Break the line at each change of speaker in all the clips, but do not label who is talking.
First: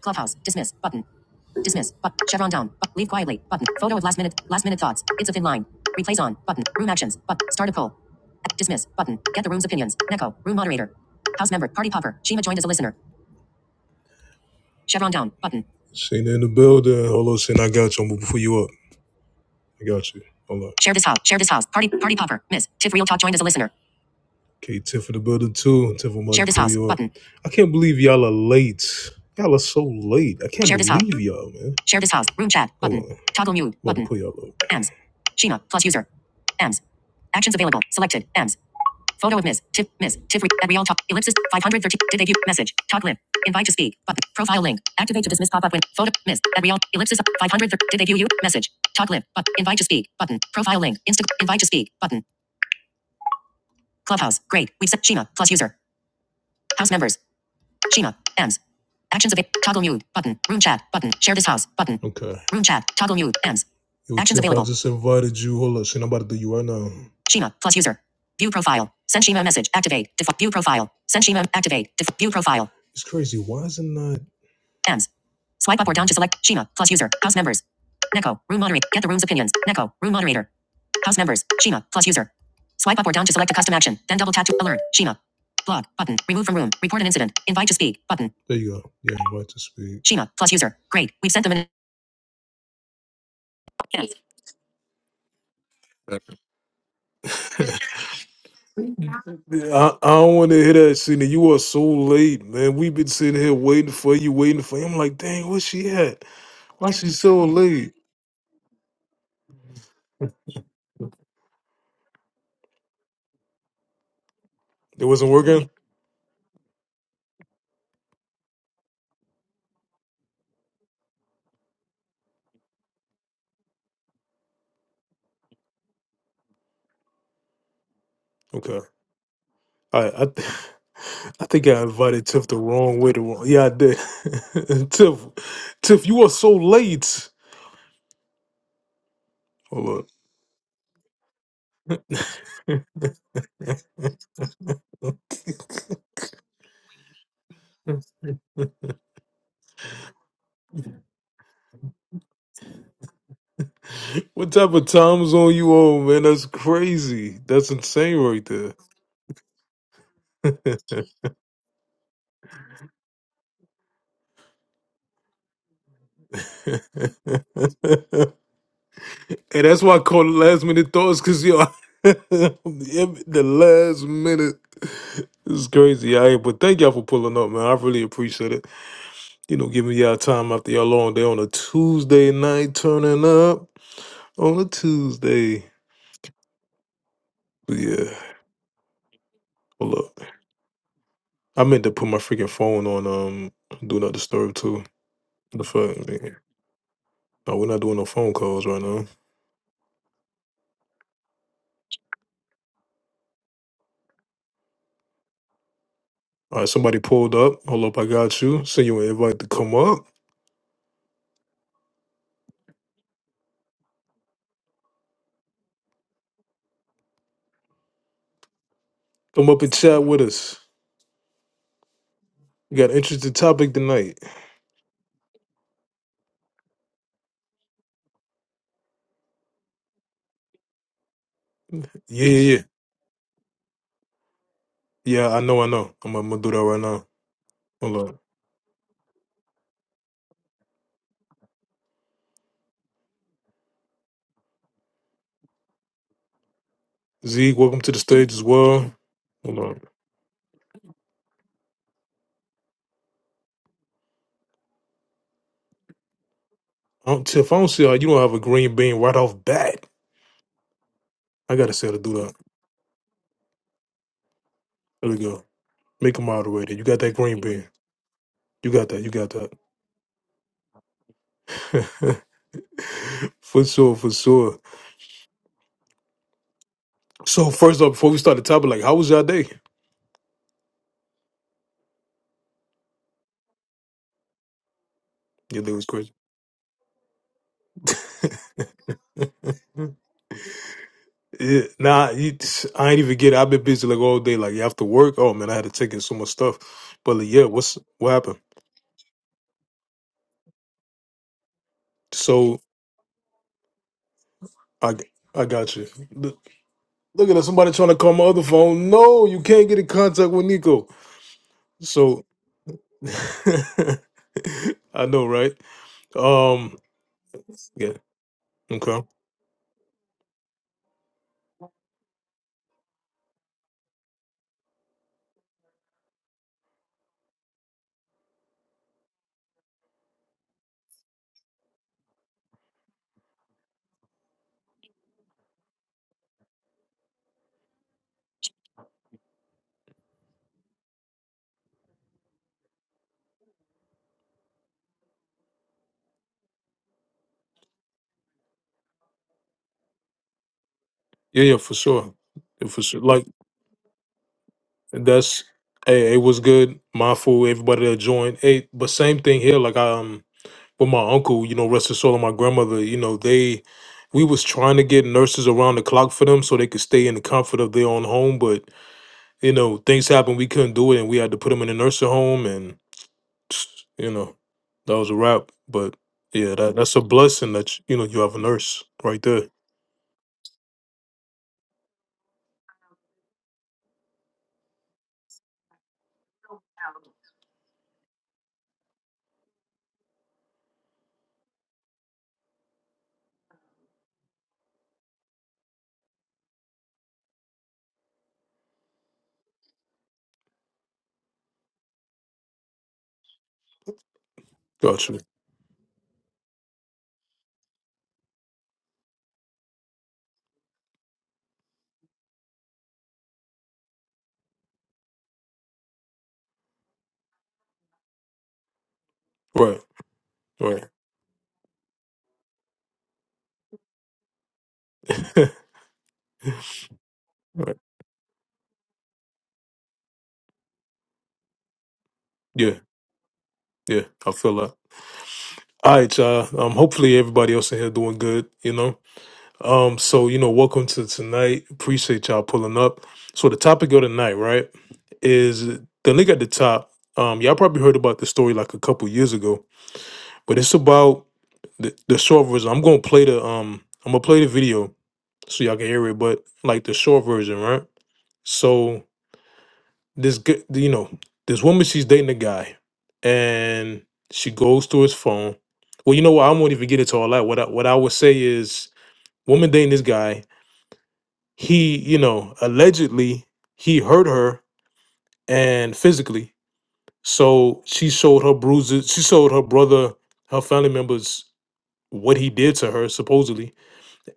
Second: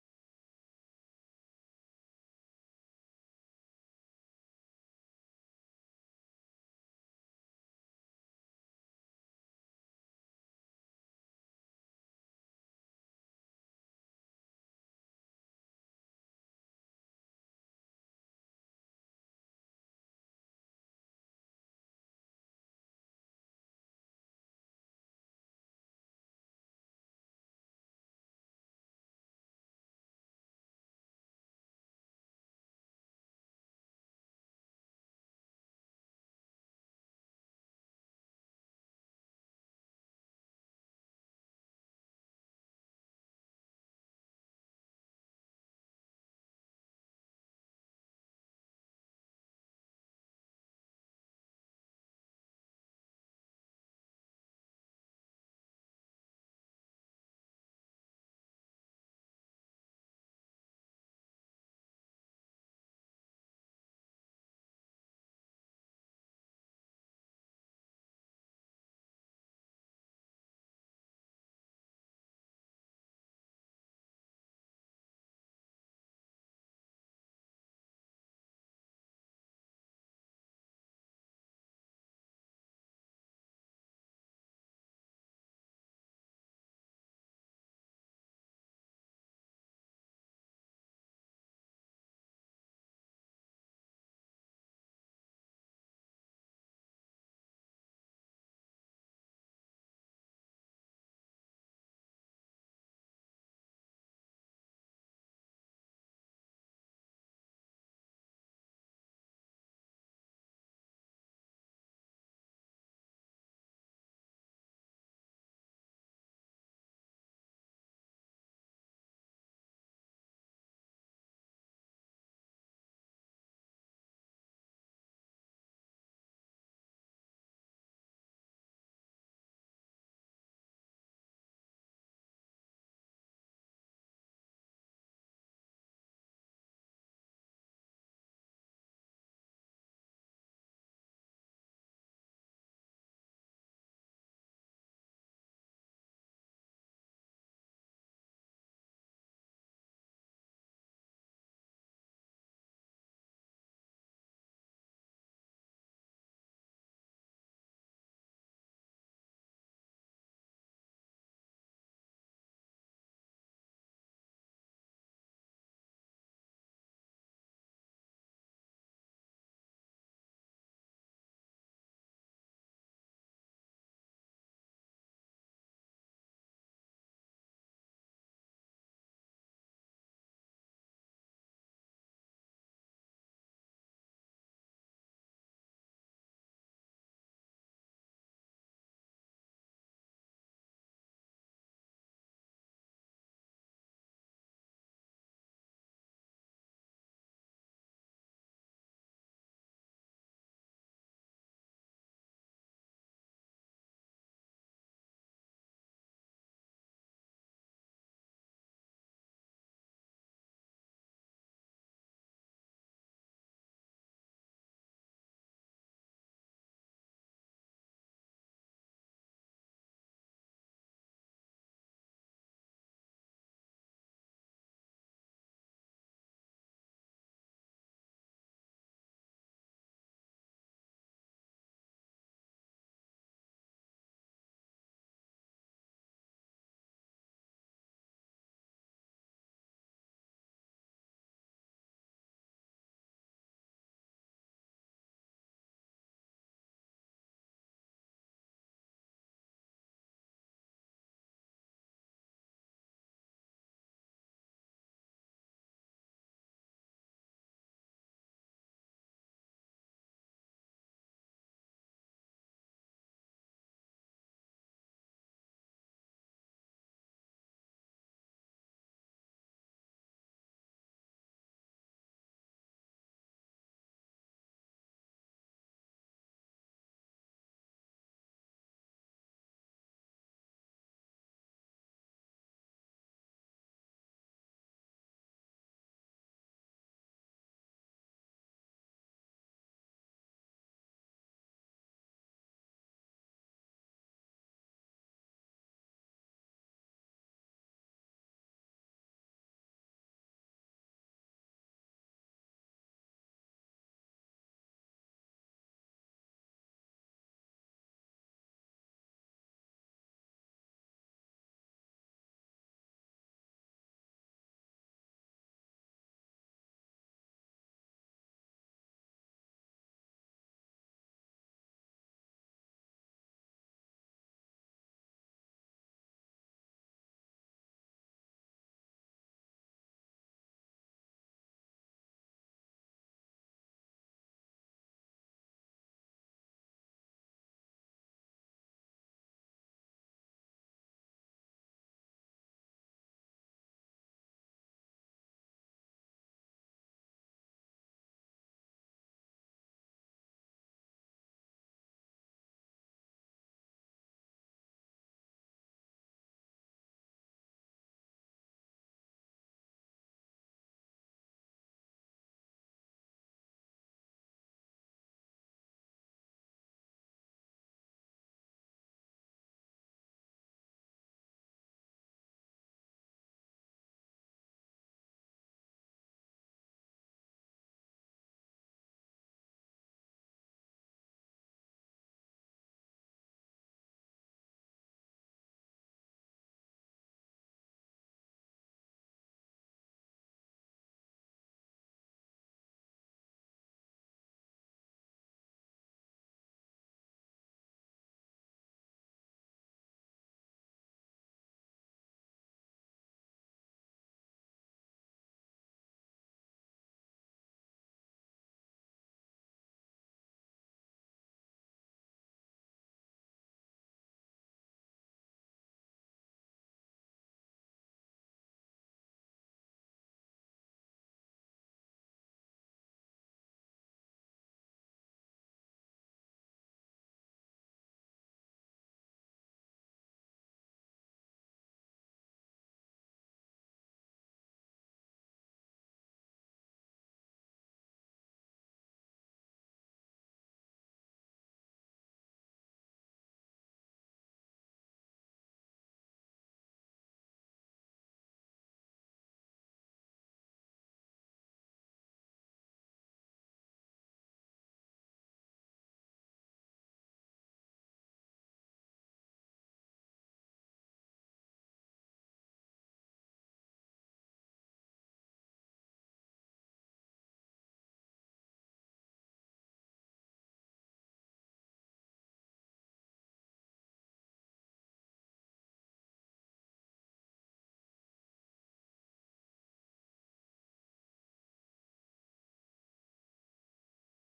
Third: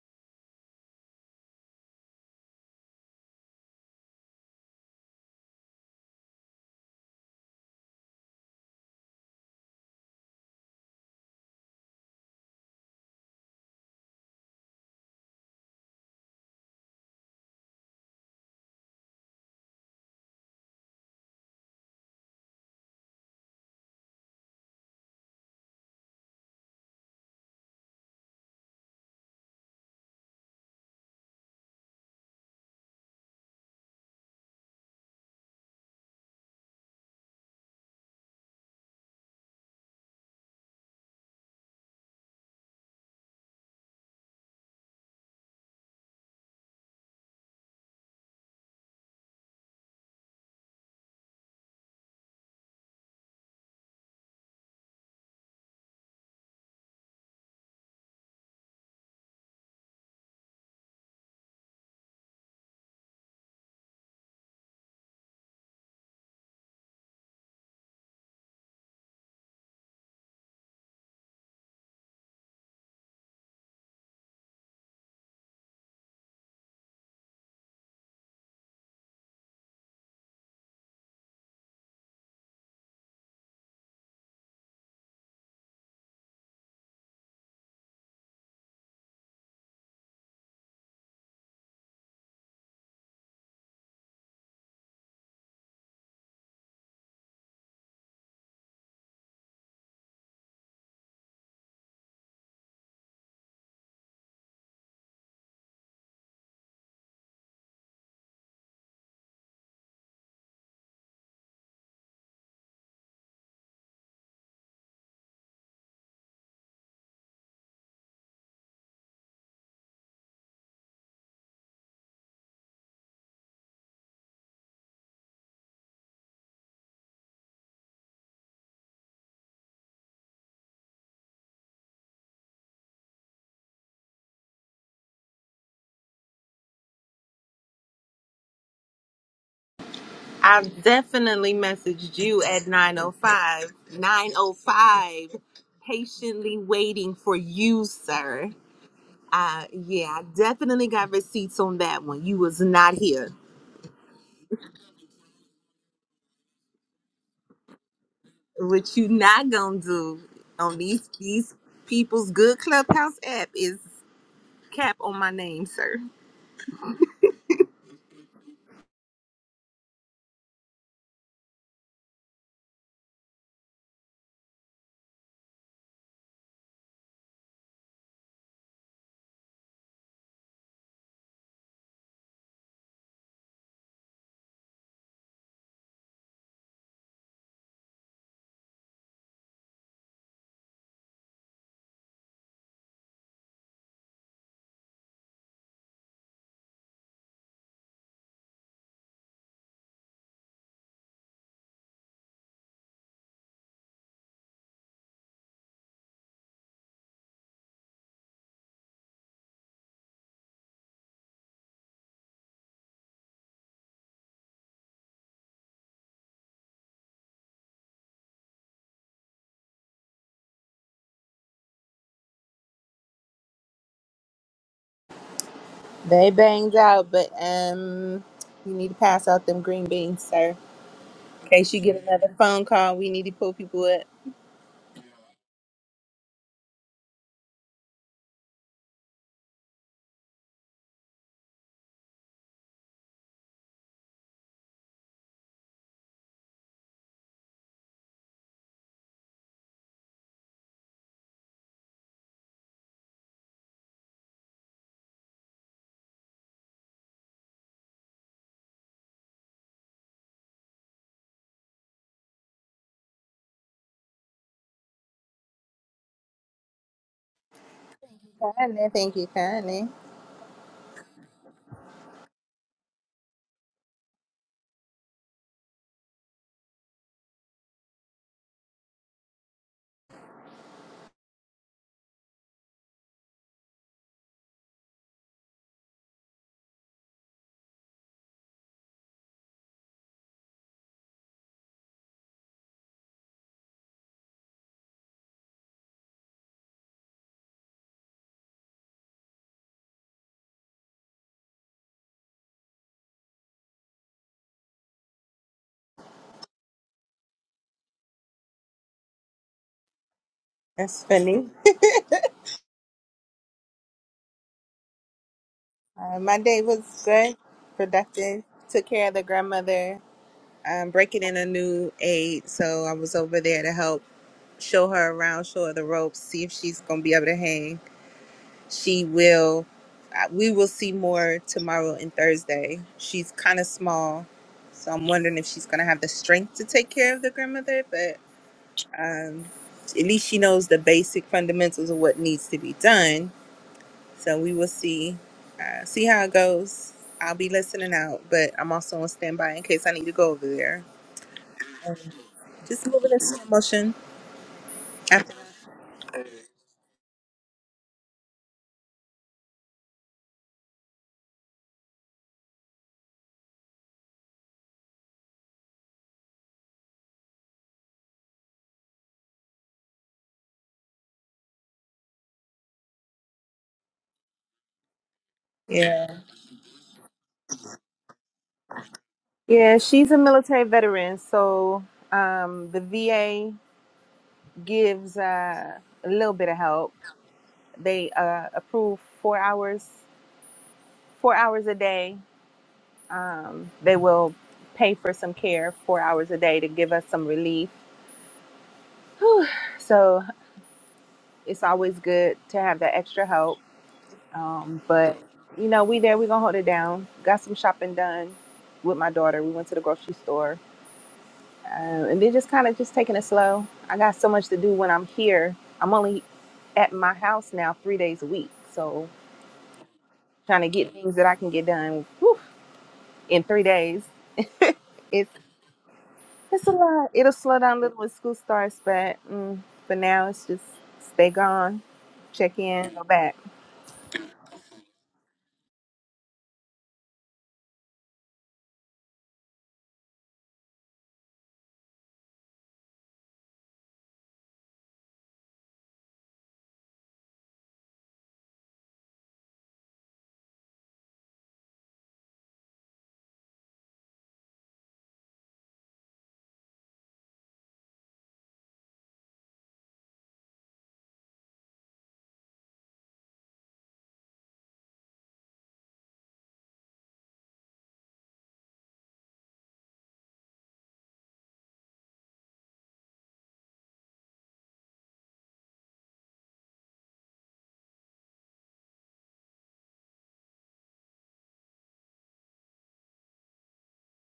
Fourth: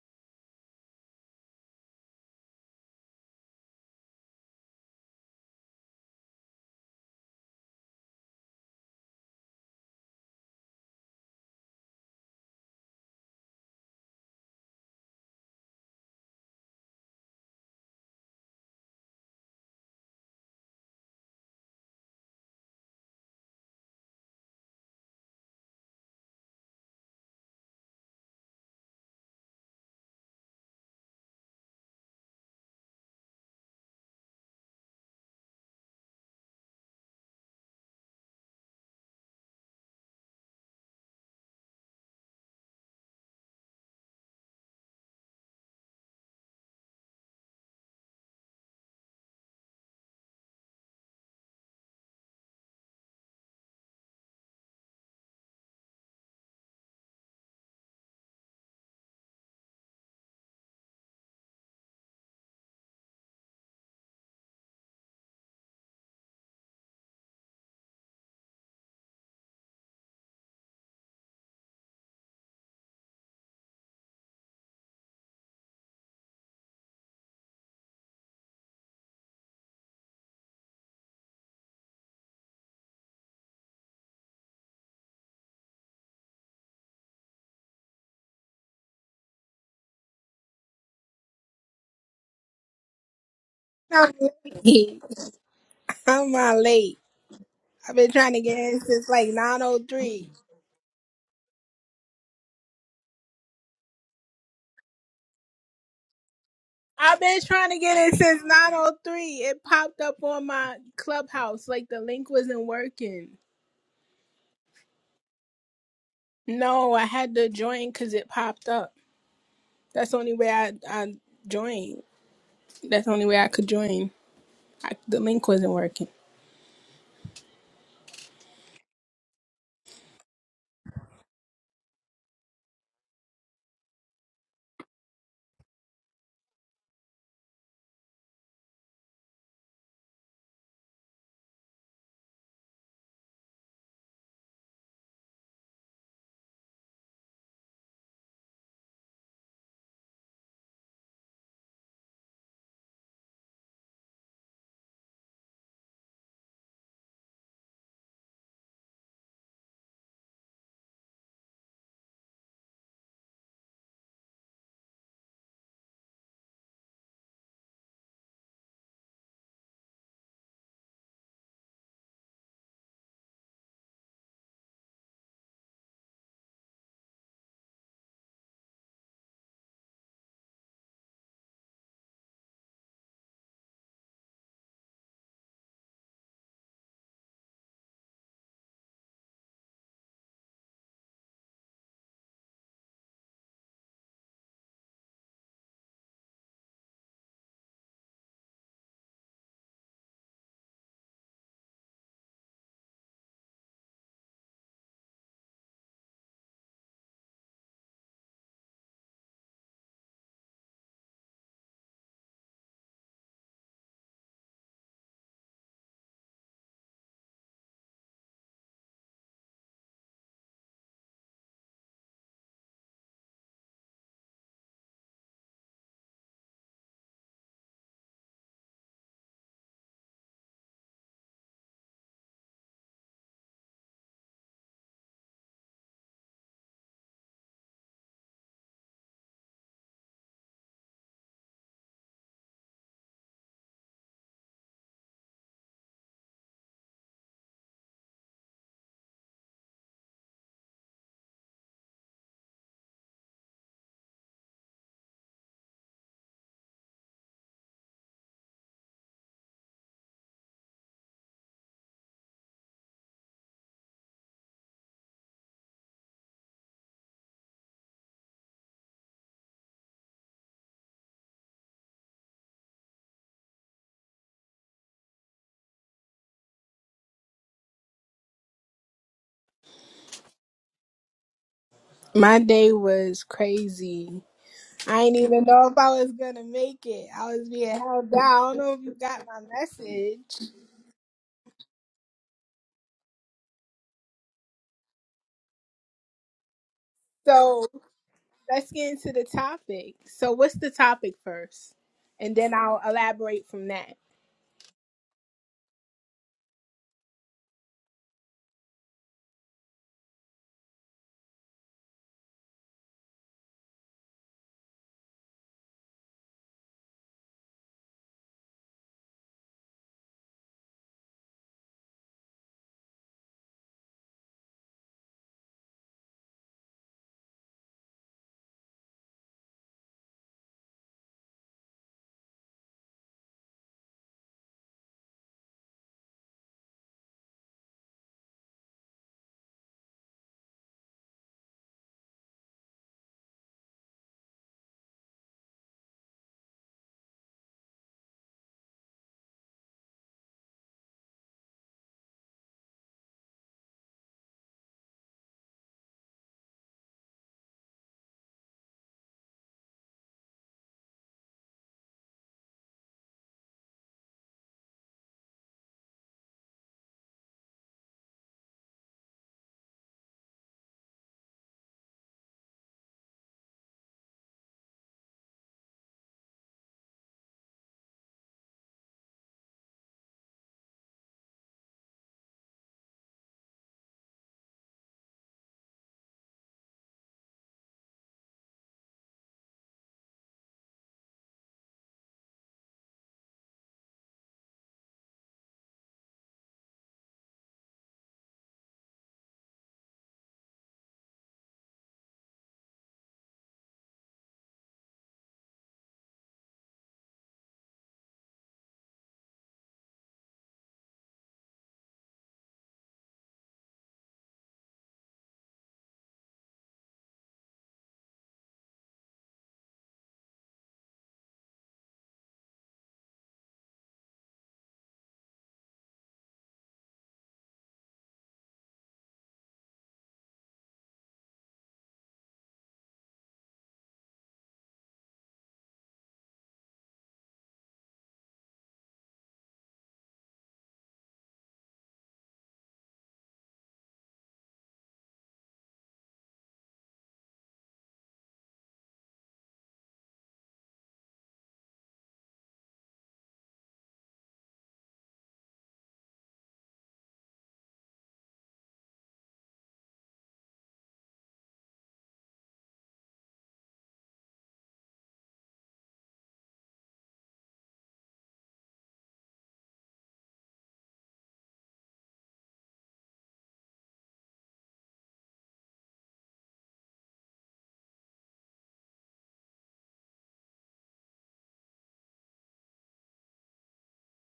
Clubhouse. Dismiss. Button. Dismiss. But chevron down. But leave quietly. Button. Photo of last minute. Last minute thoughts. It's a thin line. Replace on. Button. Room actions. But start a poll. Dismiss. Button. Get the room's opinions. Neko. Room moderator. House member. Party popper. Shima joined as a listener. Chevron down. Button. Seen in the building. Hold on, Sin. I got you. I'm gonna before you up. I got you. Hold on. Share this house. Share this house. Party. Party popper. Miss. Tiff Real Talk joined as a listener. Okay, Tiff in the building too. Tiff, I'm Share this house you up. button. I can't believe y'all are late. Y'all are so late. I can't Share this house. believe y'all, man. Share this house. Room chat button. Hold on. Toggle mute I'm about to button. pull y'all up. AMS. Sheena plus user. AMS. Actions available. Selected. AMS. Photo of Ms. Tiff. Ms. Tiff. Re- at real talk. Ellipsis. 530. Did they view? Message. Talk lib. Invite to speak. Button. Profile link. Activate to dismiss pop-up when. Photo. Ms. At real. Ellipsis. 530. Did they view you? Message. Talk lib. But invite to speak. Button. Profile link. Insta. Invite to speak. Button. Clubhouse. Great. We've set Sheena plus user. House members. Sheena. Ems. Actions available. Toggle mute. Button. Room chat. Button. Share this house. Button. Okay. Room chat. Toggle mute. Ems. Yo, Actions available. I just invited you. Hold up, shit, I'm about to do you right now. Sheena. Plus user. View profile. Send Sheena message. Activate. Default. View profile. Send Sheena. Activate. Def- view profile. It's crazy. Why is it not? Ends. Swipe up or down to select Shima plus user. House members. Neko. Room moderator. Get the room's opinions. Neko. Room moderator. House members. Shima plus user. Swipe up or down to select a custom action. Then double tap to alert. Shima. Blog button. Remove from room. Report an incident. Invite to speak button. There you go. Yeah, invite to speak. Shima plus user. Great. We've sent them an.
I'm
Yes.
late.
I,
I'm not late. I've been trying to get in since like
I
903.
don't want to hear that, Cena. You are so late, man. We've been sitting here waiting for you, waiting for you. I'm like, dang, where's she at? Why she
I've been
so
trying to
late?
get in since 903. It popped up on my clubhouse. Like the link wasn't working.
It wasn't working?
No, I had to join because it popped up. That's the only way I, I joined. That's the only way I could join. I, the link wasn't working.
Okay. I I, th- I think I invited Tiff the wrong way. The wrong yeah, I did. Tiff, Tiff, you are so late. Hold up.
I've definitely messaged you at 905. 905. Patiently waiting for you, sir. Uh yeah, I definitely got receipts on that one. You was not here.
what type of time zone you on, man? That's crazy. That's insane right there.
What you not gonna do on
and
these these people's good clubhouse app is cap on my name, sir.
that's why I call it last minute thoughts, cause yo, the last minute. This is crazy, yeah. But thank y'all for pulling up, man. I really appreciate it. you know, giving y'all time after y'all long day on a Tuesday night, turning up on a Tuesday. But yeah, hold up. I meant to put my freaking phone on um do not disturb too. The fuck, man. No, we're not doing no phone calls right now. All right, somebody pulled up. Hold up, I got you. Send you an invite to come up. Come up and chat with us. We got an interesting topic tonight.
They banged out, but um you need to pass out them green beans, sir. In case you get
Yeah,
another
yeah, yeah.
phone call, we need to pull people up.
Yeah, I know, I know. I'm, I'm gonna do that right now. Hold up. Zeke, welcome to the stage as well. Hold on. Um, so if I don't see how you don't have a green bean right off bat, I gotta say to do that. There we go. Make him out of the way. There. You got that green bean. You
Kindly,
got that. You
thank you,
got
kindly.
that. for sure. For sure. So first off, before we start the topic, like, how was your day?
My day was crazy. I didn't even
Your
know
day
if
was
I was
crazy.
gonna make it. I was being held down. I don't know if you got my message.
Yeah, nah, you, I ain't even get it. I've been busy like all day. Like after work, oh man, I had to take in so much stuff. But like, yeah,
So
what's what happened?
let's get into the topic. So, what's the topic first? And then
So
I'll elaborate from that.
I I got you. Look, look at that, somebody trying to call my other phone. No, you can't get in contact with Nico.
That's funny.
So I know, right?
Uh, my day
Um,
was good,
yeah,
productive. Took
okay,
care of the grandmother. I'm breaking in a new aide, so I was over there to help show her around, show her the ropes, see if she's gonna be able to hang. She will. uh, We will see more tomorrow and Thursday. She's kind of small, so I'm wondering if she's gonna have the strength to take care of the grandmother. But um, at least she knows the basic fundamentals of what needs to be done. So we will see, uh, see how it goes. I'll be listening out, but I'm also on standby in case I need to go over there.
yeah, yeah, for sure, yeah, for
Just
sure.
moving in
Like
slow motion. After,
that's, hey, it was good. Mindful, everybody that joined. Hey, but same thing here. Like um, with my uncle, you know, rest his soul, and my grandmother, you know, they, we was trying to get nurses around the clock for them so they could stay in the comfort of their own home, but you know, things happened. We couldn't do it, and we had to put them in a nursing home, And. you know, that was a wrap. But
yeah.
yeah, that that's a blessing that you, know you have a nurse right there.
Yeah, she's a military veteran, so um, the VA gives uh, a little bit of help. They uh, approve four hours, four hours a day. Um, they will pay for some care, four hours a day, to give us some relief. Whew. So it's always good to have that extra help. Um, but
Gotcha.
you know, we there. We gonna hold it down. Got some shopping done with my daughter. We went to the grocery store, uh, and then just kind of just taking it slow. I got so much to do when I'm here. I'm only at my house now three days a week, so
Right.
trying to
Right.
get things that I can get done whew, in three days. It's it's a lot. It'll slow
right.
down a little when school starts, but mm, for now, it's just stay gone, check
Yeah.
in, go back.
Yeah. I feel that. All right, y'all. Um, hopefully everybody else in here doing good. You know. Um. So you know, welcome to tonight. Appreciate y'all pulling up. So the topic of tonight, right, is the link at the top. Um, y'all probably heard about the story like a couple years ago, but it's about the, the short version. I'm gonna play the um, I'm gonna play the video, so y'all can hear it, but like the short version, right? So this g- you know, this woman she's dating a guy, and she goes through his phone. Well, you know what? I won't even get into all that. What I, what I would say is, woman dating this guy, he you know allegedly he hurt her and physically. So she showed her bruises. She showed her brother, her family members, what he did to her supposedly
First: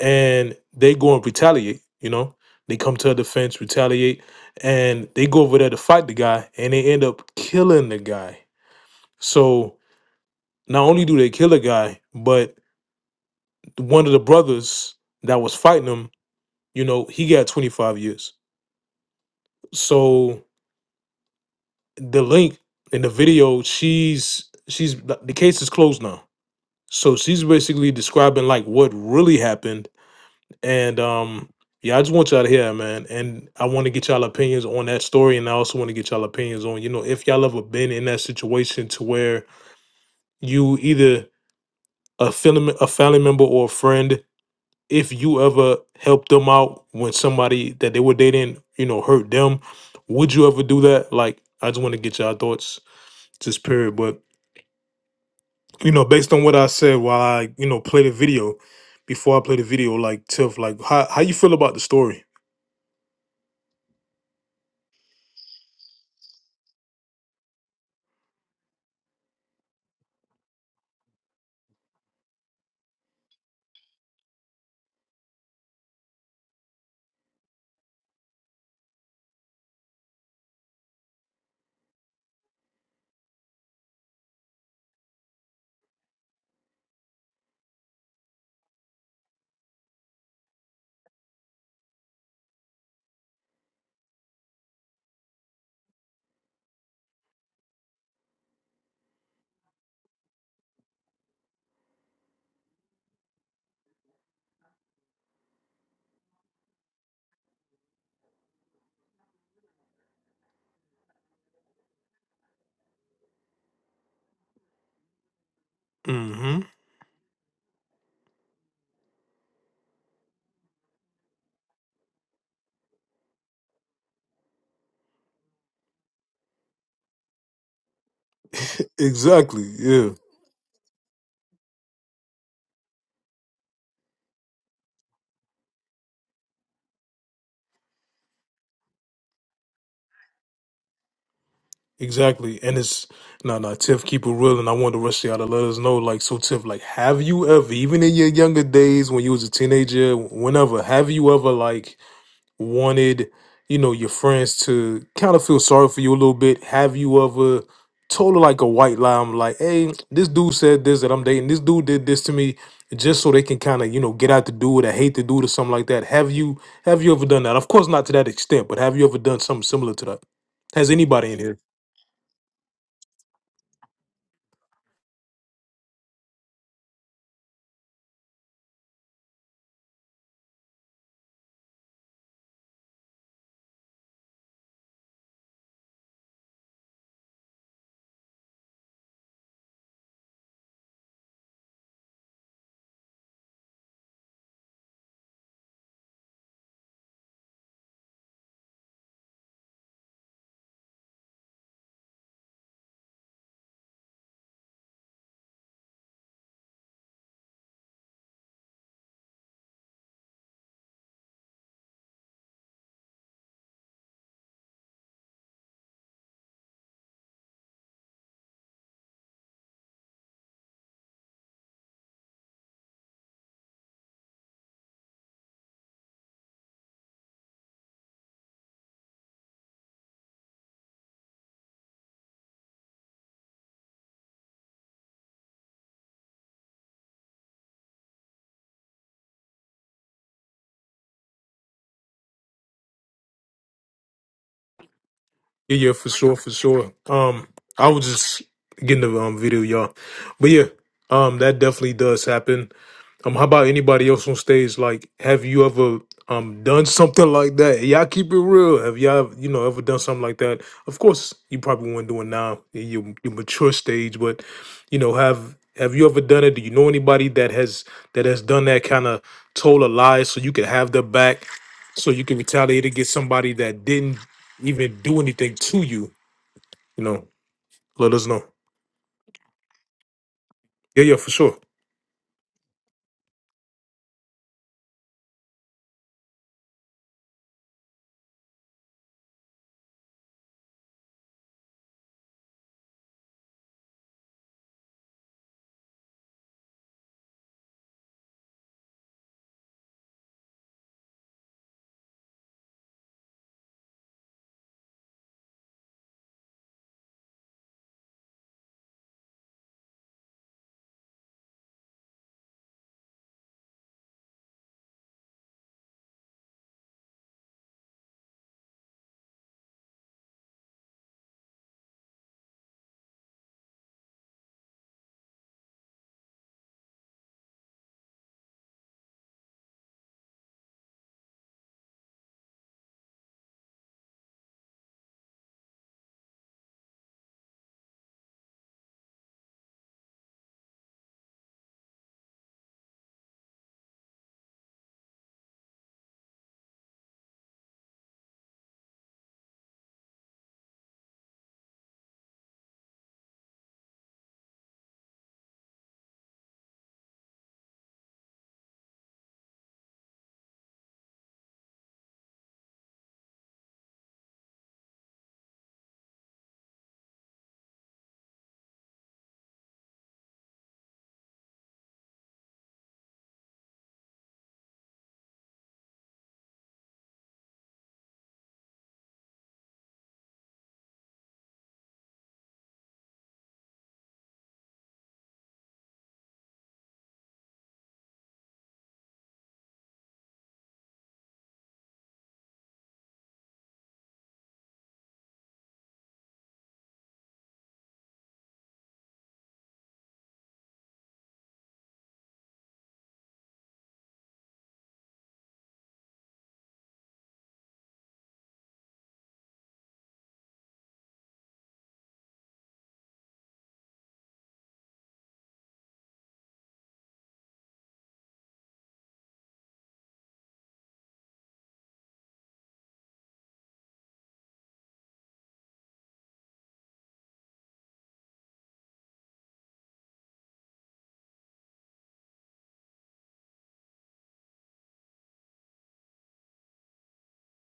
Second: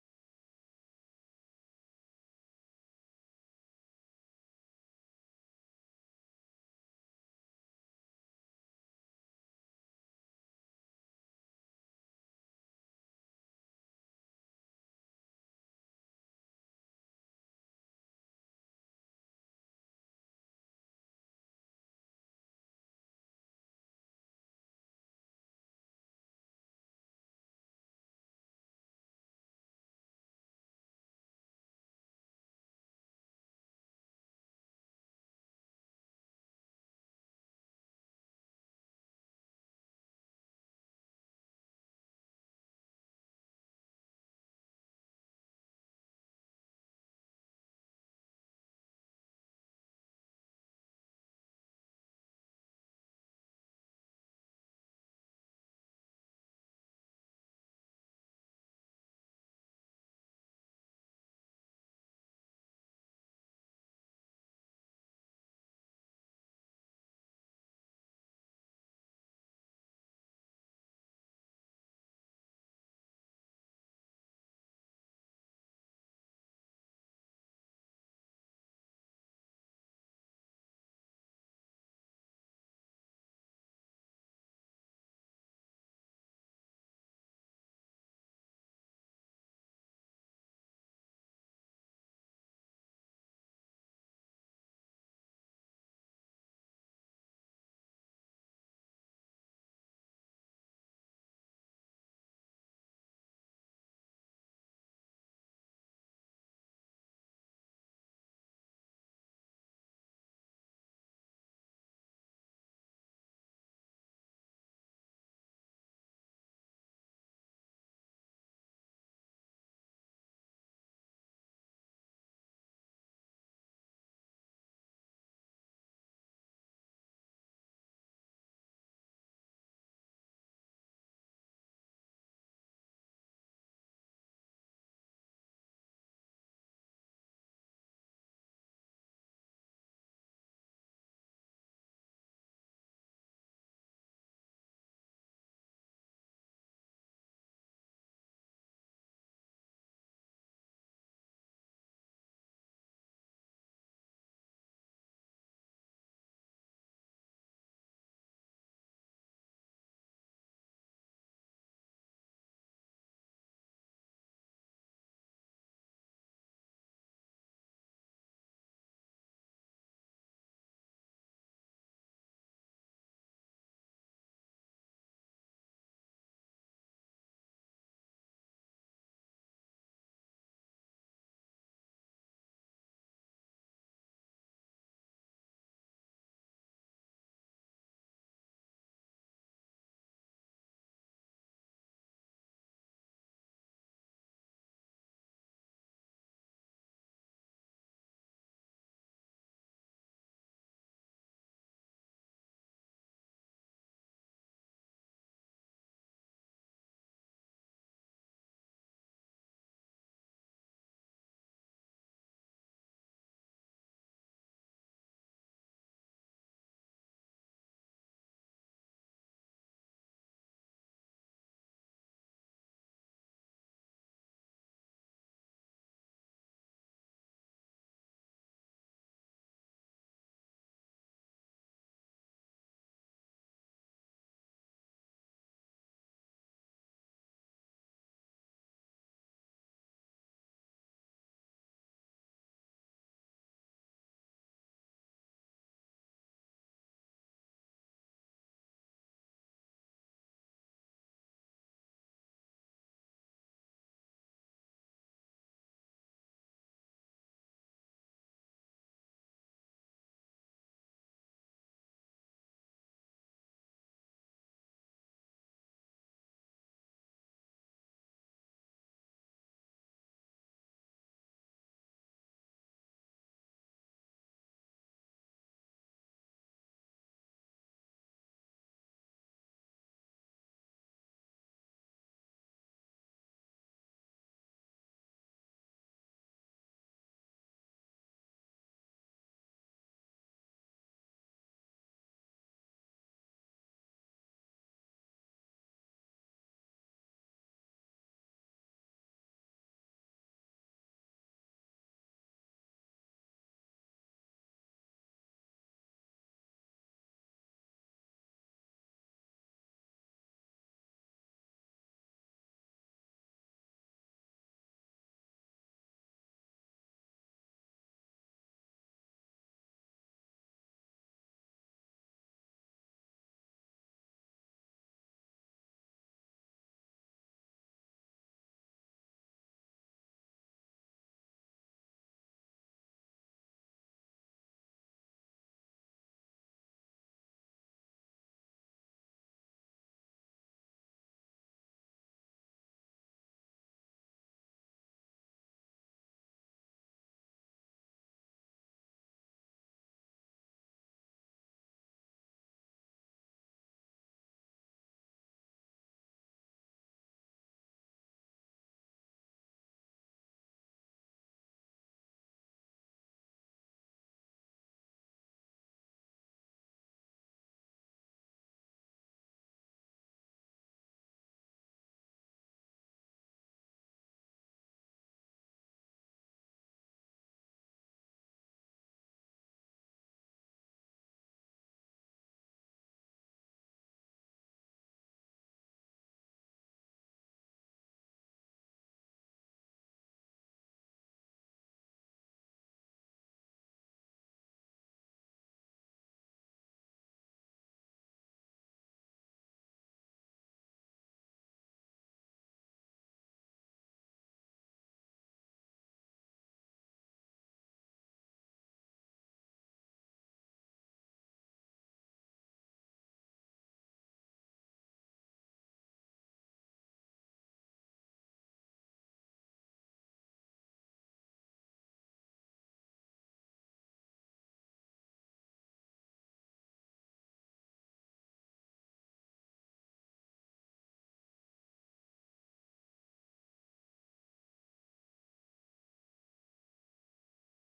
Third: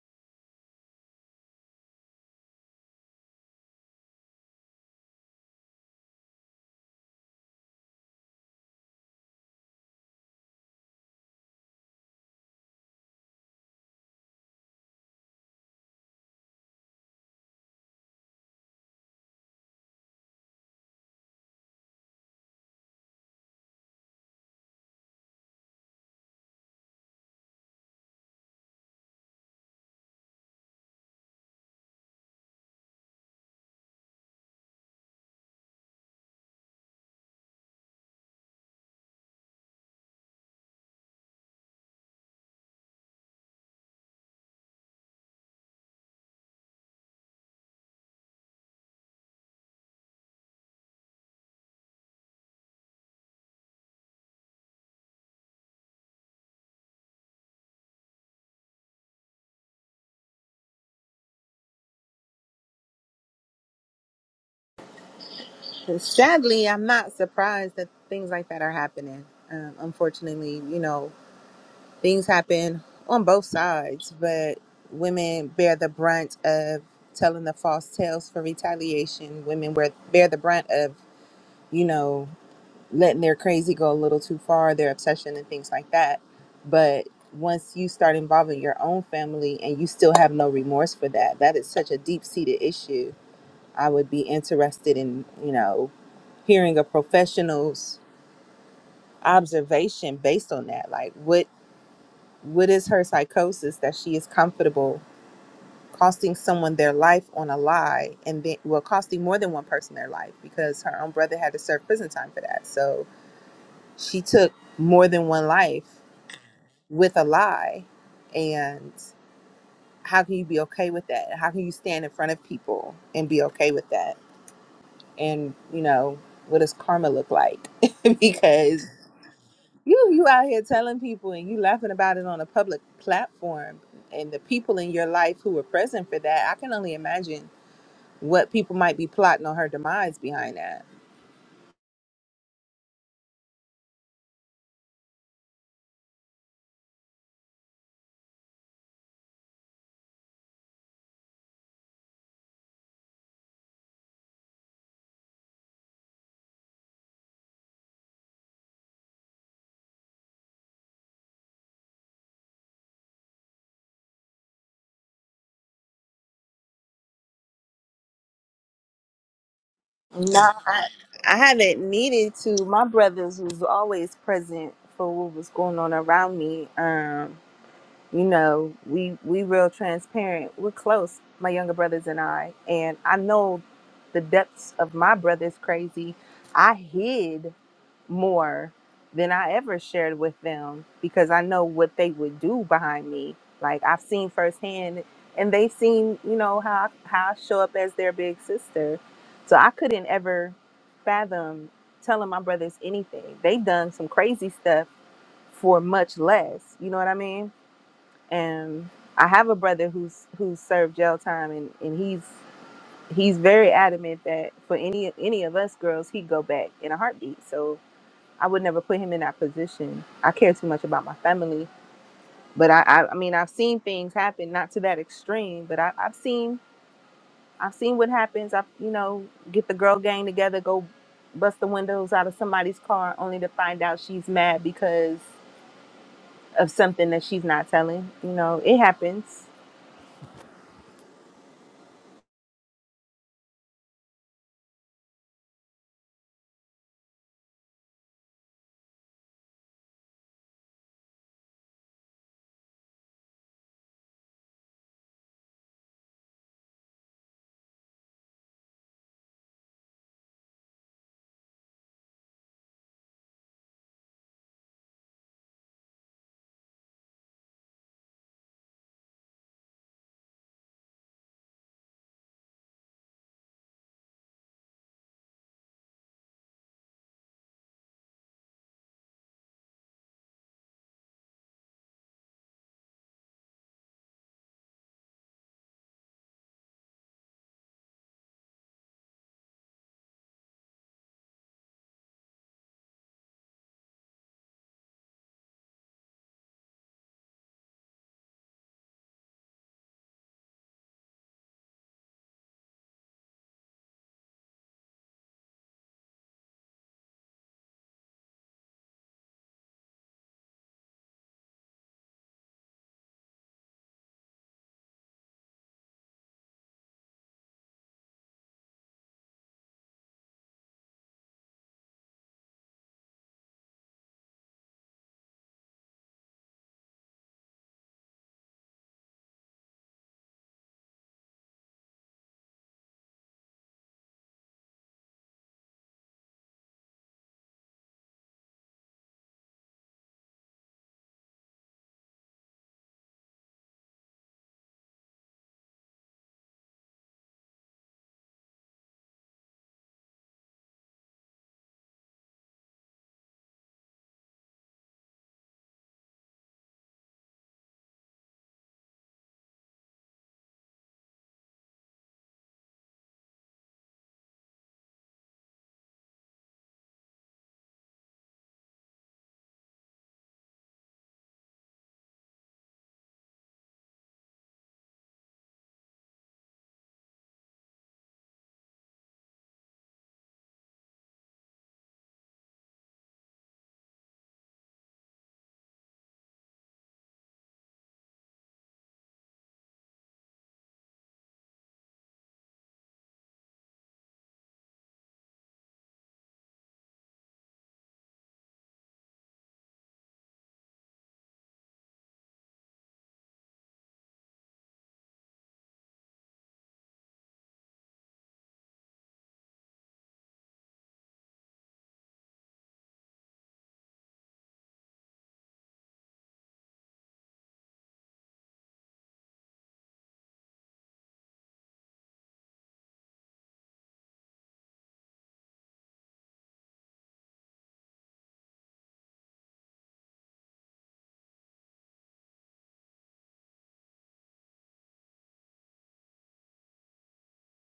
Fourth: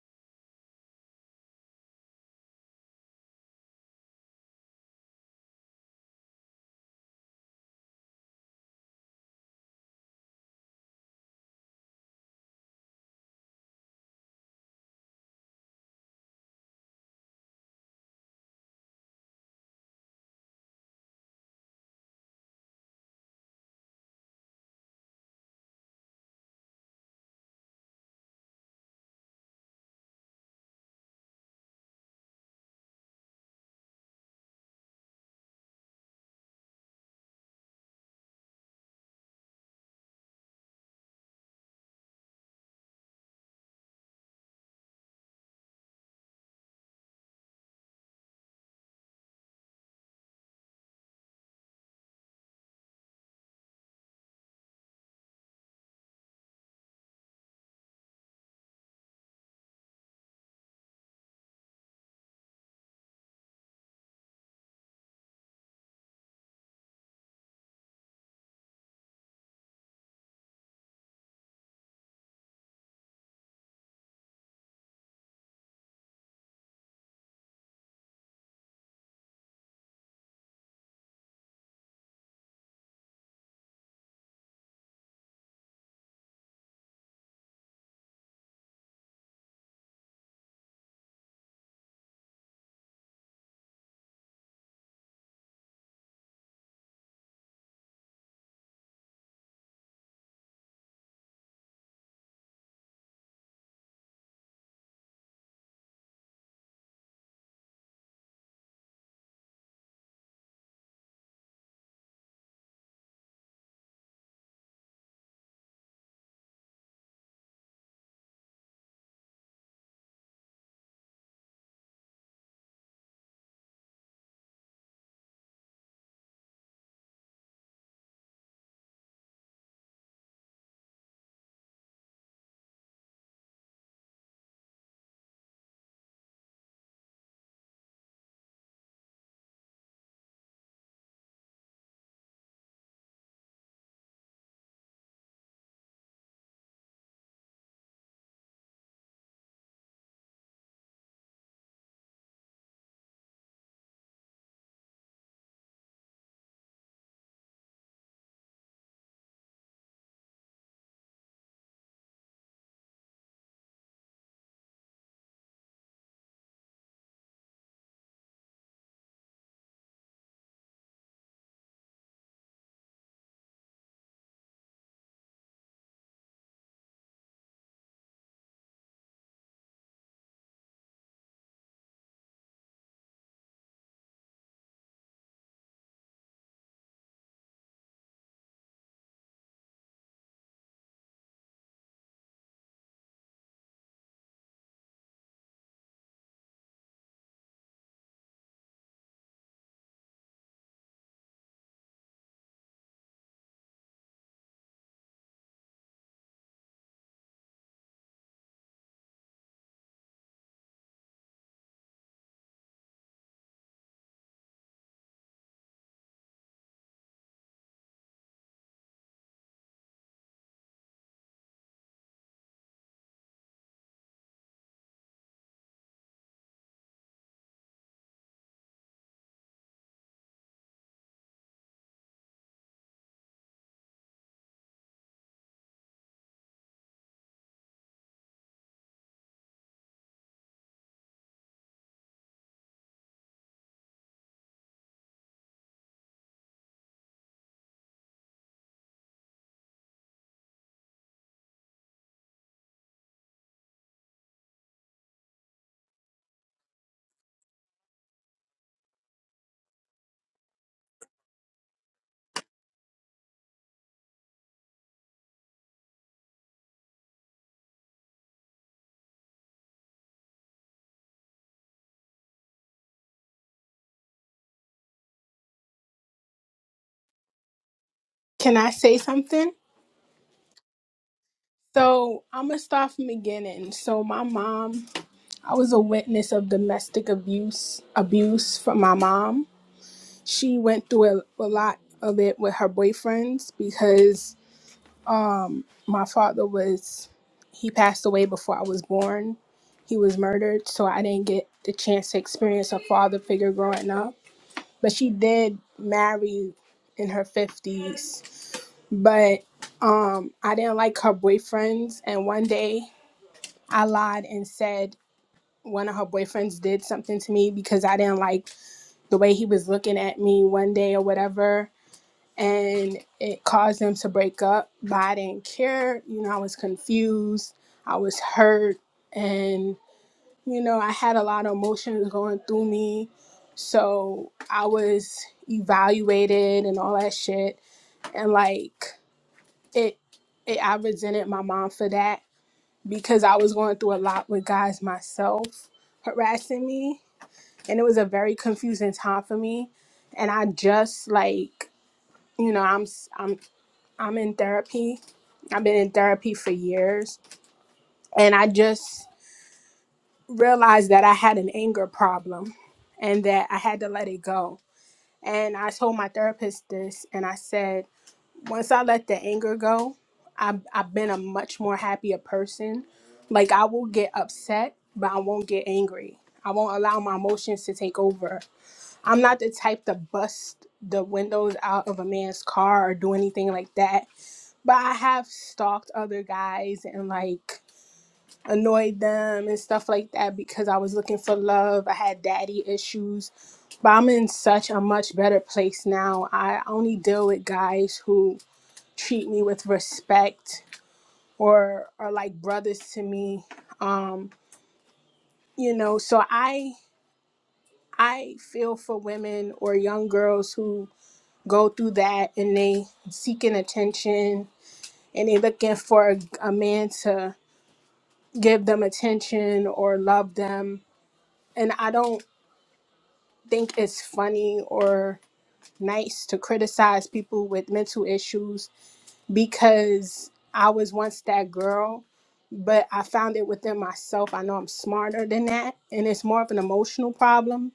and they go and retaliate. You know, they come to her defense, retaliate, and they go over there to fight the guy, and they end up killing the guy. So not only do they kill a guy, but one of the brothers that was fighting him, you know, he got 25 years. So the link in the video, she's she's the case is closed now. So she's basically describing like what really happened And um, yeah, I just want y'all to hear, that, man. And I want to get y'all opinions on that story, and I also want to get y'all opinions on, you know, if y'all ever been in that situation to where you either a family, a family member or a friend, if you ever helped them out when somebody that they were dating, you know, hurt them, would you ever do that? Like, I just want to get y'all thoughts, just period. But you know, based on what I said while I, you know, play the video, before I play the video, like Tiff, like how how you feel about the story?
And Sadly, I'm not surprised that things like that are happening. Um, unfortunately, you know, things happen on both sides, but women bear the brunt of telling the false tales for retaliation. Women wear, bear the brunt of, you know, letting their crazy go a little too far, their obsession and things like that. But once you start involving your own family and you still have no remorse for that, that is such a deep seated issue I would be interested in, you know, hearing a professional's observation based on that. Like what what is her psychosis that she is comfortable costing someone their life on a lie and then well costing more than one person their life because her own brother had to serve prison time for that. So she took more than one life with a lie and how can you be okay with that? How can you stand in front of people and be okay with that? and you know what does karma look like because
Exactly.
you
Yeah.
you out here telling people and you laughing about it on a public platform and the people in your life who were present for that i can only imagine what people might be plotting on her demise behind that
Exactly. And it's no, no. Tiff, keep it real, and I wanted to rush y'all to let us know. Like, so Tiff, like, have you ever, even in your younger days when you was a teenager, whenever, have you ever like wanted, you know, your friends to kind of feel sorry for you a little bit? Have you ever told her like a white lie? I'm like, hey, this dude said this that I'm dating. This dude did this to me just so they can kind of, you know, get out to do dude I hate the dude or something like that. Have you have you ever done that? Of course not to that extent, but have you ever done something similar to that?
No, I,
Has anybody
I
in here?
haven't needed to. My brothers was always present for what was going on around me. Um, you know we we real transparent we're close my younger brothers and i and i know the depths of my brother's crazy i hid more than i ever shared with them because i know what they would do behind me like i've seen firsthand and they've seen you know how how i show up as their big sister so i couldn't ever fathom telling my brothers anything they done some crazy stuff for much less you know what i mean and I have a brother who's who's served jail time, and and he's he's very adamant that for any any of us girls, he'd go back in a heartbeat. So I would never put him in that position. I care too much about my family, but I I, I mean I've seen things happen, not to that extreme, but I, I've seen I've seen what happens. I you know get the girl gang together, go bust the windows out of somebody's car, only to find out she's mad because of something that she's not telling. You know it happens.
Yeah, yeah, for sure, for sure. Um, I was just getting the um video, y'all. But yeah, um, that definitely does happen Um, how about anybody else on stage? Like, have you ever um done something like that? Hey, Y'all keep it real. Have y'all you know ever done something like that? Of course, you probably wouldn't do it now in your, your mature stage, but you know, have have you ever done it? Do you know anybody that has that has done that kind of told a lie so you could have their back, so you can retaliate against somebody that didn't even do anything to you? You know, let us know.
Can I say something?
Yeah, yeah, for sure.
So, I'm going to start from the beginning. So, my mom, I was a witness of domestic abuse, abuse from my mom. She went through a, a lot of it with her boyfriends because um, my father was, he passed away before I was born. He was murdered, so I didn't get the chance to experience a father figure growing up but she did marry in her 50s but um i didn't like her boyfriends and one day i lied and said one of her boyfriends did something to me because i didn't like the way he was looking at me one day or whatever and it caused them to break up but i didn't care you know i was confused i was hurt and you know, I had a lot of emotions going through me. So I was evaluated and all that shit. And like it, it I resented my mom for that because I was going through a lot with guys myself harassing me. And it was a very confusing time for me. And I just like, you know, I'm s- I'm I'm in therapy. I've been in therapy for years. And I just realized that I had an anger problem and that I had to let it go. And I told my therapist this, and I said, once I let the anger go, I've, I've been a much more happier person. Like, I will get upset, but I won't get angry. I won't allow my emotions to take over. I'm not the type to bust the windows out of a man's car or do anything like that. But I have stalked other guys and, like, annoyed them and stuff like that because I was looking for love. I had daddy issues. But I'm in such a much better place now. I only deal with guys who treat me with respect or are like brothers to me. Um, you know, so I I feel for women or young girls who go through that and they seeking attention and they looking for a, a man to give them attention or love them and I don't think it's funny or nice to criticize people with mental issues because I was once that girl, but I found it within myself. I know I'm smarter than that, and it's more of an emotional problem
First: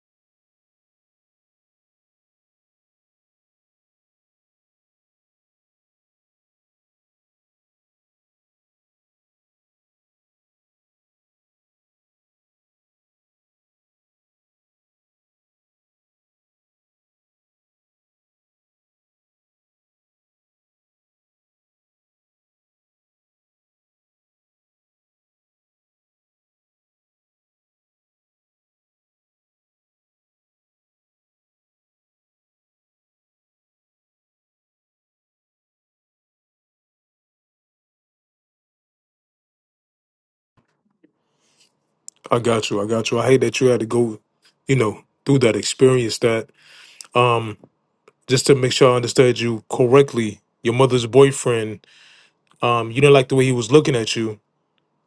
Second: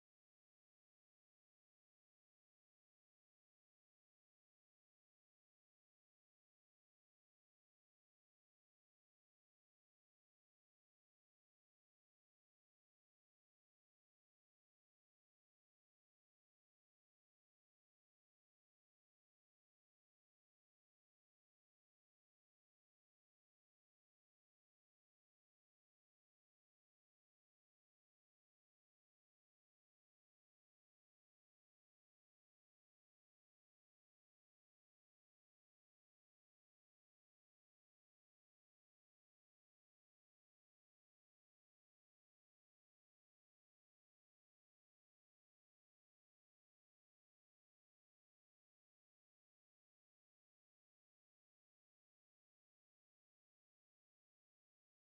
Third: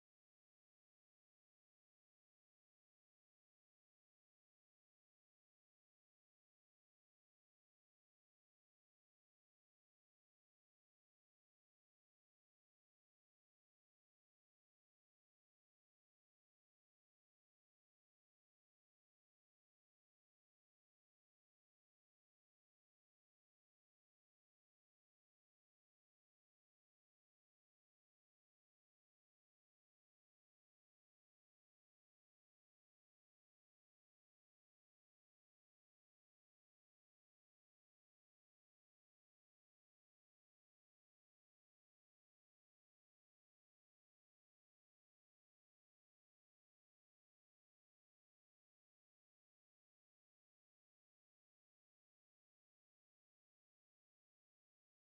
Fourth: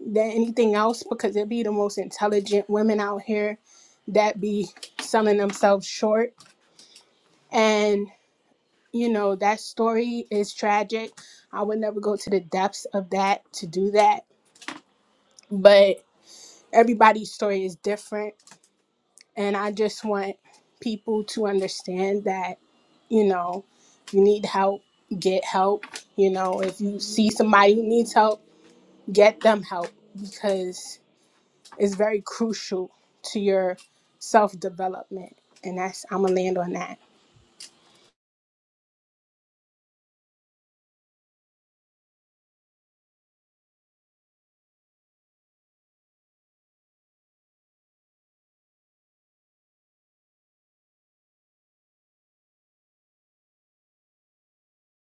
than anything else because it be the most intelligent women out here that be selling themselves short. And, you know, that story is tragic. I would never go to the depths of that to do that, but everybody's story is different And I just want people to understand that, you know, you need help, get help. You know, if you see somebody who needs help, get them help because it's very crucial to your self development. And that's, I'm going to land on that.
I got you. I got you. I hate that you had to go, you know, through that experience. That Um, just to make sure I understood you correctly, your mother's boyfriend, um, you didn't like the way he was looking at you,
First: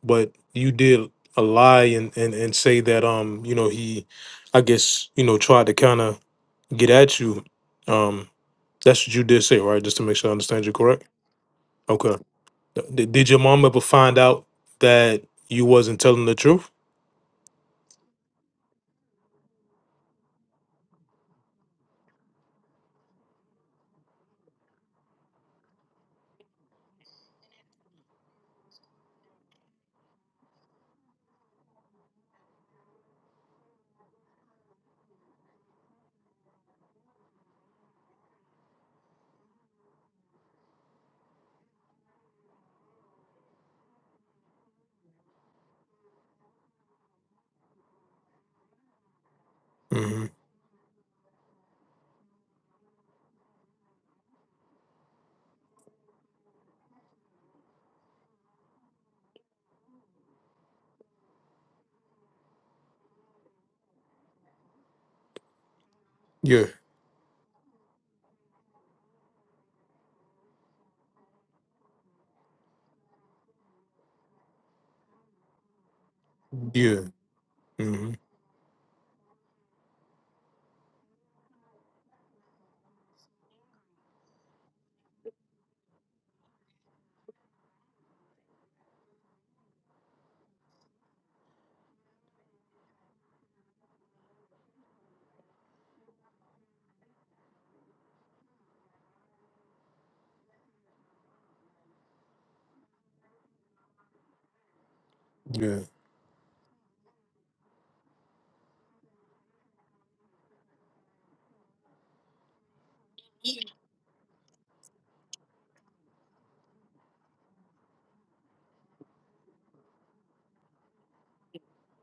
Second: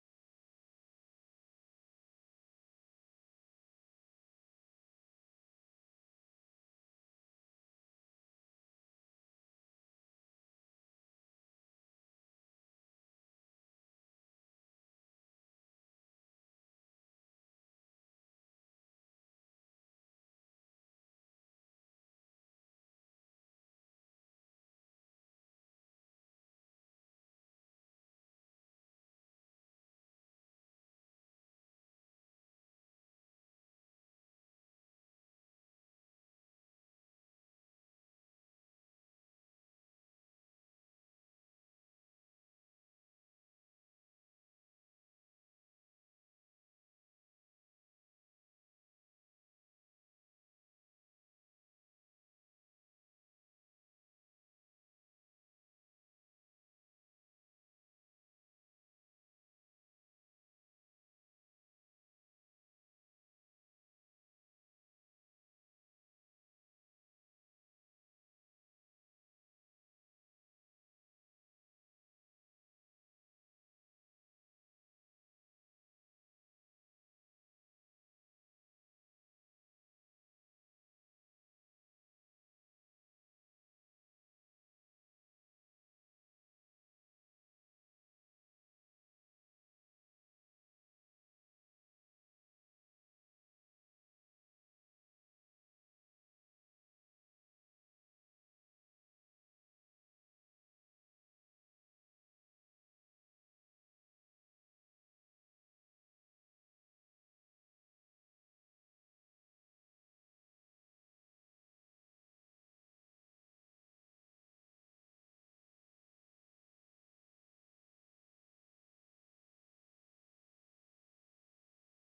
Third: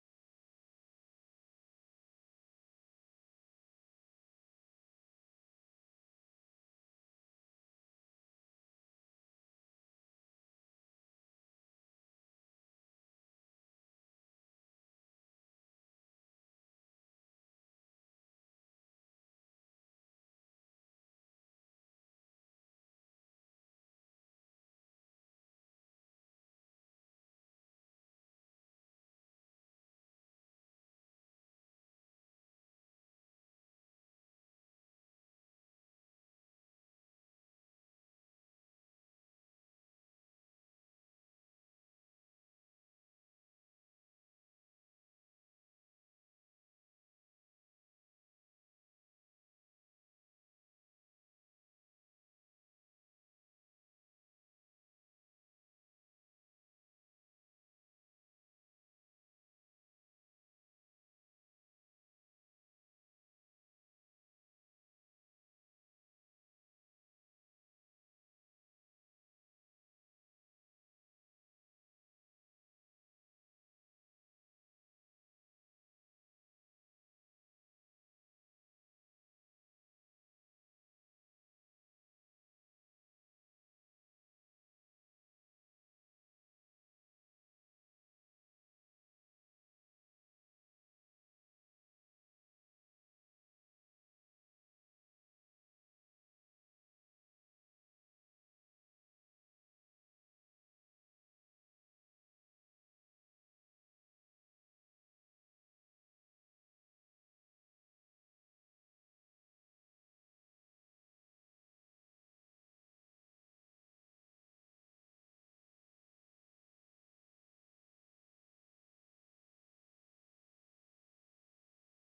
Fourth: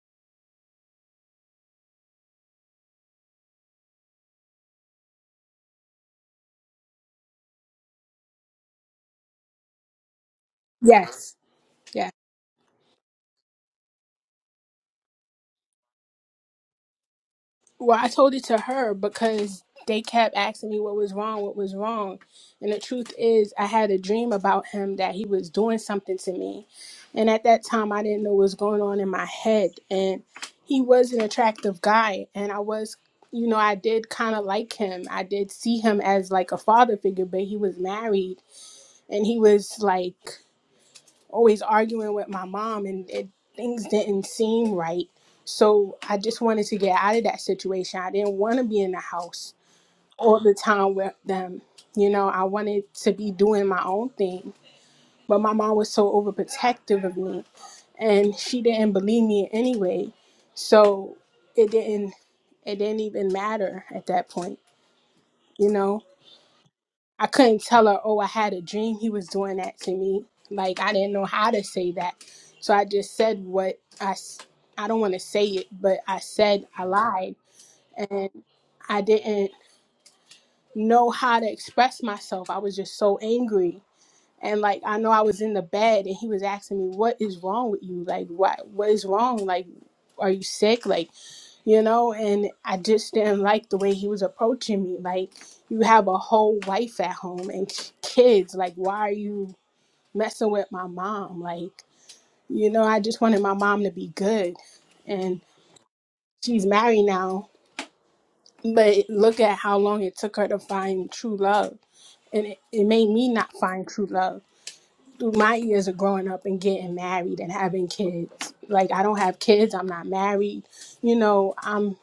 but you did a lie and and, and say that um, you know, he I guess, you know, tried to kinda get at you. Um, that's what you did say, right? Just to make sure I understand you correct.
Yes. Yes.
Okay. D- Did your mom ever find out that you wasn't telling the truth?
Well, I told it to her because they kept asking me what was wrong, what was wrong. And the truth is, I had a dream about him that he was doing something to me. And at that time, I didn't know what was going on in my head. And he was an attractive guy. And I was, you know, I did kind of like him. I did see him as like a father figure, but he was married and he was like, always arguing with my mom and it, things didn't seem right. So I just wanted to get out of that situation. I didn't want to be in the house
hmm
all the time with them. You know, I wanted to be doing my own thing. But my mom was so overprotective of me and she didn't believe me anyway. So it didn't it didn't even matter at that point, you know.
Yeah,
I couldn't tell her, oh, I had a dream he was doing that to me. Like, I didn't know how to say that. So I just said what I, s- I don't want to say it, but I said I
yeah,
lied.
hmm
And I didn't know how to express myself. I was just so angry. And like, I know I was in the bed and he was asking me, what is wrong with you? Like, what, what is wrong? Like, are you sick? Like, you know, and I just didn't like the way he was approaching me. Like, you have a whole wife at home and kids. Like, why are you messing with my mom? Like, you know, I just wanted my mom to be good. And
yeah,
she's married now, but look at how long it took her to find true love. And it, it made me not find true love through my years of growing up and getting married and having kids. Like, I don't have kids, I'm not married. You know, I'm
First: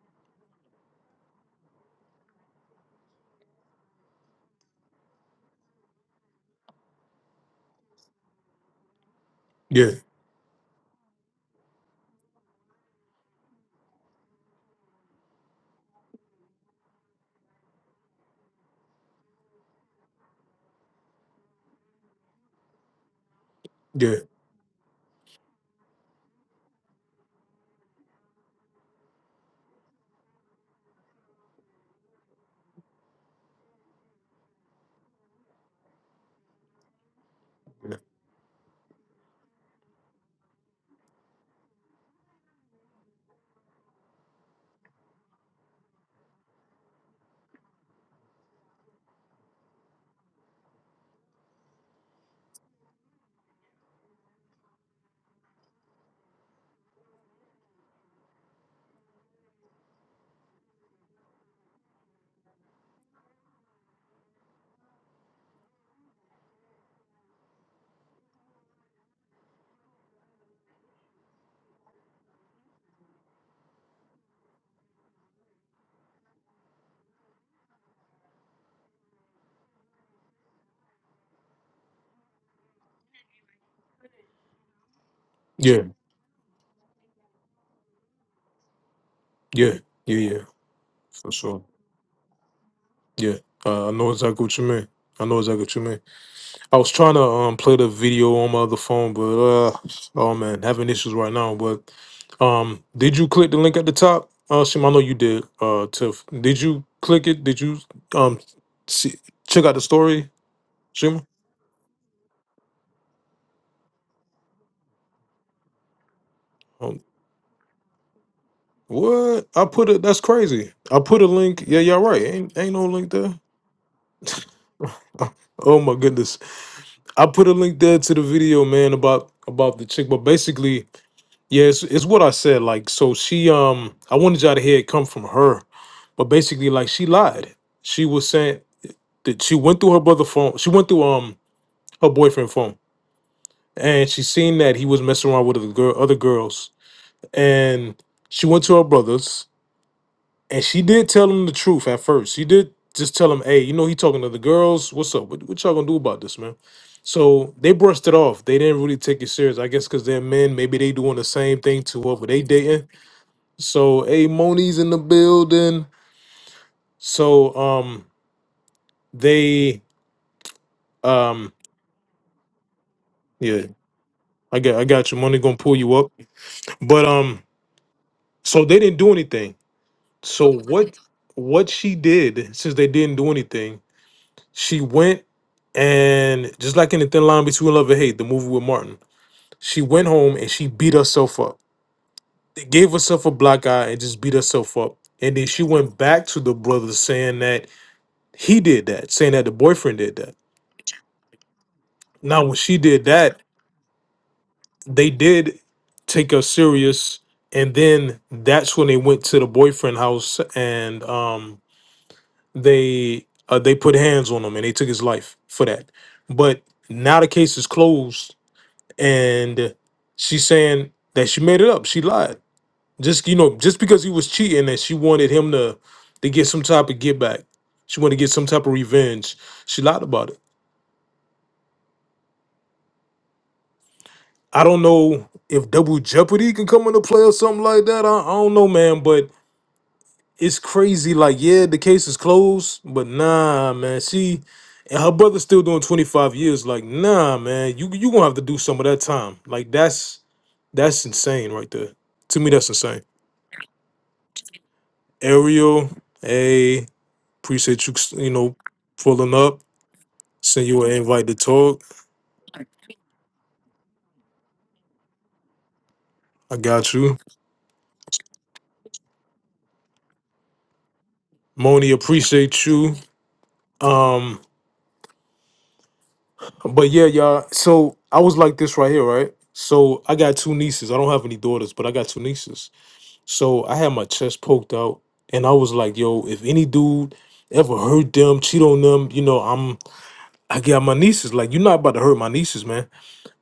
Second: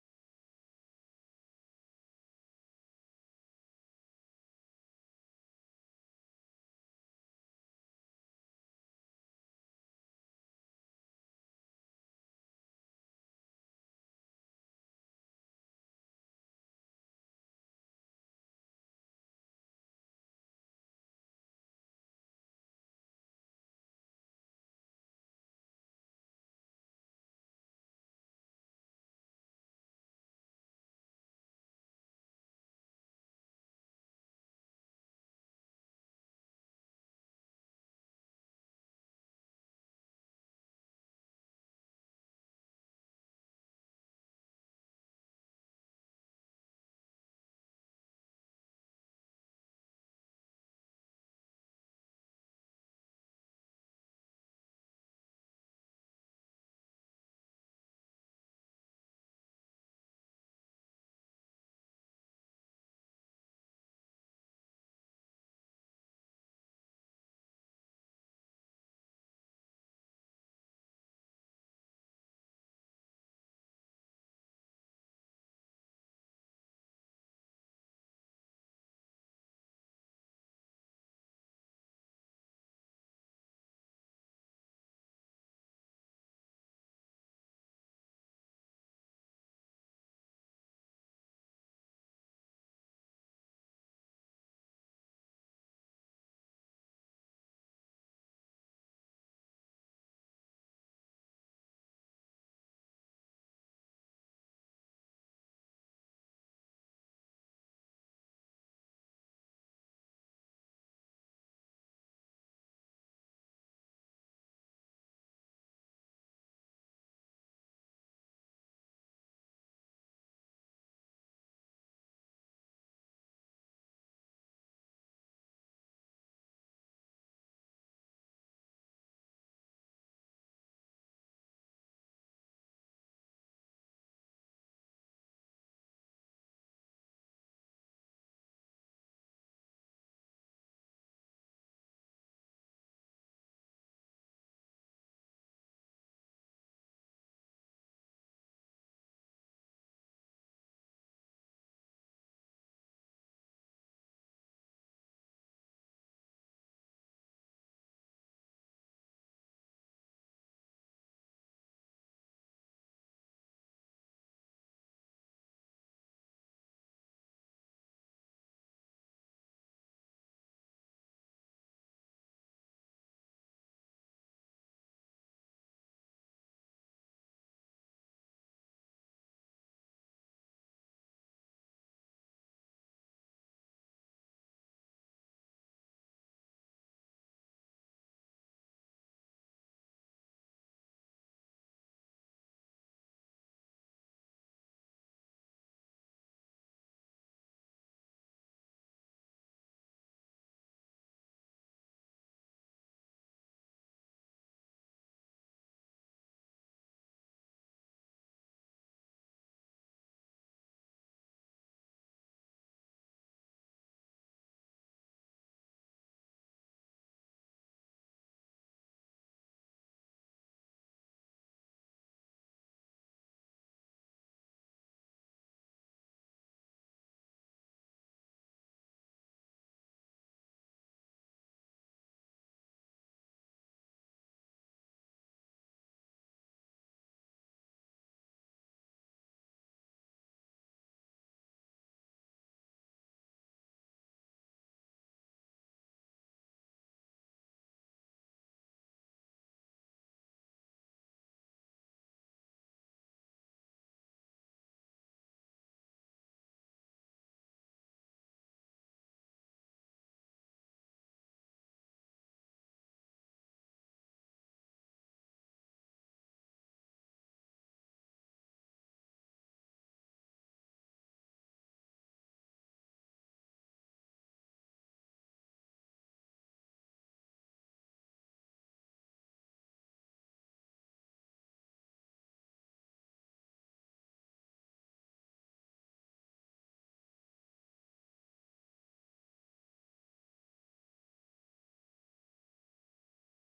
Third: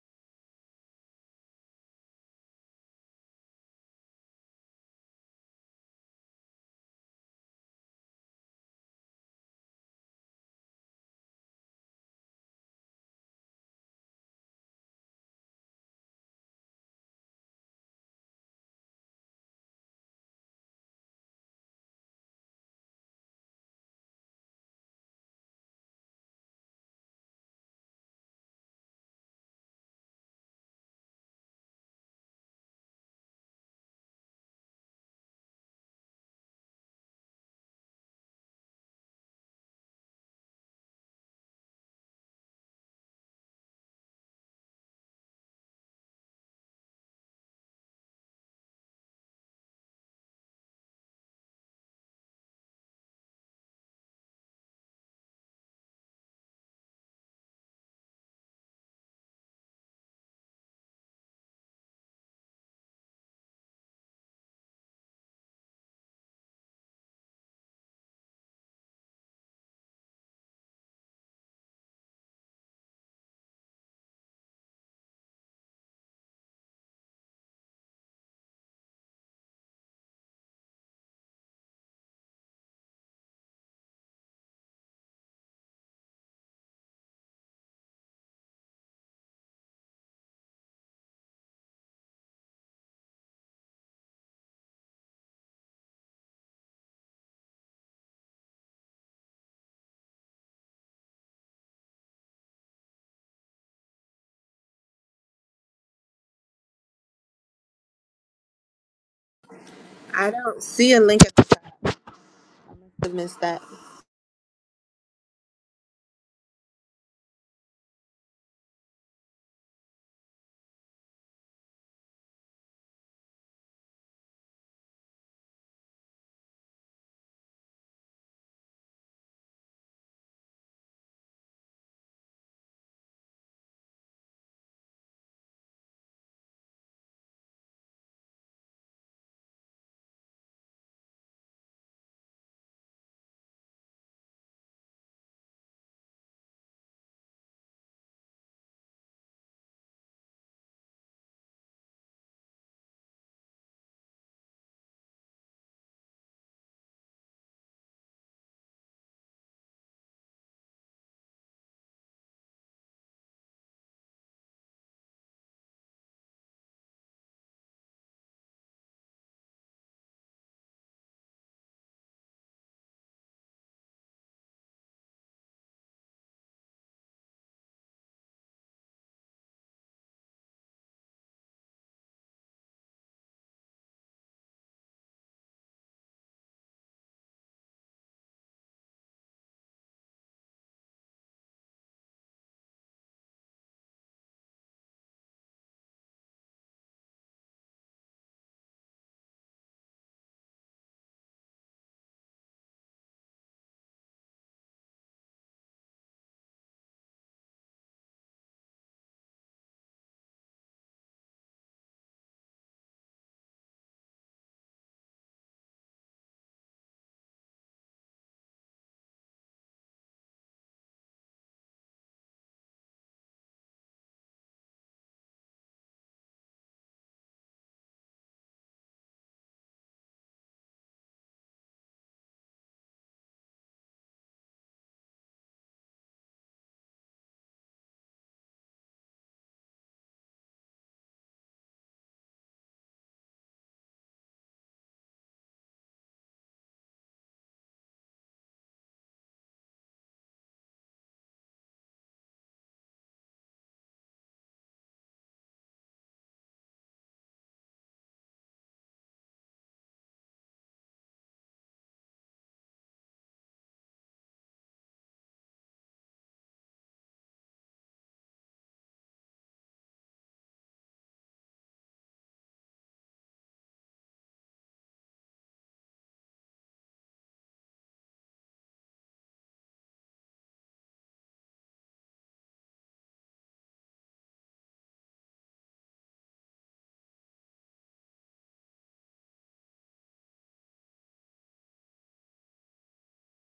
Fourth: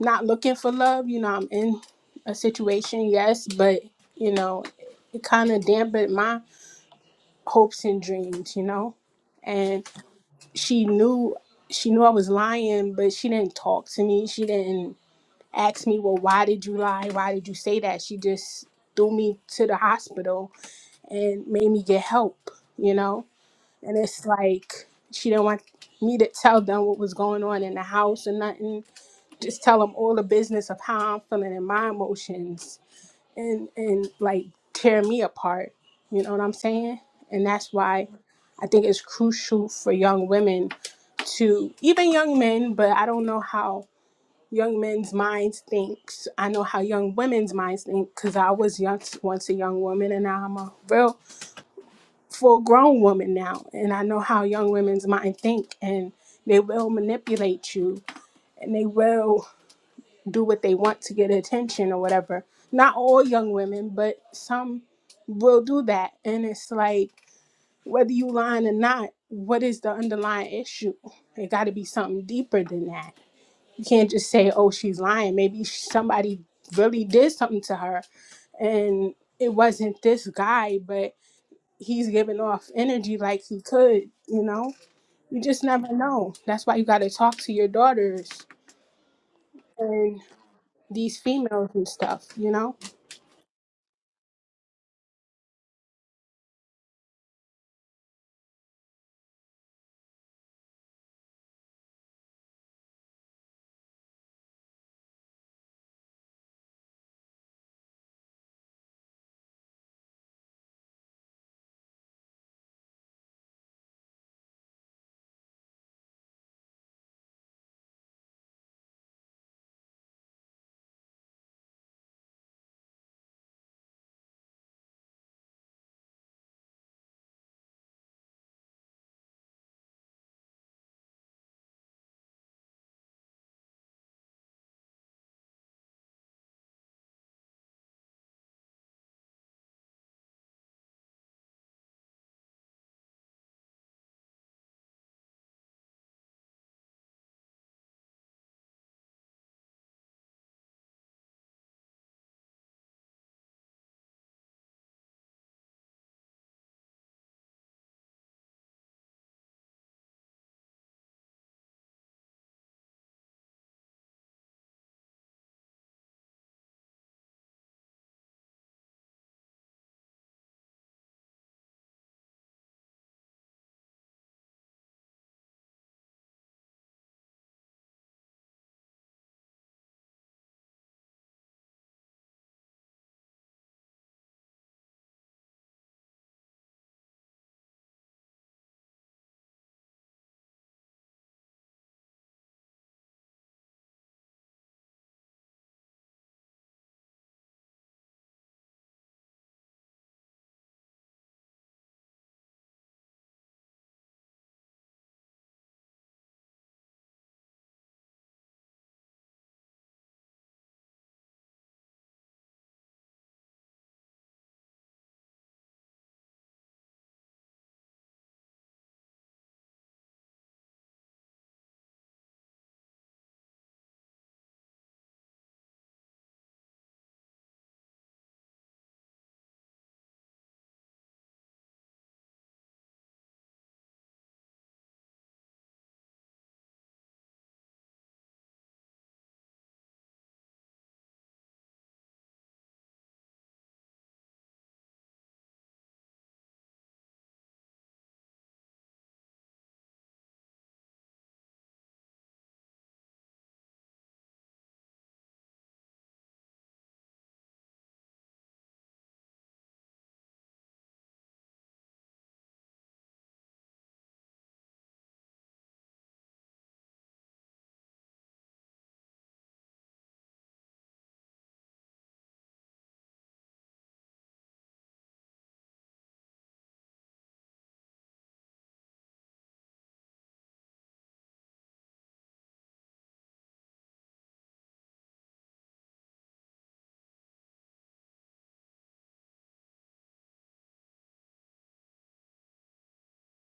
not looking for love. You know, I'm in a situation, yes, but you know, it kind of dampened my hopes and dreams. You know, and
yeah,
she knew she knew I was lying, but she didn't talk to me. She didn't ask me, well, why did you lie? Why did you say that? She just threw me to the hospital and made me get help. You know, and
yeah,
it's like she didn't want me to tell them what was going on in the house or nothing just tell them all the business of how I'm feeling and my emotions and and like tear me apart. You know what I'm saying? And that's why I think it's crucial for young women to even young men, but I don't know how young men's minds thinks. I know how young women's minds think because I was young, once a young woman and now I'm a real full grown woman now. And I know how young women's mind think and they will manipulate you and they will do what they want to get attention or whatever. Not all young women, but some will do that. And it's like, whether you lying or not, what is the underlying issue? It got to be something deeper than that. You can't just say, oh, she's lying. Maybe somebody really did something to her and it wasn't this guy, but he's giving off energy like he could, you know? You just
yeah.
never know. That's why you got to talk to your daughters
Yeah, yeah,
and
yeah,
these
for sure.
females and stuff, you know?
Yeah, uh, I know exactly what you mean. I know exactly what you mean. I was trying to um play the video on my other phone, but uh, oh man, having issues right now. But um, did you click the link at the top? Uh, Shim, I know you did. Uh, Tiff, did you click it? Did you um see check out the
I
story,
don't see a link.
Shima?
I missed that.
Um, what I put it? That's crazy. I put a link. Yeah, y'all right. Ain't ain't no link there. Oh my goodness. I put a link there to the video, man, about about the chick. But basically, Yeah, it's, it's what I said. Like, so she, um, I wanted y'all to hear it come from her, but basically, like, she lied. She was saying that she went through her brother' phone. She went through um her boyfriend phone, and she seen that he was messing around with other girl, other girls, and she went to her brother's, and she did tell him the truth at first. She did just tell him, "Hey, you know he talking to the girls. What's up? What, what y'all gonna do about this, man?" So they brushed it off. They didn't really take it serious. I guess because they're men. Maybe they doing the same thing to whoever they dating So a Moni's in the building. So um they um yeah, I got I got your money gonna pull you up. But um so they didn't do anything. So what what she did since they didn't do anything, she went and just like in the thin line between love and hate, the movie with Martin, she went home and she beat herself up. Gave herself a black eye and just beat herself up. And then she went back to the brother saying that he did that, saying that the boyfriend did that. Now, when she did that, they did take her serious, and then that's when they went to the boyfriend house and um, they uh, they put hands on him and they took his life for that. But now the case is closed, and she's saying that she made it up. She lied. Just you know, just because he was cheating, and she wanted him to to get some type of get back. She wanted to get some type of revenge. She lied about it. I don't know if double jeopardy can come into play or something like that. I, I don't know, man, but it's crazy. Like, yeah, the case is closed, but nah, man. She and her brother's still doing 25 years. Like, nah, man, you you gonna have to do some of that time. Like, that's that's insane right there. To me, that's insane. Ariel, hey, appreciate you, you know, pulling up. Send you an invite to talk. I got you. Moni, appreciate you. Um, But yeah, y'all. So I was like this right here, right? So I got two nieces. I don't have any daughters, but I got two nieces. So I had my chest poked out, and I was like, "Yo, if any dude ever hurt them, cheat on them, you know, I'm I got my nieces. Like, you're not about to hurt my nieces, man."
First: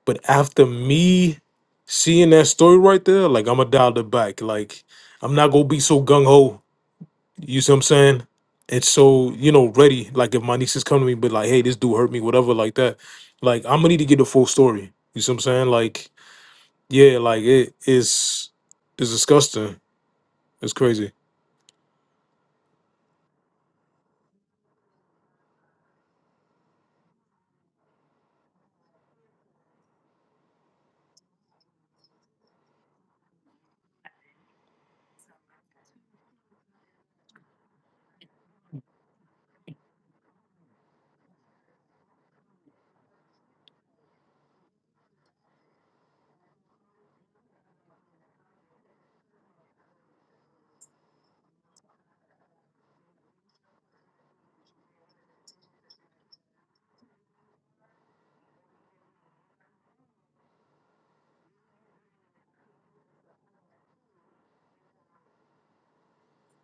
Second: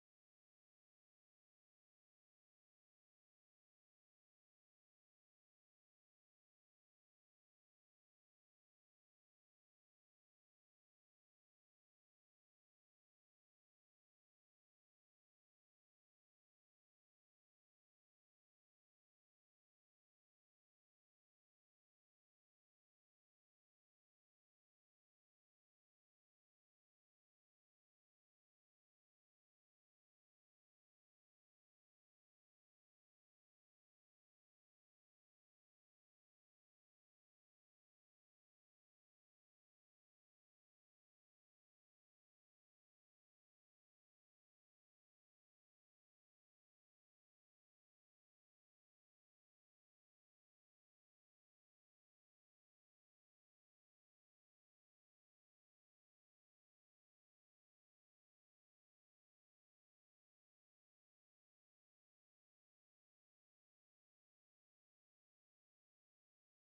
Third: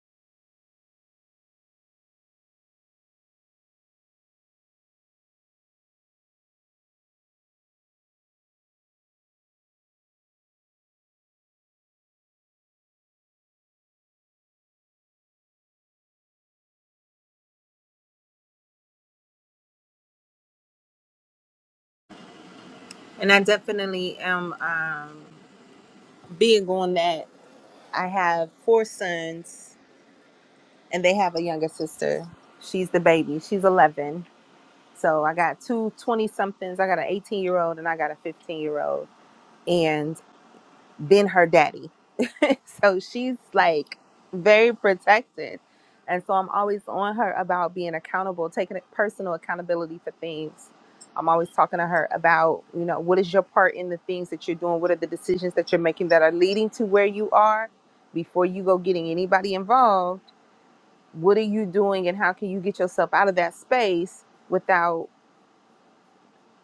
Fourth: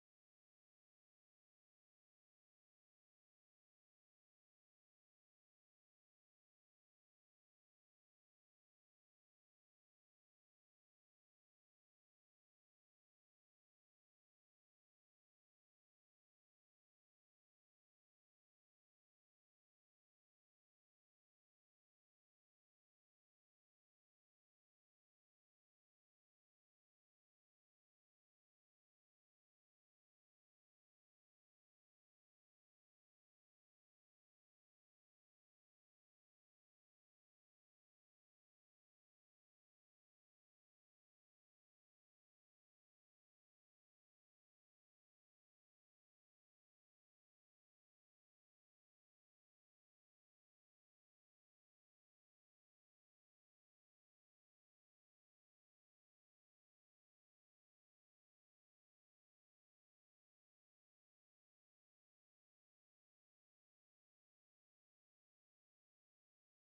But after me seeing that story right there, like I'm going to dial it back. Like, I'm not gonna be so gung ho you see what I'm saying? it's so, you know, ready. Like if my nieces come to me, but like, hey, this dude hurt me, whatever, like that. Like I'm gonna need to get the full story. You see what I'm saying? Like, yeah, like it is it's disgusting. It's crazy.
And I definitely am um, big on that. I have four sons, and they have a younger sister. She's the baby. She's 11. So I got two twenty somethings. I got an 18 year old, and I got a 15 year old. than her daddy. so she's like very protected. And so I'm always on her about being accountable, taking personal accountability for things. I'm always talking to her about, you know, what is your part in the things that you're doing? What are the decisions that you're making that are leading to where you are? Before you go getting anybody involved, what are you doing and how can you get yourself out of that space without?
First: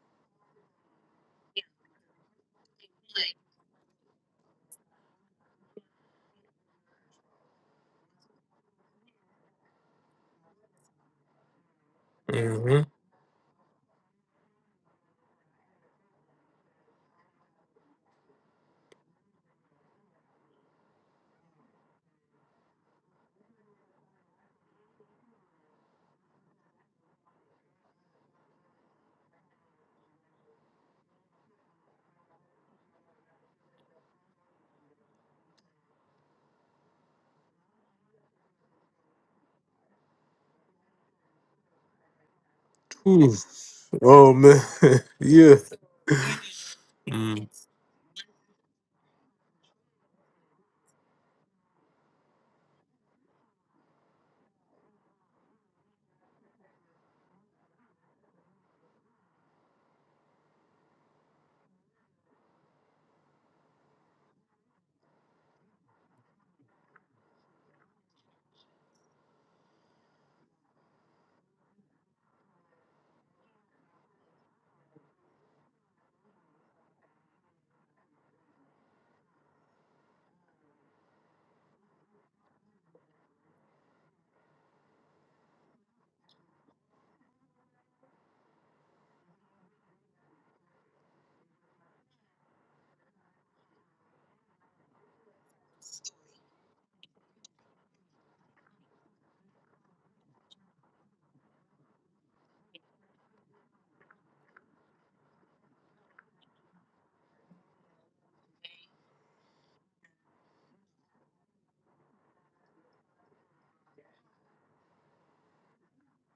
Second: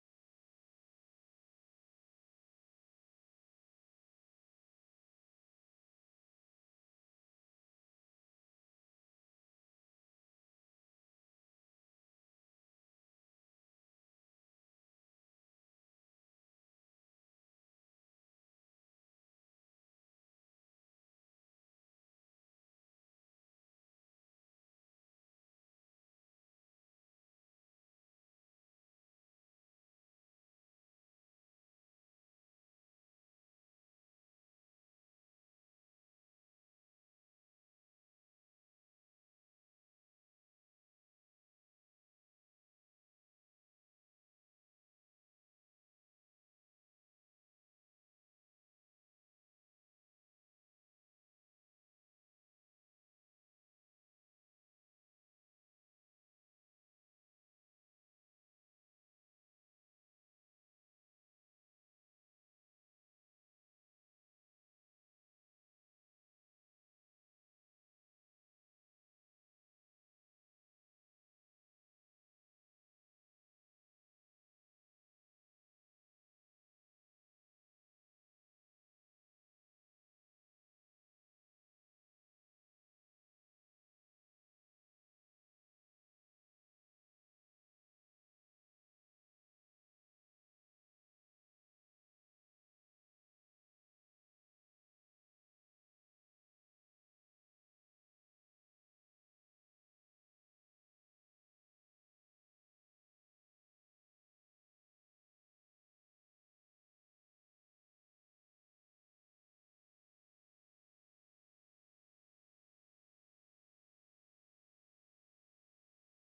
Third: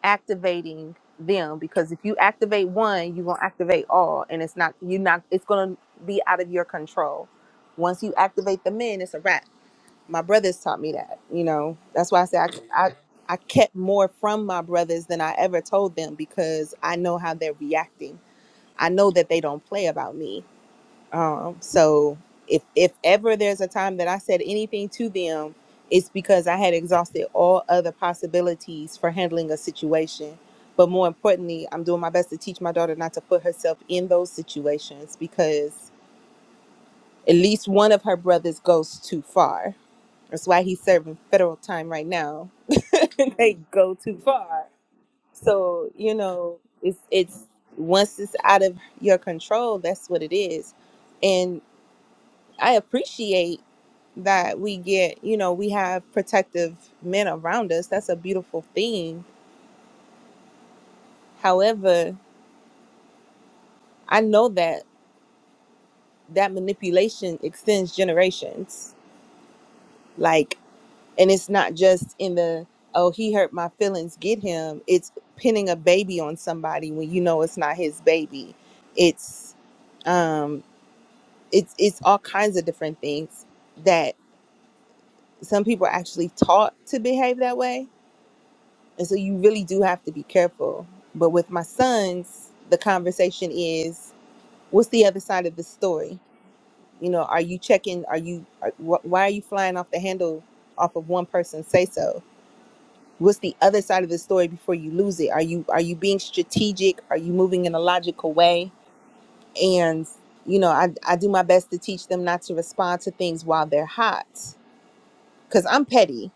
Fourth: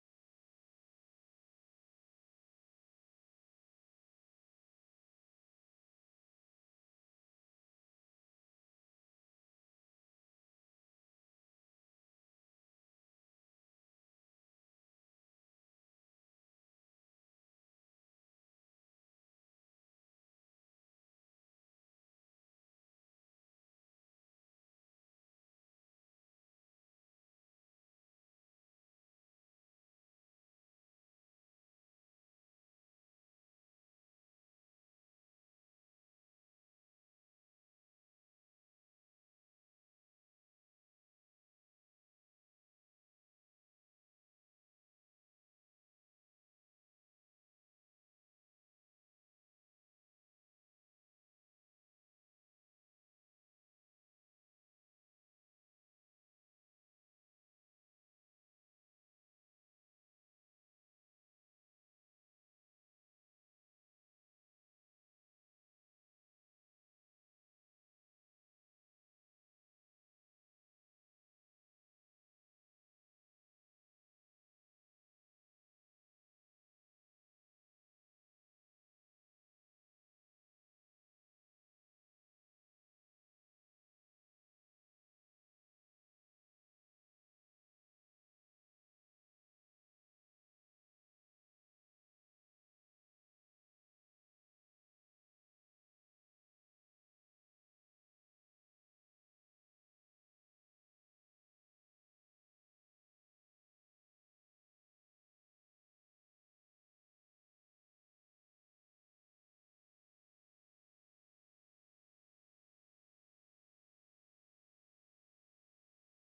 activating them because if you activate one, you're gonna activate all, and it's not you not it's gonna be out of your control. Once you activate the men, it's a wrap. My brothers taught me that. You know, that's why I say I
hmm
I, I kept more from my brothers than I ever told them because I know how they're reacting. I know that they don't play about me um, so if if ever there's a time that I said anything to them, it's because I had exhausted all other possibilities for handling a situation. But more importantly, I'm doing my best to teach my daughter not to put herself in those situations because at least one of her brothers goes too far. That's why he's serving federal time right now. they go too
Oh man,
far.
yeah.
So, you know, it's it's
Mm.
once it's out of your control, that's what it is. And I appreciate that we get, you know, we have protective men around us. That's a beautiful thing. However, I know that that manipulation extends generations. Like, and it's not just in the, oh, he hurt my feelings, get him. It's pinning a baby on somebody when you know it's not his baby. It's, um, it's, it's all kinds of different things that some people are actually taught to behave that way And so you really do have to be careful. But with my sons, the conversation is what's the other side of the story? You know, are you checking? Are you, are, wh- why are you flying off the handle off of one person's say so? What's the other side of the story before you lose it? Are you, are you being strategic? Are you moving in a logical way? And, you know, I, I do my best to teach them not to respond to things while they're hot Cause I'm petty.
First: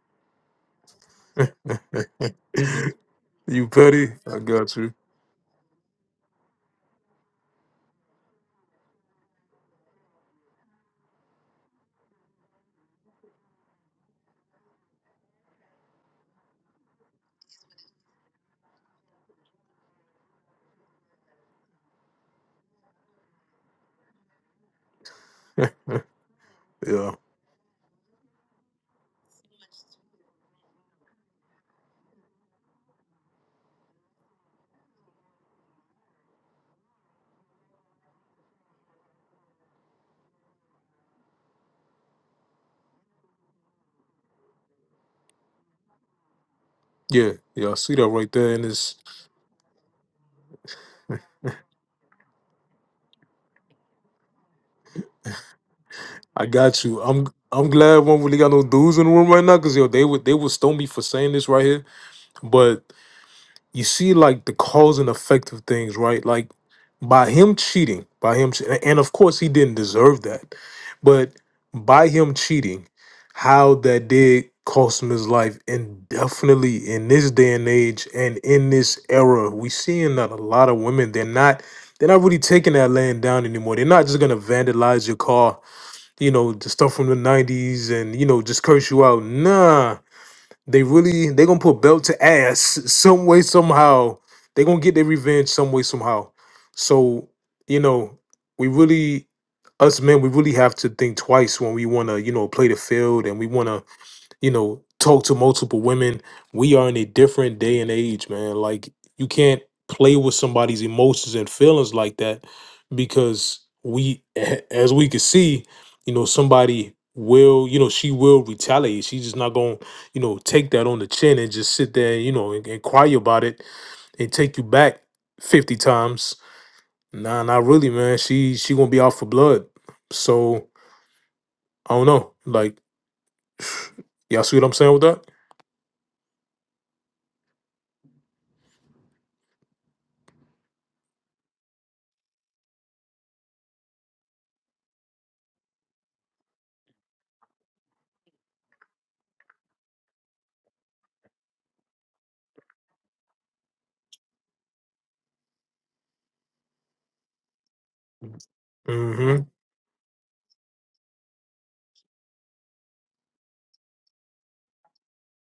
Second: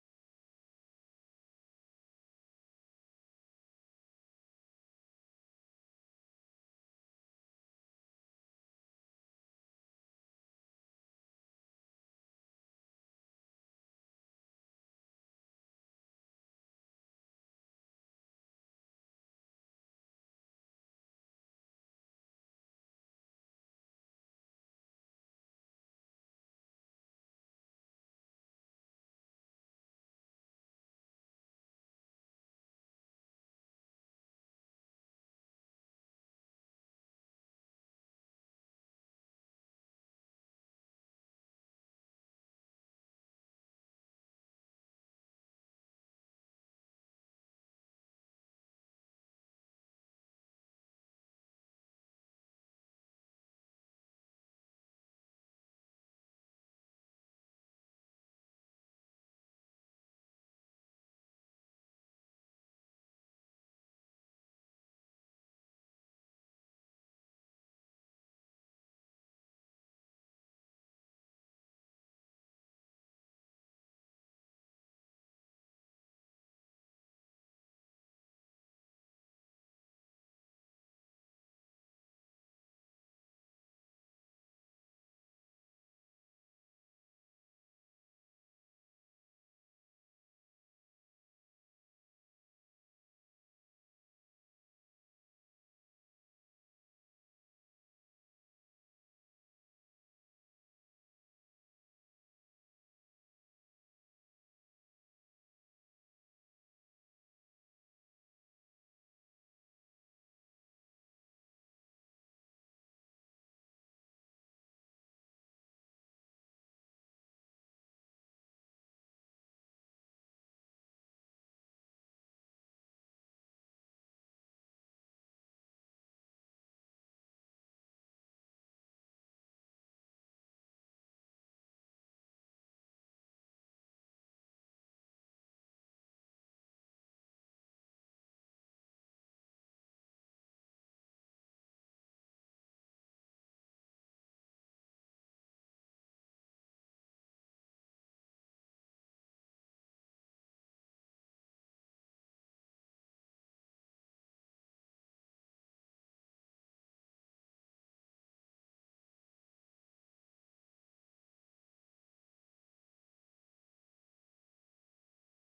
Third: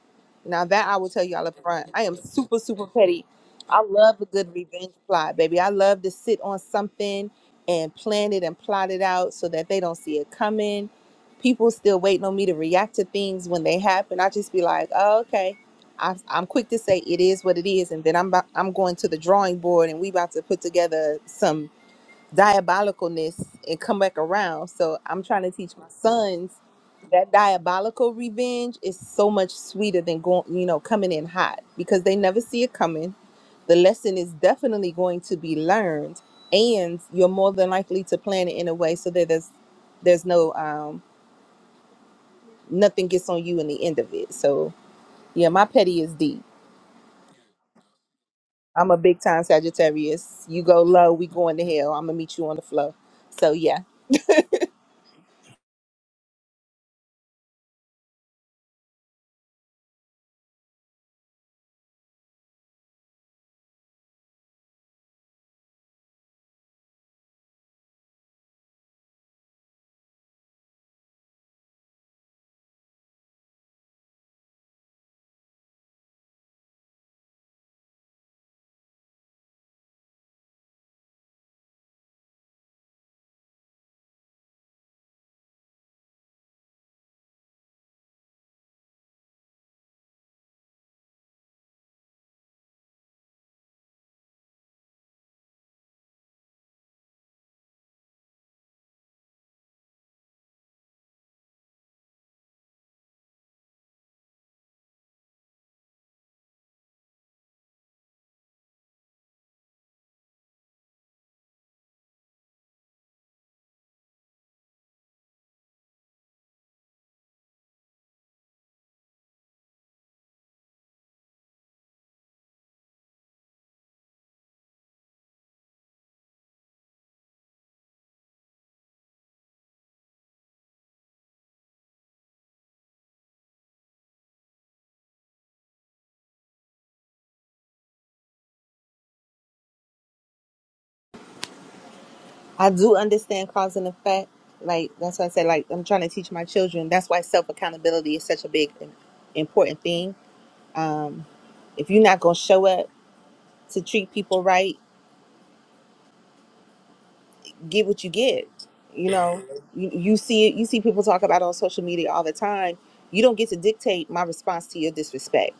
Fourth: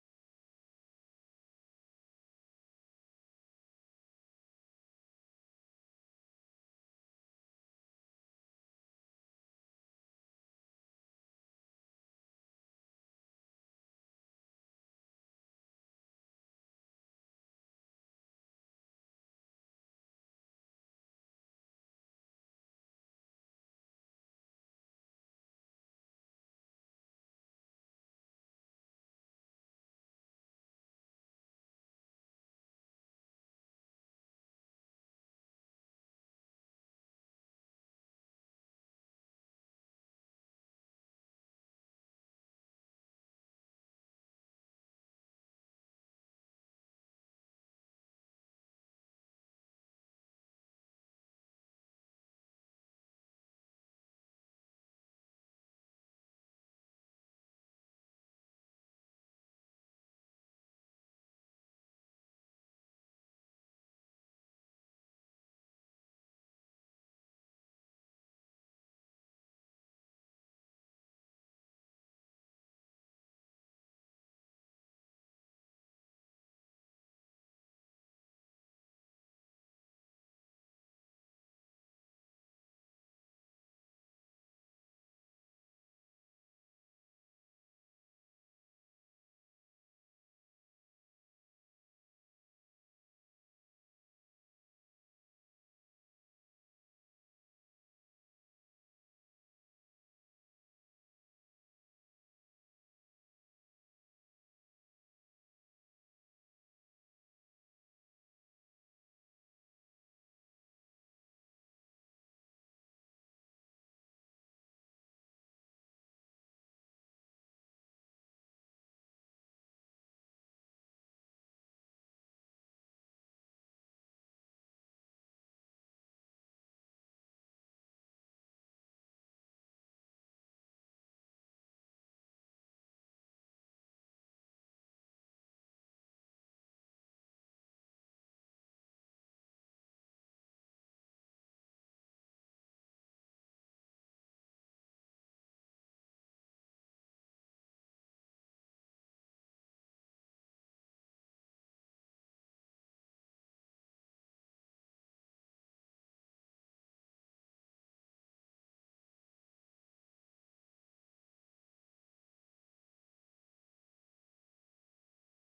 Now that I will tell y'all up front, I am super, super petty.
you
I
petty?
love a
I
good
got
revenge
you.
plot, baby. I love to sit on something and plan it and plot it out so that they don't see it coming. People still waiting on me to react to things when they happen. I just be like, oh, okay. I, I'm quick to say it is what it is, and then I'm about, I'm going to the drawing board, and we about to put together some diabolicalness and come back around. So I'm trying to teach my sons
Yeah,
that diabolical revenge is so much sweeter than going, you know, coming in hot because they never see it coming. The lesson is definitely going to be learned, and you're more than likely to plan it in a way so that there's there's no um nothing gets on you in the end of it. So yeah, my petty is deep.
yeah, yeah. I see that right there, and
I'm
it's
a big time Sagittarius. You go low, we going to hell. I'm gonna meet you on the floor. So yeah.
I got you. I'm I'm glad one really got no dudes in the room right now, cause yo, they would they would stone me for saying this right here. but. you see like the cause and effect of things, right? Like by him cheating, by him, che- and of course he didn't deserve that, but by him cheating, how that did cost him his life, and definitely in this day and age and in this era, we seeing that a lot of women they're not. They're not really taking that laying down anymore. They're not just gonna vandalize your car, you know, the stuff from the '90s, and you know, just curse you out. Nah, they really they gonna put belt to ass some way somehow. They gonna get their revenge some way somehow. So you know we really us men we really have to think twice when we wanna you know play the field and we wanna you know, talk to multiple women. We are in a different day and age, man. Like you can't play with somebody's emotions and feelings like that because we a- as we can see, you know, somebody will, you know, she will retaliate. She's just not going, to you know, take that on the chin and just sit there, you know, and, and cry about it and take you back 50 times. Nah, not really, man. She she going to be out for blood. So, I don't know. Like, y'all see what I'm saying with that?
I do understand cause and effect. Like that's why I said like I'm trying to teach my children. That's why self accountability is such a big and important thing. Um, if you're not gonna show up to treat people right, get what you get. You
mm
know,
Mhm.
you, you see it. You see people talk about it on social media all the time. You don't get to dictate my response to your disrespect,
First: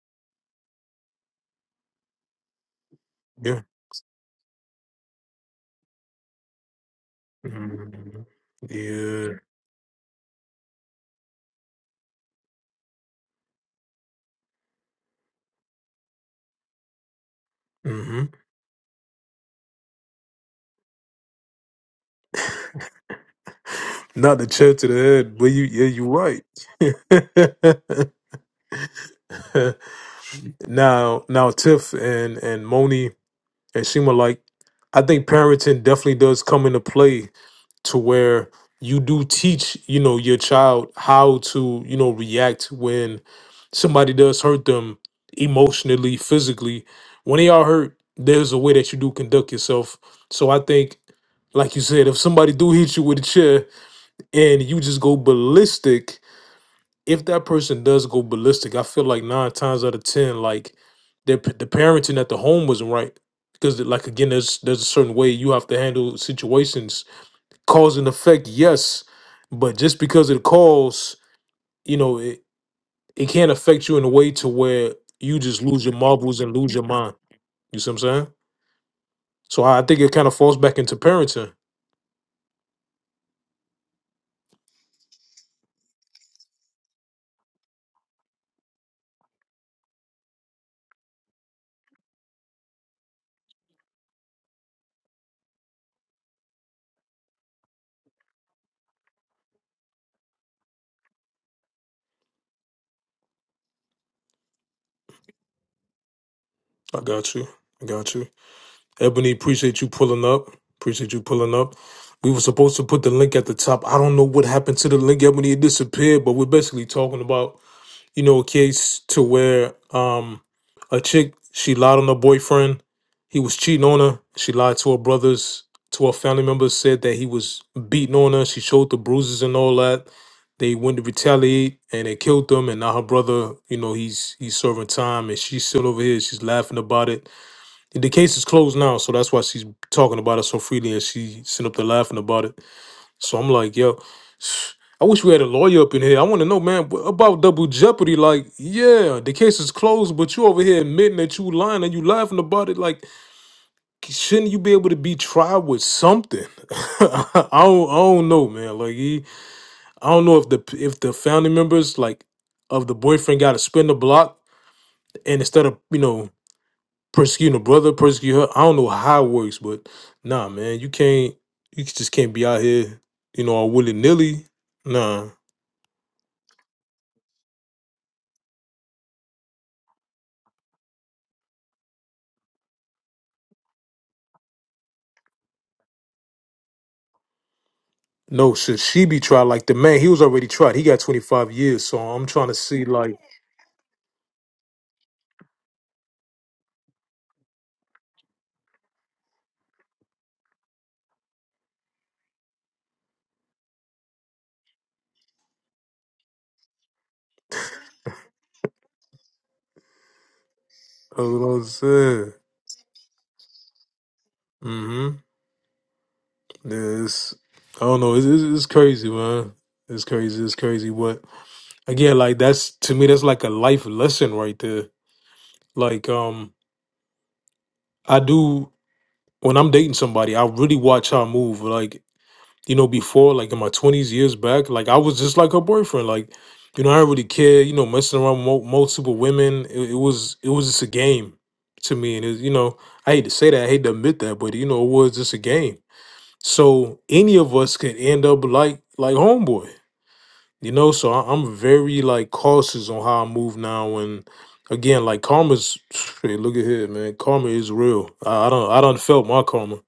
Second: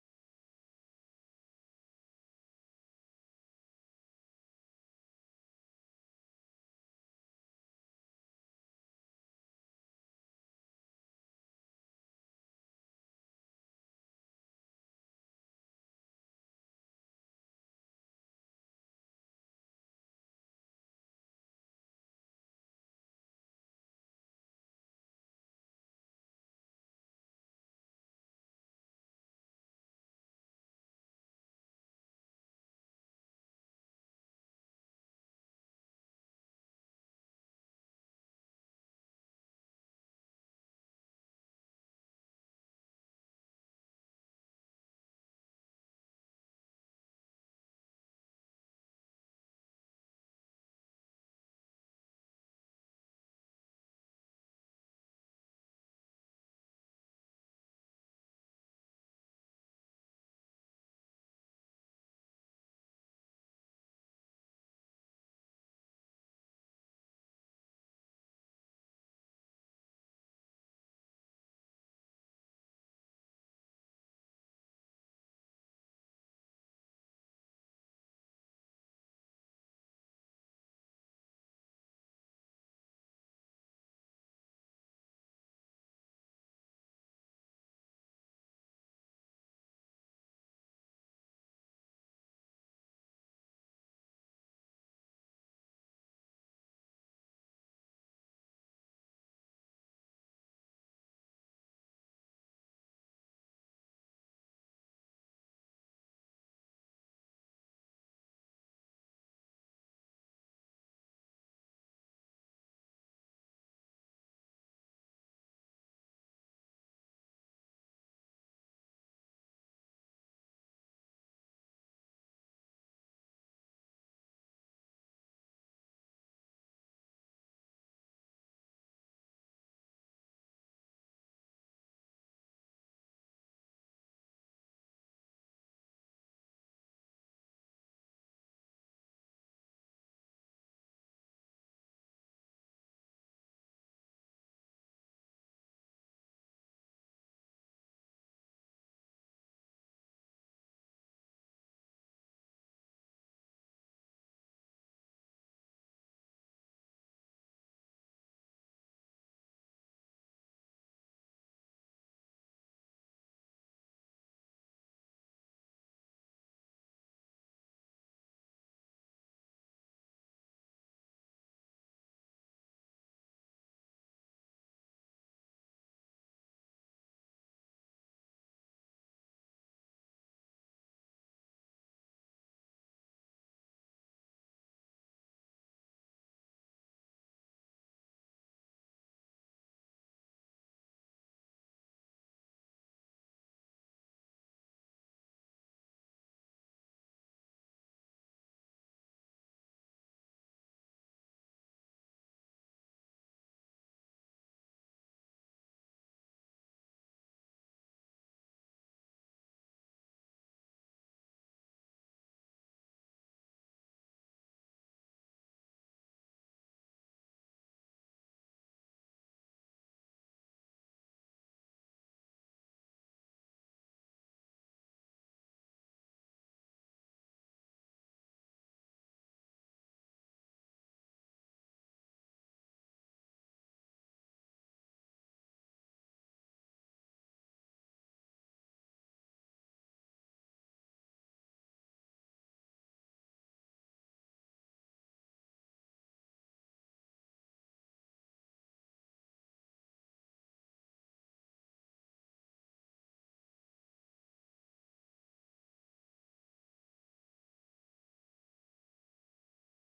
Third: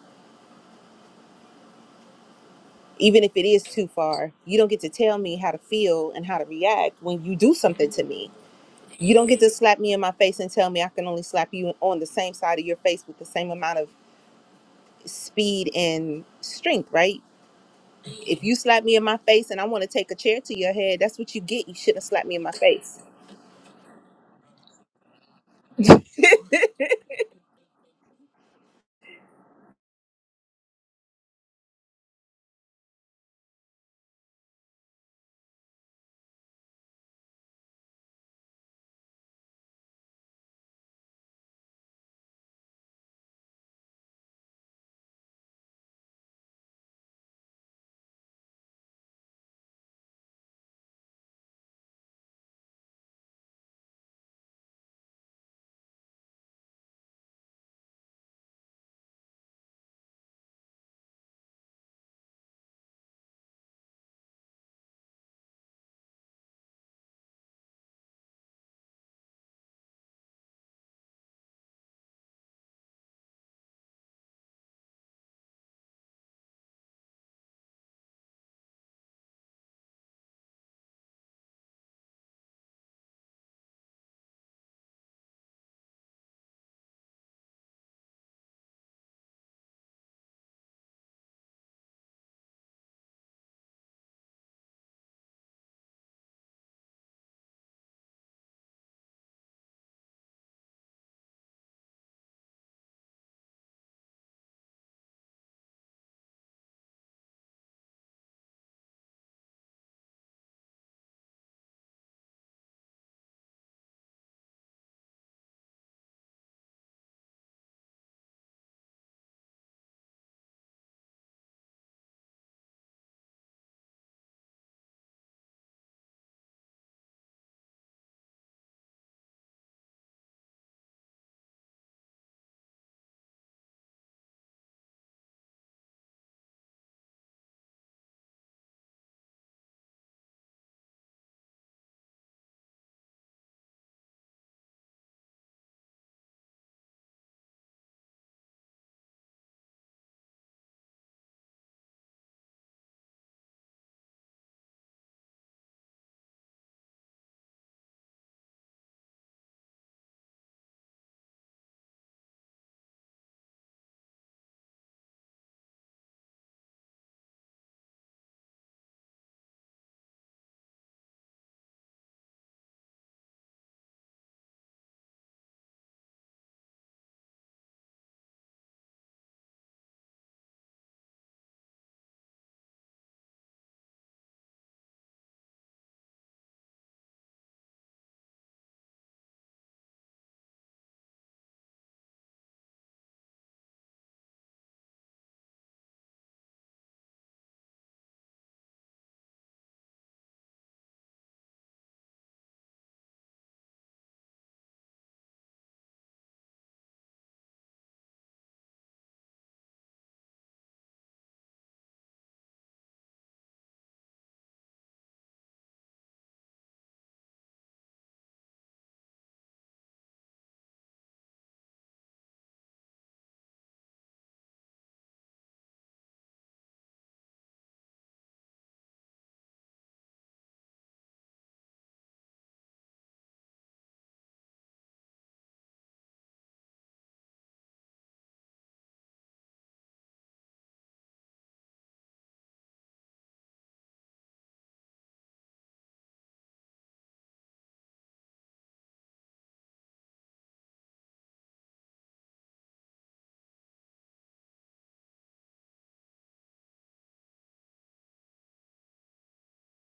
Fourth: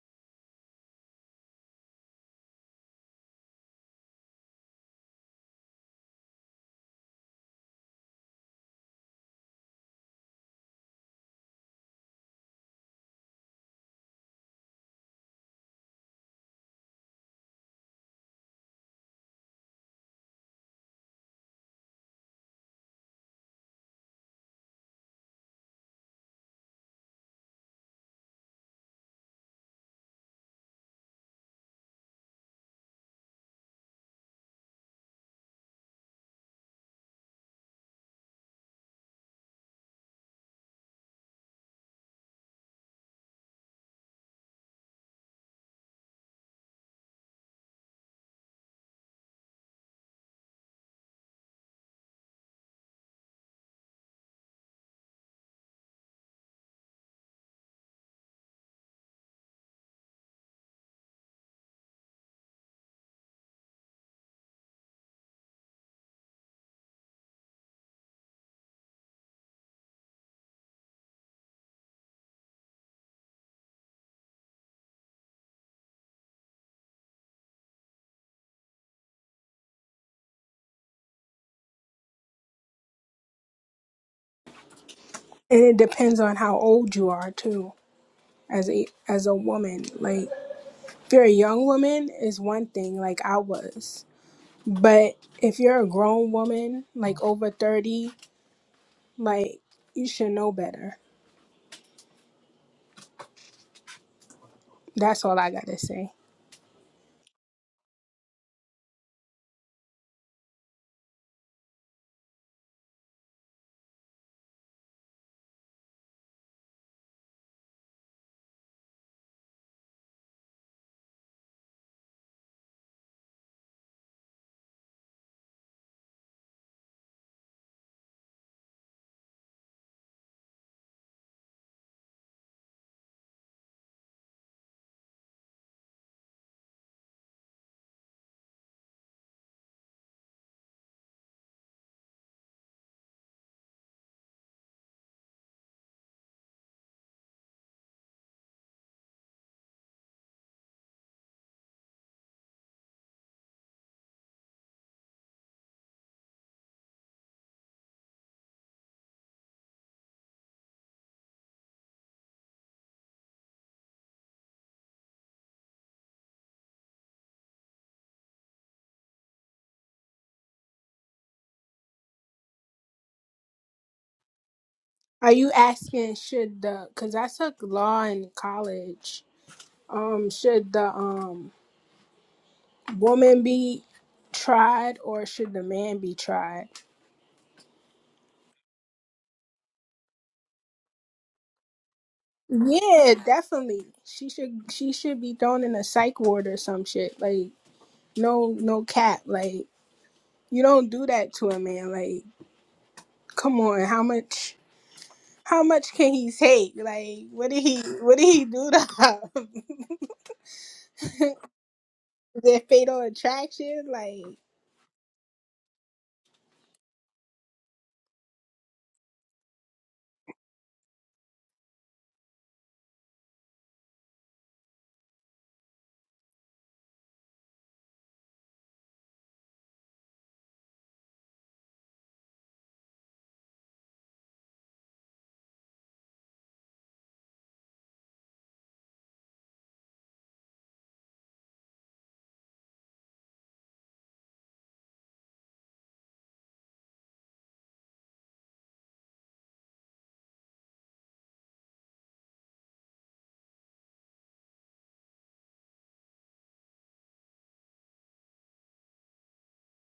even if it
Yeah.
is too far. You don't get to tell me how to feel and how to react when you do something to me
Mhm.
You don't
Yeah.
get to slap me in my face and tell me I can only slap you on the same side of your face with the same amount of speed and strength, right?
hmm
If you slap me in my face and I want to take a chair to your head, that's what you get. You shouldn't slap me in my face.
Not the chair to the head, but you yeah, you right. now now Tiff and and Moni and Shima like I think parenting definitely does come into play to where you do teach, you know, your child how to, you know, react when somebody does hurt them emotionally, physically. When they are hurt, there's a way that you do conduct yourself. So I think like you said, if somebody do hit you with a chair, and you just go ballistic. If that person does go ballistic, I feel like nine times out of ten, like the the parenting at the home wasn't right because, like again, there's there's a certain way you have to handle situations. Cause and effect, yes, but just because it cause, you know, it it can't affect you in a way to where you just lose your marbles and lose your mind. You see what I'm saying? So I I think it kind of falls back into parenting.
and it depends on how old you are too as a as a woman like if you're a young woman is one thing like i was but if you're a grown woman like over 30 like you should know better that's all i gotta say
I got you. I got you. Ebony, appreciate you pulling up. Appreciate you pulling up. We were supposed to put the link at the top. I don't know what happened to the link, Ebony. It disappeared, but we're basically talking about, you know, a case to where um a chick, she lied on her boyfriend. He was cheating on her. She lied to her brothers, to her family members, said that he was beating on her. She showed the bruises and all that. They went to retaliate and they killed them. And now her brother, you know, he's he's serving time and she's still over here. She's laughing about it the case is closed now, so that's why she's talking about it so freely, and she sent up there laughing about it. So I'm like, yo, I wish we had a lawyer up in here. I want to know, man, wh- about double jeopardy. Like, yeah, the case is closed, but you over here admitting that you lying and you laughing about it. Like, shouldn't you be able to be tried with something? I don't, I don't know, man. Like, he, I don't know if the if the family members like of the boyfriend got to spin the block, and instead of you know persecuting a brother, persecuting her. I don't know how it works, but nah, man, you can't. You just can't be out here, you know, all willy nilly. Nah,
are you asking should the because i took law in college um should the um woman be tried or should the man be tried
no. Should she be tried like the man? He was already tried. He got twenty five years. So I'm trying to see,
Yeah,
like,
definitely. She should she should be thrown in a psych ward or some shit. Like no no cap. Like you don't do that to a man. Like come on, how much how much can he take? Like what did he what did he do to her?
uh, what I'm saying.
Their fatal attraction? Like
Mm-hmm. Yeah, it's, I don't know. It's, it's, it's crazy, man. It's crazy. It's crazy. But again, like that's to me, that's like a life lesson right there. Like, um, I do when I'm dating somebody, I really watch how I move. Like you know, before, like in my twenties, years back, like I was just like her boyfriend. Like, you know, I didn't really care. You know, messing around with mul- multiple women, it, it was it was just a game to me. And it, you know, I hate to say that, I hate to admit that, but you know, it was just a game. So any of us could end up like like homeboy. You know, so I, I'm very like cautious on how I move now. And again, like karma's, hey, look at here, man. Karma is real. I, I don't I don't felt my karma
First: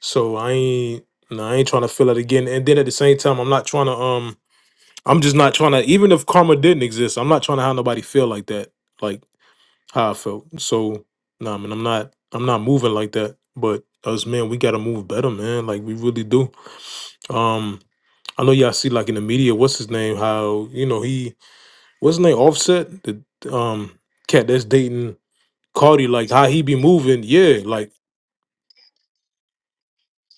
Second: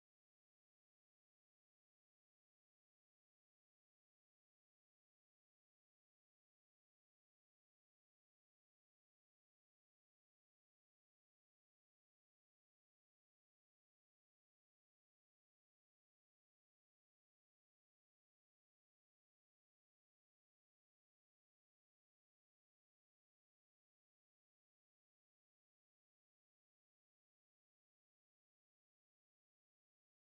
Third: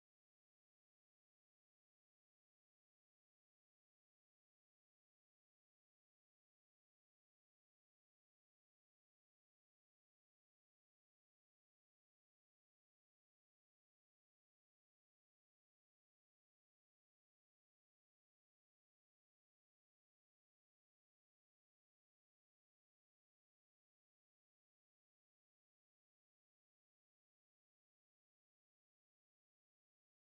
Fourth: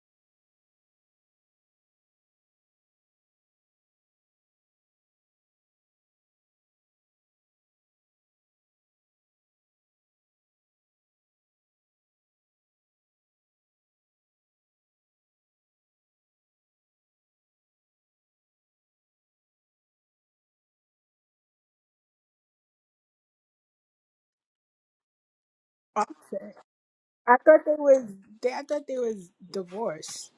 so I ain't no, I ain't trying to feel it again. And then at the same time, I'm not trying to um I'm just not trying to even if karma didn't exist, I'm not trying to have nobody feel like that, like how I felt. So nah man, I'm not I'm not moving like that. But us man, we gotta move better, man. Like we really do. Um I know y'all see like in the media, what's his name? How, you know, he what's his name, offset? The um cat that's dating Cardi, like how
awesome.
he be moving,
I
yeah,
thought they
like
was they, I thought they was divorced.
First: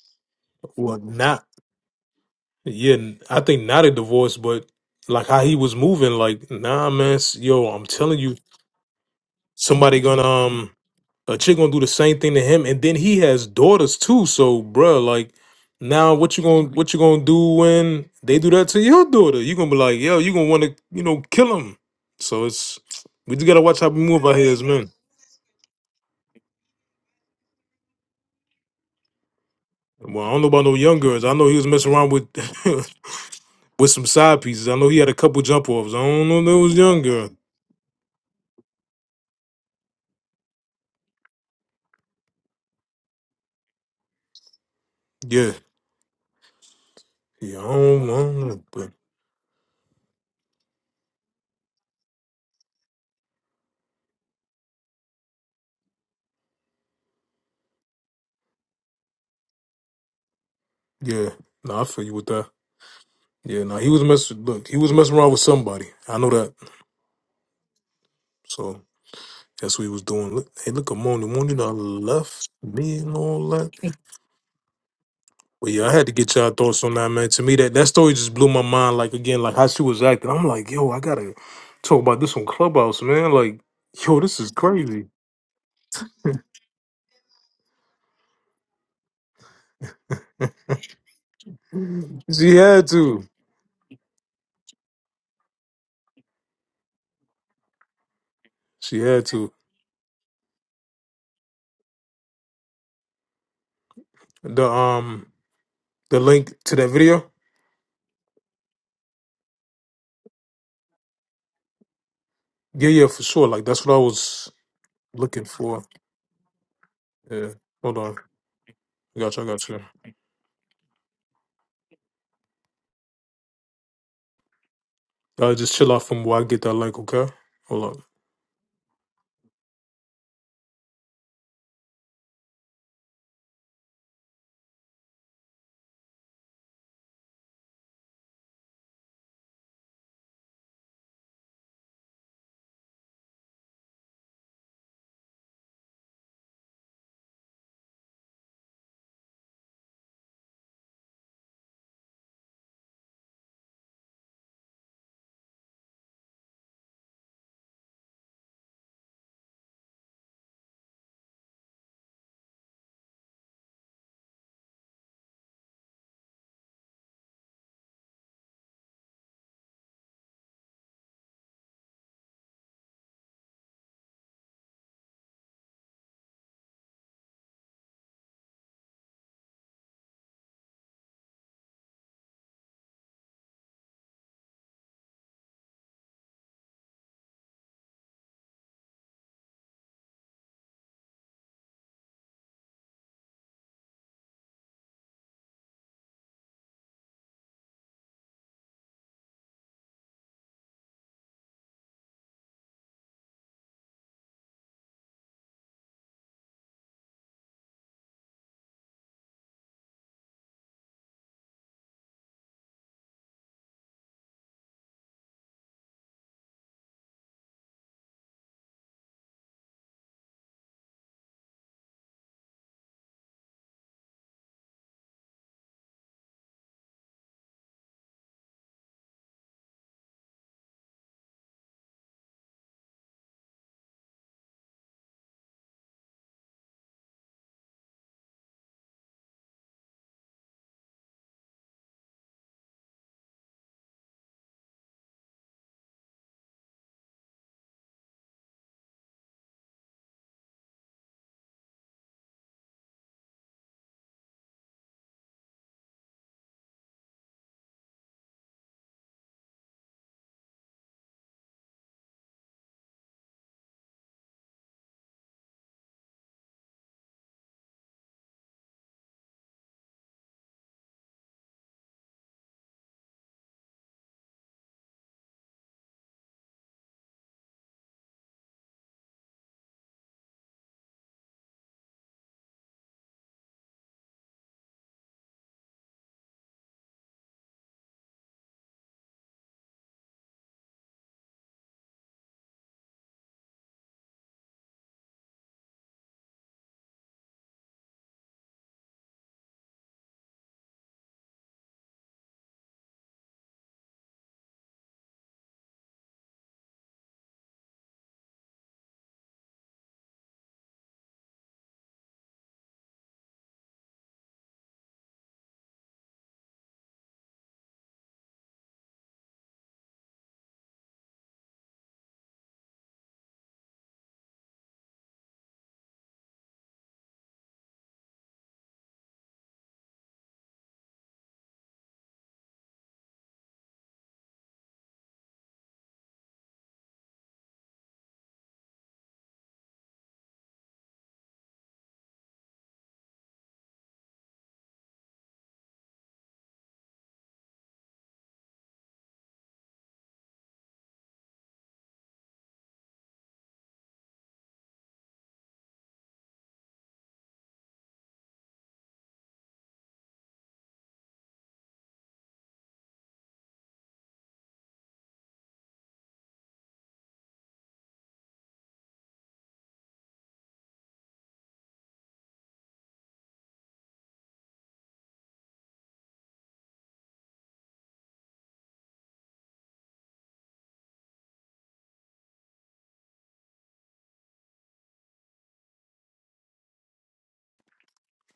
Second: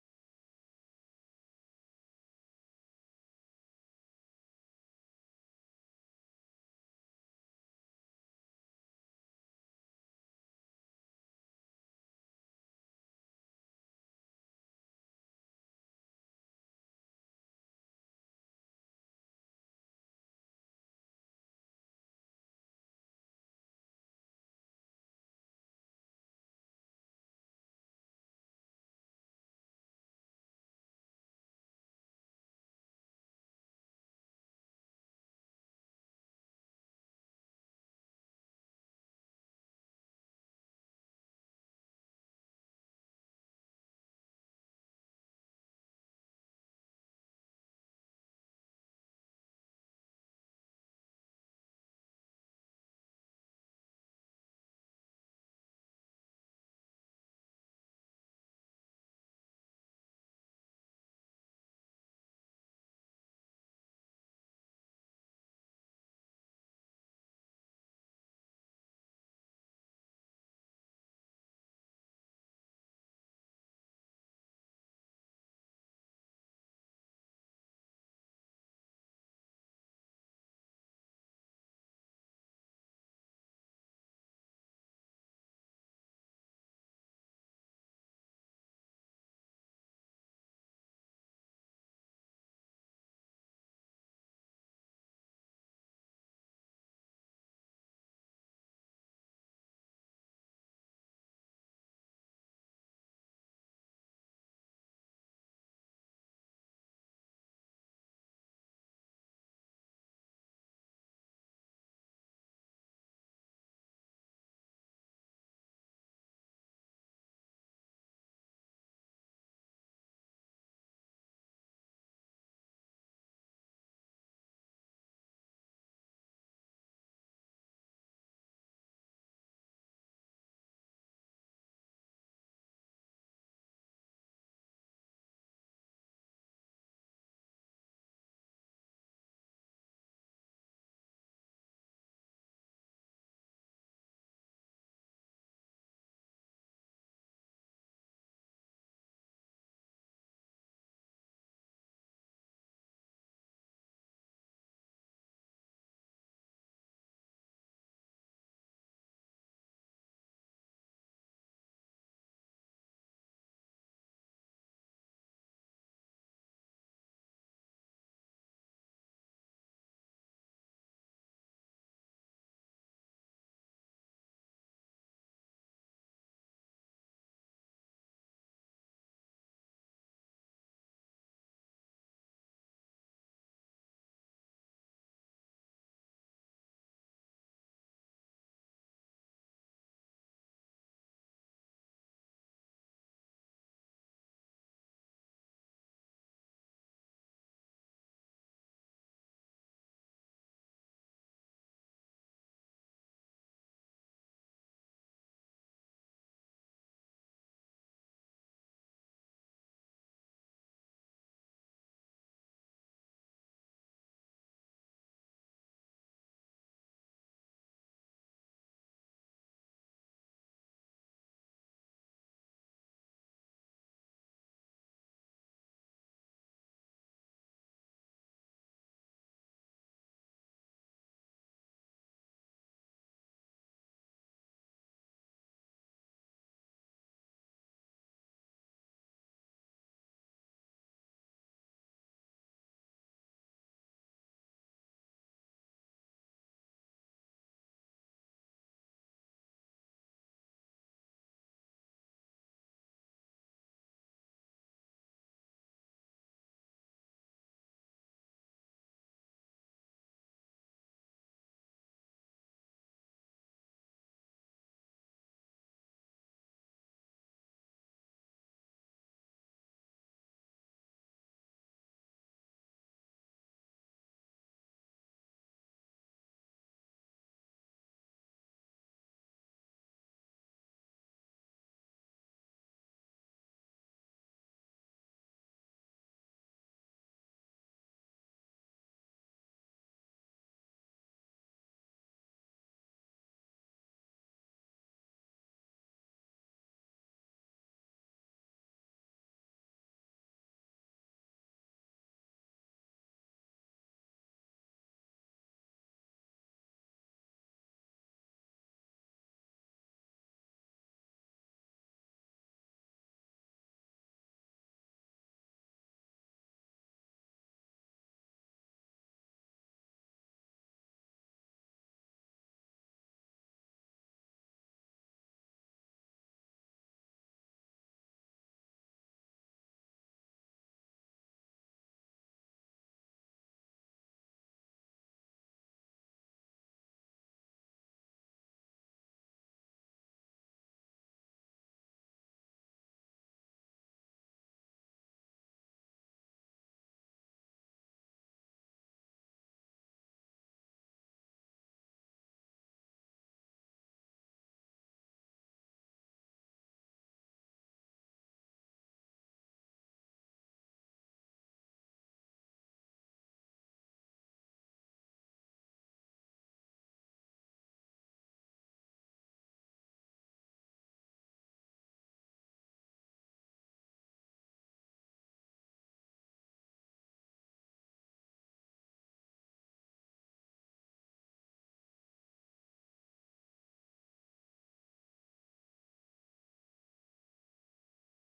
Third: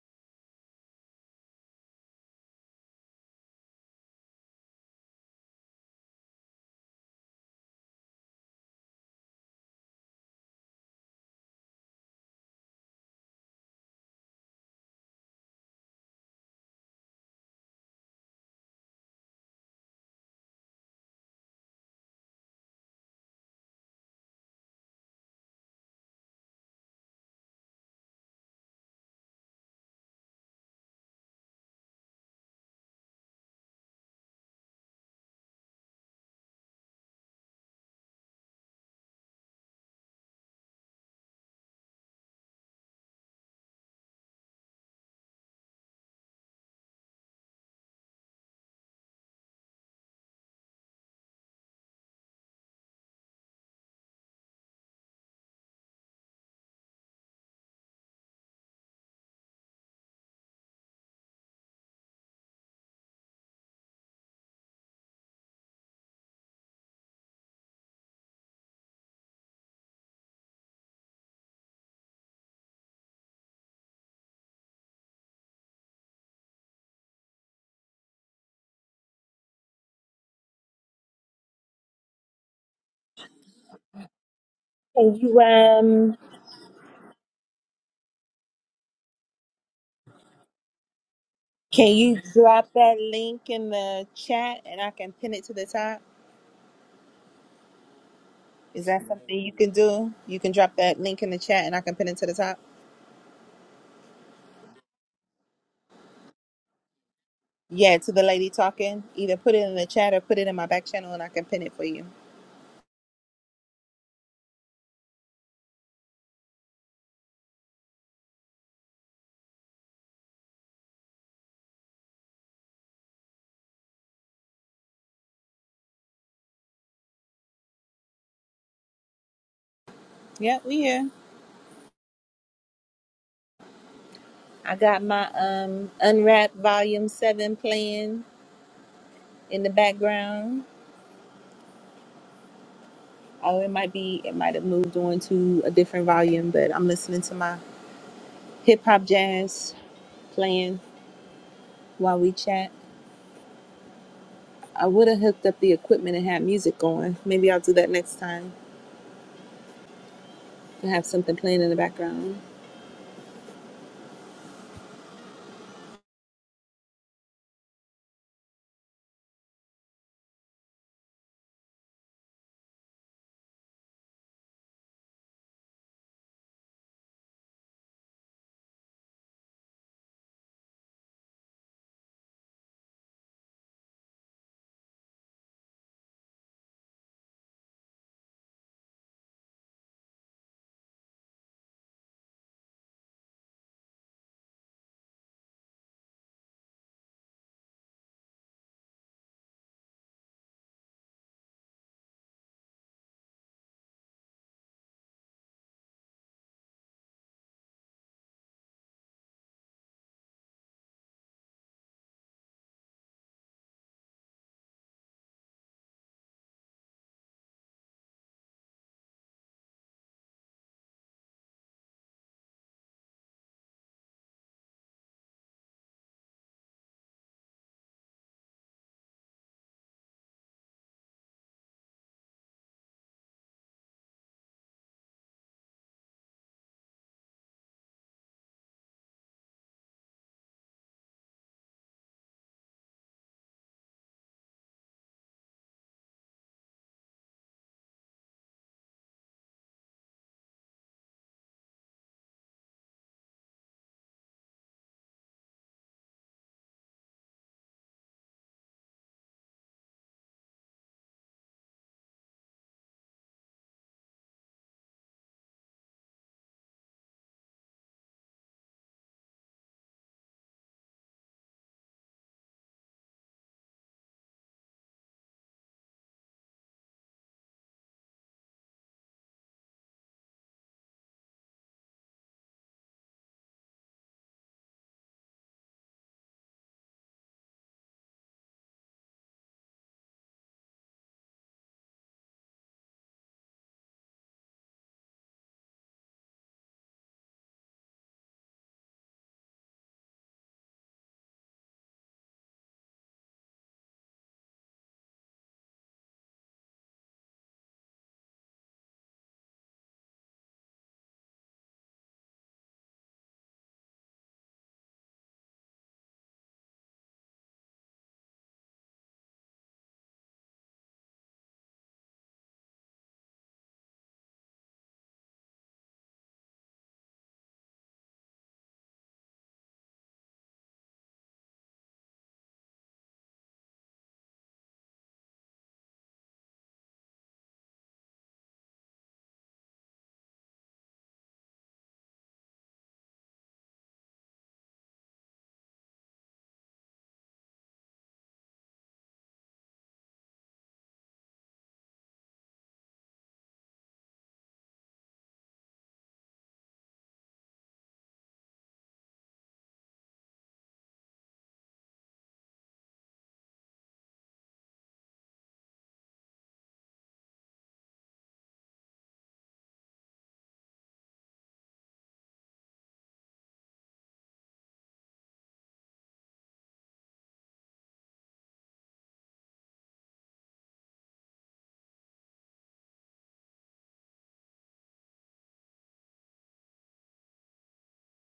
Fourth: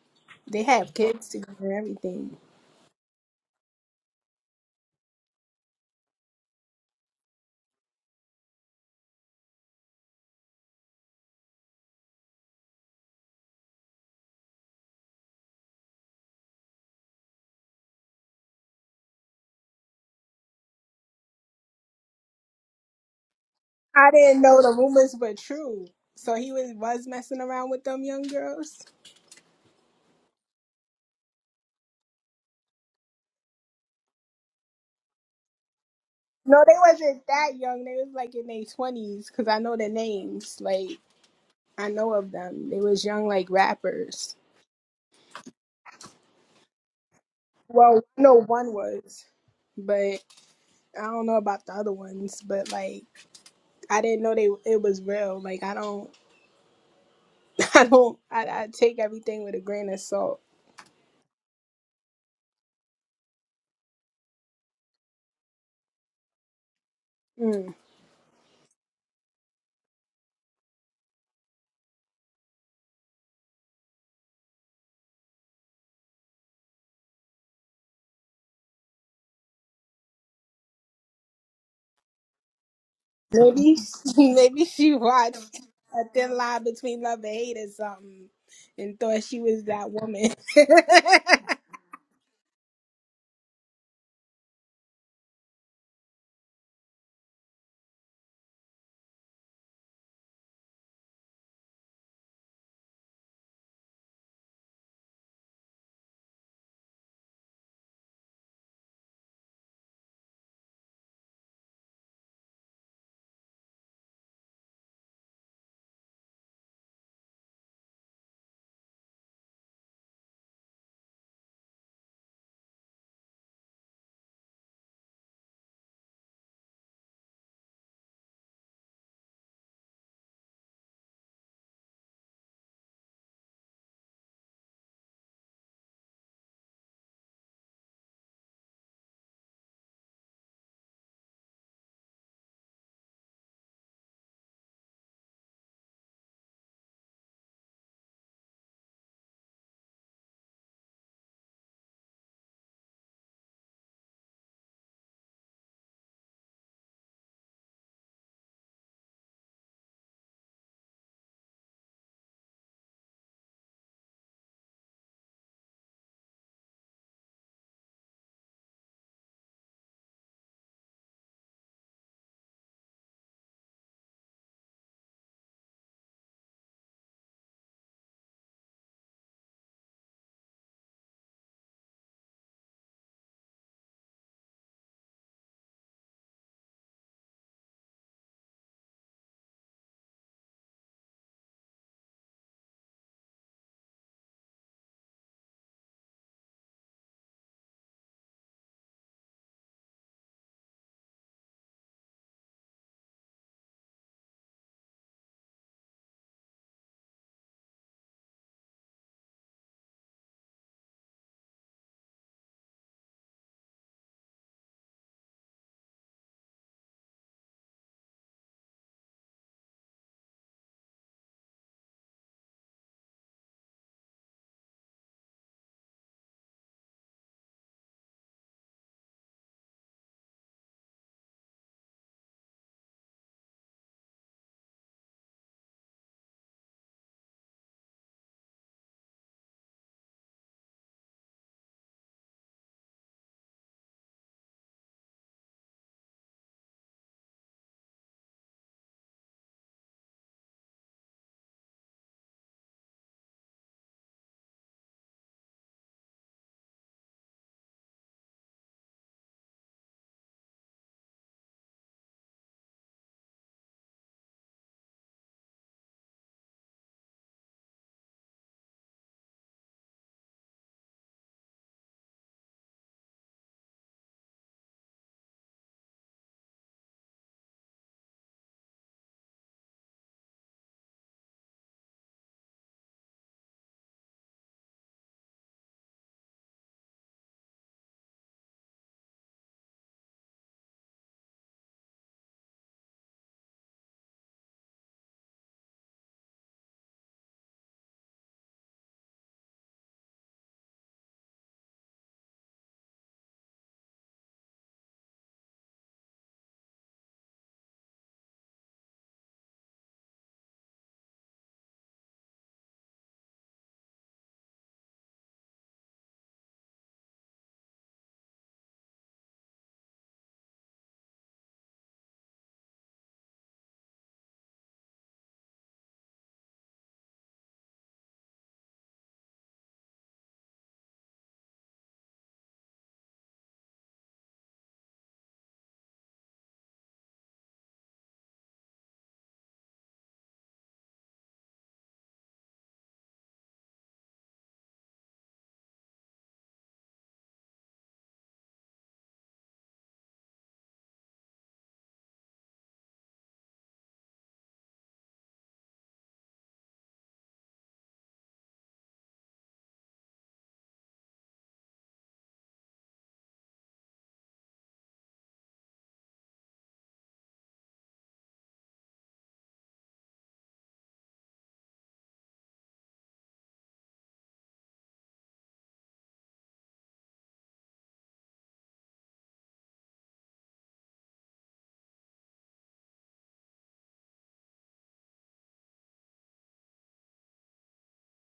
They have
what
kids
now?
together and everything.
Yeah, n- I think not a divorce, but like how he was moving, like, nah, man, s- yo, I'm telling you, somebody gonna um a chick gonna do the same thing to him, and then he has daughters too. So, bruh, like, now what you gonna what you gonna do when they do that to your daughter? You gonna be like, yo, you gonna want to you know kill him. So it's we just gotta watch how we
I
move out
didn't
here
know
as
the
men.
rumors were true. So he was was messing around with them young girls.
Well, I don't know about no young girls. I know he was messing around with with some side pieces. I know he had a couple jump offs. I don't know if it
No, they
was young
wasn't
girl.
that young. They was like in their twenties because I know their names. Like I know of them. They was young, like rappers.
Yeah. Yeah, I
Well,
don't, I
I know
know,
one
but
was, but I don't know about the other ones. But like I didn't know they it was real. Like I don't, I don't, I, I take everything with a grain of salt.
yeah, no, I feel you with that. Yeah, no, he was messing. Look, he was messing around with somebody. I know that.
Mm.
So that's what he was doing. Look, hey, look, Amoni, Amoni, you know, left me and all that. But yeah, I had to get y'all thoughts on that, man. To me, that that story just blew my mind. Like again, like how she was acting. I'm like, yo, I gotta talk about this on Clubhouse, man. Like,
Maybe,
yo, this is
maybe she
crazy.
Can you
watched a
um
thin line between love and hate or something, and thought she was that woman.
can you
she
drop
had
that
to.
link in the chat and I can pin it to the top? Is
She
that
had
something you
to.
can do? You can drop that link in the chat and I can pin it to the top.
The um, the link to that video.
Yeah, to the lady talking. Either put it in the chat or put it in my back channel and I can pin it for you.
Yeah, yeah, for sure. Like that's what I was. looking for. Yeah. Hold on. I got you. I got you. Y'all just chill out from where I get that link, okay? Hold on.
Yeah, we here. I got my um unwrapped volume seven playing in the background. Oh, it might be it might have moved on to a different volume, but I'm listening to my hip hop jazz playing while we chat. I would have hooked up the equipment and had music going. Maybe I'll do that next time and have something playing in the background.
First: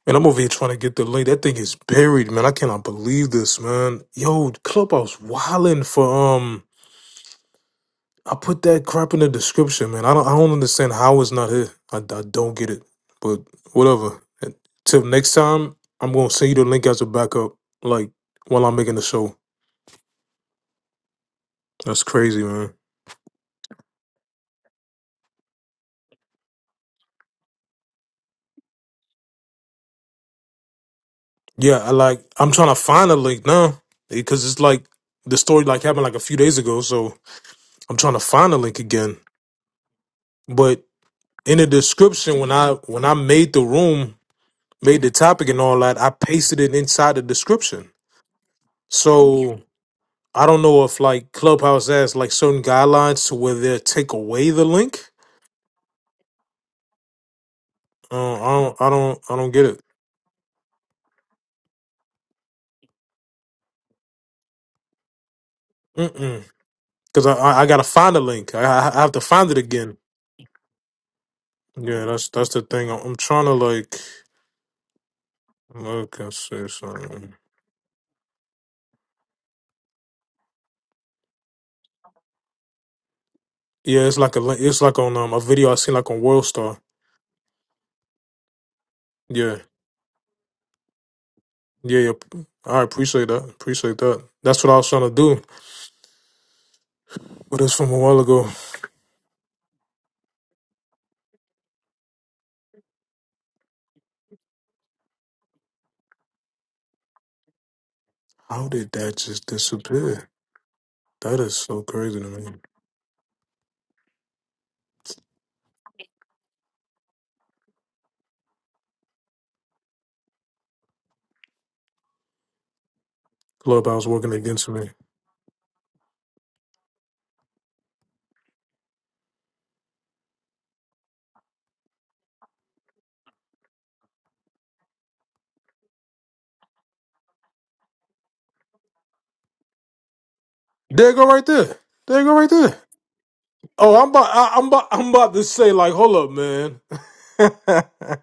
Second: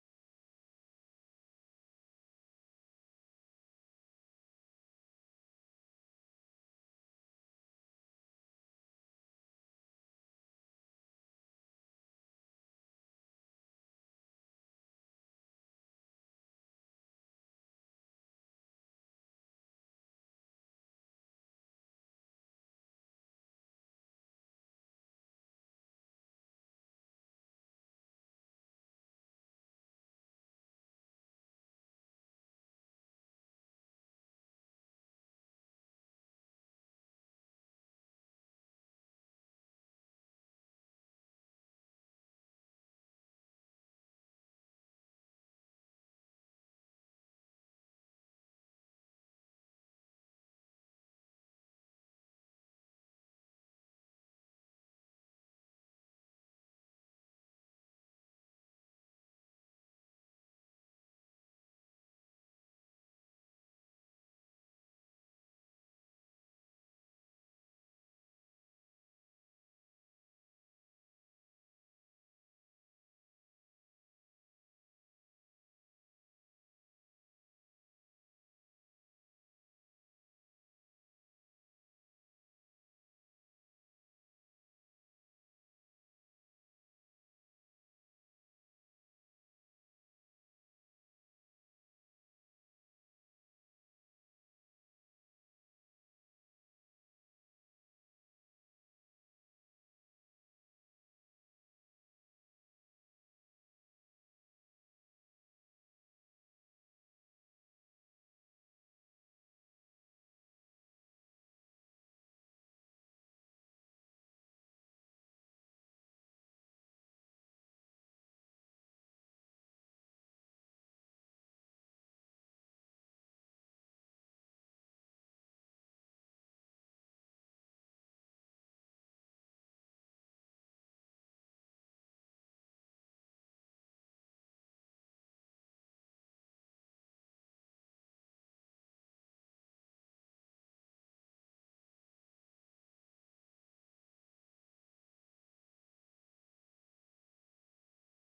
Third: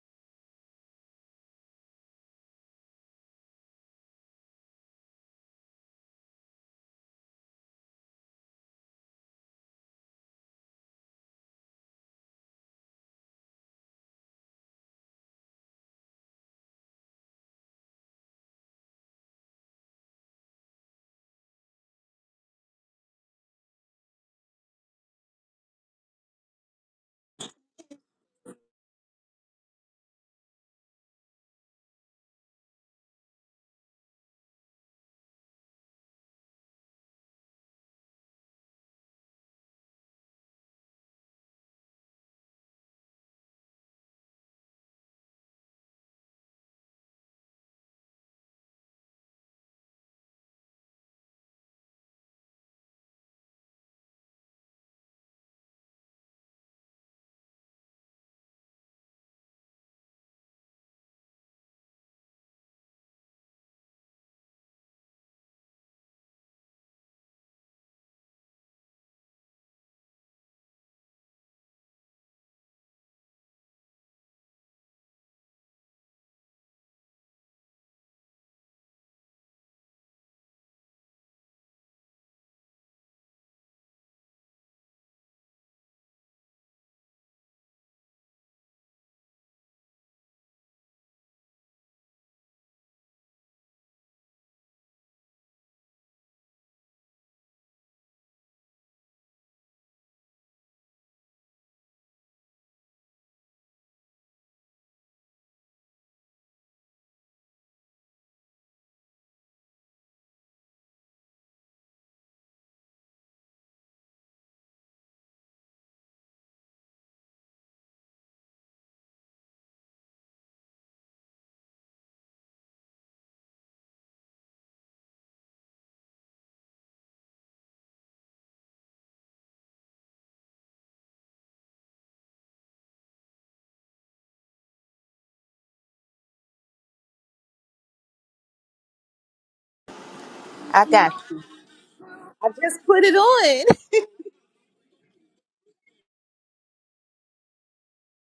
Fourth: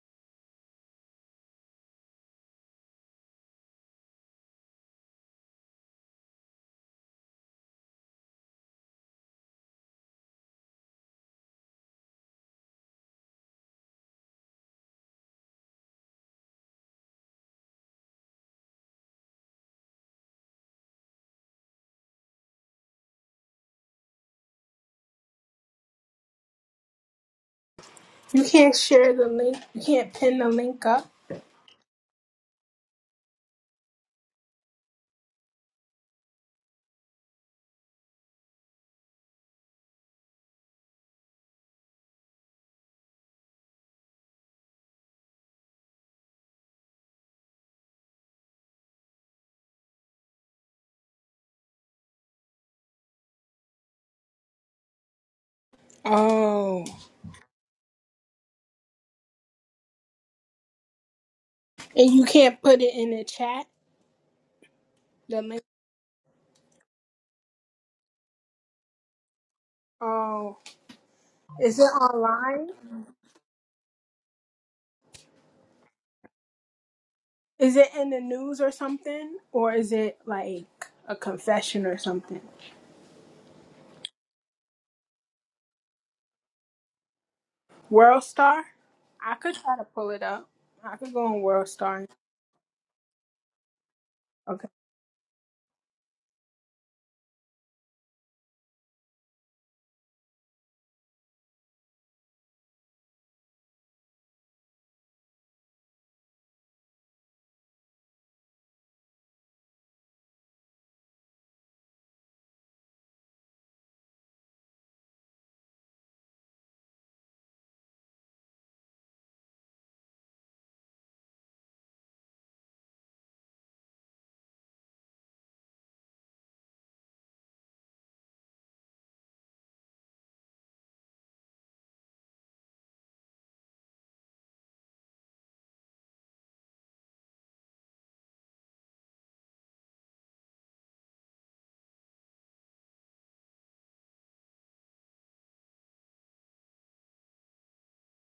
Man, I'm over here trying to get the link. That thing is buried, man. I cannot believe this, man. Yo, Clubhouse wilding for um. I put that crap in the description, man. I don't. I don't understand how it's not here. I, I don't get it. But whatever. And Till next time, I'm gonna send you the link as a backup. Like while I'm making the show. That's crazy, man.
You can't share the link. You can't pin the link up,
Yeah, I like I'm trying to find a link now because it's like the story like happened like a few days ago, so I'm trying to find a link again. But in the description when I when I made the room, made the topic and all that, I pasted it inside the description. So I don't know if like Clubhouse has like certain guidelines to where they take away the link.
Oh,
Uh, I don't I don't I don't get it.
and you can't put it in the chat. The link.
Mm-mm. Cause I I, I gotta find a link. I I I have to find it again.
oh, Is it
Yeah, that's that's the
online?
thing. I'm I'm trying to like. Okay, and see something.
Is it in the news or something? Or is it like a confession or something?
Yeah, it's like a li- it's like on um a video I seen like on World Star.
World Star? I could
Yeah,
try to pull it up. I could go on World
yeah,
Star.
yeah. I appreciate that. Appreciate that. That's
Okay.
what I was trying to do. But it's from a while ago. How did that just disappear? That is so crazy to me. Clubhouse working against me.
I
There
got
you go
you.
right there. There you go
I
right there.
just put it on.
Oh, I'm about I, I'm about I'm about to say like, hold up, man.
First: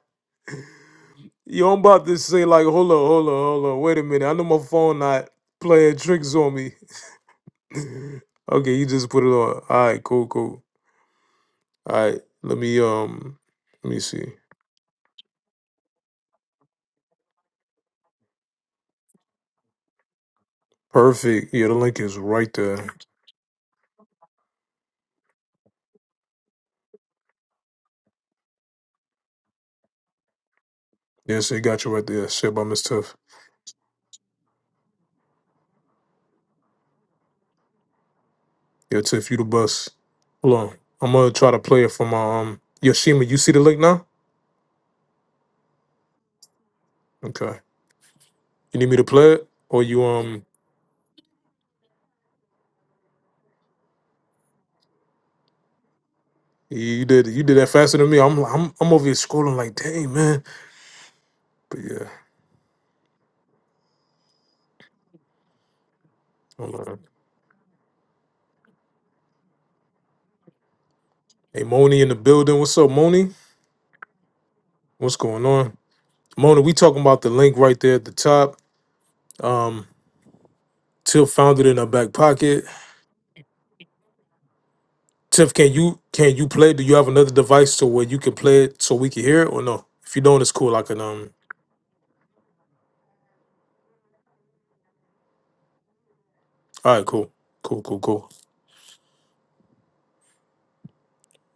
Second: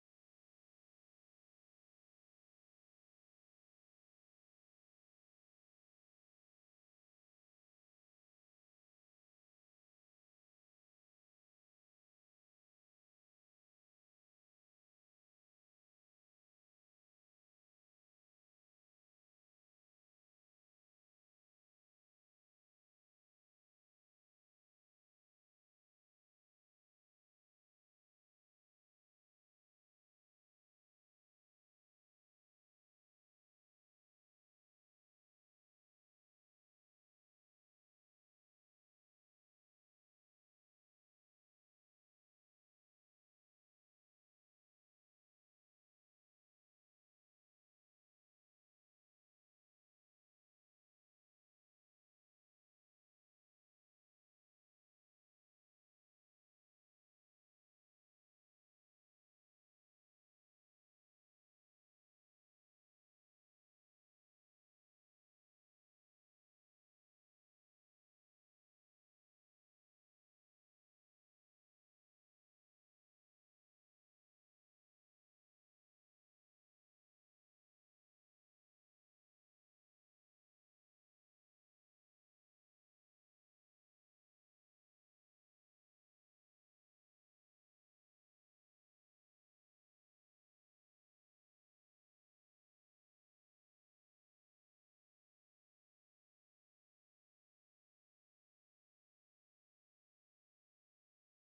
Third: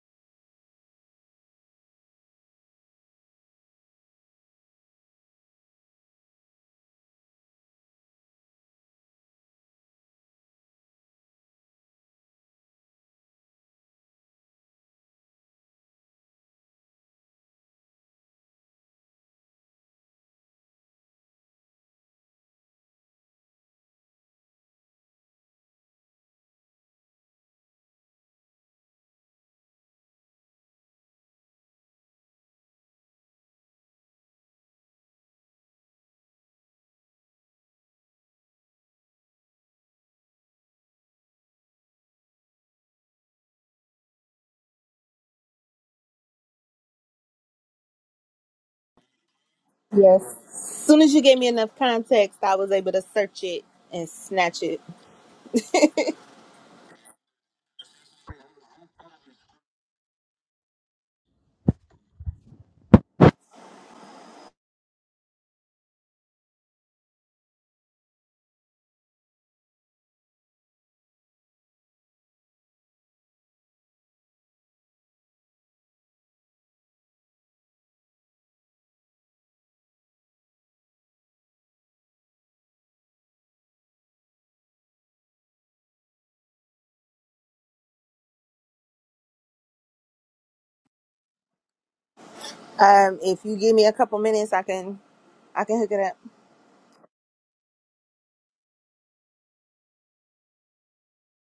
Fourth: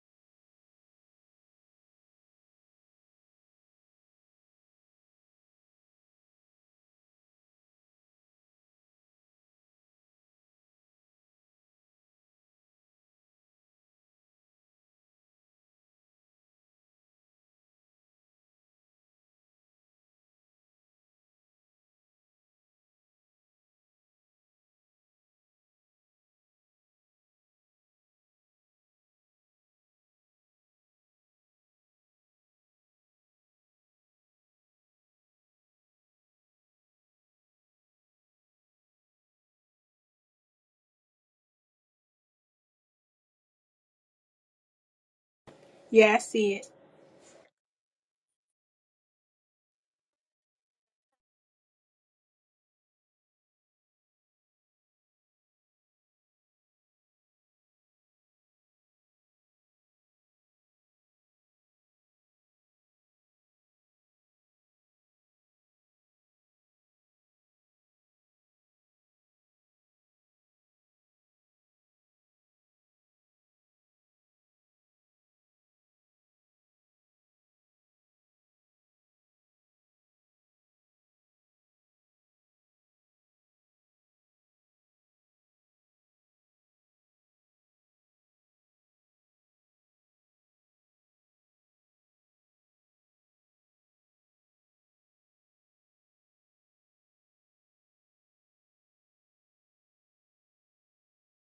Yo, I'm about to say like, hold up, hold up, hold up. Wait a minute. I know my phone not playing tricks on me. Okay, you just put it on. All right, cool, cool. All right, let me um, let me see. Perfect. Yeah, the link is right there. Yes, it got you right there. Shit by Miss Tiff. Yeah, Tiff, you the bus. Hold on, I'm gonna try to play it for my um Yoshima. You see the link now?
Yeah, I see it.
Okay. You need me to play it, or you
Yes.
um,
As soon as you gave me enough context, I was able to search it and snatch it.
you did you did that faster than me. I'm I'm I'm over here scrolling like, dang man. But yeah, hold on. Hey, Moni in the building. What's up, Moni? What's going on, Moni? We talking about the link right there at the top. Um, Tiff found it in her back pocket. Tiff, can you can you play? Do you have another device to where you can play it so we can hear it or no? If you don't, it's cool. I can um.
Um, if you give me a couple minutes, I can I can hook it up.
All right, cool, cool, cool, cool.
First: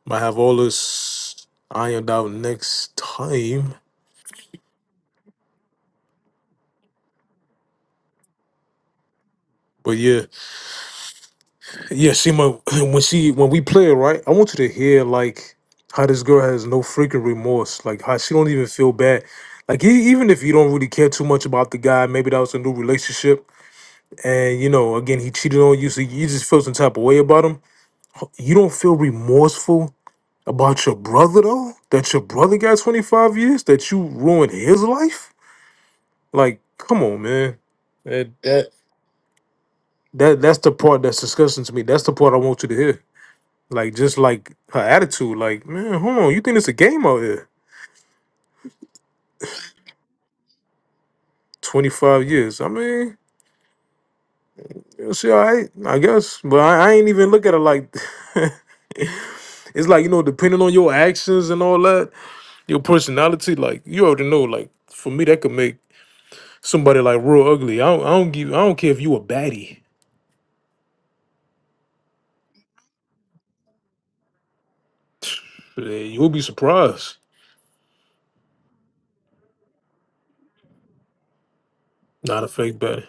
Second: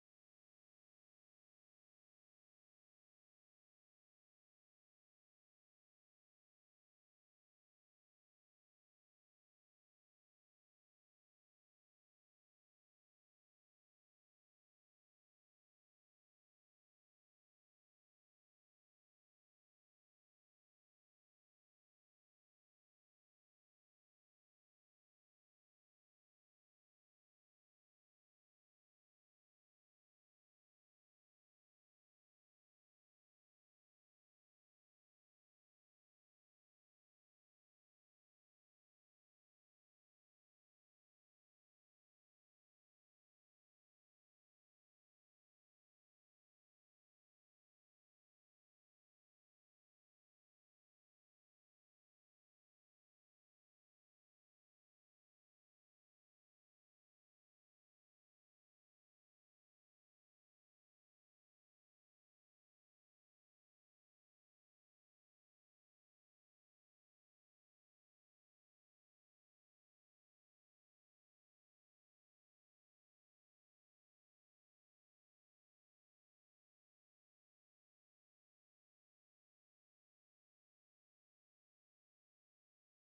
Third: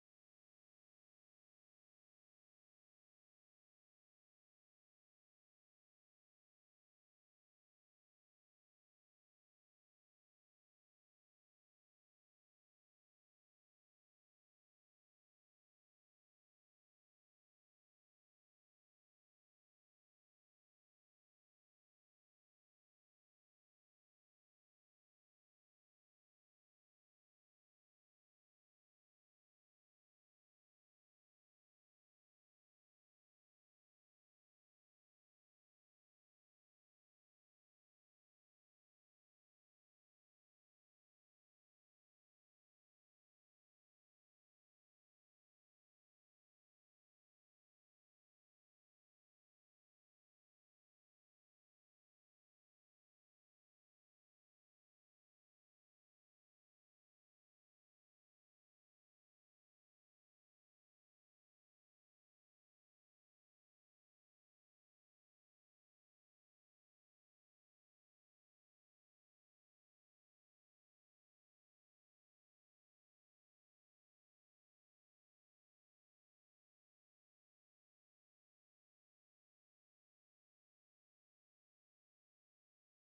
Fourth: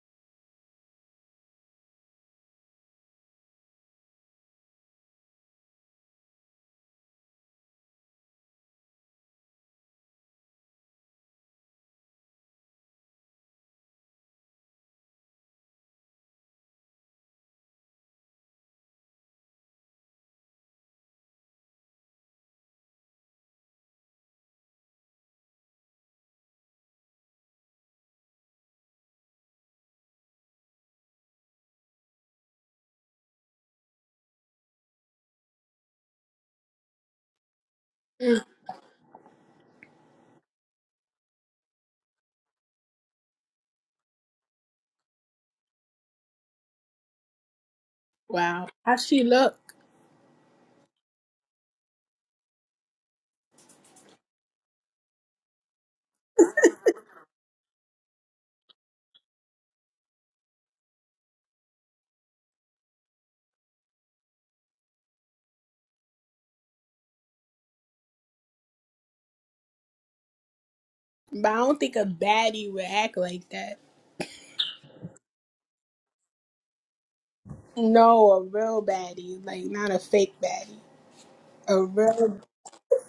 Might have all this ironed out next time. But yeah, yeah. See, my when she when we play it right, I want you to hear like how this girl has no freaking remorse. Like how she don't even feel bad. Like e- even if you don't really care too much about the guy, maybe that was a new relationship, and you know, again, he cheated on you, so you just feel some type of way about him you don't feel remorseful about your brother though? That your brother got 25 years? That you ruined his life? Like, come on, man. That
Mm.
that that that's the part that's disgusting to me. That's the part I want you to hear. Like just like her attitude, like, man, hold on, you think it's a game out here.
Wow. How she look?
25 years. I mean, she all right, I guess. But I, I ain't even look at it like it's like, you know, depending on your actions and all that, your personality, like you already know, like for me that could make Somebody like real ugly. I don't, I don't give. I don't care if you a baddie.
But I don't think a baddie would act like that.
Eh, You'll be surprised.
No, a real baddie. Like not a fake baddie. A real
Not a fake baddie.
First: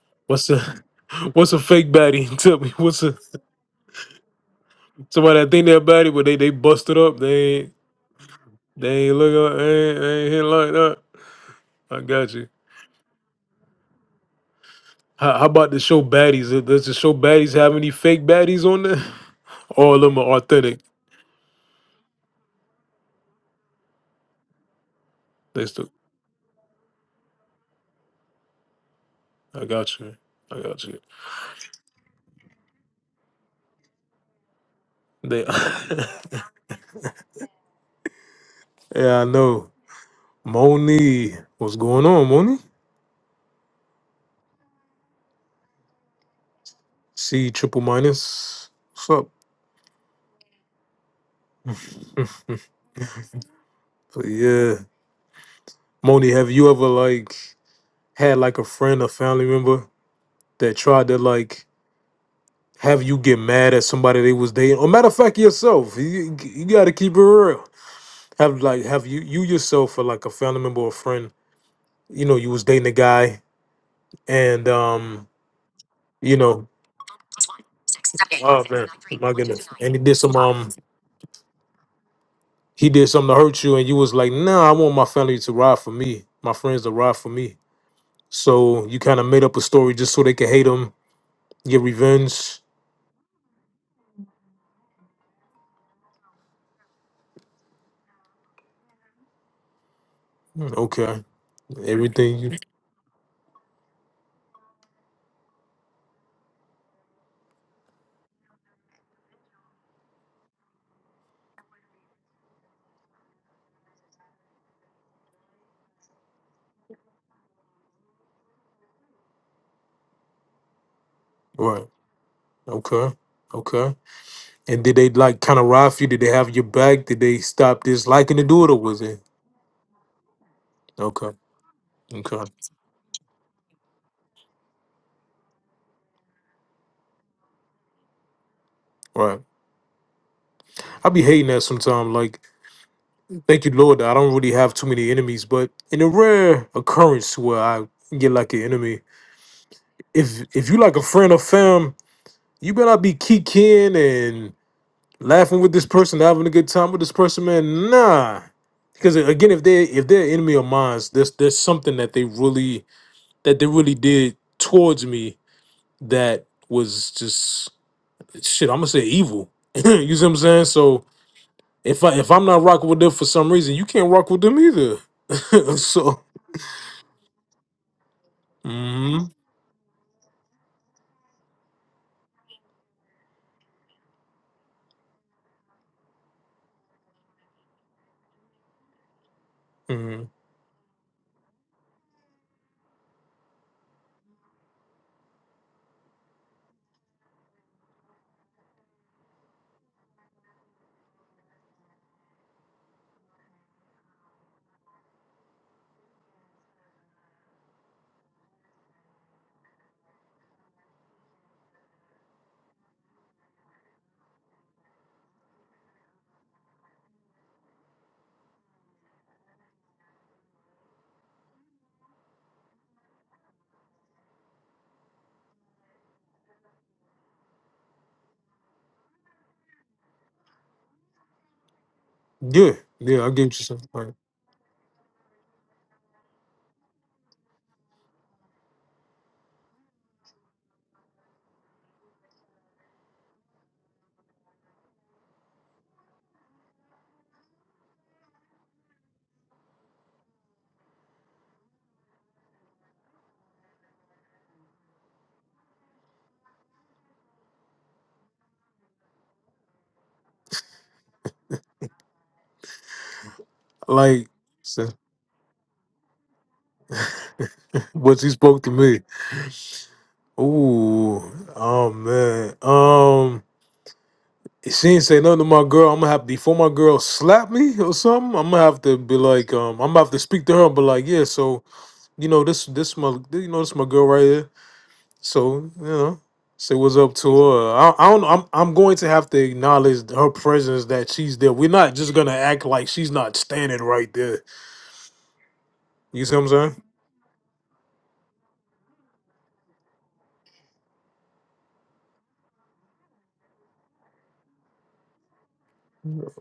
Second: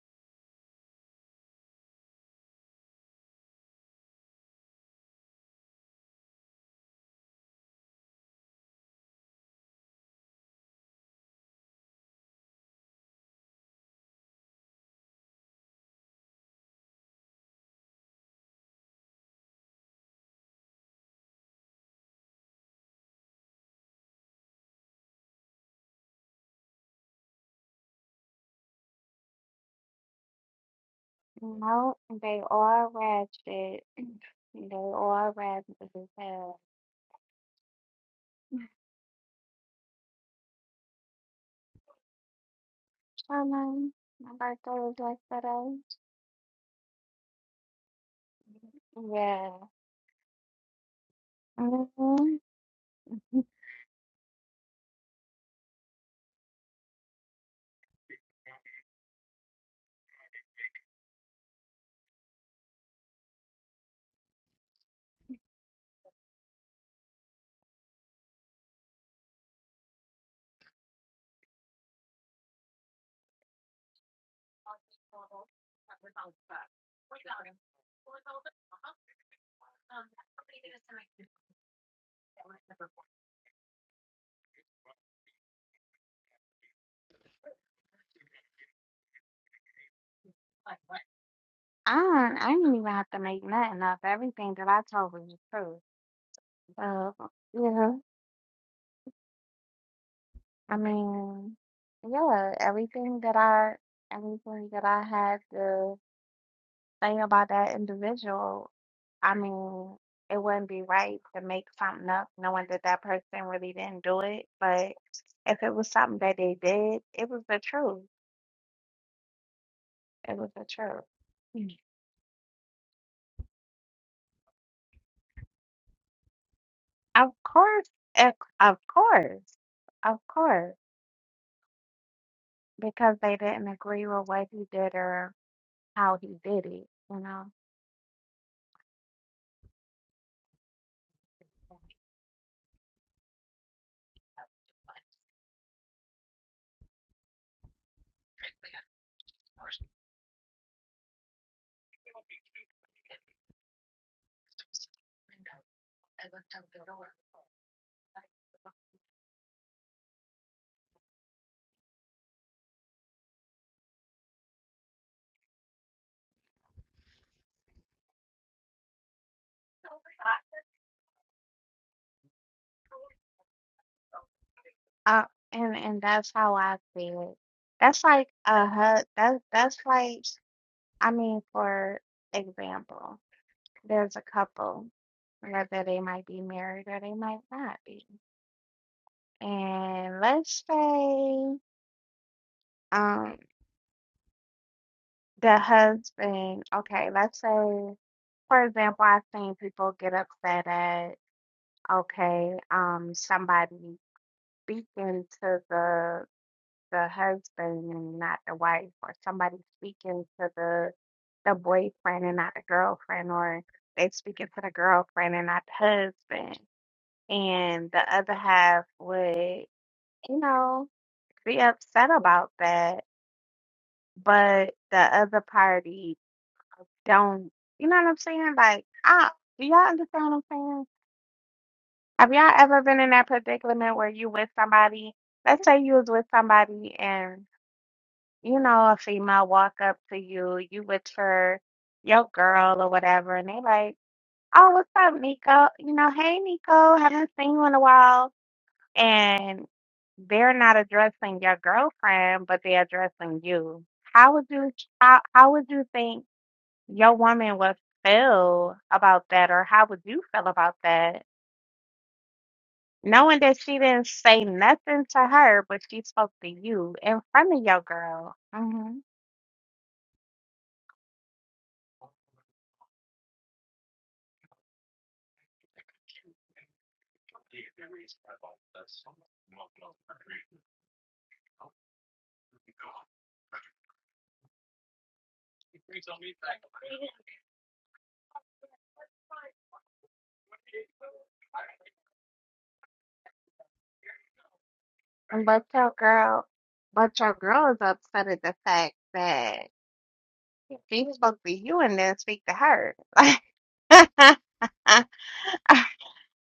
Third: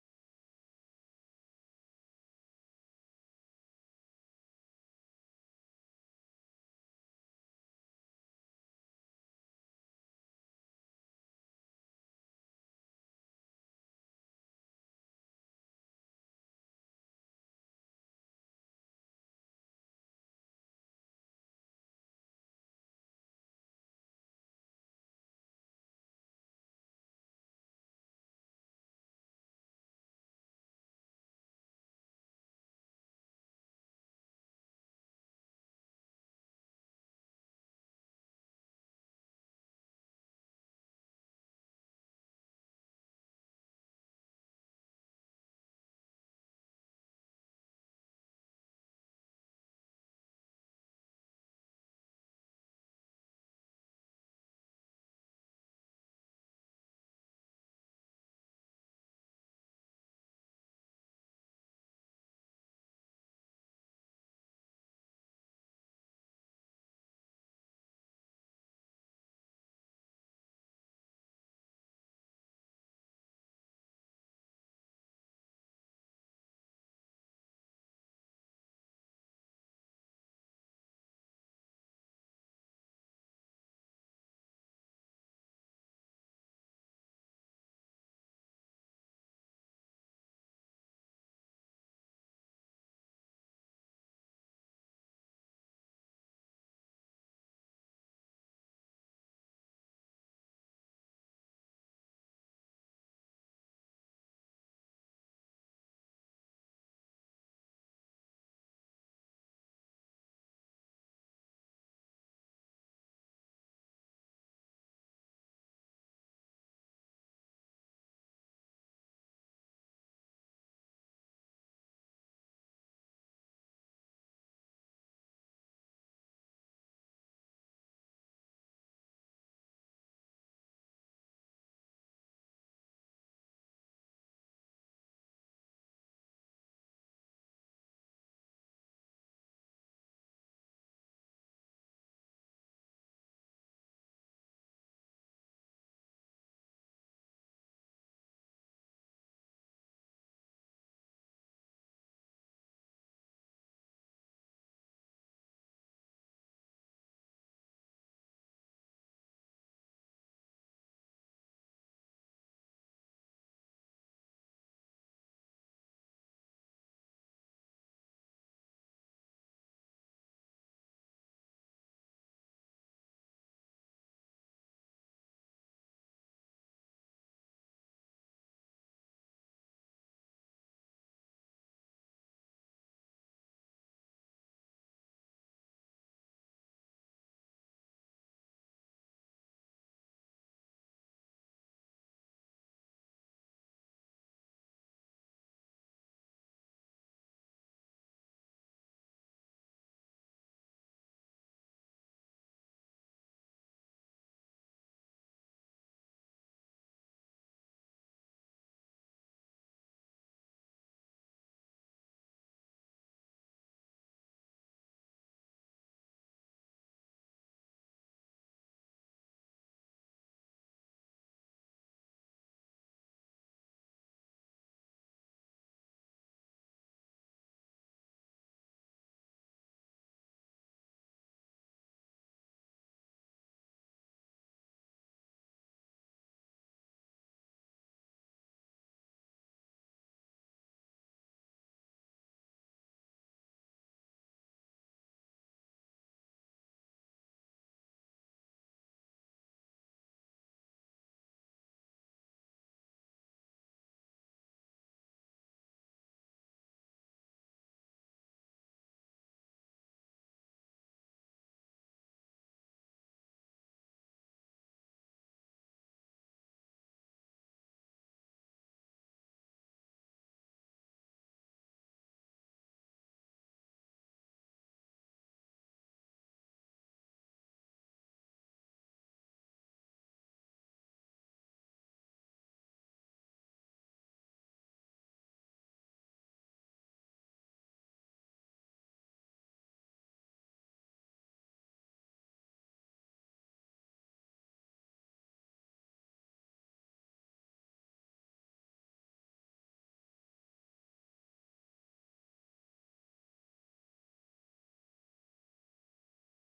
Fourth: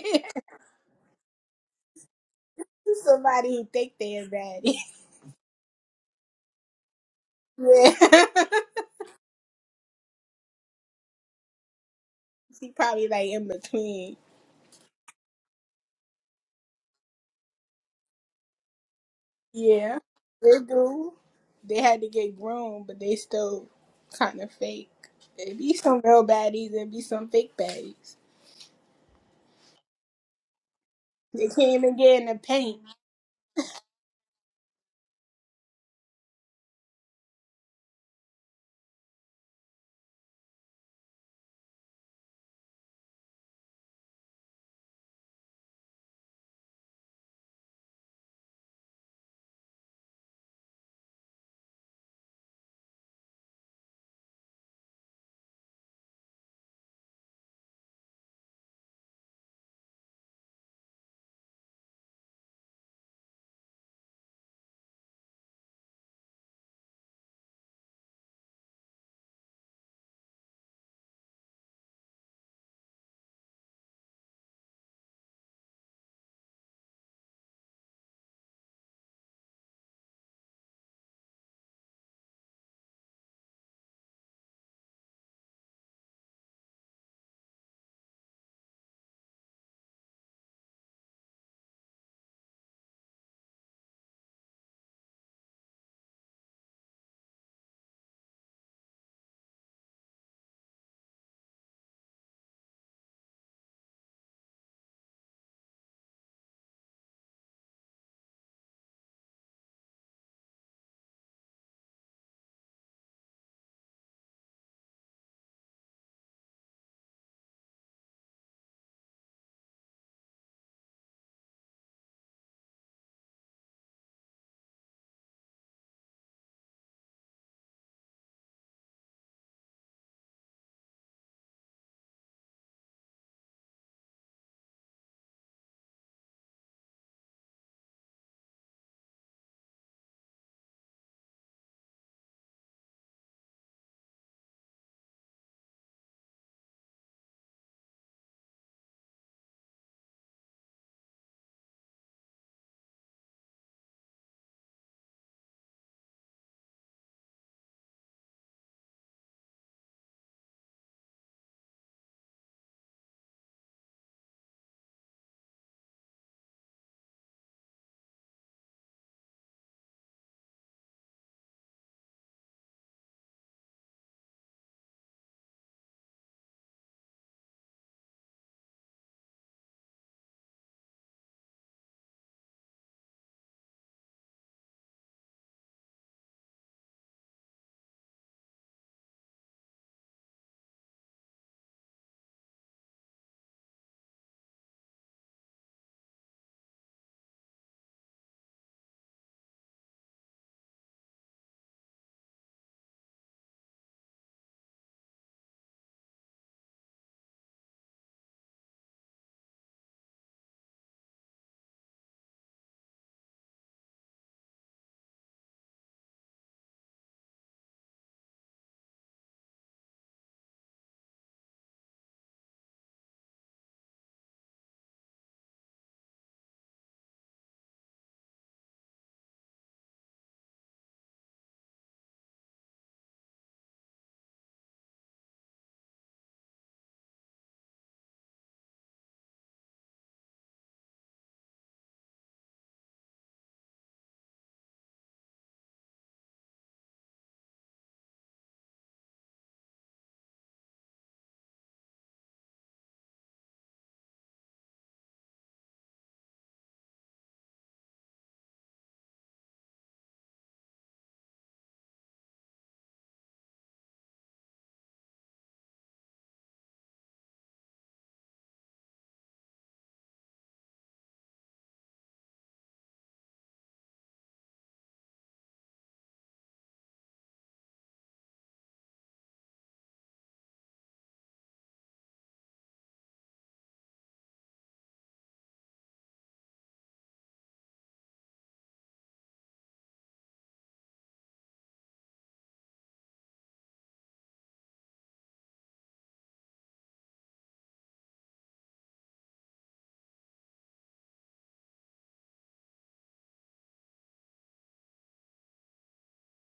What's a What's a fake baddie? Tell me. What's a
Somebody who think they're bad.
somebody that think they're baddie, but they they busted up. They ain't
yeah.
they ain't look like they ain't, they ain't hit like that. I got you.
she probably like in between.
How, how about the show baddies? Does the show baddies have any fake baddies on there? All
Yeah.
of them are
They
authentic.
do. They had to get grown, but they still kind of fake. It
They
be
still.
some real baddies and be some fake baddies.
I got you. I got you.
They can't
No,
even get in the
they
paint.
are ratchet. They are
They.
ratchet because
yeah, I know. Moni, what's going on, Moni?
Sherman, my birthday was yesterday.
C triple minus. What's up?
Yeah. hmm
But yeah. Moni, have you ever like had like a friend or family member that tried to like have you get mad at somebody they was dating? Or matter of fact, yourself. You, you gotta keep it real. Have like have you you yourself or like a family member or friend, you know, you was dating a guy and um, you know, Oh man, my goodness! And he did some um, he did something to hurt you, and you was like, "Nah, I want my family to ride for me, my friends to ride for me." So you kind of made up a story just so they could hate him, get
I don't, I
revenge.
didn't even have to make nothing up. Everything that I told was the truth. Uh, yeah,
Mm,
I
Okay,
mean,
everything
yeah,
you
everything that I, everything that I had to. thing about that individual, I mean, it wouldn't be right to make something up knowing that that person really didn't do it. But if it was something that they did, it was the truth. It was the truth. Mm.
right. Okay, okay. And did they like kind of ride for you? Did they have your back? Did
Of
they stop
course, of
disliking to do it,
of
or was it
course, of course,
okay? Okay,
because they didn't agree with what he did or how he did it, you know.
right. I be hating that sometimes. Like, thank you, Lord, that I don't really have too many enemies. But in a rare occurrence where I get like an enemy, if if you like a friend or fam, you better not be kikiing laughing with this person, having a good time with this person, man. Nah, because uh, again, if they if they're enemy of mine, there's there's something that they really that they really did towards me that was just shit. I'm gonna say evil. you see what I'm saying? So if I if I'm not rocking with them for some reason, you can't rock with them either.
Uh, and and
so
that's how I see it. That's like a hu-
mhm,
that's that's like I mean, for example. there's a couple, whether they might be married or they might not be. And
mhm.
let's say um the husband, okay, let's say for example, I've seen people get upset at okay, um somebody speaking to the the husband and not the wife, or somebody speaking to the the boyfriend and not the girlfriend, or they speaking to the girlfriend and not the husband. and the other half would, you know, be upset about that, but the other party don't, you know what I'm saying? Like, I, do y'all understand what I'm saying? Have y'all
yeah,
ever been in
yeah,
that
I get what you're saying.
predicament where
Like,
you with somebody, let's say you was with somebody and, you know, a female walk up to you, you with her, your girl or whatever, and they like, oh, what's up, Nico? You know, hey, Nico, haven't seen you in a while and they're not addressing your girlfriend, but they're addressing you. How would you how, how would you think your woman would feel about that, or how would you feel about that, knowing that she didn't
like
say
so,
nothing to her, but she spoke to you in front of your
what he
girl,
spoke to
hmm
me. Ooh, oh man, um, If she ain't say nothing to my girl, I'm gonna have before my girl slap me or something. I'm gonna have to be like, um, I'm gonna have to speak to her, but like, yeah, so you know this, this my, you know this my girl right here. So you know, say what's up to her. I, I don't. I'm I'm going to have to acknowledge her presence that she's there. We're not just gonna act like she's not standing right there.
but your
You see what
girl,
I'm saying?
but your girl is upset at the fact that she spoke to you and didn't speak to her. Like,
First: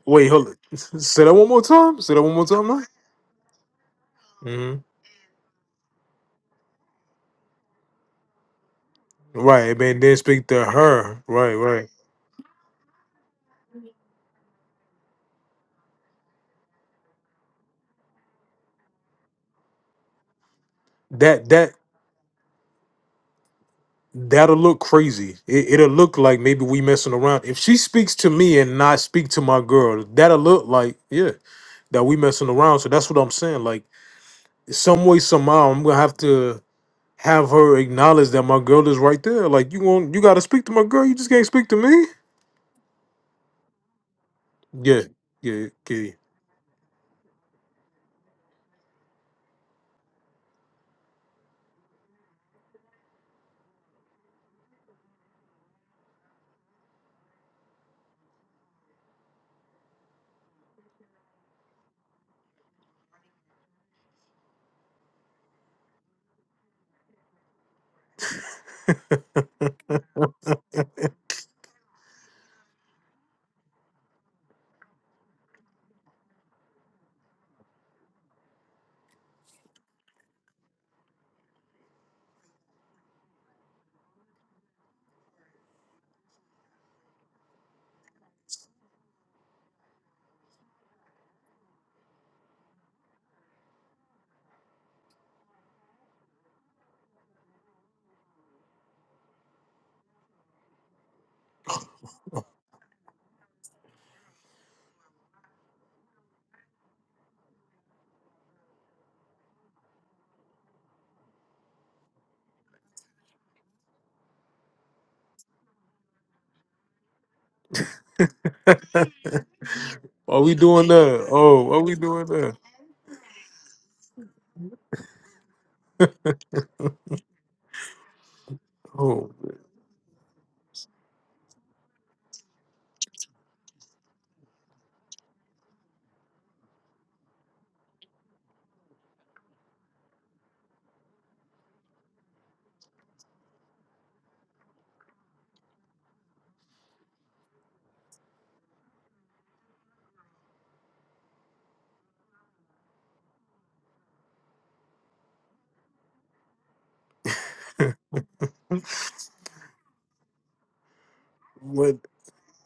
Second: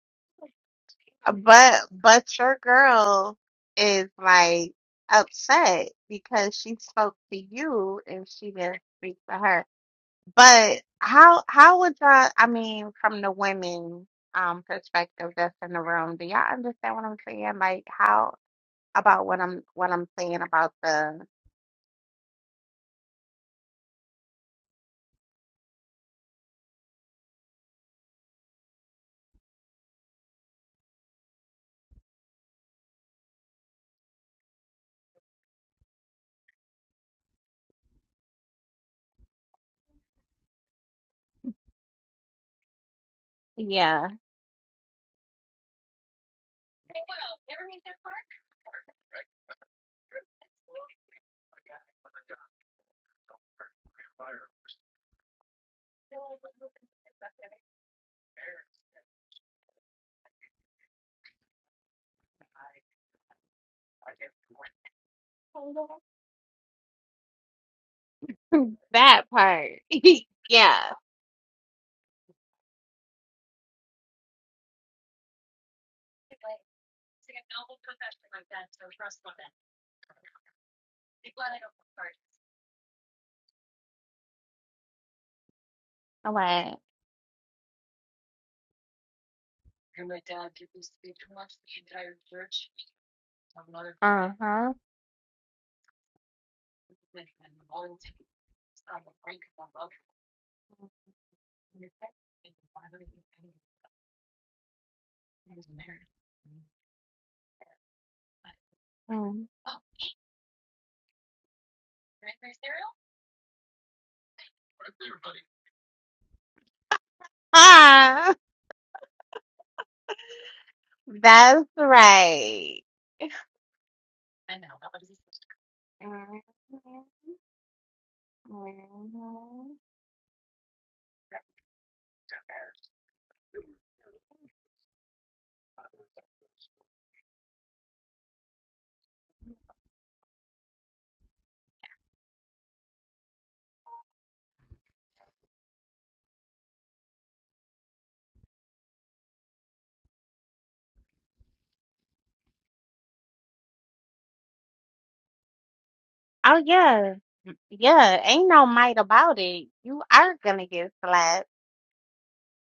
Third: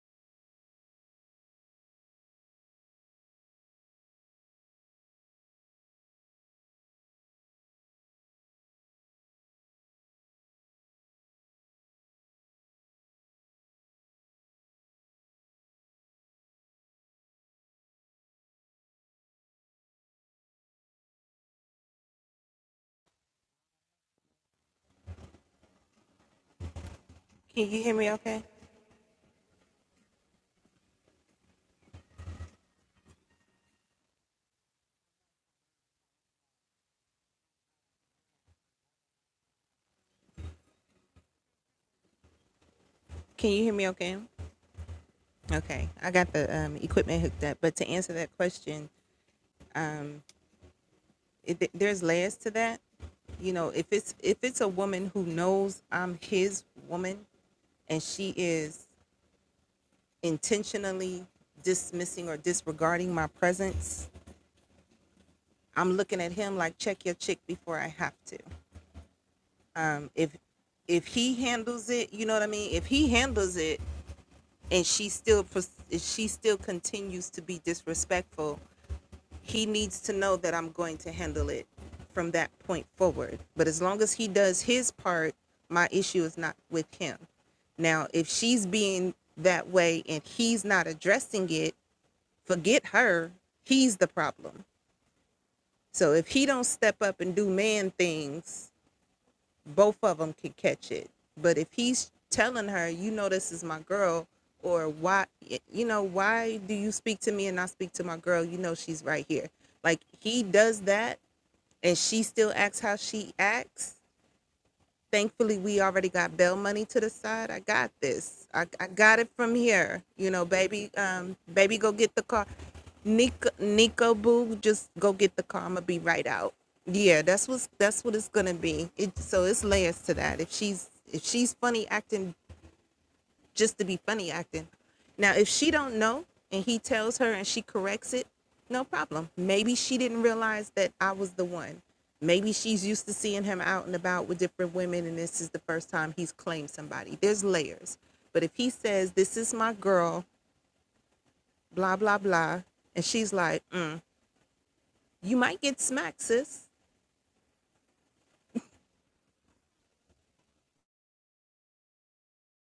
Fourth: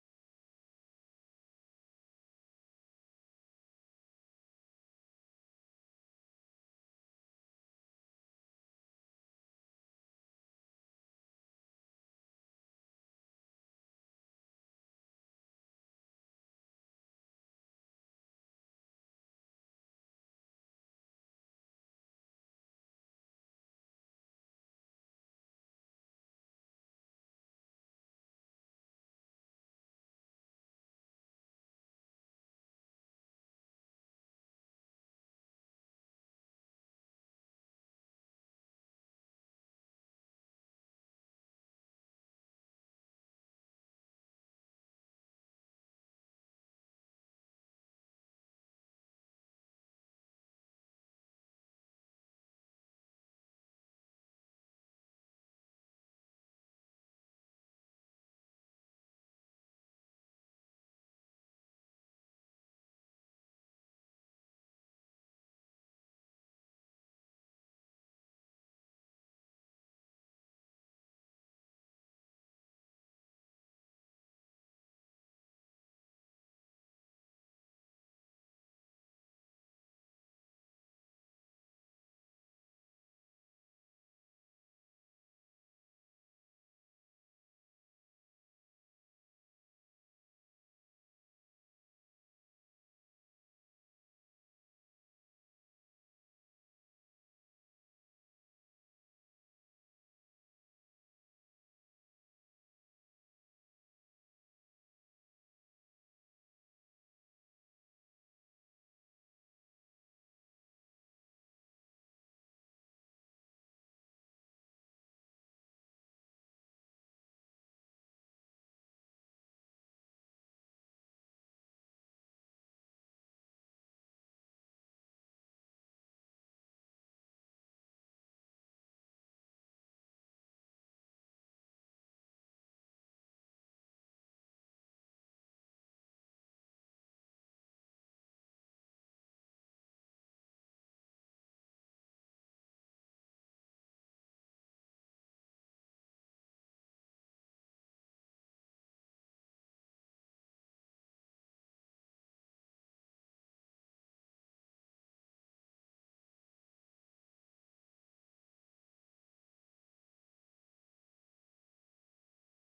Wait, hold on. Say that one more
But
time. Say that
but
one more
your
time, now.
girl is like
hmm
upset because she spoke to you and she didn't speak to her.
Right, man. Then speak to
But
her.
how
Right,
how
right.
would y'all I mean from the women um perspective that's in the room, do y'all understand what I'm saying? Like how about what I'm what I'm saying about the
That that that'll look crazy. It, it'll look like maybe we messing around. If
Can
she
you hear me
speaks to
okay?
me and not speak to my girl, that'll look like yeah that we messing around. So that's what I'm saying. Like some way somehow I'm gonna have to have her acknowledge that my girl is right there. Like you want you gotta speak to my girl. You just can't speak to me.
Can you hear me
yeah.
okay?
Yeah, yeah,
Okay, I
okay.
got the um, equipment hooked up. But to answer that question, um, it, there's layers to that. You know, if it's if it's a woman who knows I'm his woman and she is intentionally dismissing or disregarding my presence, I'm looking at him like check your chick before I have to.
That part.
Um, if
yeah.
if he handles it, you know what I mean. If he handles it and she still pers- and she still continues to be disrespectful he needs to know that i'm going to handle it from that point forward but as long as he does his part my issue is not
Like,
with him now if she's being that way and he's not addressing it forget her he's the problem
uh-huh.
so if he don't step up and do man things both of them could catch it. But if he's telling her, you know, this is my girl, or why, you know, why do you speak to me and not speak to my girl? You know, she's right
Mm.
here. Like he does that, and she still acts how she acts thankfully we already got bail money to the side i got this i, I got it from here you
are
know
we doing
baby
that?
um
That's
Oh,
baby
are
go
we
get the
doing
car
that?
right.
nico nico boo just go get the car i'ma be right out yeah that's what's that's what it's gonna be it
Oh,
so it's layers to that if she's if she's funny acting just to be funny acting. Now, if she don't know and he tells her and she corrects it, no problem. Maybe she didn't realize that I was the one. Maybe she's used to seeing him out and about with different women and this is the first time he's claimed somebody. There's layers. But if he says, This is my girl, blah, blah, blah, and she's like, mm, You might get smacked, sis.
Oh yeah. Yeah, ain't no might about it. You are gonna get slapped.
what?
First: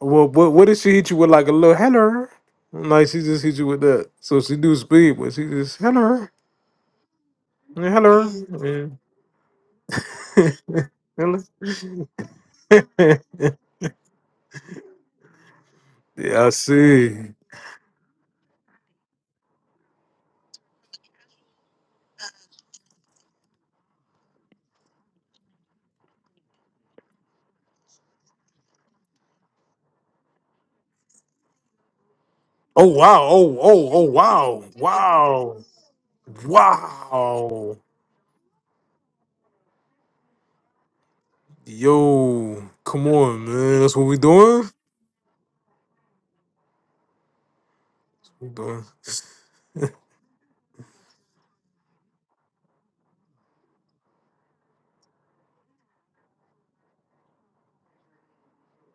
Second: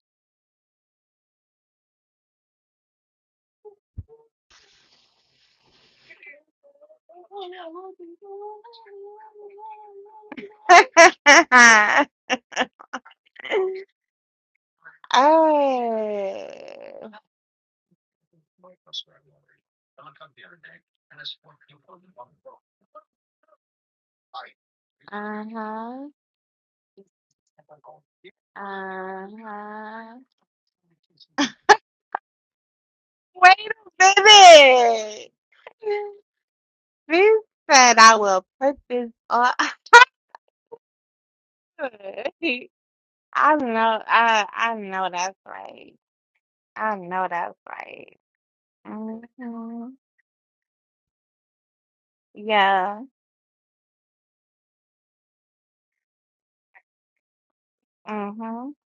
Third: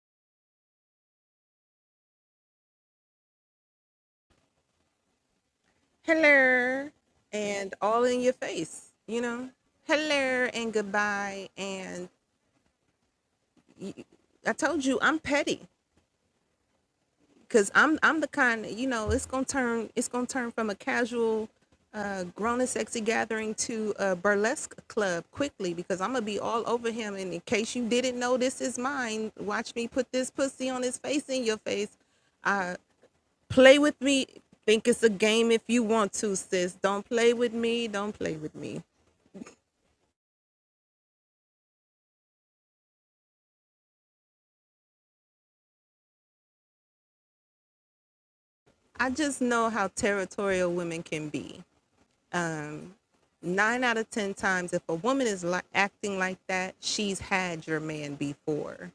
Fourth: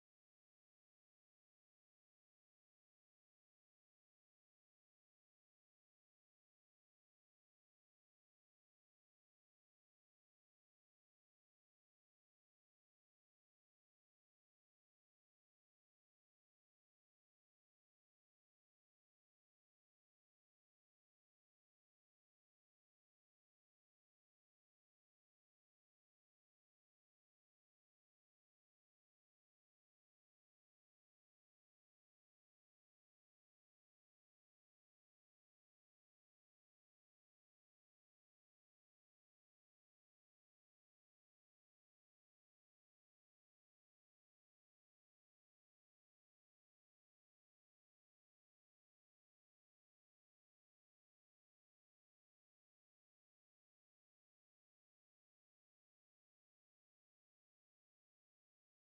Well, what what if she hit you with like a little hello? Like she just hit you with that. So she do speed, but she just hello,
Hello. And
yeah,
all in your face,
hello,
you know? Hello and
yeah. hello.
goodbye. And I told you, I'm petty.
yeah,
oh.
I see.
Cause I'm I'm the kind that, you know it's gonna turn it's gonna turn from a casual, uh, grown and sexy gathering to a burlesque club quickly because
Uh-huh.
I'm gonna be all over him. And in case you didn't know, this is mine. Watch me put
Uh-huh.
this pussy on his face in your face. Uh,
Oh wow! Oh
Wait
play
oh
with
oh
a
me.
wow!
Think it's a
minute.
game
Wow!
if you want to, sis. Don't
This
play with
Wow!
me.
said
Don't
I
play
will
with
put
me.
this on.
Yo, come on,
I
man. That's
know,
what we
I
doing.
I know that's right. I know that's right.
We doing.
I just know how
hmm
territorial women can be. Um,
Yeah.
nine out of ten times if a woman is li- acting like that she's had your man
hmm
before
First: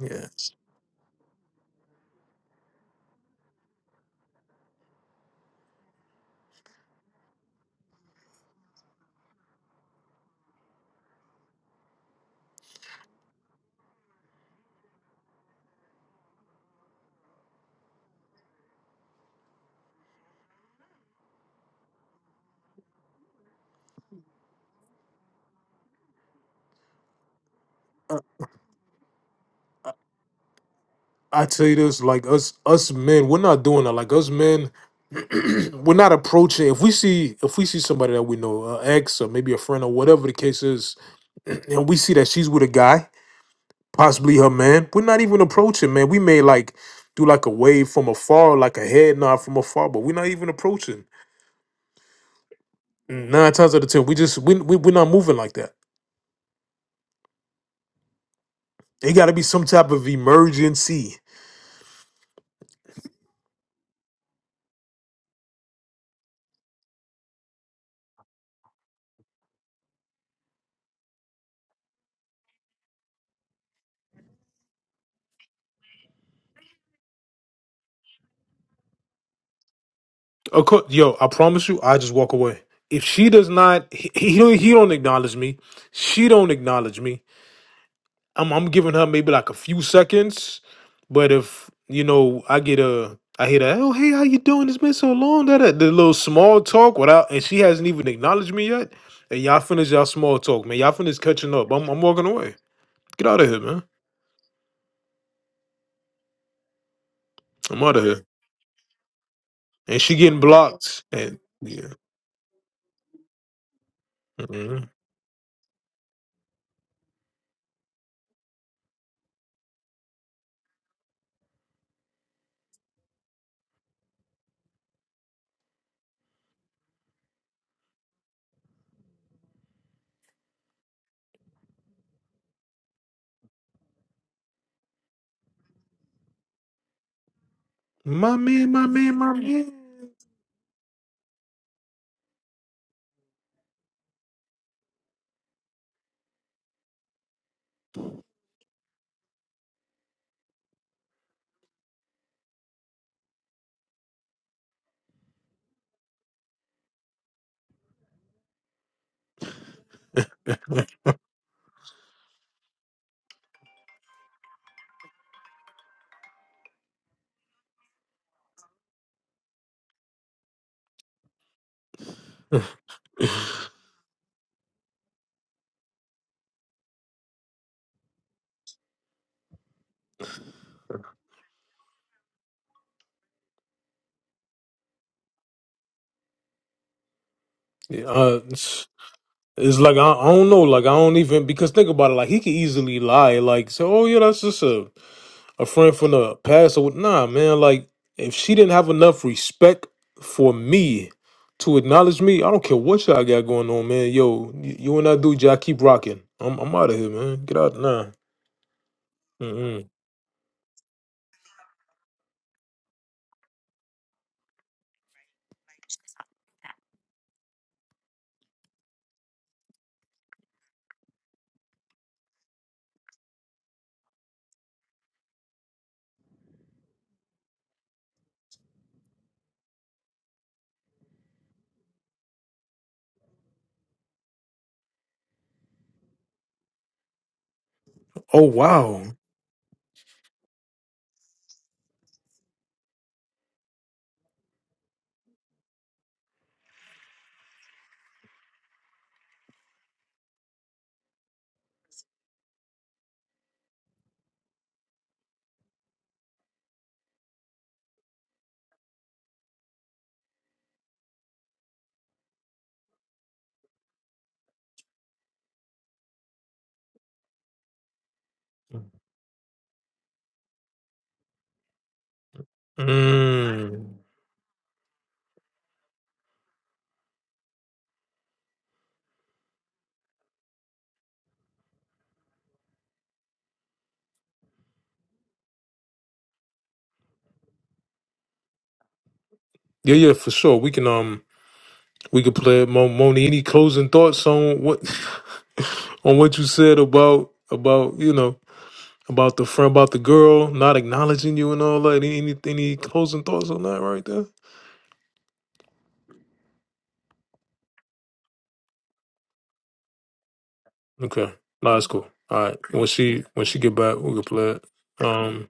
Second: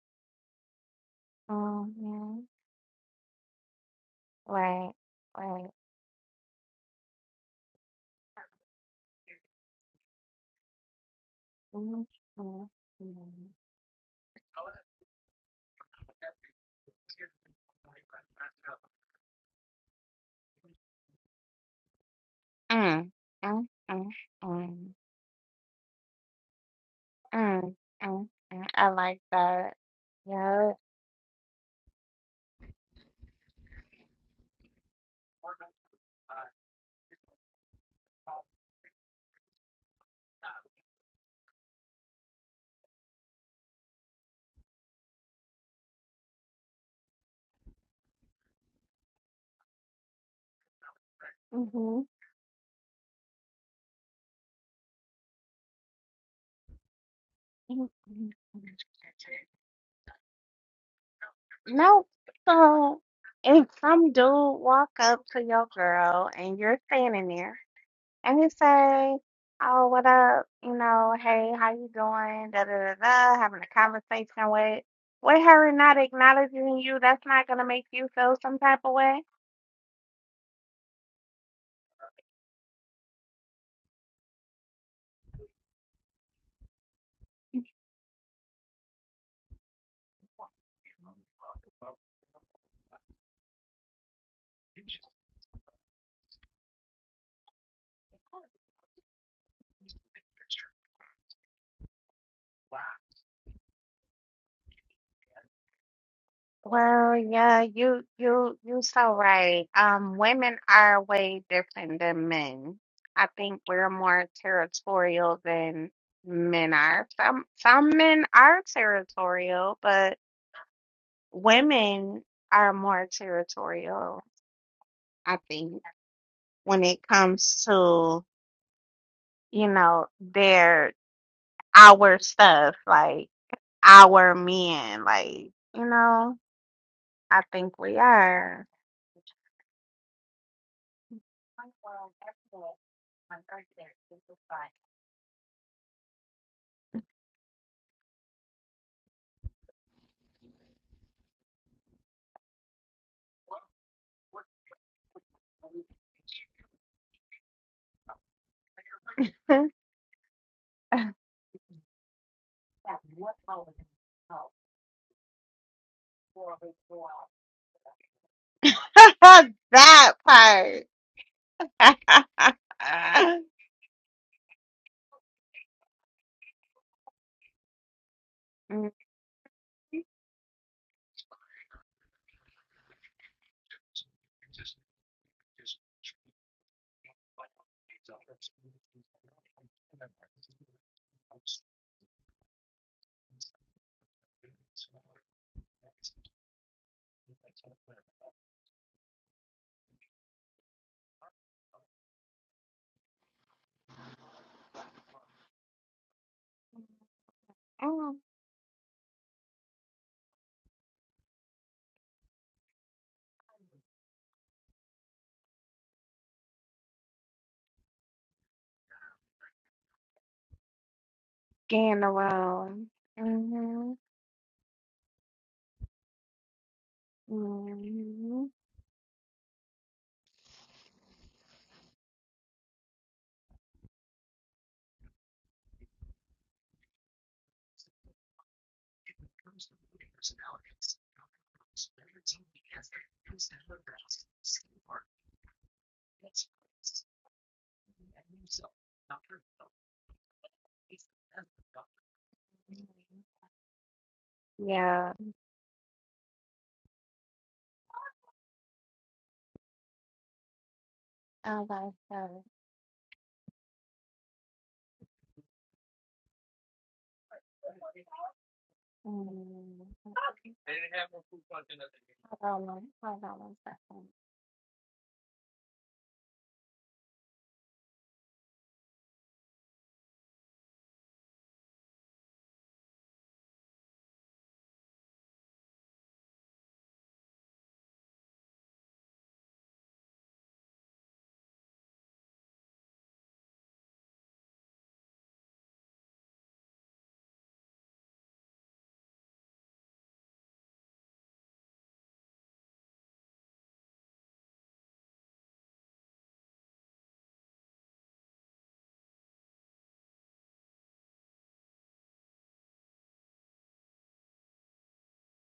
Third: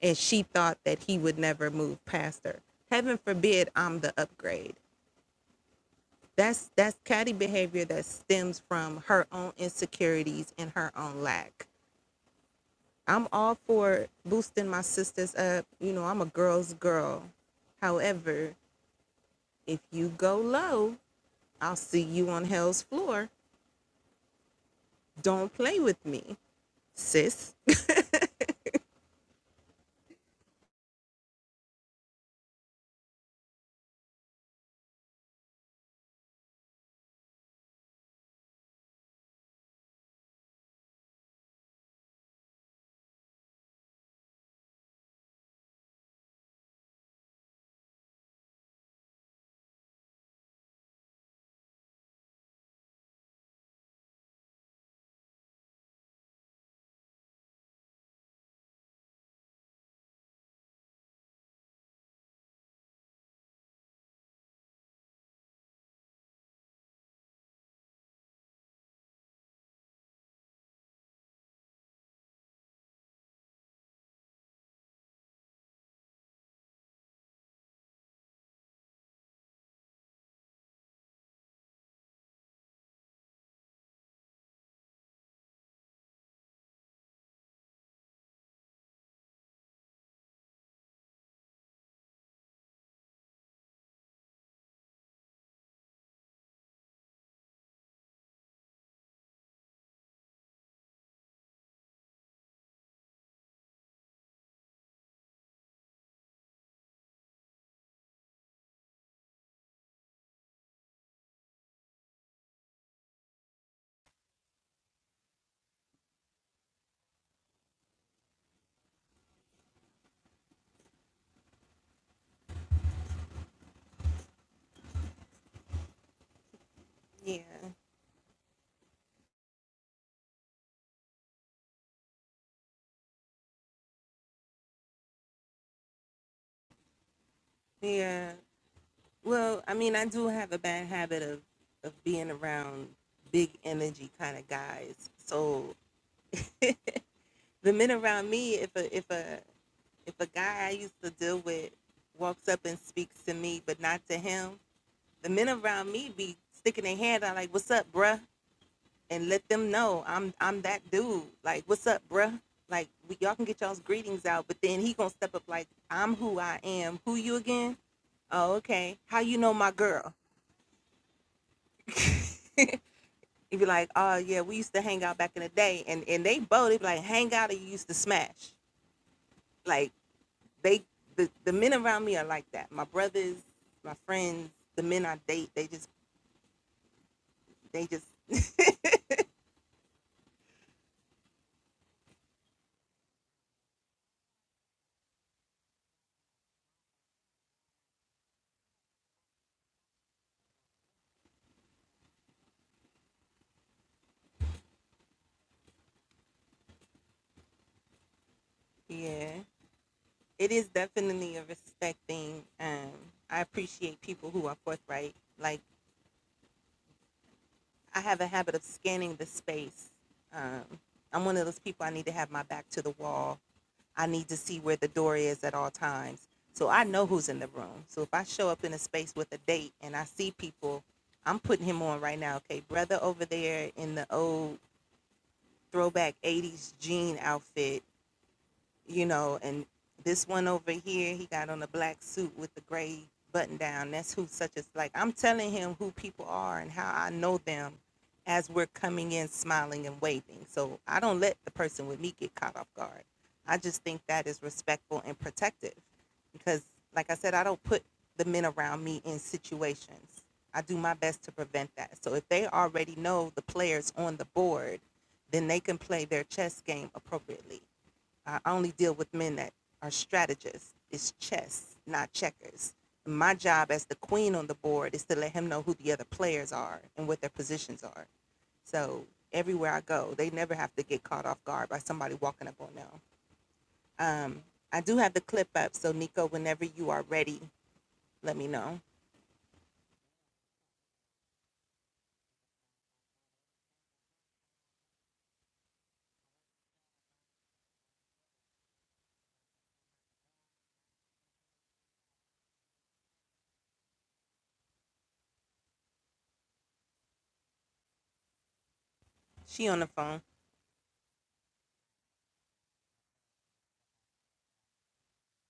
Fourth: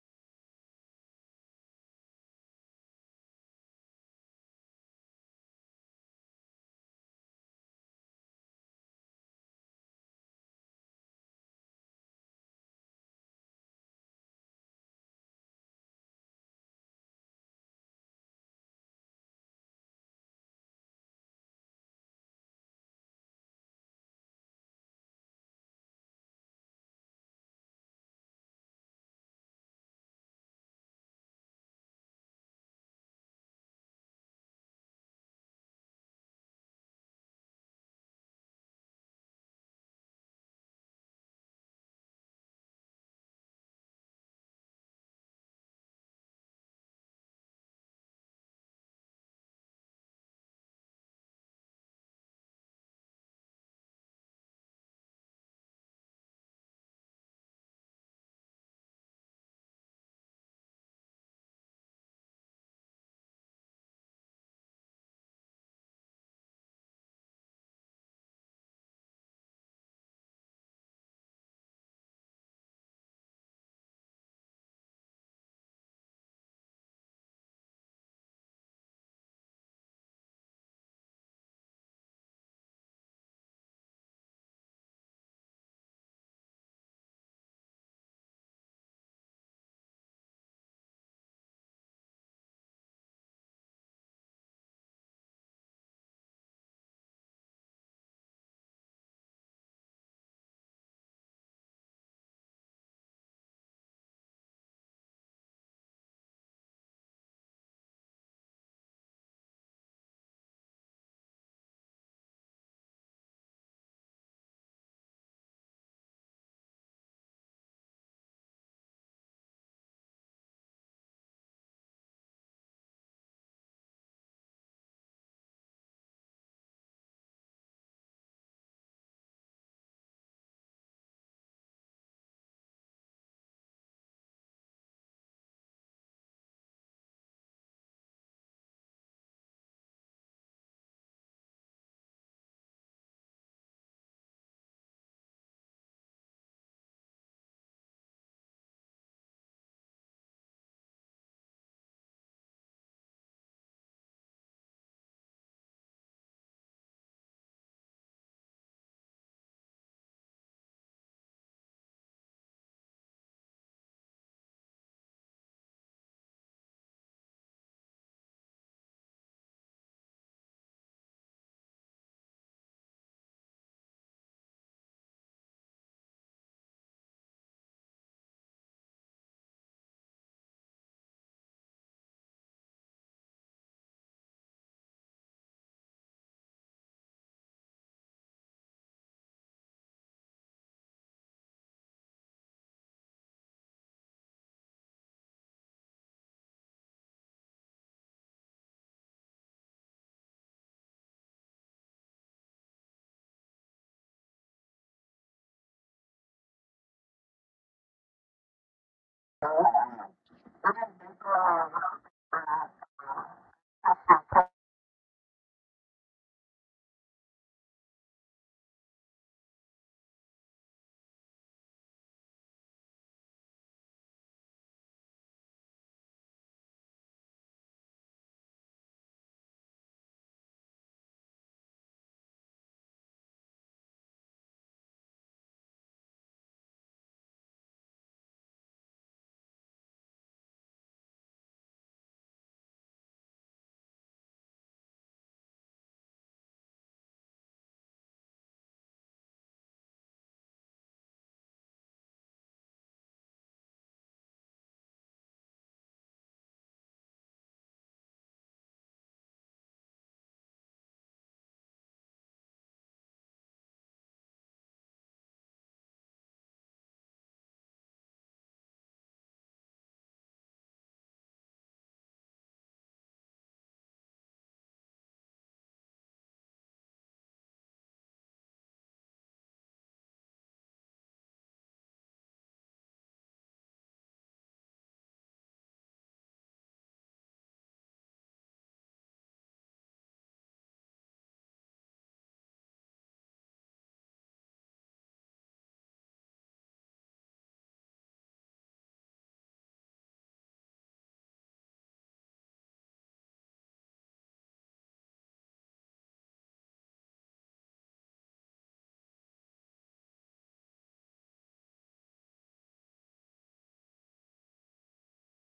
and
Yeah.
she thought that he would never move past
hmm
her heaven forbid i'm the upgrade
Right. Right.
that's that's catty behavior that stems from her own insecurities and her own lack
Mm-hmm.
i'm
Mm-hmm.
all for boosting my sisters up you know i'm a girl's girl however if you go low i'll see you on hell's
Mm.
floor
Mm. Mm. Mm.
don't play with me sis
Mm. Mm. Mm. I like that. Yeah.
I tell you this, like us us men, we're not doing that. Like us men, we're not approaching if we see if we see somebody that we know an ex or maybe a friend or whatever the case is and we see that she's with a guy possibly her man we're not even approaching man we may like do like a wave from afar like a head nod from afar but we're not even approaching
hmm
nine times out of ten we just we, we, we're not moving like that
hmm
it got to be some type of emergency
No. So, if some dude walk up to your girl and you're standing there. and you say, "Oh, what up? You know, hey, how you doing? Da da da da." Having a conversation with with her not acknowledging you, that's not gonna make you feel some type of way.
of course yo i promise you i just walk away if she does not he, he, don't- he don't acknowledge me she don't acknowledge me I'm I'm giving her maybe like a few seconds, but if you know I get a I hear that oh hey how you doing it's been so long that that- the little small talk without and she hasn't even acknowledged me yet and y'all finish y'all small talk man y'all finish catching up I'm I'm walking away get out of here man
Well, yeah,
I'm out
you
of here
you you so right.
and she
Um,
getting
women are
blocked and
way
yeah
different than men. I think we're more
Mhm.
territorial than men are. Some some men are territorial, but women are more territorial, I think. when it
yeah
comes to, you know, their our stuff, like our men, like, you know, I think we
yeah
my
are.
man my man my
Well,
man
I mean, a big the minute if I walk and bruh, like oh,
that part.
yeah uh, It's like I, I don't know, like I don't even because think about it, like he could easily lie, like say, "Oh yeah, that's just a a friend from the past." Or what- nah, man, like if she didn't have enough respect for me to acknowledge me, I don't care what y'all got going on, man. Yo, y- you and that dude, y'all keep rocking. I'm I'm out of here, man. Get out, nah.
Mhm.
Mm-mm.
Scan the world. hmm hmm
Oh wow.
Yeah. I like that. Mm. Hold on, one- hold on one
Mm.
second.
so everywhere I go, they never have to get caught off guard by somebody walking up on them. I do have the clip up, so Nico, whenever you are ready, let me know.
Yeah, yeah, for sure. We can um we could play it. Mo- Moni. Any closing thoughts on what? on what you said about about you know about the friend about the girl not acknowledging you and all that. Any any closing thoughts on that right there? Okay, no, that's cool. All right, when she when she get back, we can play it. Um,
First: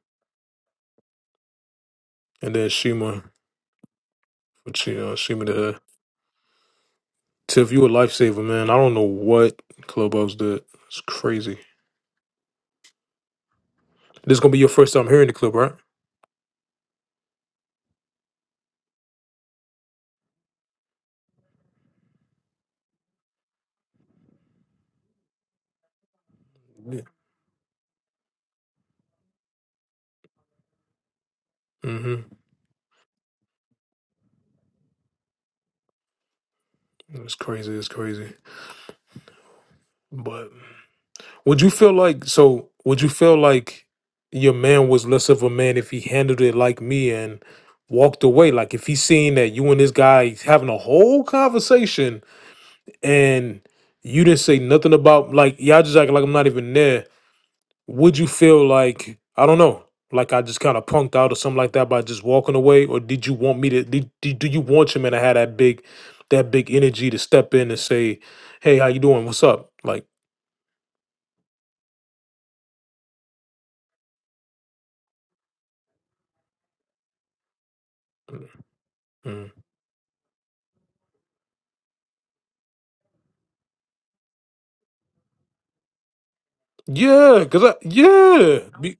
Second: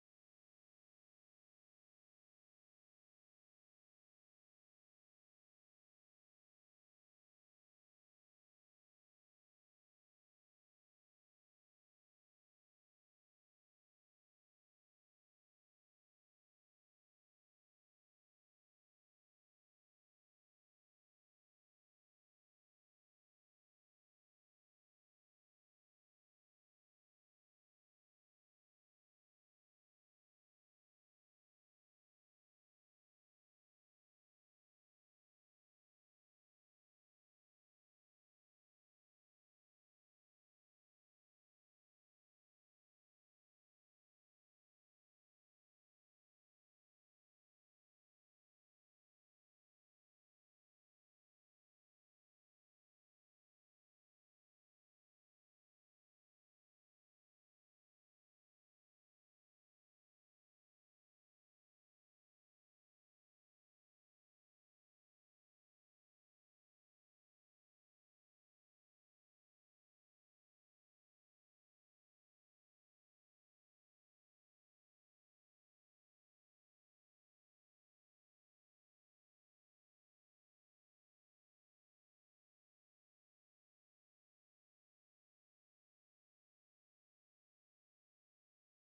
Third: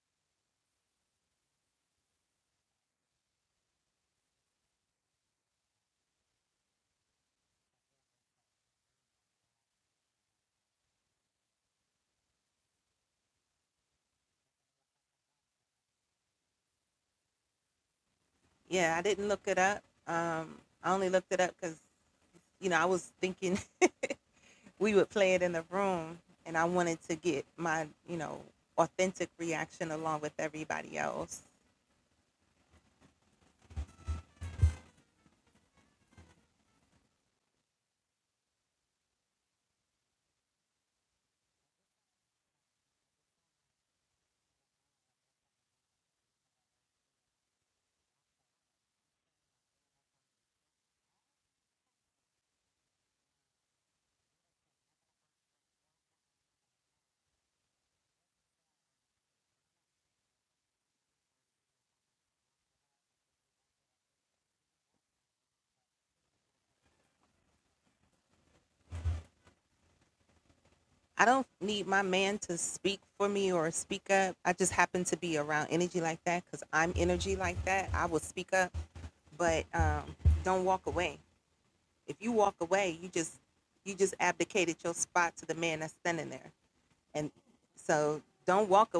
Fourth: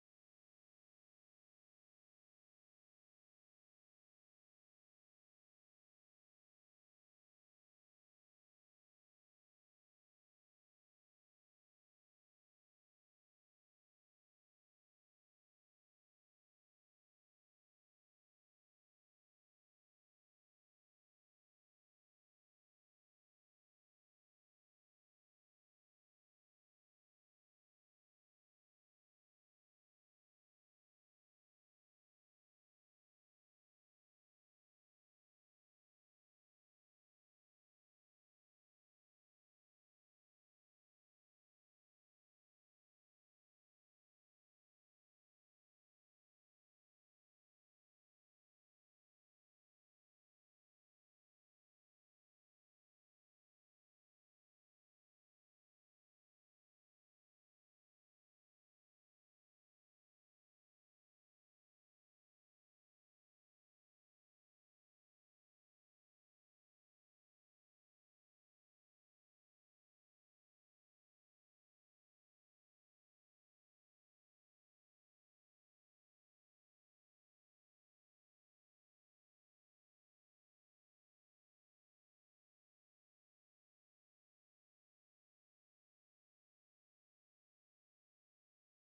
and then Shima, what she uh, Shima to her. Tiff, you a lifesaver, man. I don't know what Clubhouse did. It's crazy. This is gonna be your first time hearing the clip, right?
You know, I was we would play it in the room, and I wanted
Yeah.
to get my you know authentic reaction along with everybody else.
Mm-hmm. It's crazy. It's crazy. But Would you feel like so? Would you feel like your man was less of a man if he handled it like me and walked away? Like if he seen that you and this guy having a whole conversation and you didn't say nothing about like y'all just acting like I'm not even there. Would you feel like I don't know? Like I just kind of punked out or something like that by just walking away, or did you want me to? Did, did do you want your man to have that big, that big energy to step in and say, "Hey, how you doing? What's up?" Like, mm, mm. Yeah, cause I, yeah, Be-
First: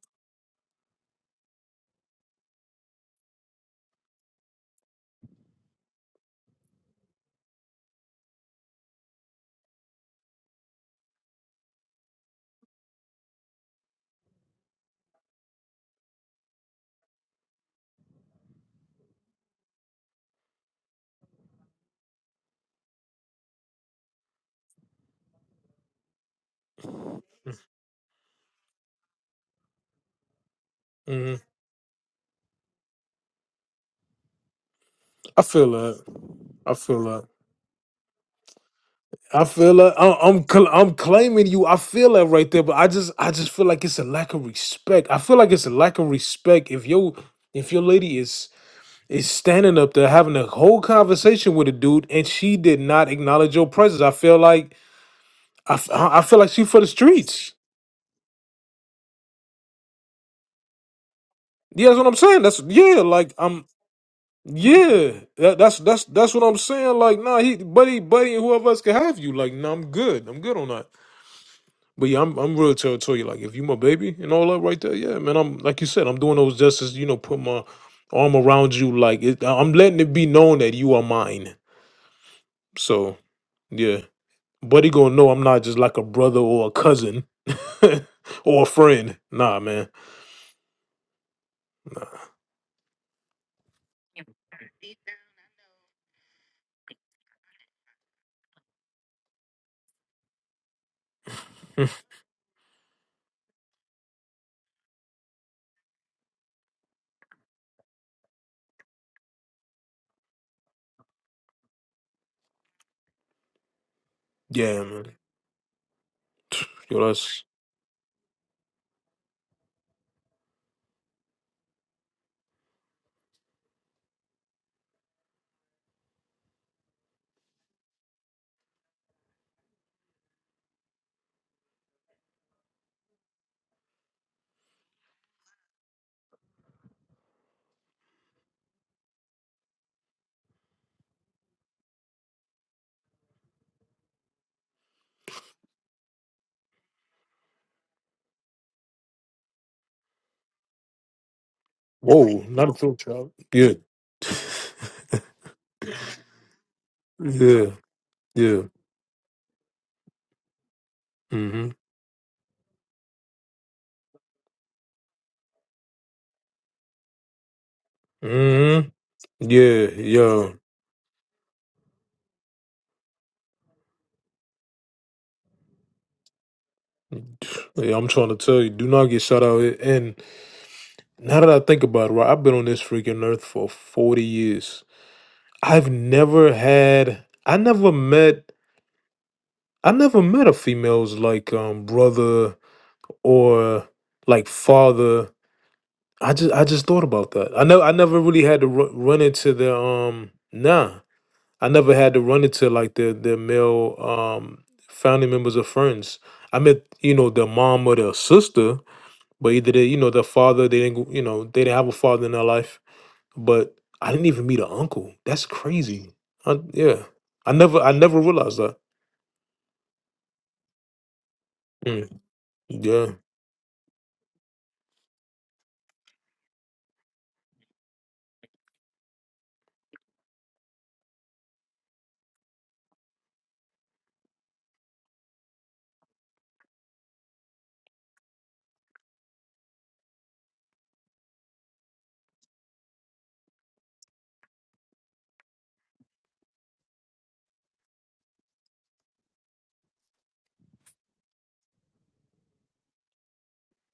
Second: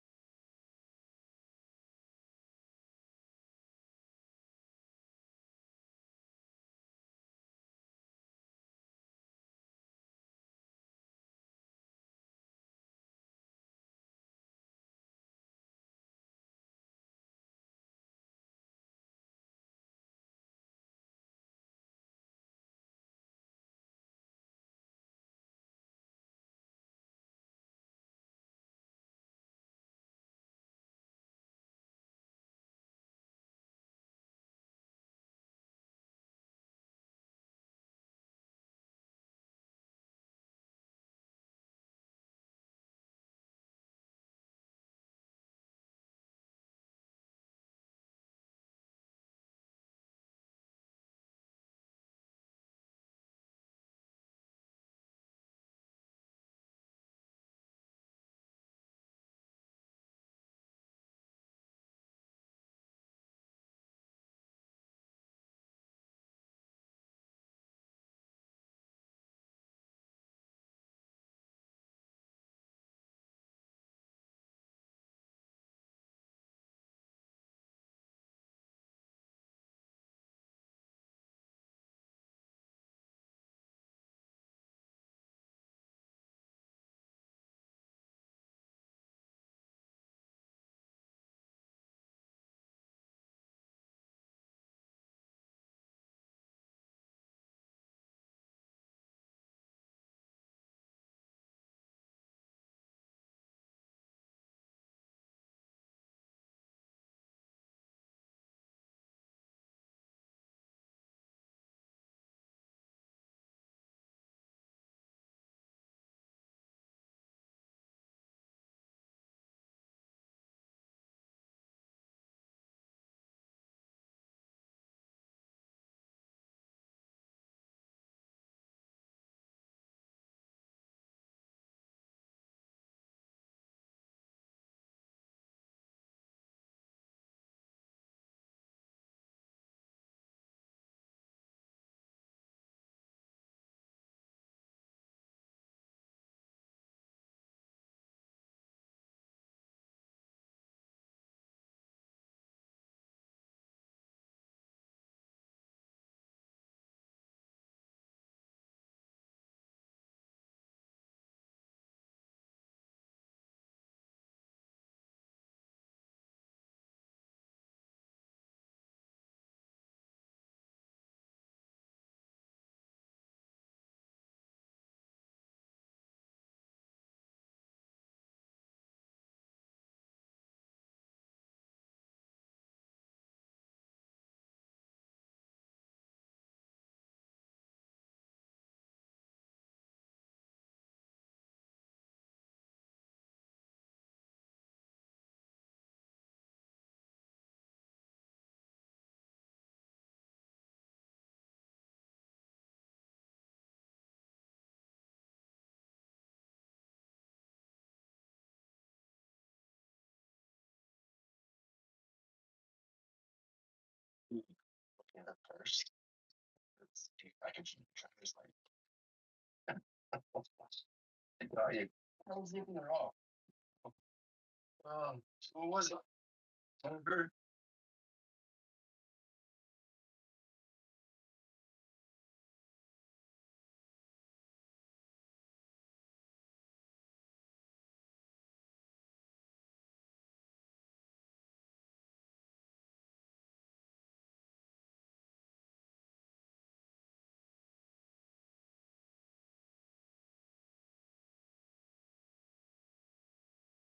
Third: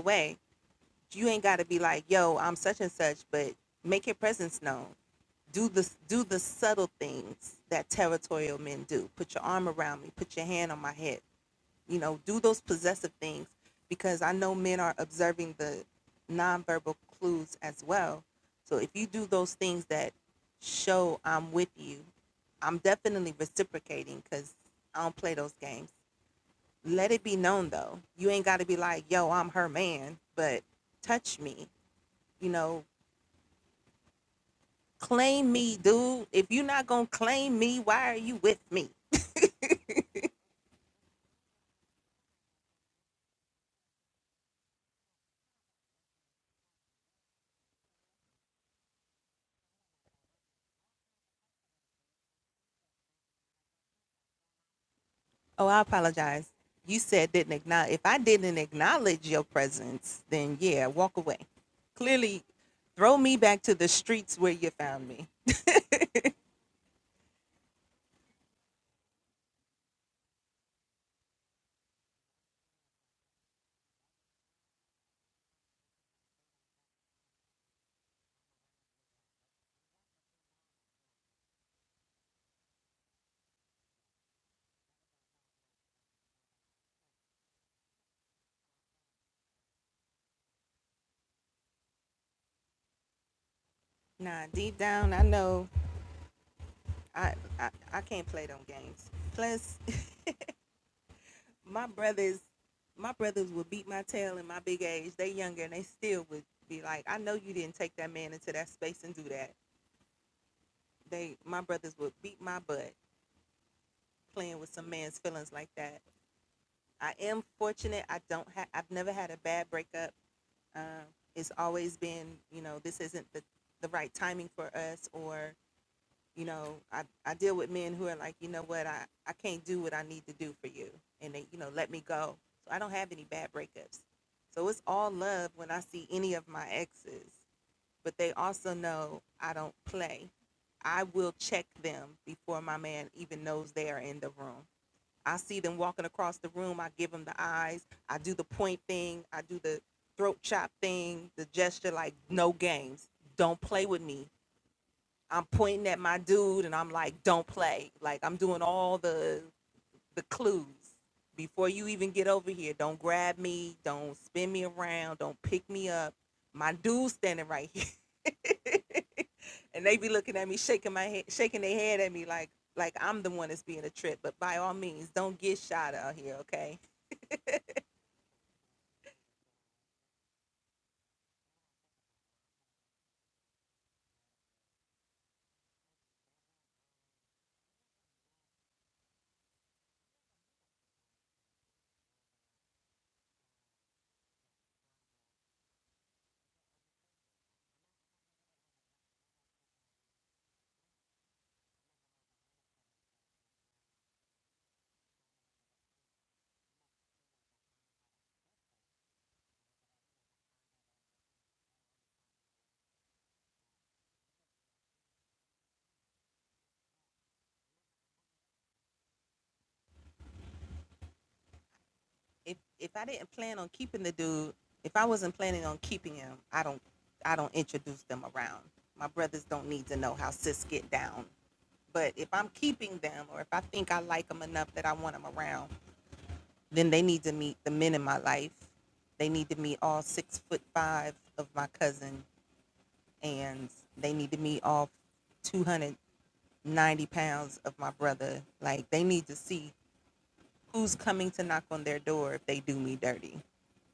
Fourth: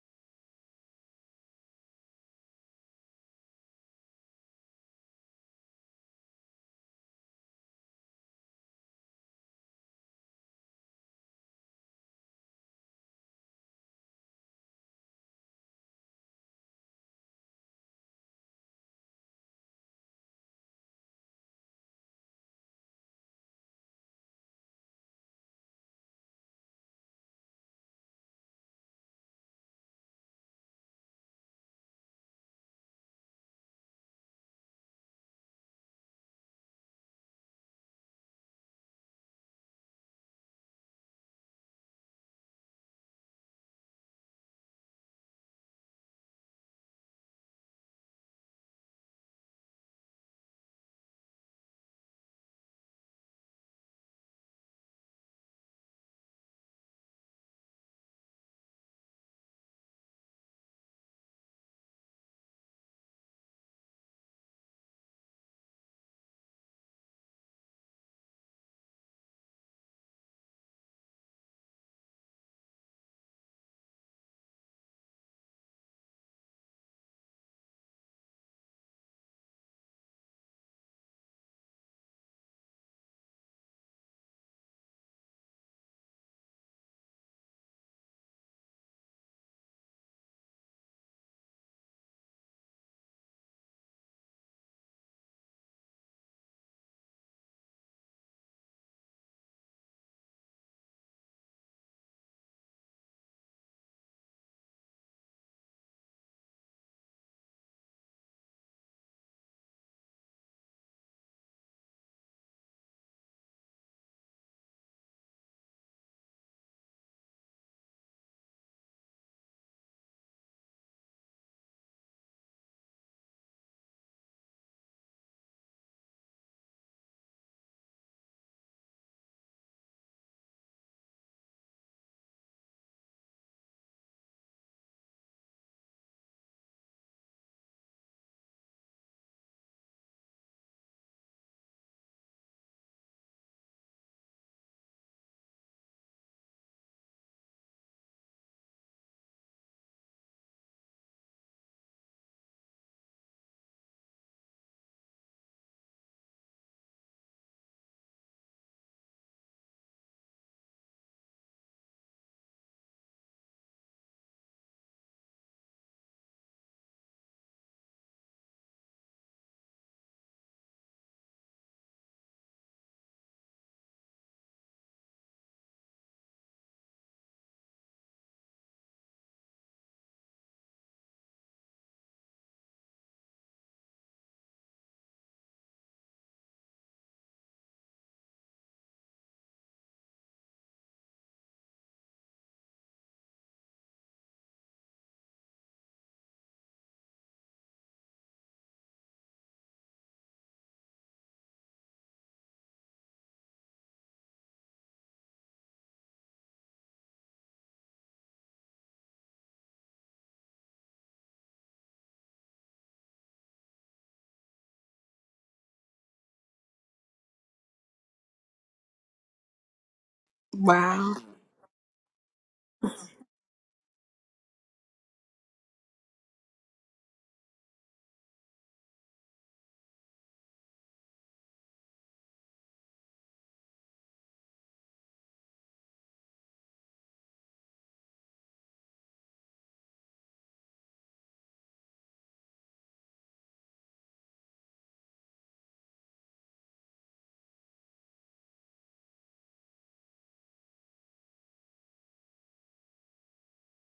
mm, I feel that. I feel that. I feel that. I'm I'm, cl- I'm claiming you. I feel that right there, but I just I just feel like it's a lack of respect. I feel like it's a lack of respect if your if your lady is is standing up there having a whole conversation with a dude and she did not acknowledge your presence. I feel like I, f- I I feel like she for the streets. Yeah, that's what I'm saying. That's yeah. Like I'm Yeah, that, that's that's that's what I'm saying. Like, nah, he buddy, buddy, and whoever else can have you. Like, nah, I'm good. I'm good on that. But yeah, I'm I'm real territorial. Like, if you my baby and all that right there, yeah, man. I'm like you said, I'm doing those justice. You know, put my arm around you. Like, it, I'm letting it be known that you are mine. So yeah, buddy, gonna know I'm not just like a brother or a cousin or a friend. Nah, man. Nah. yeah, man. Yo, that's whoa, not a throat job. Yeah, yeah, yeah. hmm hmm Yeah, yeah, yeah. I'm trying to tell you, do not get shot out. And now that I think about it, right, I've been on this freaking earth for 40 years. I've never had, I never met, I never met a female's like um brother or like father. I just, I just thought about that. I know, I never really had to ru- run into the um. Nah, I never had to run into like the the male um family members or friends. I met you know the mom or the sister, but either they you know the father they didn't go- you know they didn't have a father in their life. But I didn't even meet an uncle. That's crazy. I, yeah, I never I never realized that.
Wow.
Mm, yeah.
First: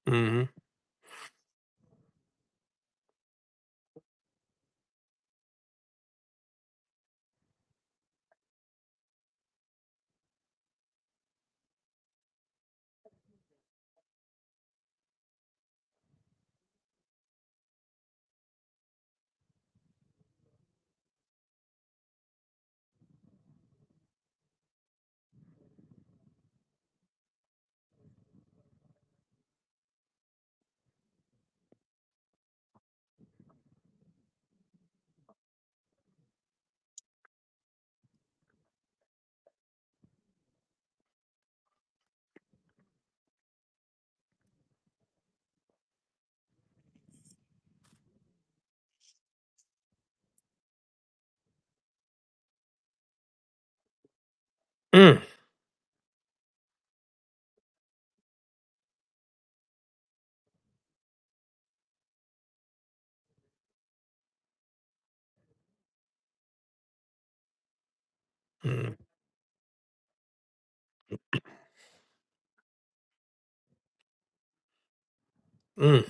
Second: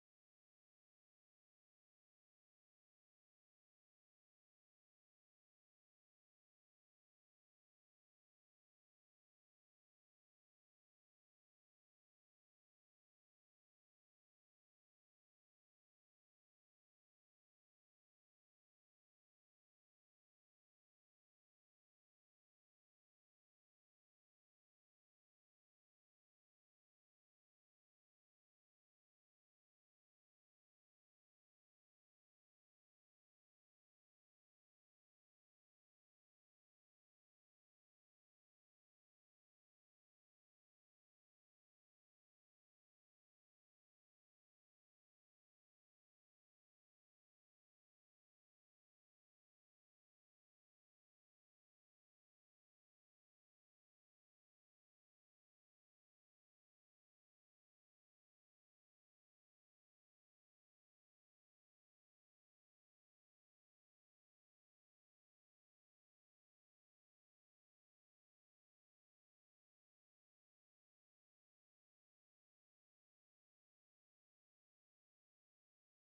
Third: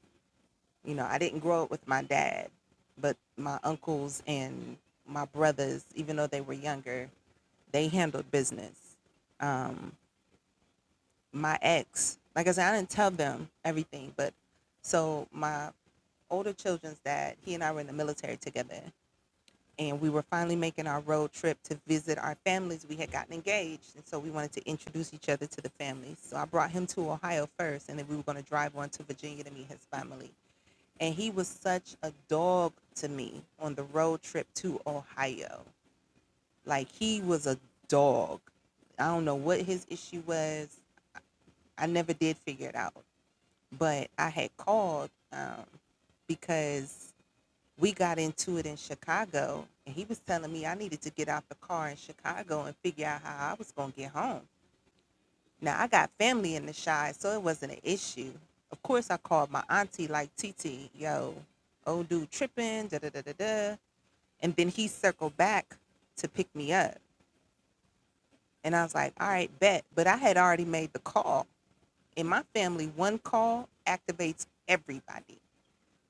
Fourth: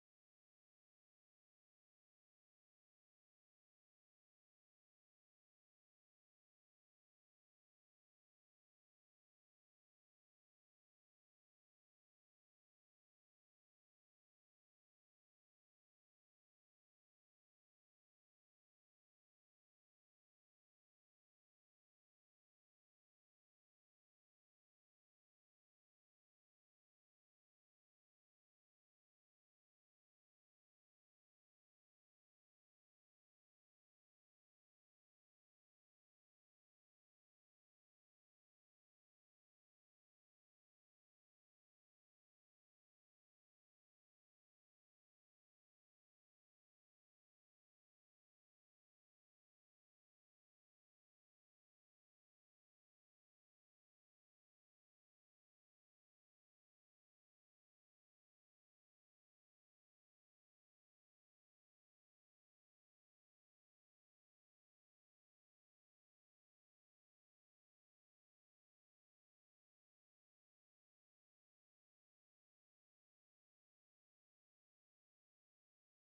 hmm Mm, mm, mm,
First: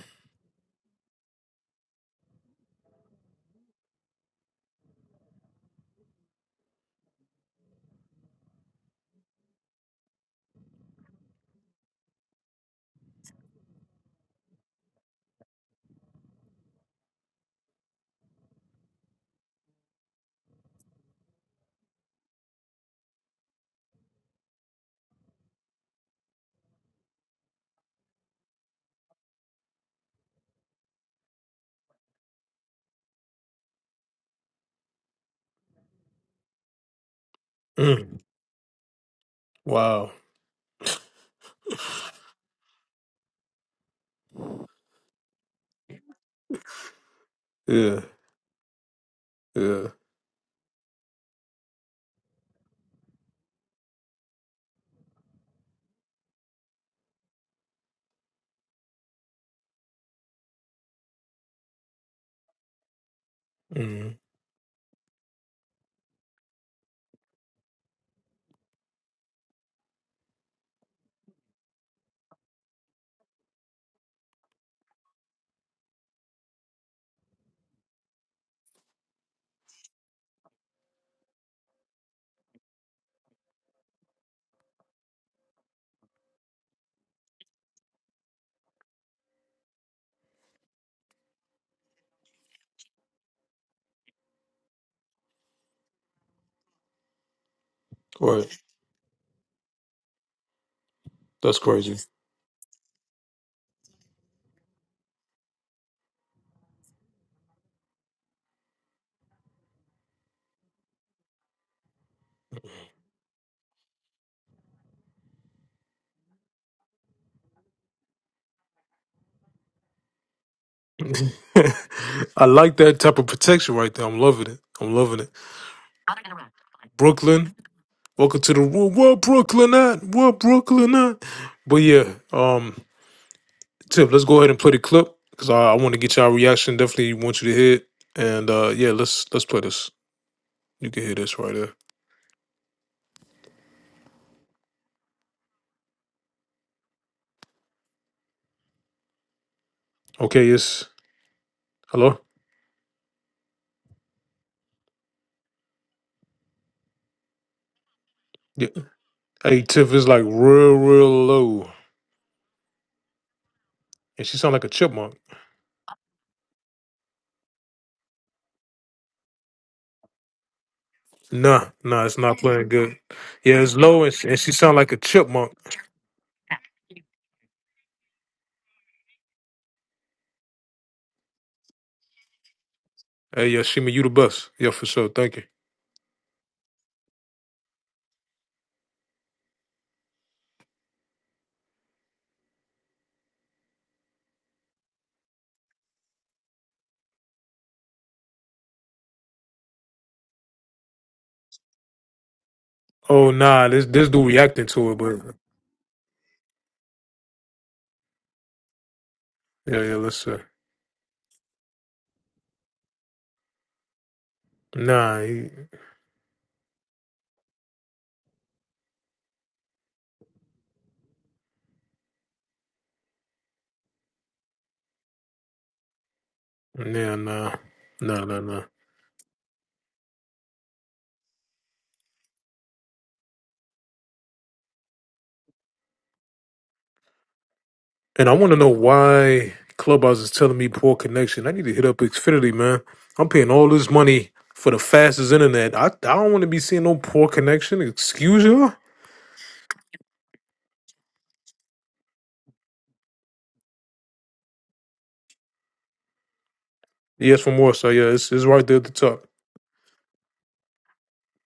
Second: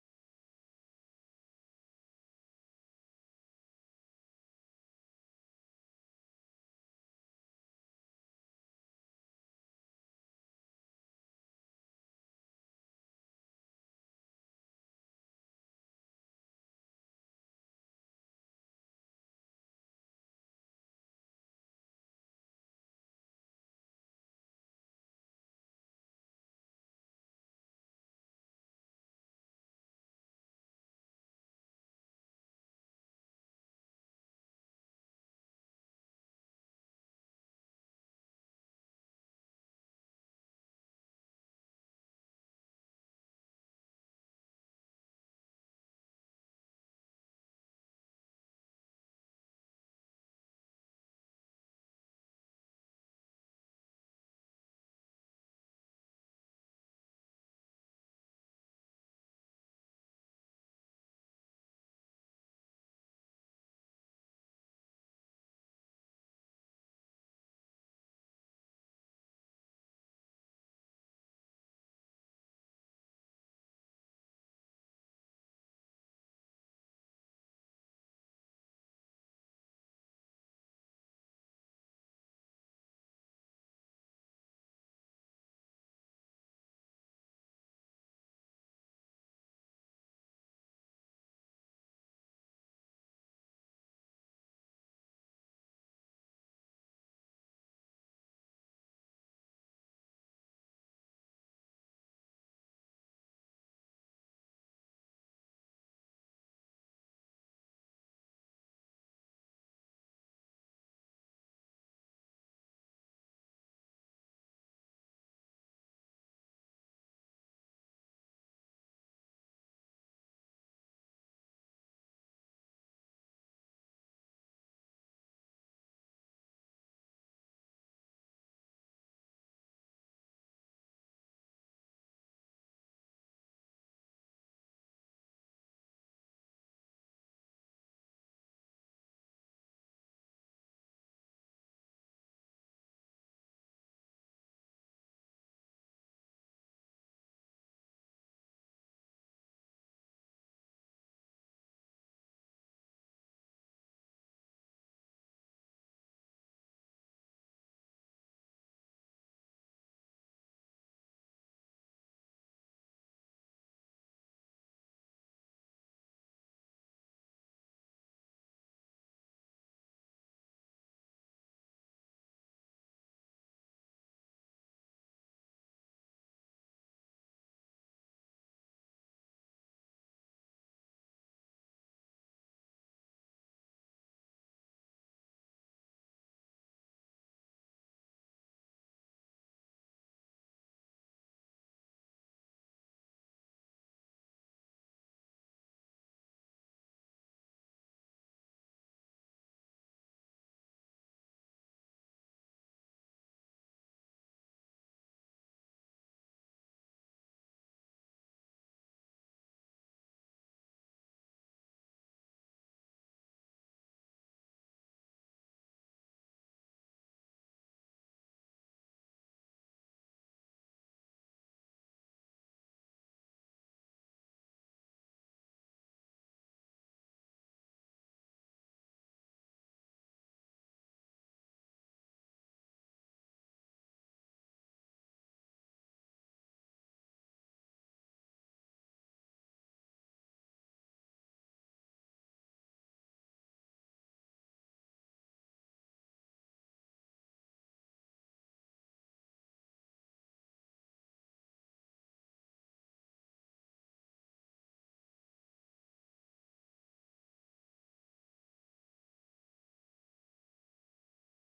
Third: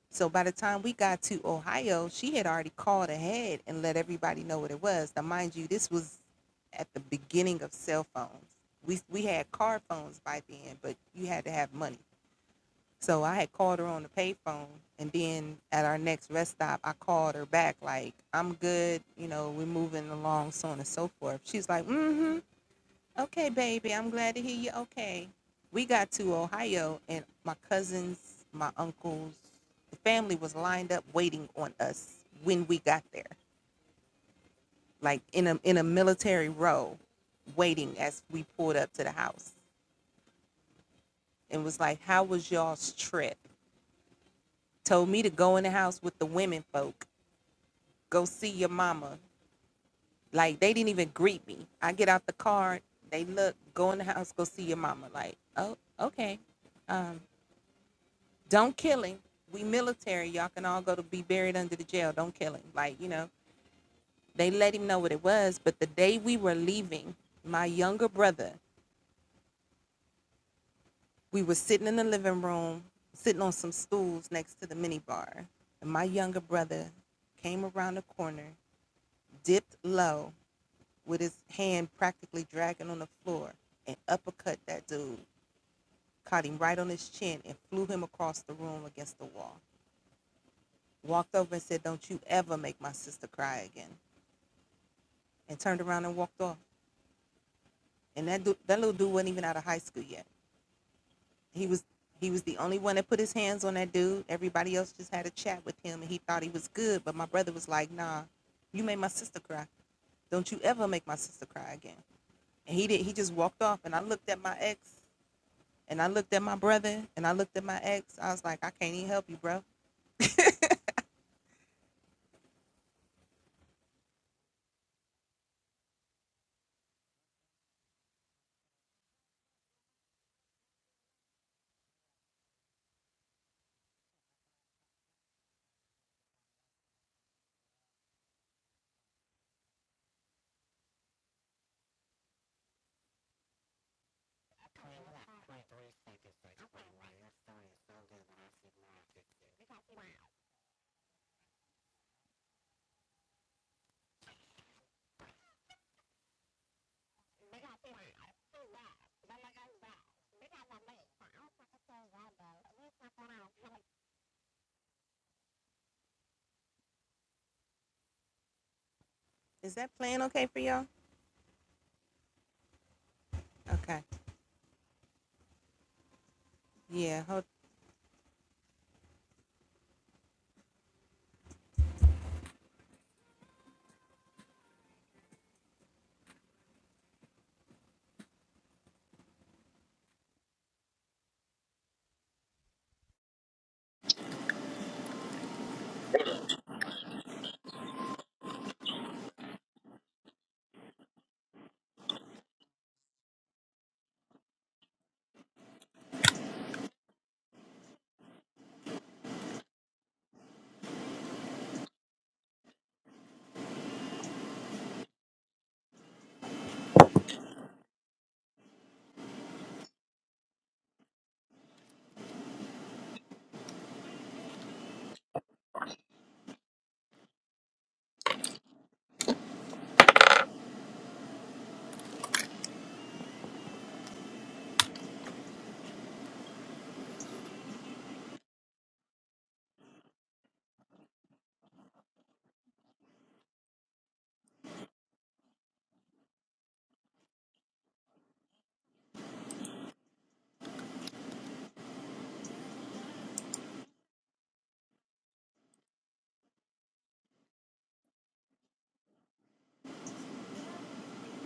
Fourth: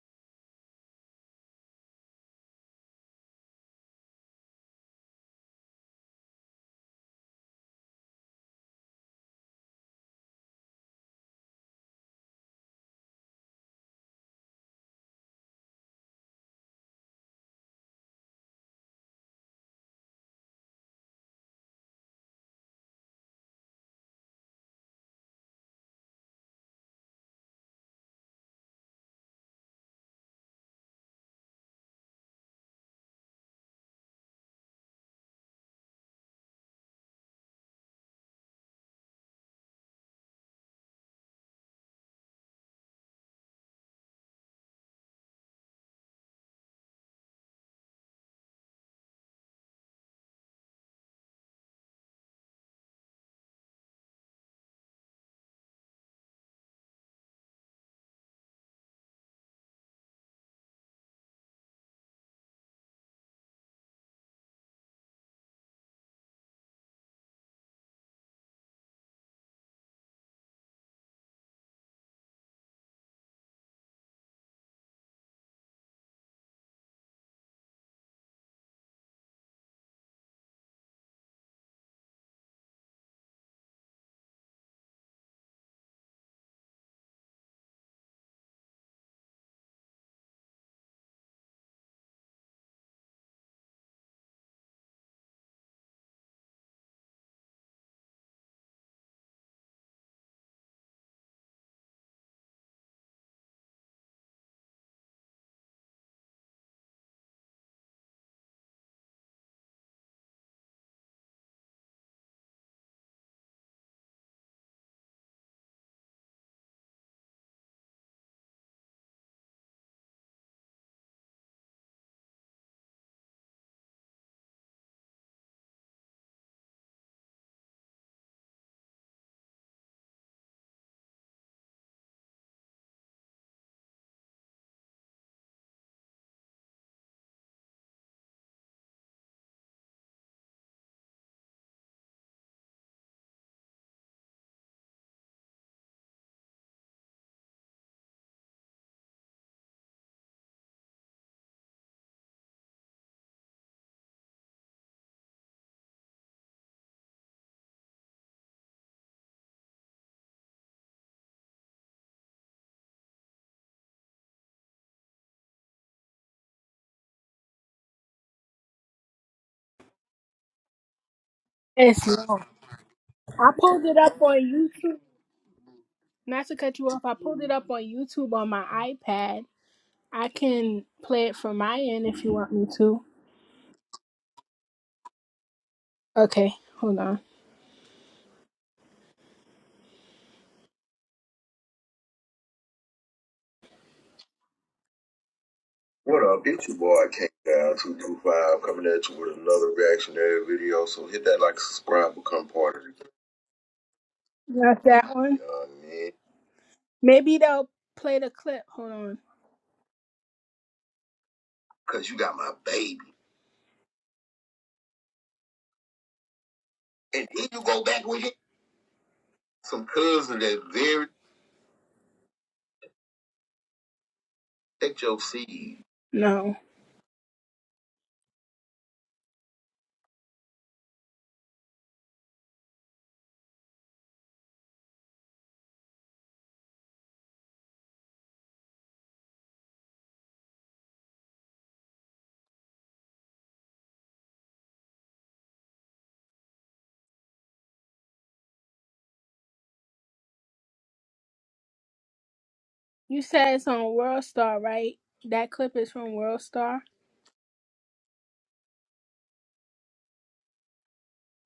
mm. Wow. Yeah. Yeah. hmm Right. That's crazy. I like that type of protection right there. I'm loving it. I'm loving it. Brooklyn. Welcome to the world. What Brooklyn at? What Brooklyn at? But yeah, um, Tip, let's go ahead and play the clip because I, I want to get y'all reaction. Definitely want you to hear it. And uh yeah, let's let's play this. You can hear this right there. Okay, it's hello? Yeah. Hey Tiff is like real, real low. And she sound like a chipmunk. Nah, nah,
It's
it's not
long.
playing good.
I
Yeah, it's
pulled it
low and,
up on
and she sound like a
YouTube.
chipmunk.
Not to cut you off, I pulled it up on YouTube on my iPad. I can play it from my end if you want me to.
Hey, yeah, Shima, you the best. Yeah, for sure. Thank you.
Okay, hold on. What up? It's your boy K Down Two Two Five coming at you with another reactionary video. So hit that like, subscribe, become part of the
Oh nah, this this dude reacting
Not
to it,
that
but
one. you know Maybe they'll play the clip. Hold on.
Yeah, yeah, listen.
Cause you got my baby,
Nah, he,
and then you go back with it. Some cousin that very that your seed. No.
nah, nah, nah, nah, nah. And I want to know why Clubhouse is telling me poor connection. I need to hit up Xfinity, man. I'm paying all this money for the fastest internet. I, I don't want to be seeing no poor connection. Excuse you?
You said it's on World Star, right? That clip is from World Star.
Yes, from Warsaw. Yeah, it's, it's right there at the top.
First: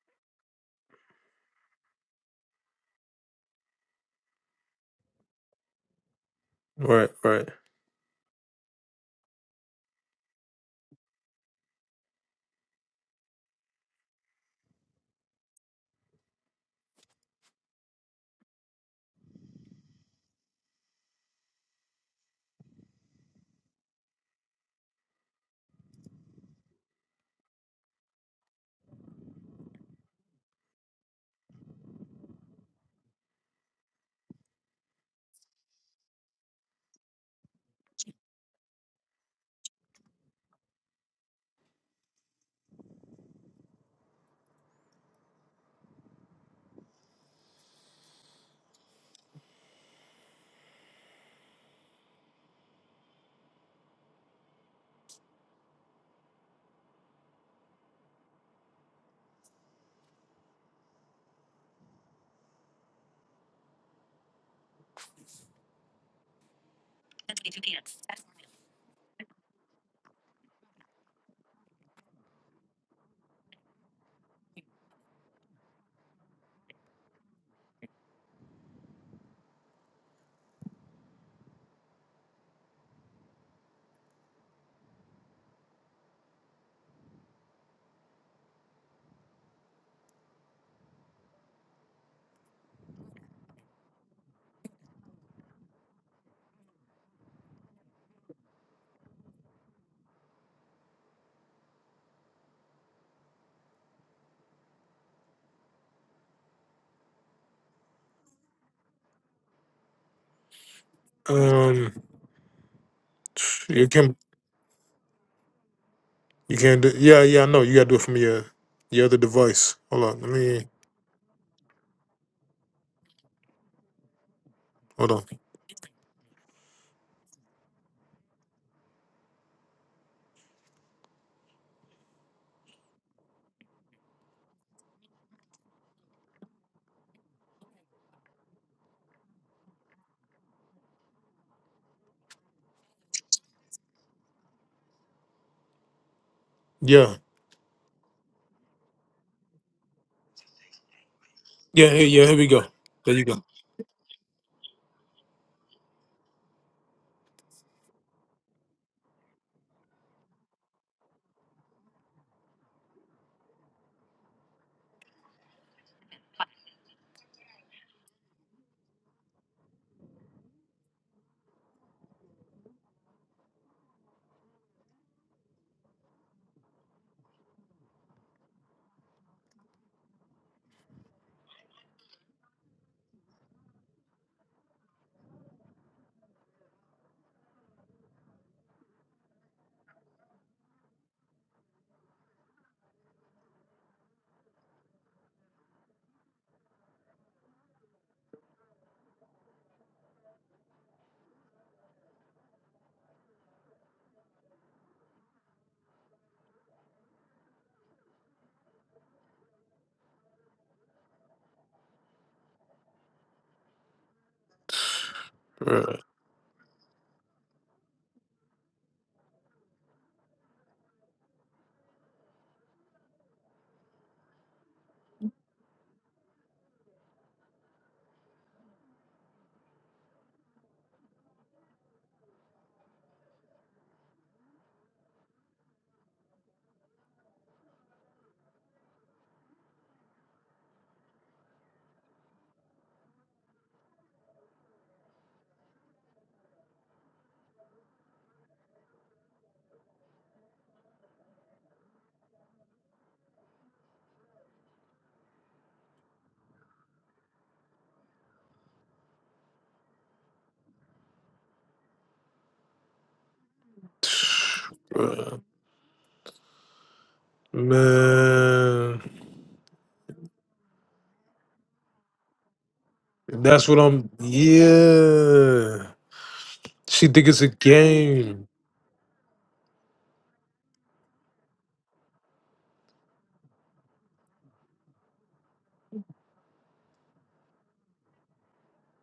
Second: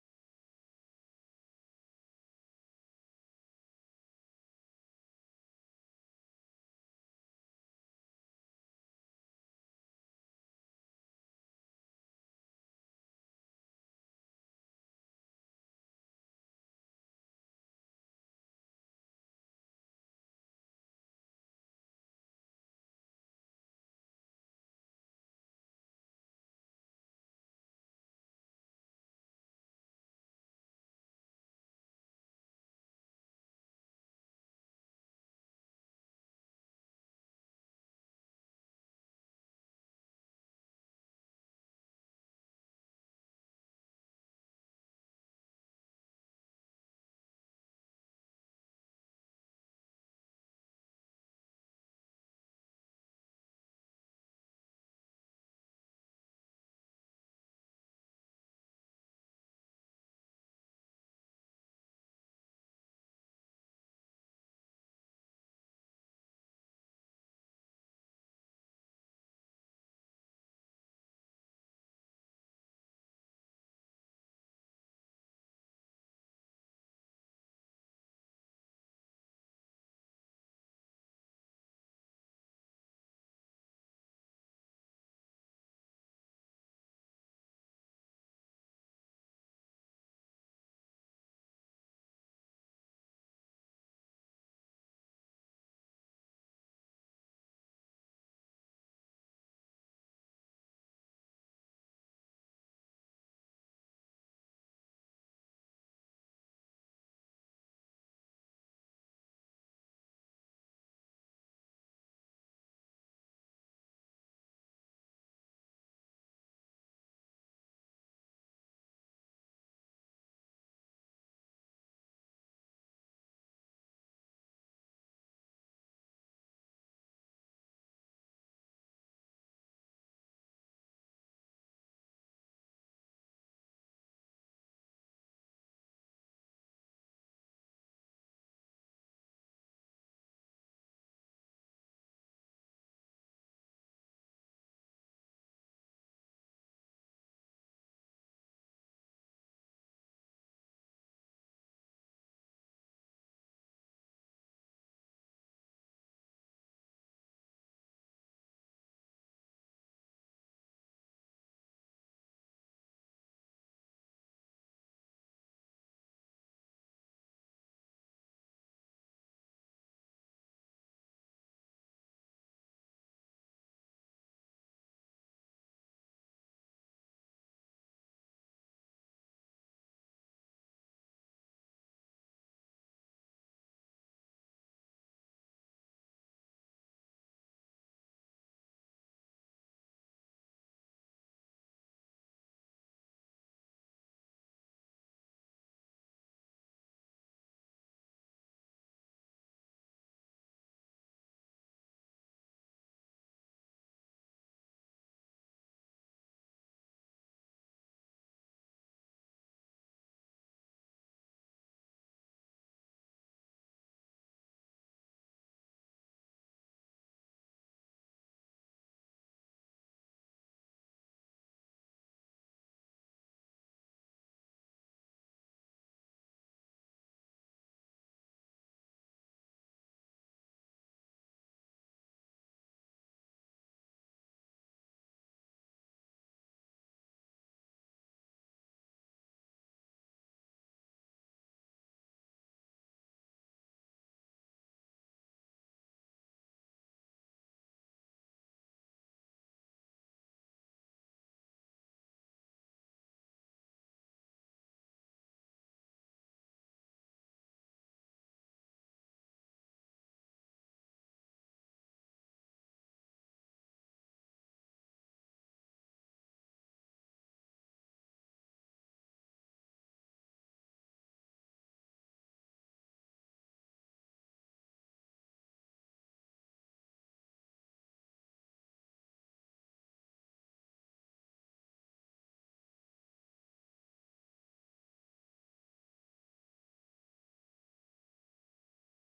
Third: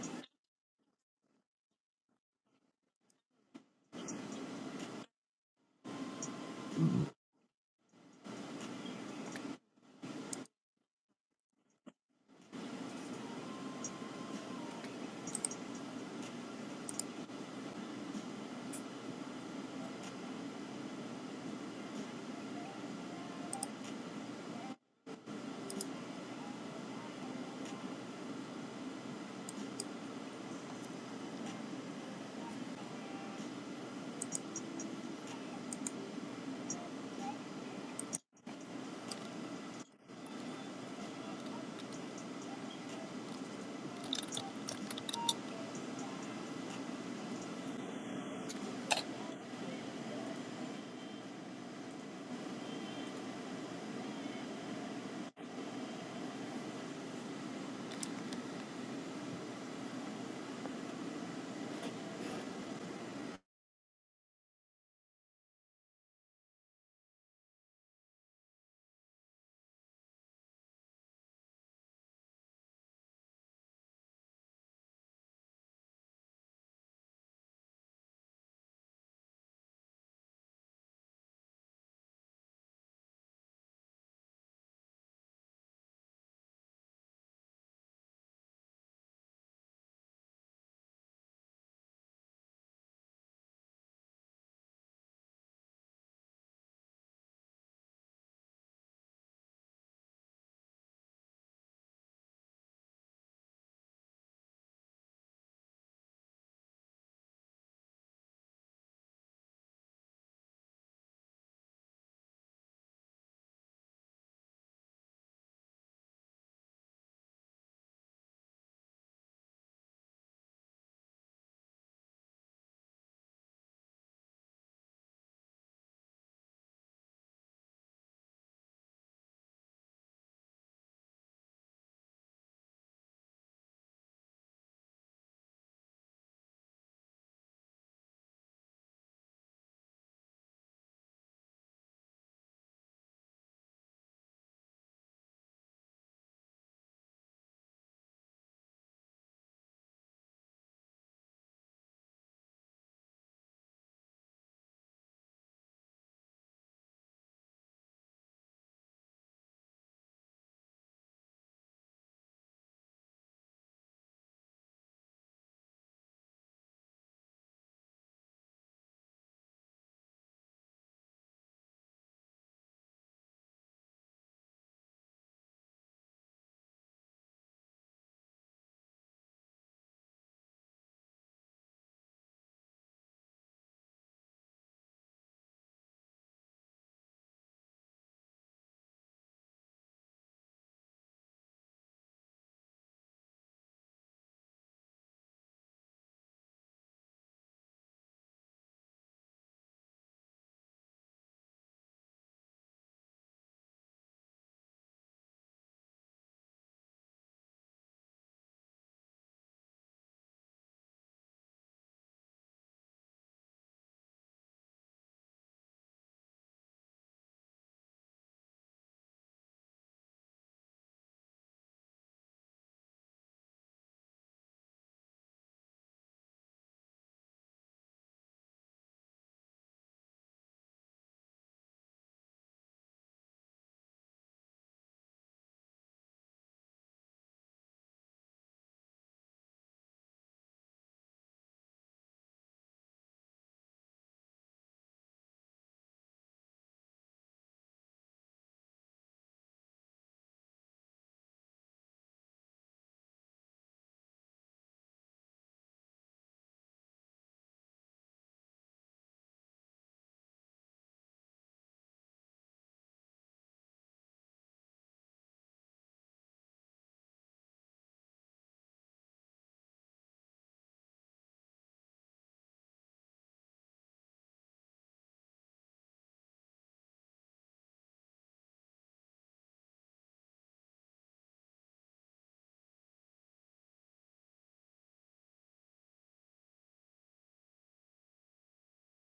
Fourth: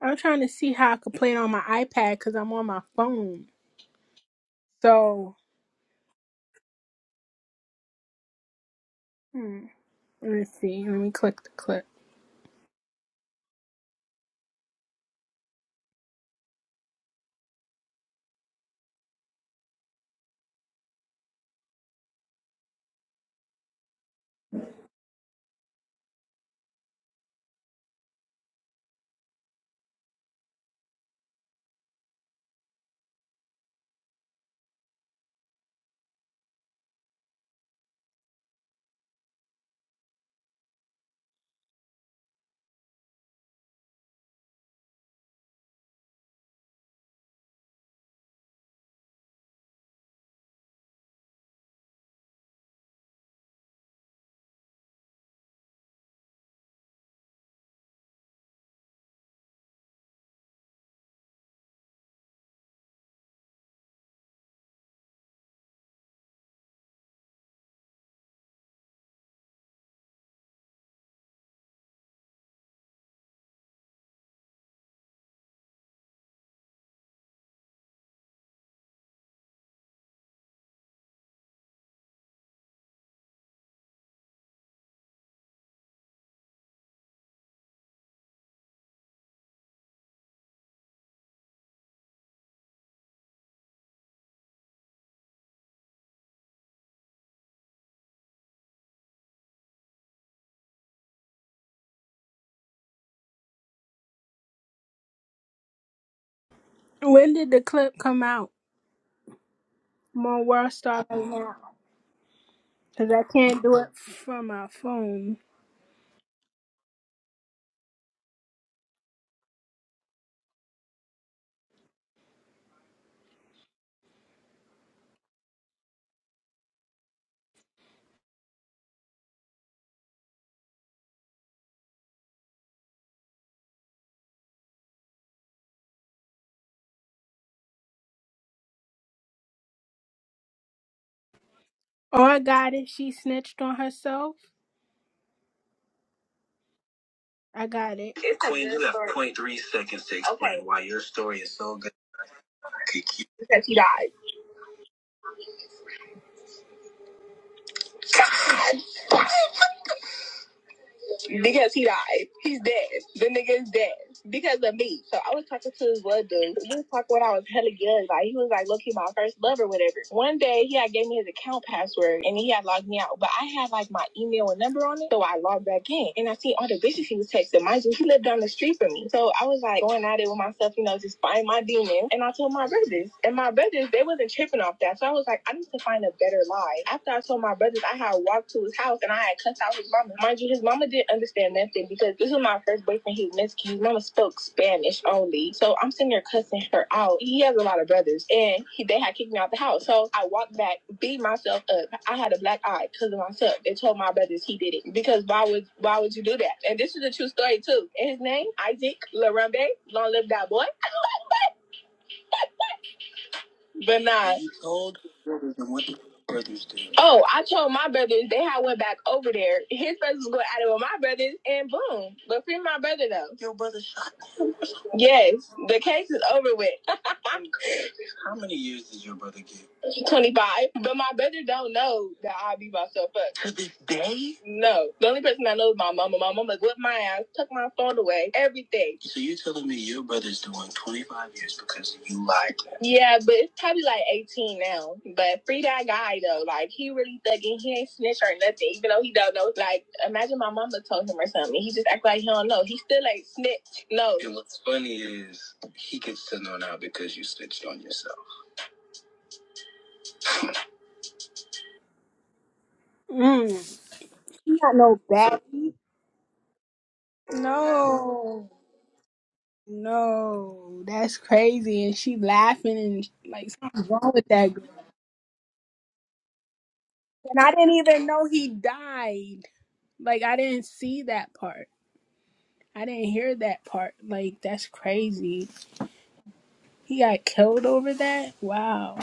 I'm trying to see how I could play it on my iPad because I'm on my phone. So,
Right, right.
hmm, let me see. Let me click the clip. When did the clip come out? I'm on World Star right now.
Um,
Because I can't do
you
it
can
from my phone.
you can do. Yeah, yeah, I know. You gotta do it from your your other device. Hold on. Let me. Hold on.
Oh, I got it. She snitched on herself.
Yeah.
I got it. It's a Queen, good you have story. point 0.3 seconds to explain Okay. why your story is so.
Yeah. hey, Yeah. Here we go. There you go.
Because she died. Yes, he died. He's dead. The nigga is dead because of me. So I was talking to this one dude. We was talking when I was hella young. Like he was like, look, he my first love or whatever. One day he had gave me his account password and he had logged me out, but I had like my email and number on it, so I logged back in and I seen all the bitches he was texting. Mind you, he lived down the street from me, so I was like going at it with myself, you know, just find my demon. And I told my brothers, and my brothers they wasn't tripping off that, so I was like, I need to find a better life. After I told my my brothers, I had walked to his house and I had cussed out his mama. Mind you, his mama didn't understand nothing because this was my first boyfriend. He was Mexican. His mama spoke Spanish only. So I'm sitting there cussing her out. He has a lot of brothers and he, they had kicked me out the house. So I walked back, beat myself up. I had a black eye because of myself. They told my brothers he did it because why would why would you do that? And this is a true story too. And his name, Isaac Larambe. Long live that boy. But nah.
Bruh,
Oh, I told my brothers. They had went back over there. His brothers was going at it with my brothers, and boom. But free my brother though. Yes, the case is over with. Twenty five. But my brother don't know that I beat myself up. No, the only person I know is my mama. My mama whipped my ass, took my phone away, everything. So you're telling me your brother's doing 25 years because you lied to him? Yeah, but it's probably like 18 now. But free that guy though, like he really thugging. He ain't snitch or nothing, even though he don't know. Like imagine my mama told him or something. He just act like he don't know. He still ain't snitch. No. And what's funny is he gets to know now because you snitched on yourself. Mm. He got no So
bruh.
No.
Man,
No, that's crazy. And she laughing and like
that's what
something's
I'm.
wrong with that girl.
Yeah, she think
And
it's a
I didn't even know
game.
he died. Like I didn't see that part. I didn't hear that part. Like that's crazy. He got killed over that? Wow.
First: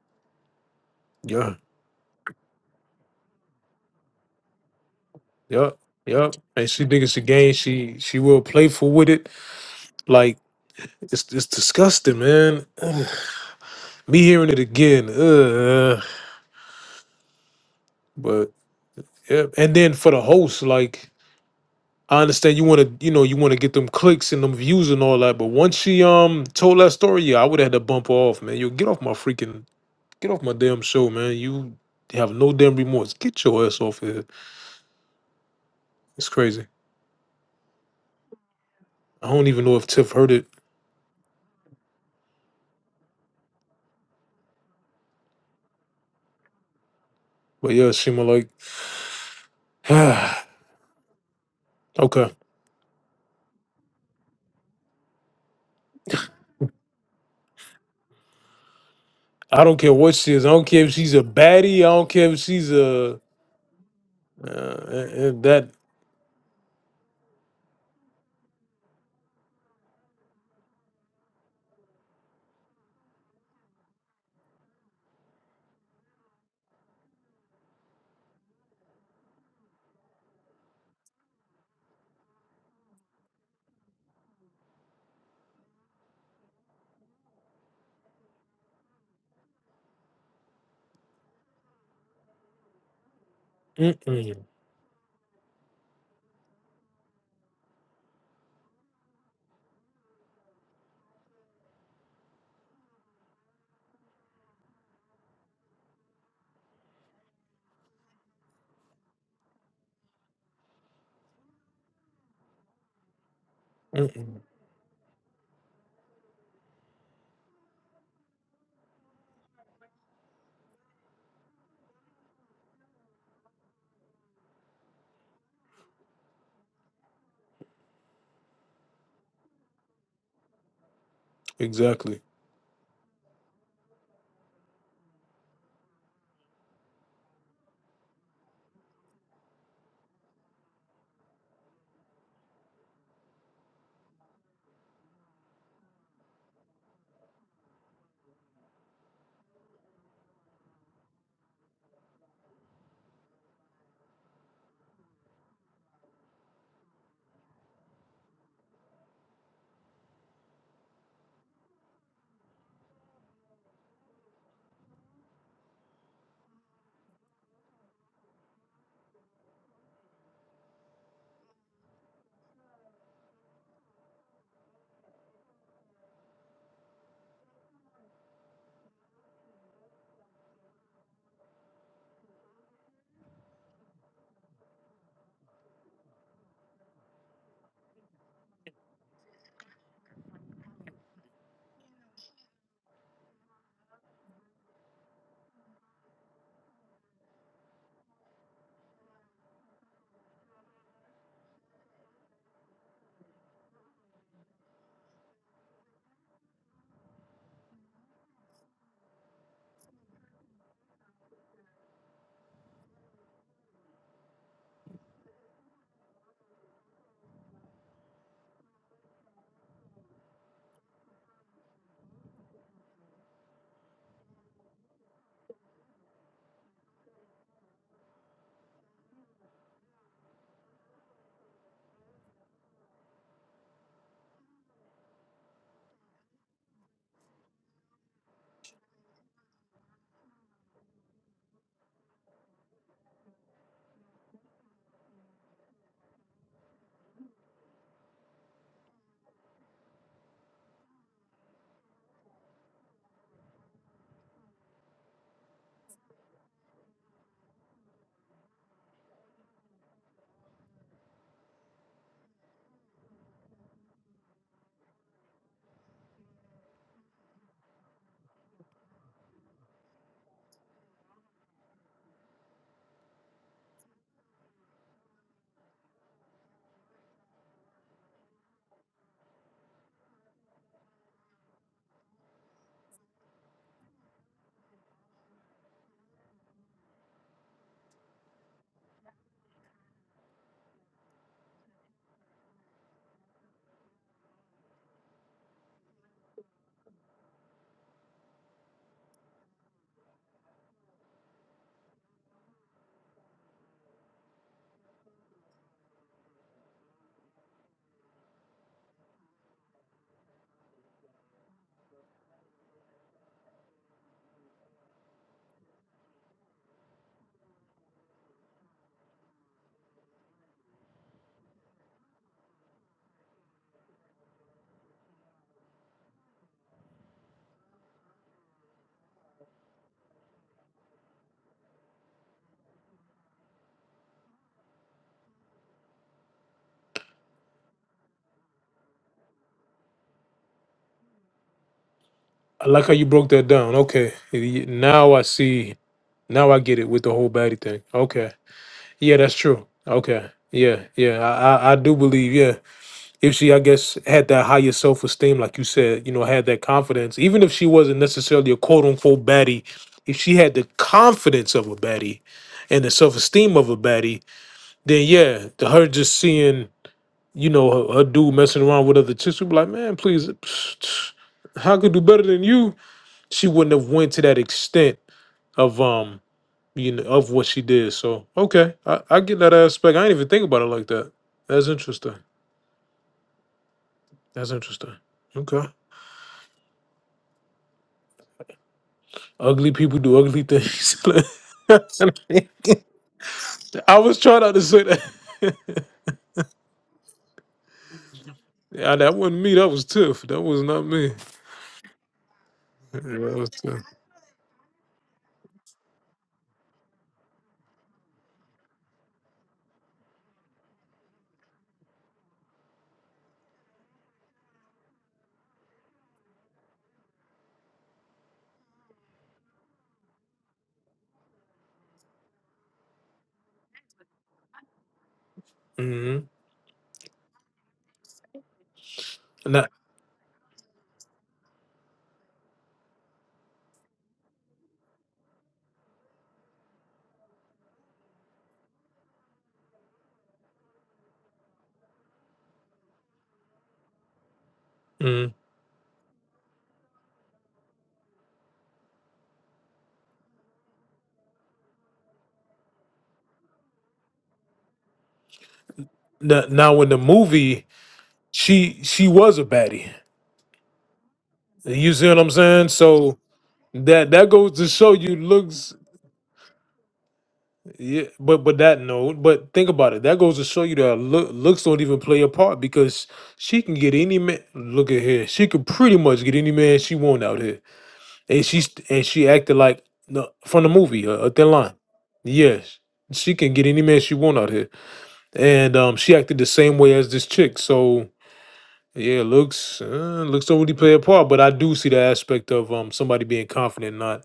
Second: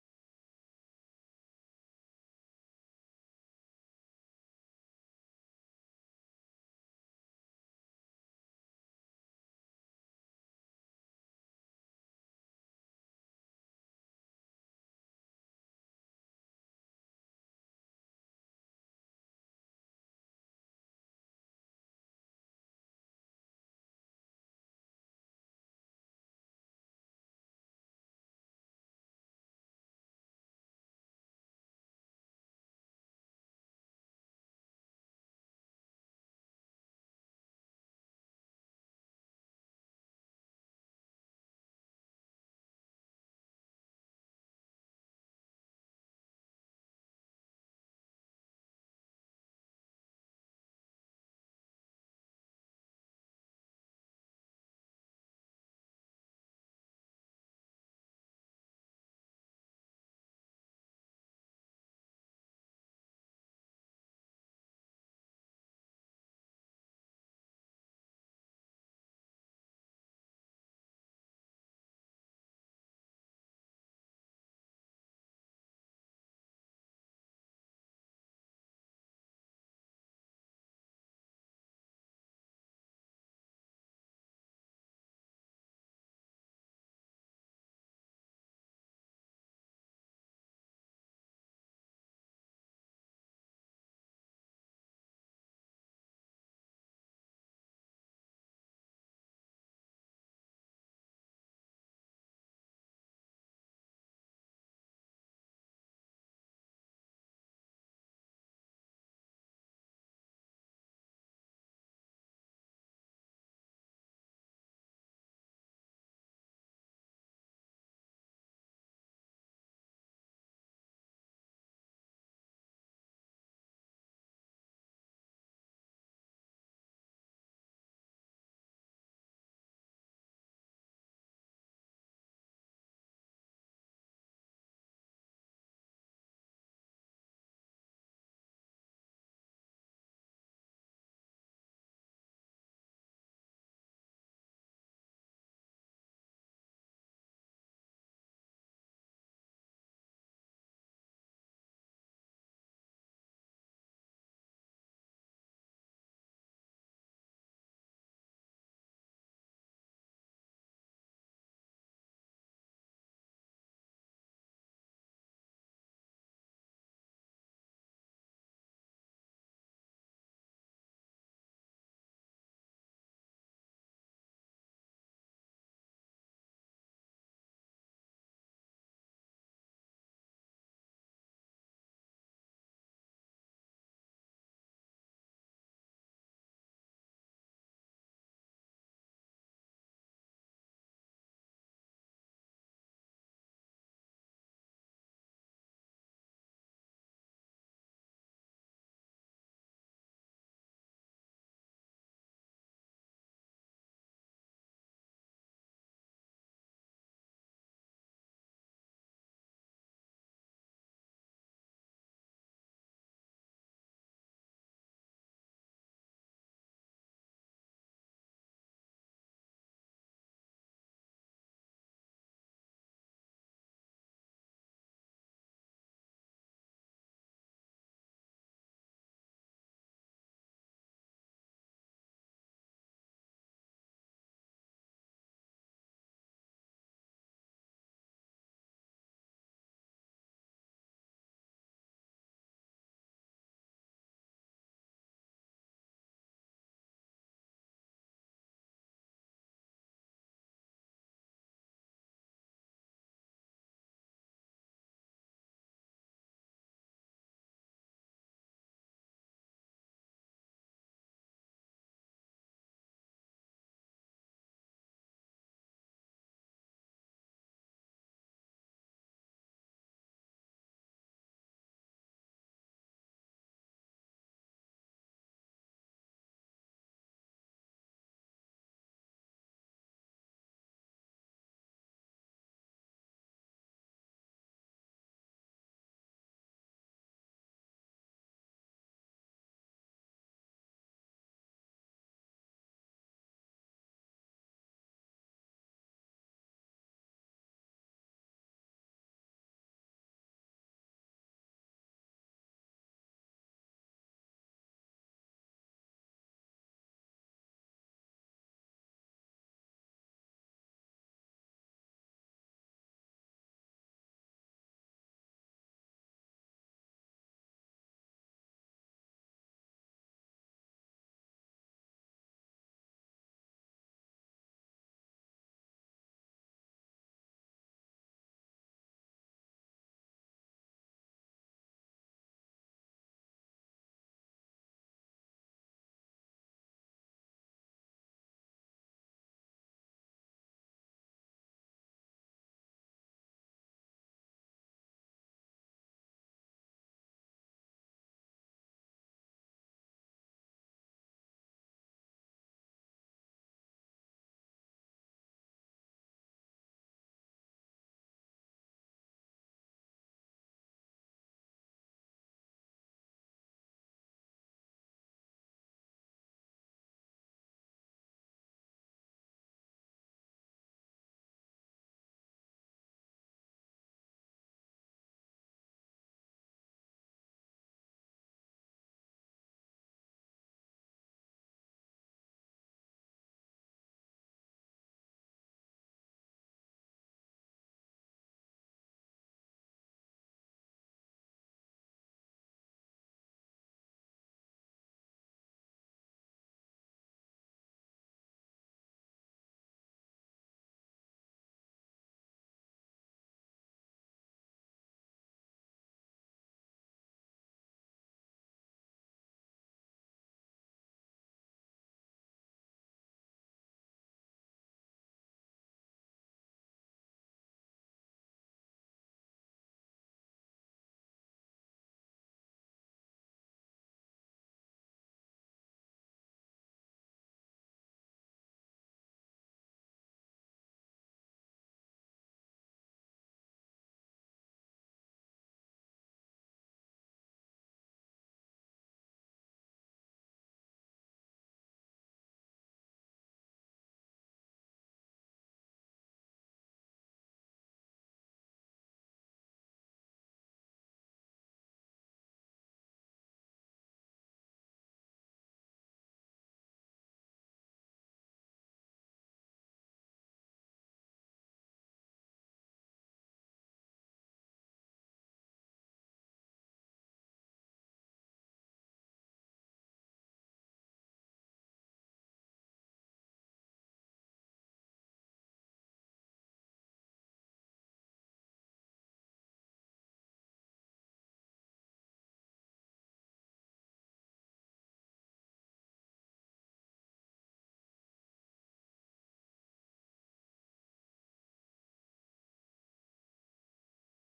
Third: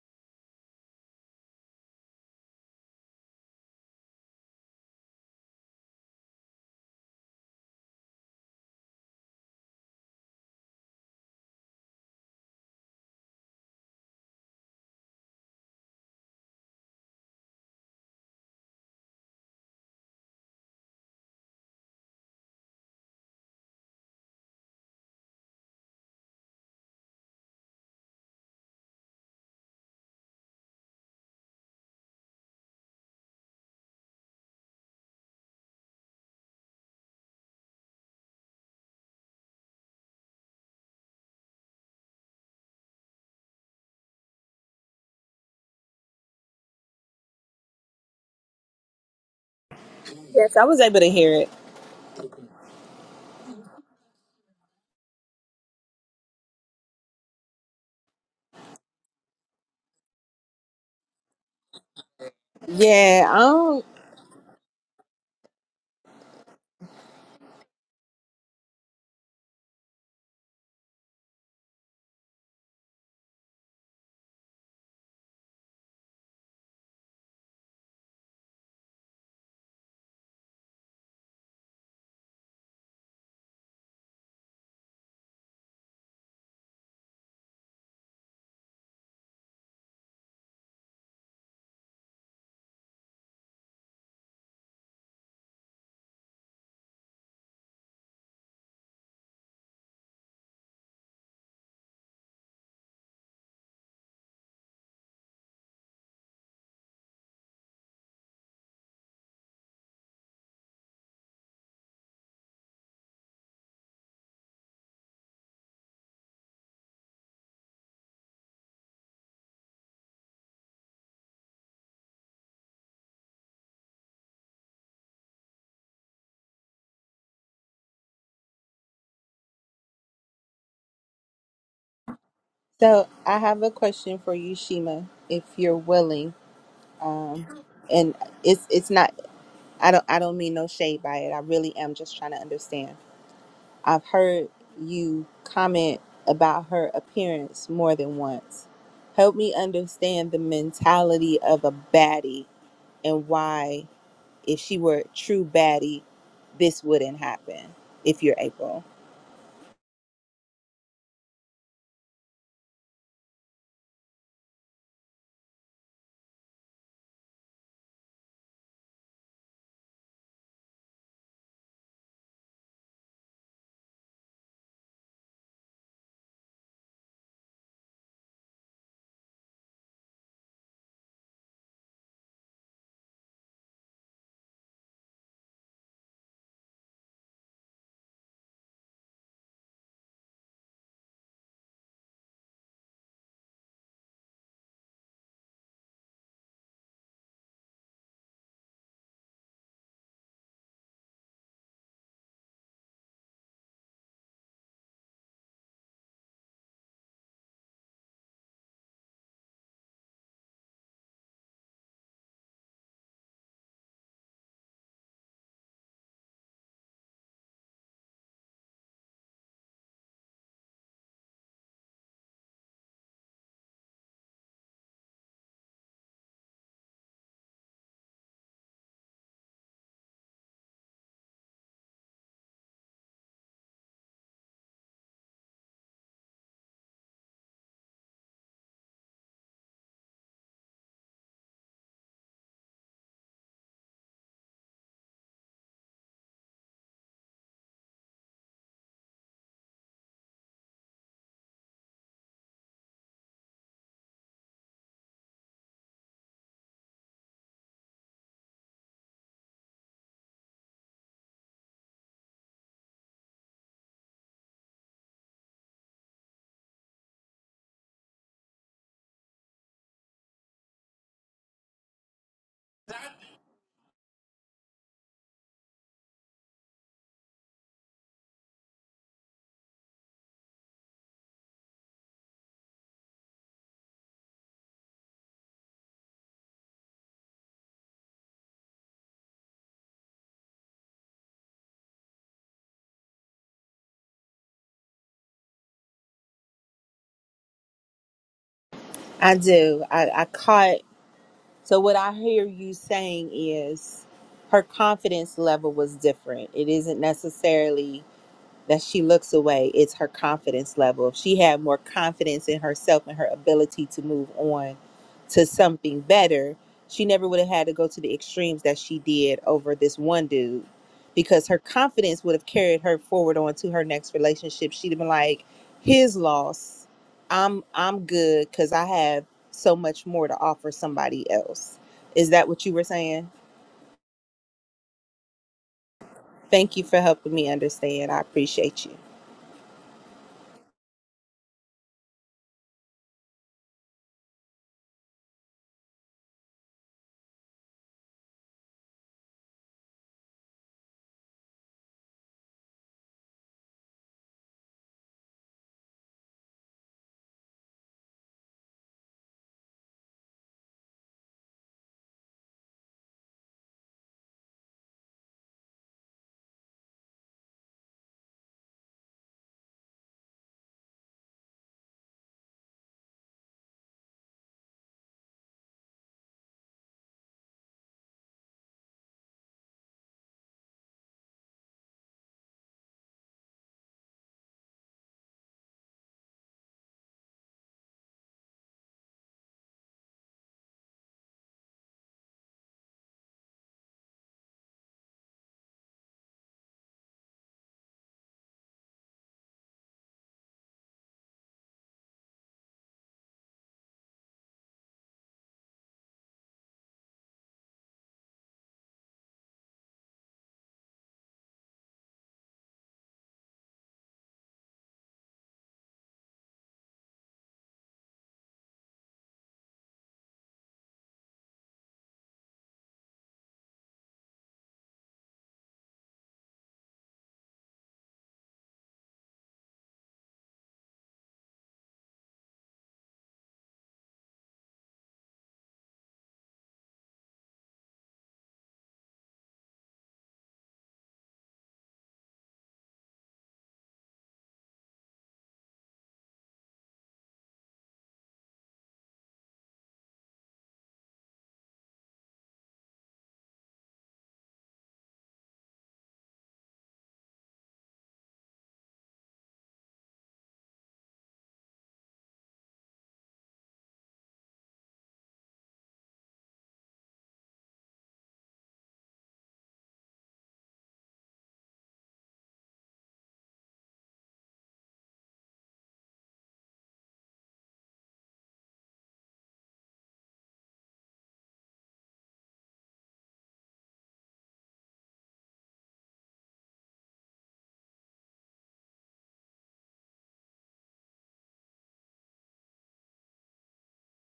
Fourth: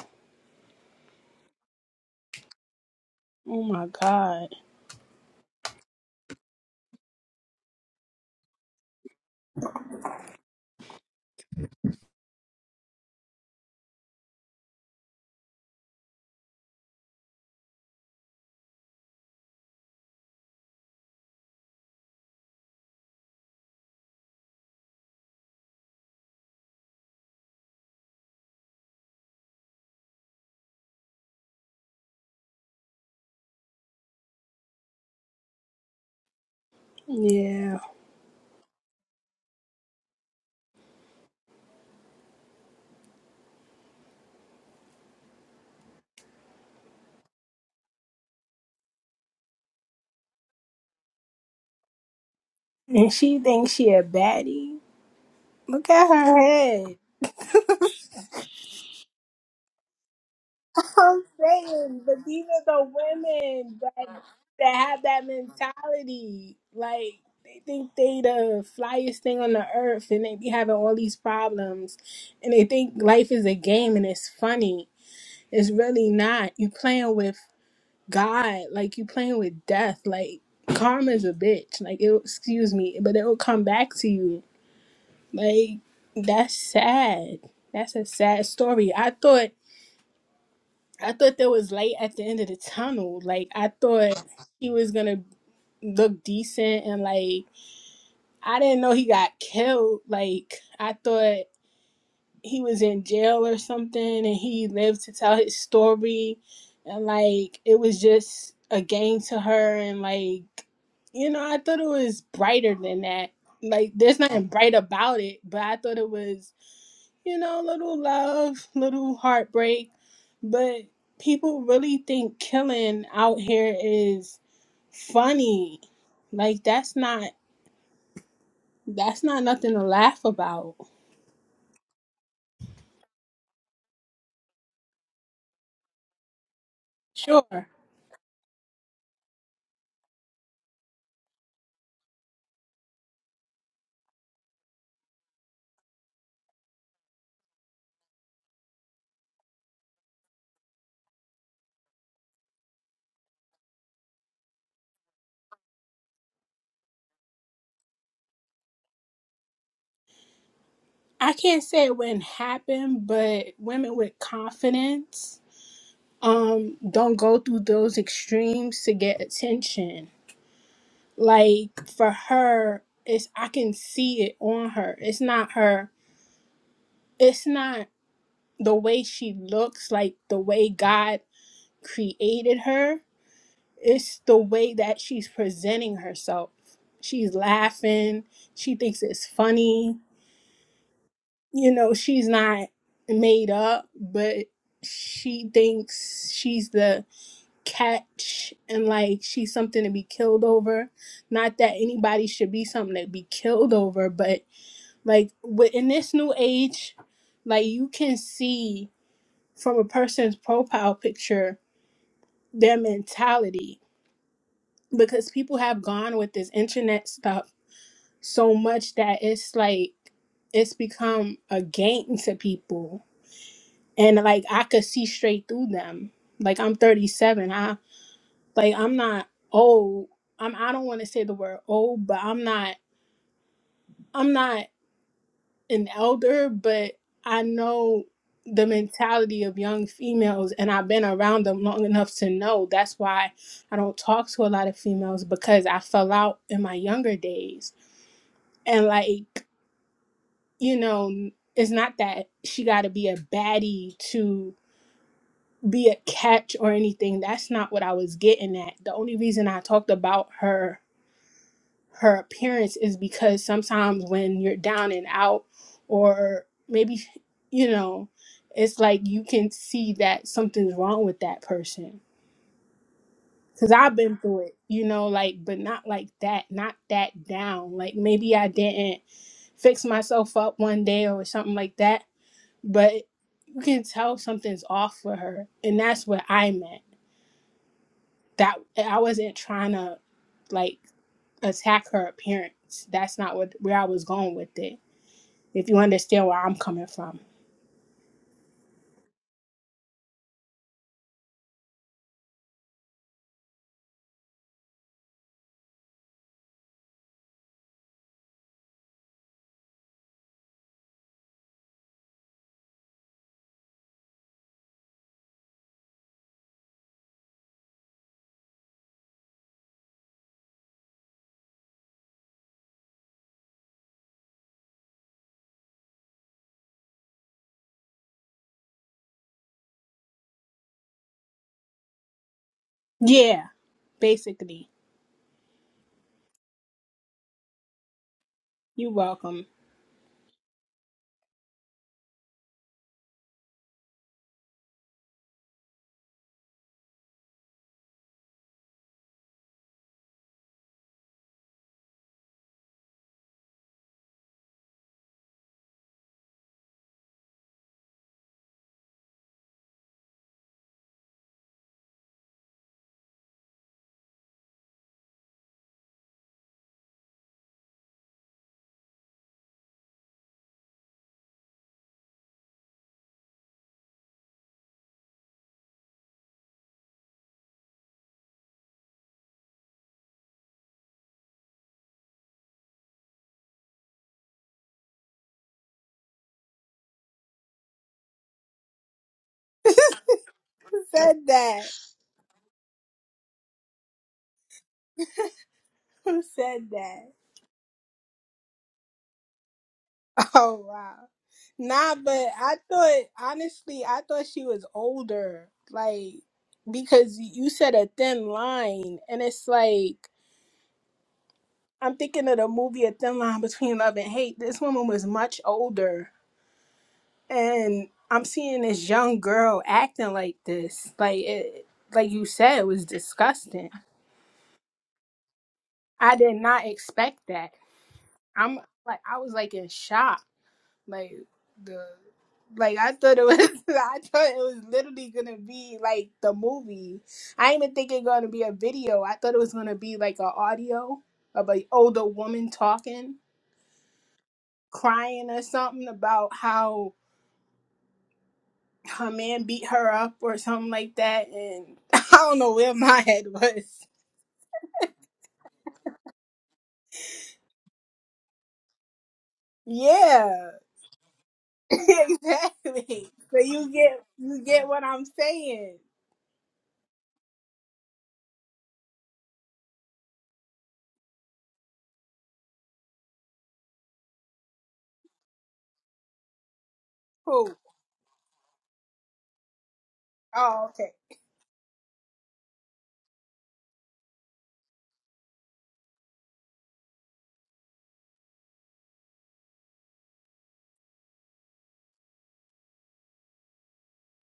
Yeah,
Oh my god.
yeah, yeah. And she think it's a game. She she real playful with it. Like it's it's disgusting, man. Ugh. Me hearing it again. Ugh. But yeah, and then for the host, like I understand you want to, you know, you want to get them clicks and them views and all that. But once she um told that story, yeah, I would have had to bump her off, man. You get off my freaking Get off my damn show, man. You have no damn remorse. Get your ass off here. It's crazy.
Yeah.
I don't even know if Tiff heard it, but yeah, Shima like, okay.
Yes, I was able to hear it.
And she thinks she a baddie. Look at her
I don't care what she is. I don't care if she's
I'm
a baddie. I
saying,
don't
but
care if
these
she's
are the
a uh,
Yeah.
women
Um.
that
uh,
that have that
uh, that.
mentality. Like they think they the flyest thing on the earth, and they be having all these problems, and they think life is a game and it's funny. It's really not. You playing with God, like you playing with death. Like karma's a bitch. Like it, excuse me, but it will come back to you. Like that's sad. That's a sad story. I thought I thought there was light at the end of the tunnel. Like I thought
Mm-mm,
he was gonna look decent and like I didn't know he got killed. Like I thought he was in jail or something and he lived to tell his story and like it was just a game to her and like you know, I thought it was brighter than that. Like there's
mm-mm.
nothing bright about it, but I thought it was you know, little love, little heartbreak. But people really think killing out here is funny. Like that's not that's not nothing to laugh about.
Exactly.
So I have a question for you, Shima, if you're willing. Um,
Sure.
and it's it's not. I don't I don't mean no shade by it. I really am just trying to understand. I've heard you comment about her appearance more than once. Help me understand the mentality of a baddie and why if she were a true baddie, this wouldn't happen if you're April.
I can't say it wouldn't happen, but women with confidence um don't go through those extremes to get attention. Like for her, it's I can see it on her. It's not her it's not the way she looks, like the way God created her, it's the way that she's presenting herself. She's laughing, she thinks it's funny. You know, she's not made up, but she thinks she's the catch and like she's something to be killed over. Not that anybody should be something to be killed over, but like wi- in this new age, like you can see from a person's profile picture their mentality because people have gone with this internet stuff so much that it's like it's become a game to people and like i could see straight through them like i'm 37 i like i'm not old i'm i don't want to say the word old but i'm not i'm not an elder, but I know the mentality of young females and I've been around them long enough to know that's why I don't talk to a lot of females because I fell out in my younger days. And like, you know, it's not that she got to be a baddie to be a catch or anything. That's not what I was getting at. The only reason I talked about her her appearance is because sometimes when you're down and out or maybe you know it's like you can see that something's wrong with that person because i've been through it you know like but not like that not that down like maybe i didn't fix myself up one day or something like that but you can tell something's off with her and that's what i meant that i wasn't trying to like attack her appearance that's not what where i was going with it if you understand where I'm coming from.
I do. I, I caught so what I hear you saying is her confidence level was different. It isn't necessarily that she looks away it's her confidence level if she had more confidence in herself and her ability to move on to something better she never would have had to go to the extremes that she did over this one dude because her confidence would have carried her forward on to her next relationship she'd have been like his loss i'm i'm good because i have so much more to offer somebody else is that what you were saying
Yeah, basically.
thank you for helping me understand i appreciate
You're
you
welcome.
I like how you broke that down. Okay, Y- now I see. Now I get it with the whole baddie thing. Okay. Yeah, that's true. Okay. Yeah, yeah. I I, I do believe. Yeah. if she i guess had that higher self-esteem like you said you know had that confidence even if she wasn't necessarily a quote-unquote baddie if she had the confidence of a baddie and the self-esteem of a baddie then yeah the, her just seeing you know her, her dude messing around with other chicks would be like man please how could do better than you she wouldn't have went to that extent of um you know of what she did so okay i, I get that aspect i didn't even think about it like that that's interesting that's interesting okay Ugly people do ugly
Who
things.
said that?
I was trying not to say that.
Who said that?
Yeah, that wasn't me. That was Tiff. That was
Oh
not
wow.
me.
Nah, but I
Yeah,
thought
That was Tiff.
honestly, I thought she was older. Like because you said a thin line and it's like I'm thinking of the movie A Thin Line Between Love and Hate. This woman was much older and I'm seeing this young girl acting like this. Like it like you said, it was disgusting. I
hmm
did not expect that. I'm like I was like
Now,
in shock. Like the like I thought it was I thought it was literally gonna be like the movie. I didn't even think it gonna be a video. I thought it was gonna be like a audio of an older woman talking, crying
mm.
or something about how her man beat her up or something like that and I don't know where my head was.
now, now, in the movie, she she was a baddie.
Yeah.
You see what I'm saying?
exactly.
So
So you get
that that
you
goes
get
to
what
show
I'm
you looks.
saying.
Yeah, but but that note. But think about it. That goes to show you that look, looks don't even play a part because she can get any man. Look at here. She could pretty much get any man she want out here.
Who?
and she's and she acted like the, from the
Oh, okay.
movie, uh, a thin line. Yes, she can get any man she want out here, and um, she acted the same way as this chick. So yeah, looks uh, looks don't really play a part, but I do see the aspect of um somebody being confident, not